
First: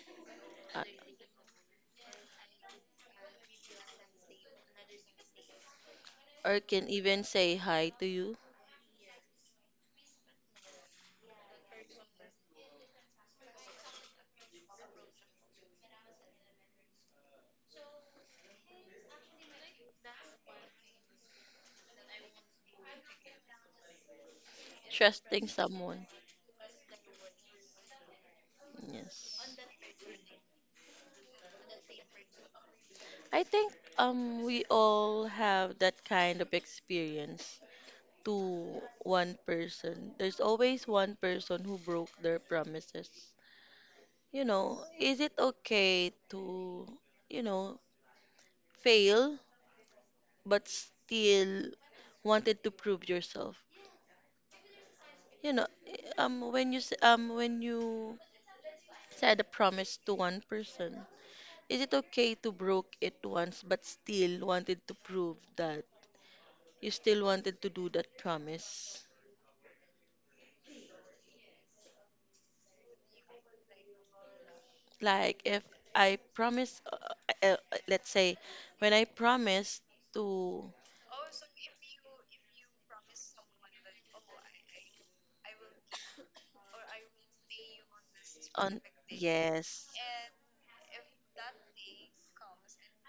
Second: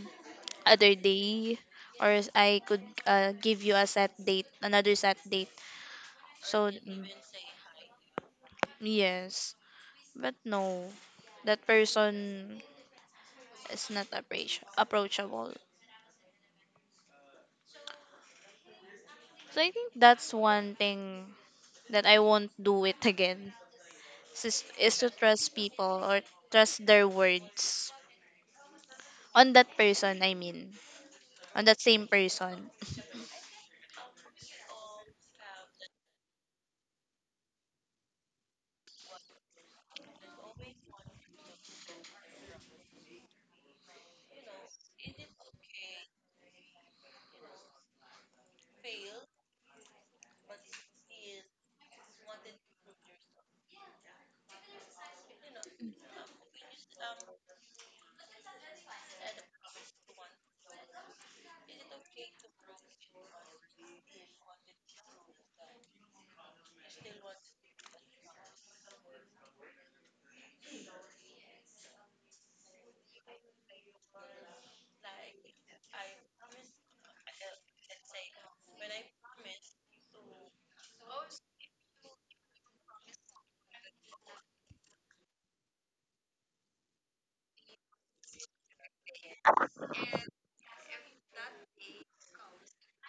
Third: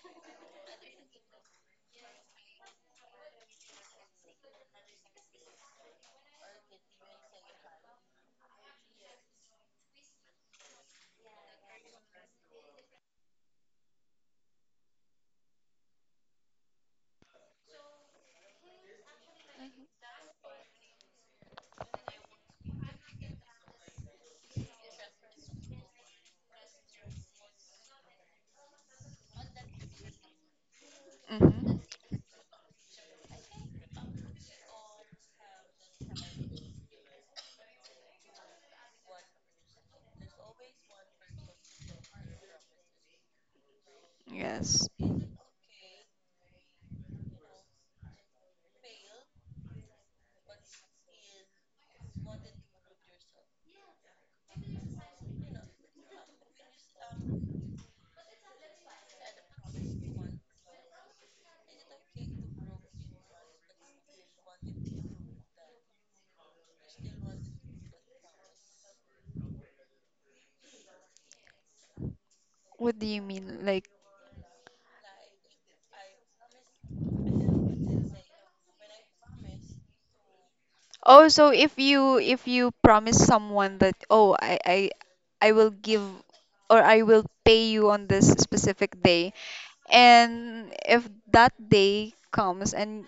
uh,
other day, or I could give you a set date another set date,
or
so
can even say hi to you,
yes, but no, that person is not approachable. So I think that's one thing that I won't do it again. Is to
trusting
trust people
someone.
or trust their words
Yes.
on that person. I mean, on
Mm-hmm.
that same person.
I think we all have that kind of experience to one person. There's always one person who broke their promises. You know,
Yes.
is it okay to, you know, fail but still wanted to prove yourself? You know, when you when you said a promise to one person. Is it okay to broke it once but still wanted to prove that you still wanted to do that promise?
What do you mean? Like,
Like if I promise, uh, uh, let's say, when I promise to,
oh, so if you promise someone that, oh, I I will give or I will pay you on this
on,
specific day,
yes,
and if that day comes and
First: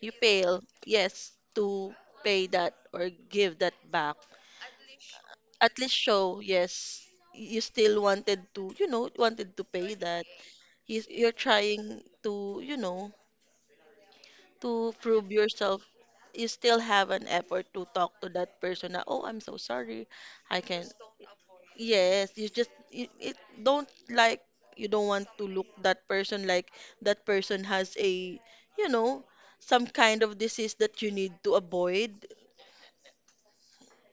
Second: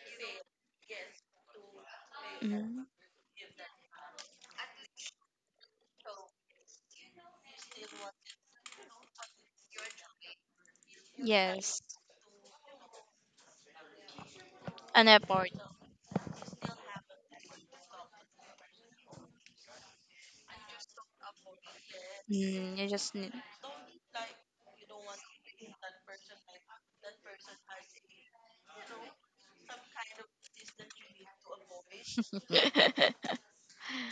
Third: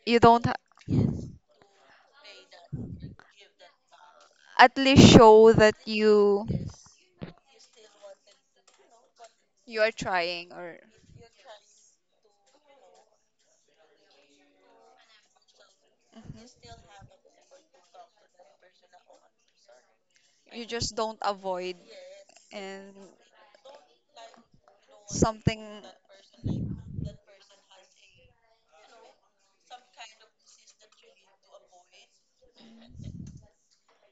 you
you don't ha-
fail, yes, to pay that
Mhm.
or give that back.
at least show that
At least show, yes, you still wanted to, you know, wanted to
you are
pay that.
trying or
You're
Yes,
trying to, you know, to
an
prove
effort.
yourself, you
Mhm.
still have an effort to talk to that person. Na, oh, I'm so sorry. I
you
can.
just don't avoid
Yes, you just
Mm, you
and
just need.
it don't like, you don't want to
something
look that person like that person has a, you know, some kind of disease that you need to avoid.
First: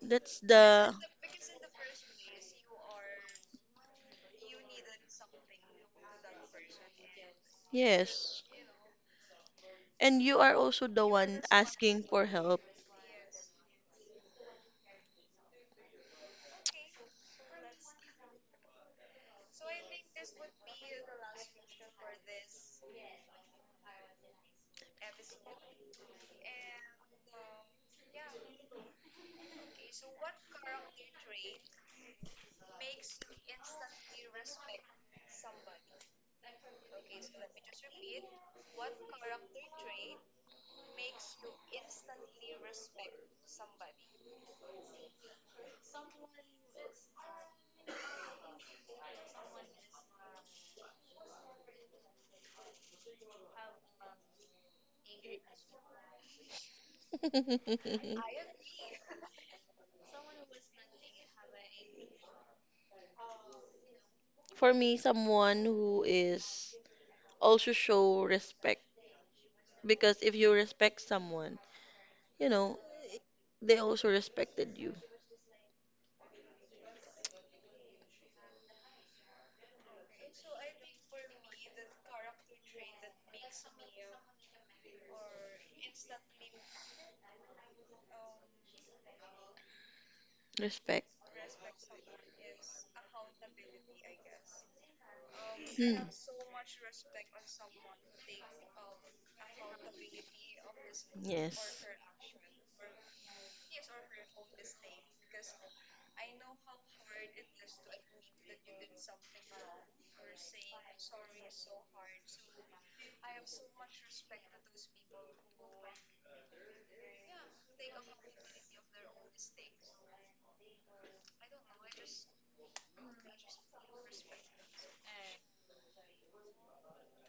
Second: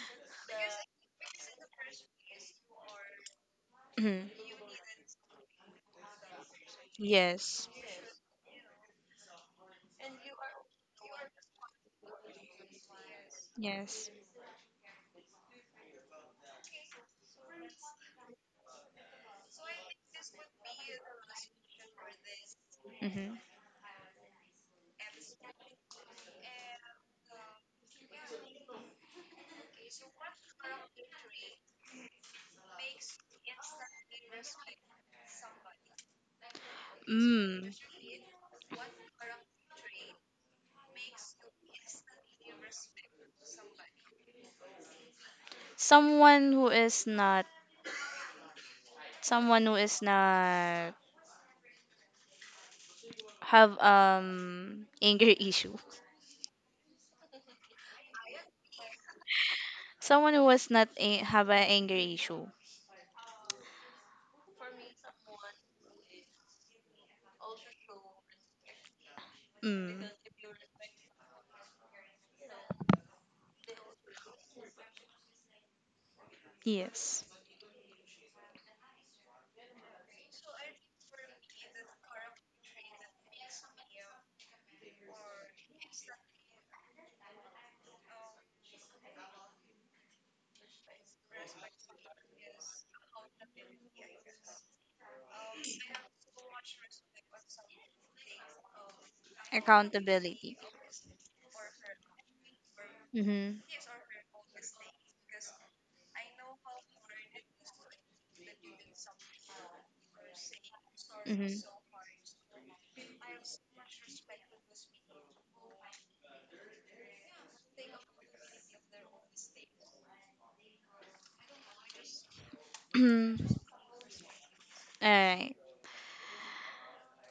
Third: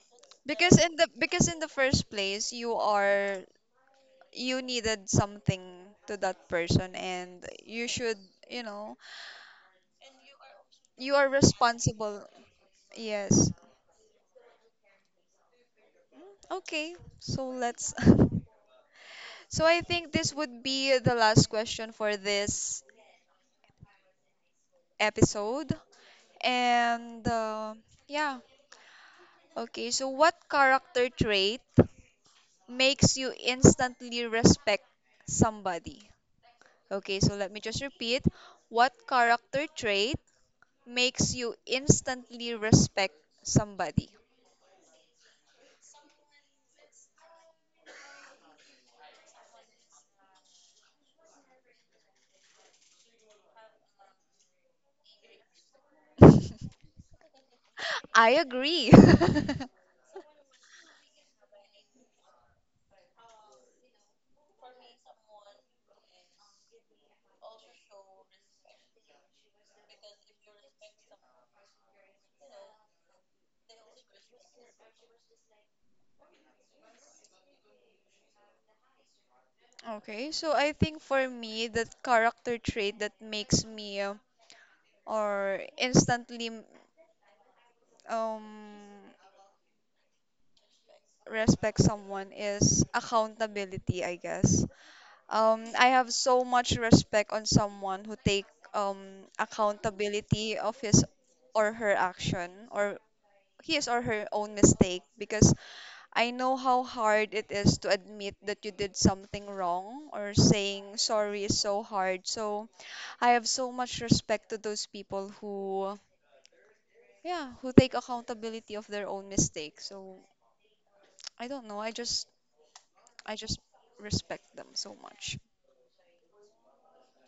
That's the,
because in the first place you are
Mhm.
you needed something to that person and
Yes,
you should
yes.
you know
And you are also the
you are
one asking for
responsible
help.
yes
yes.
okay so let's so I think this would be the last question for this
Hmm.
episode. And yeah, okay. So, what character trait makes you instantly respect somebody? Okay, so let me
Mm.
just repeat. What character trait makes you instantly respect somebody?
Someone who is not, someone who is not have anger issue.
I agree.
Someone who was not have an anger issue.
For me, someone who is also show respect,
Mm.
because if you respect someone, you know, they also respected you.
Yes.
Okay, so I think for me, that character trait that makes me or instantly um
Respect.
respect someone is accountability, I guess. I have so much respect on someone who take um,
Accountability.
accountability of his or
Yes.
her action or
Mhm.
his or her own mistake because I know how hard it is to admit that you did something wrong or saying sorry is
Mhm.
so hard. So I have so much respect to those people who yeah, who take accountability of their own mistakes. So I don't know. I just
All
I just respect them so much.
right.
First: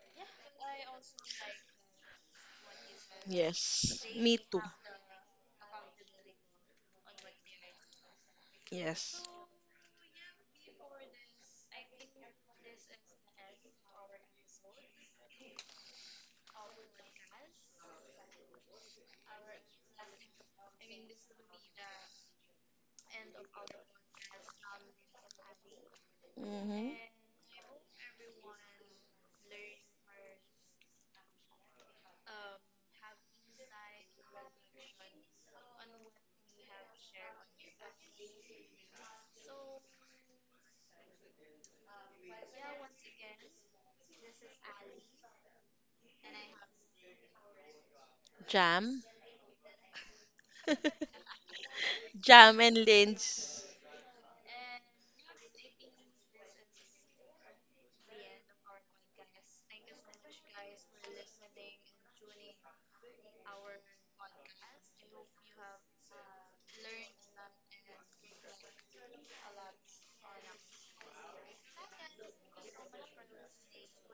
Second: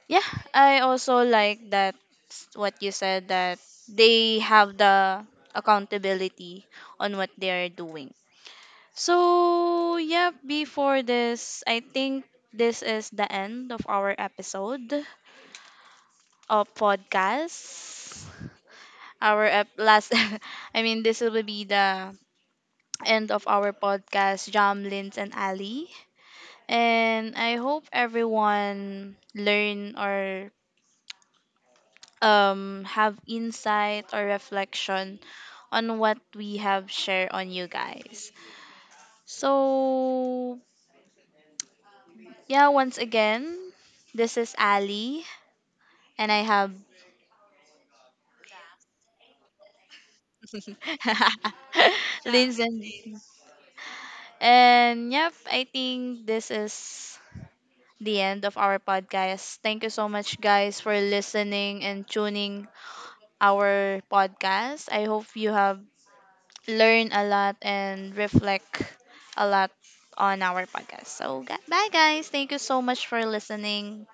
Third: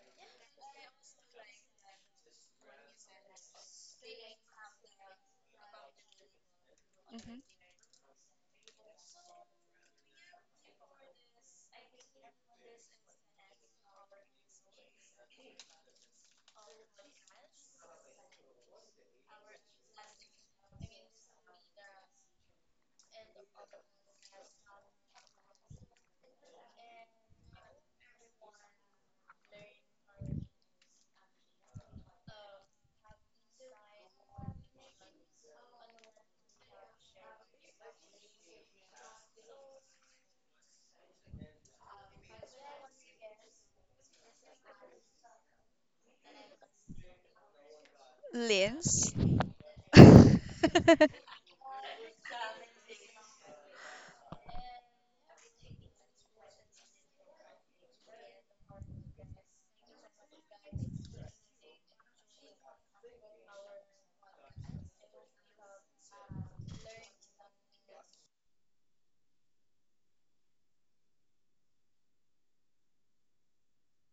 Yeah, I also like that what you said, that
Yes. Me
they
too.
have the accountability on what
hmm
they are doing.
Yes.
So, yeah, before this, I think this is the end of our episode of podcast. Our ep- last I mean this will be the end of our podcast, Jamlins and Ali,
Hmm.
and I hope everyone learn or have insight or reflection on what we have shared on you guys. So, yeah, once again, this is Ali, and I have
Jam.
Liz.
Jam
Lindsay,
and
and
Lynch.
and yep, I think this is the end of our podcast. Thank you so much, guys, for listening and tuning our podcast. I hope you have learned a lot and reflect a lot on our podcast. So, bye, guys. Thank you so much for listening.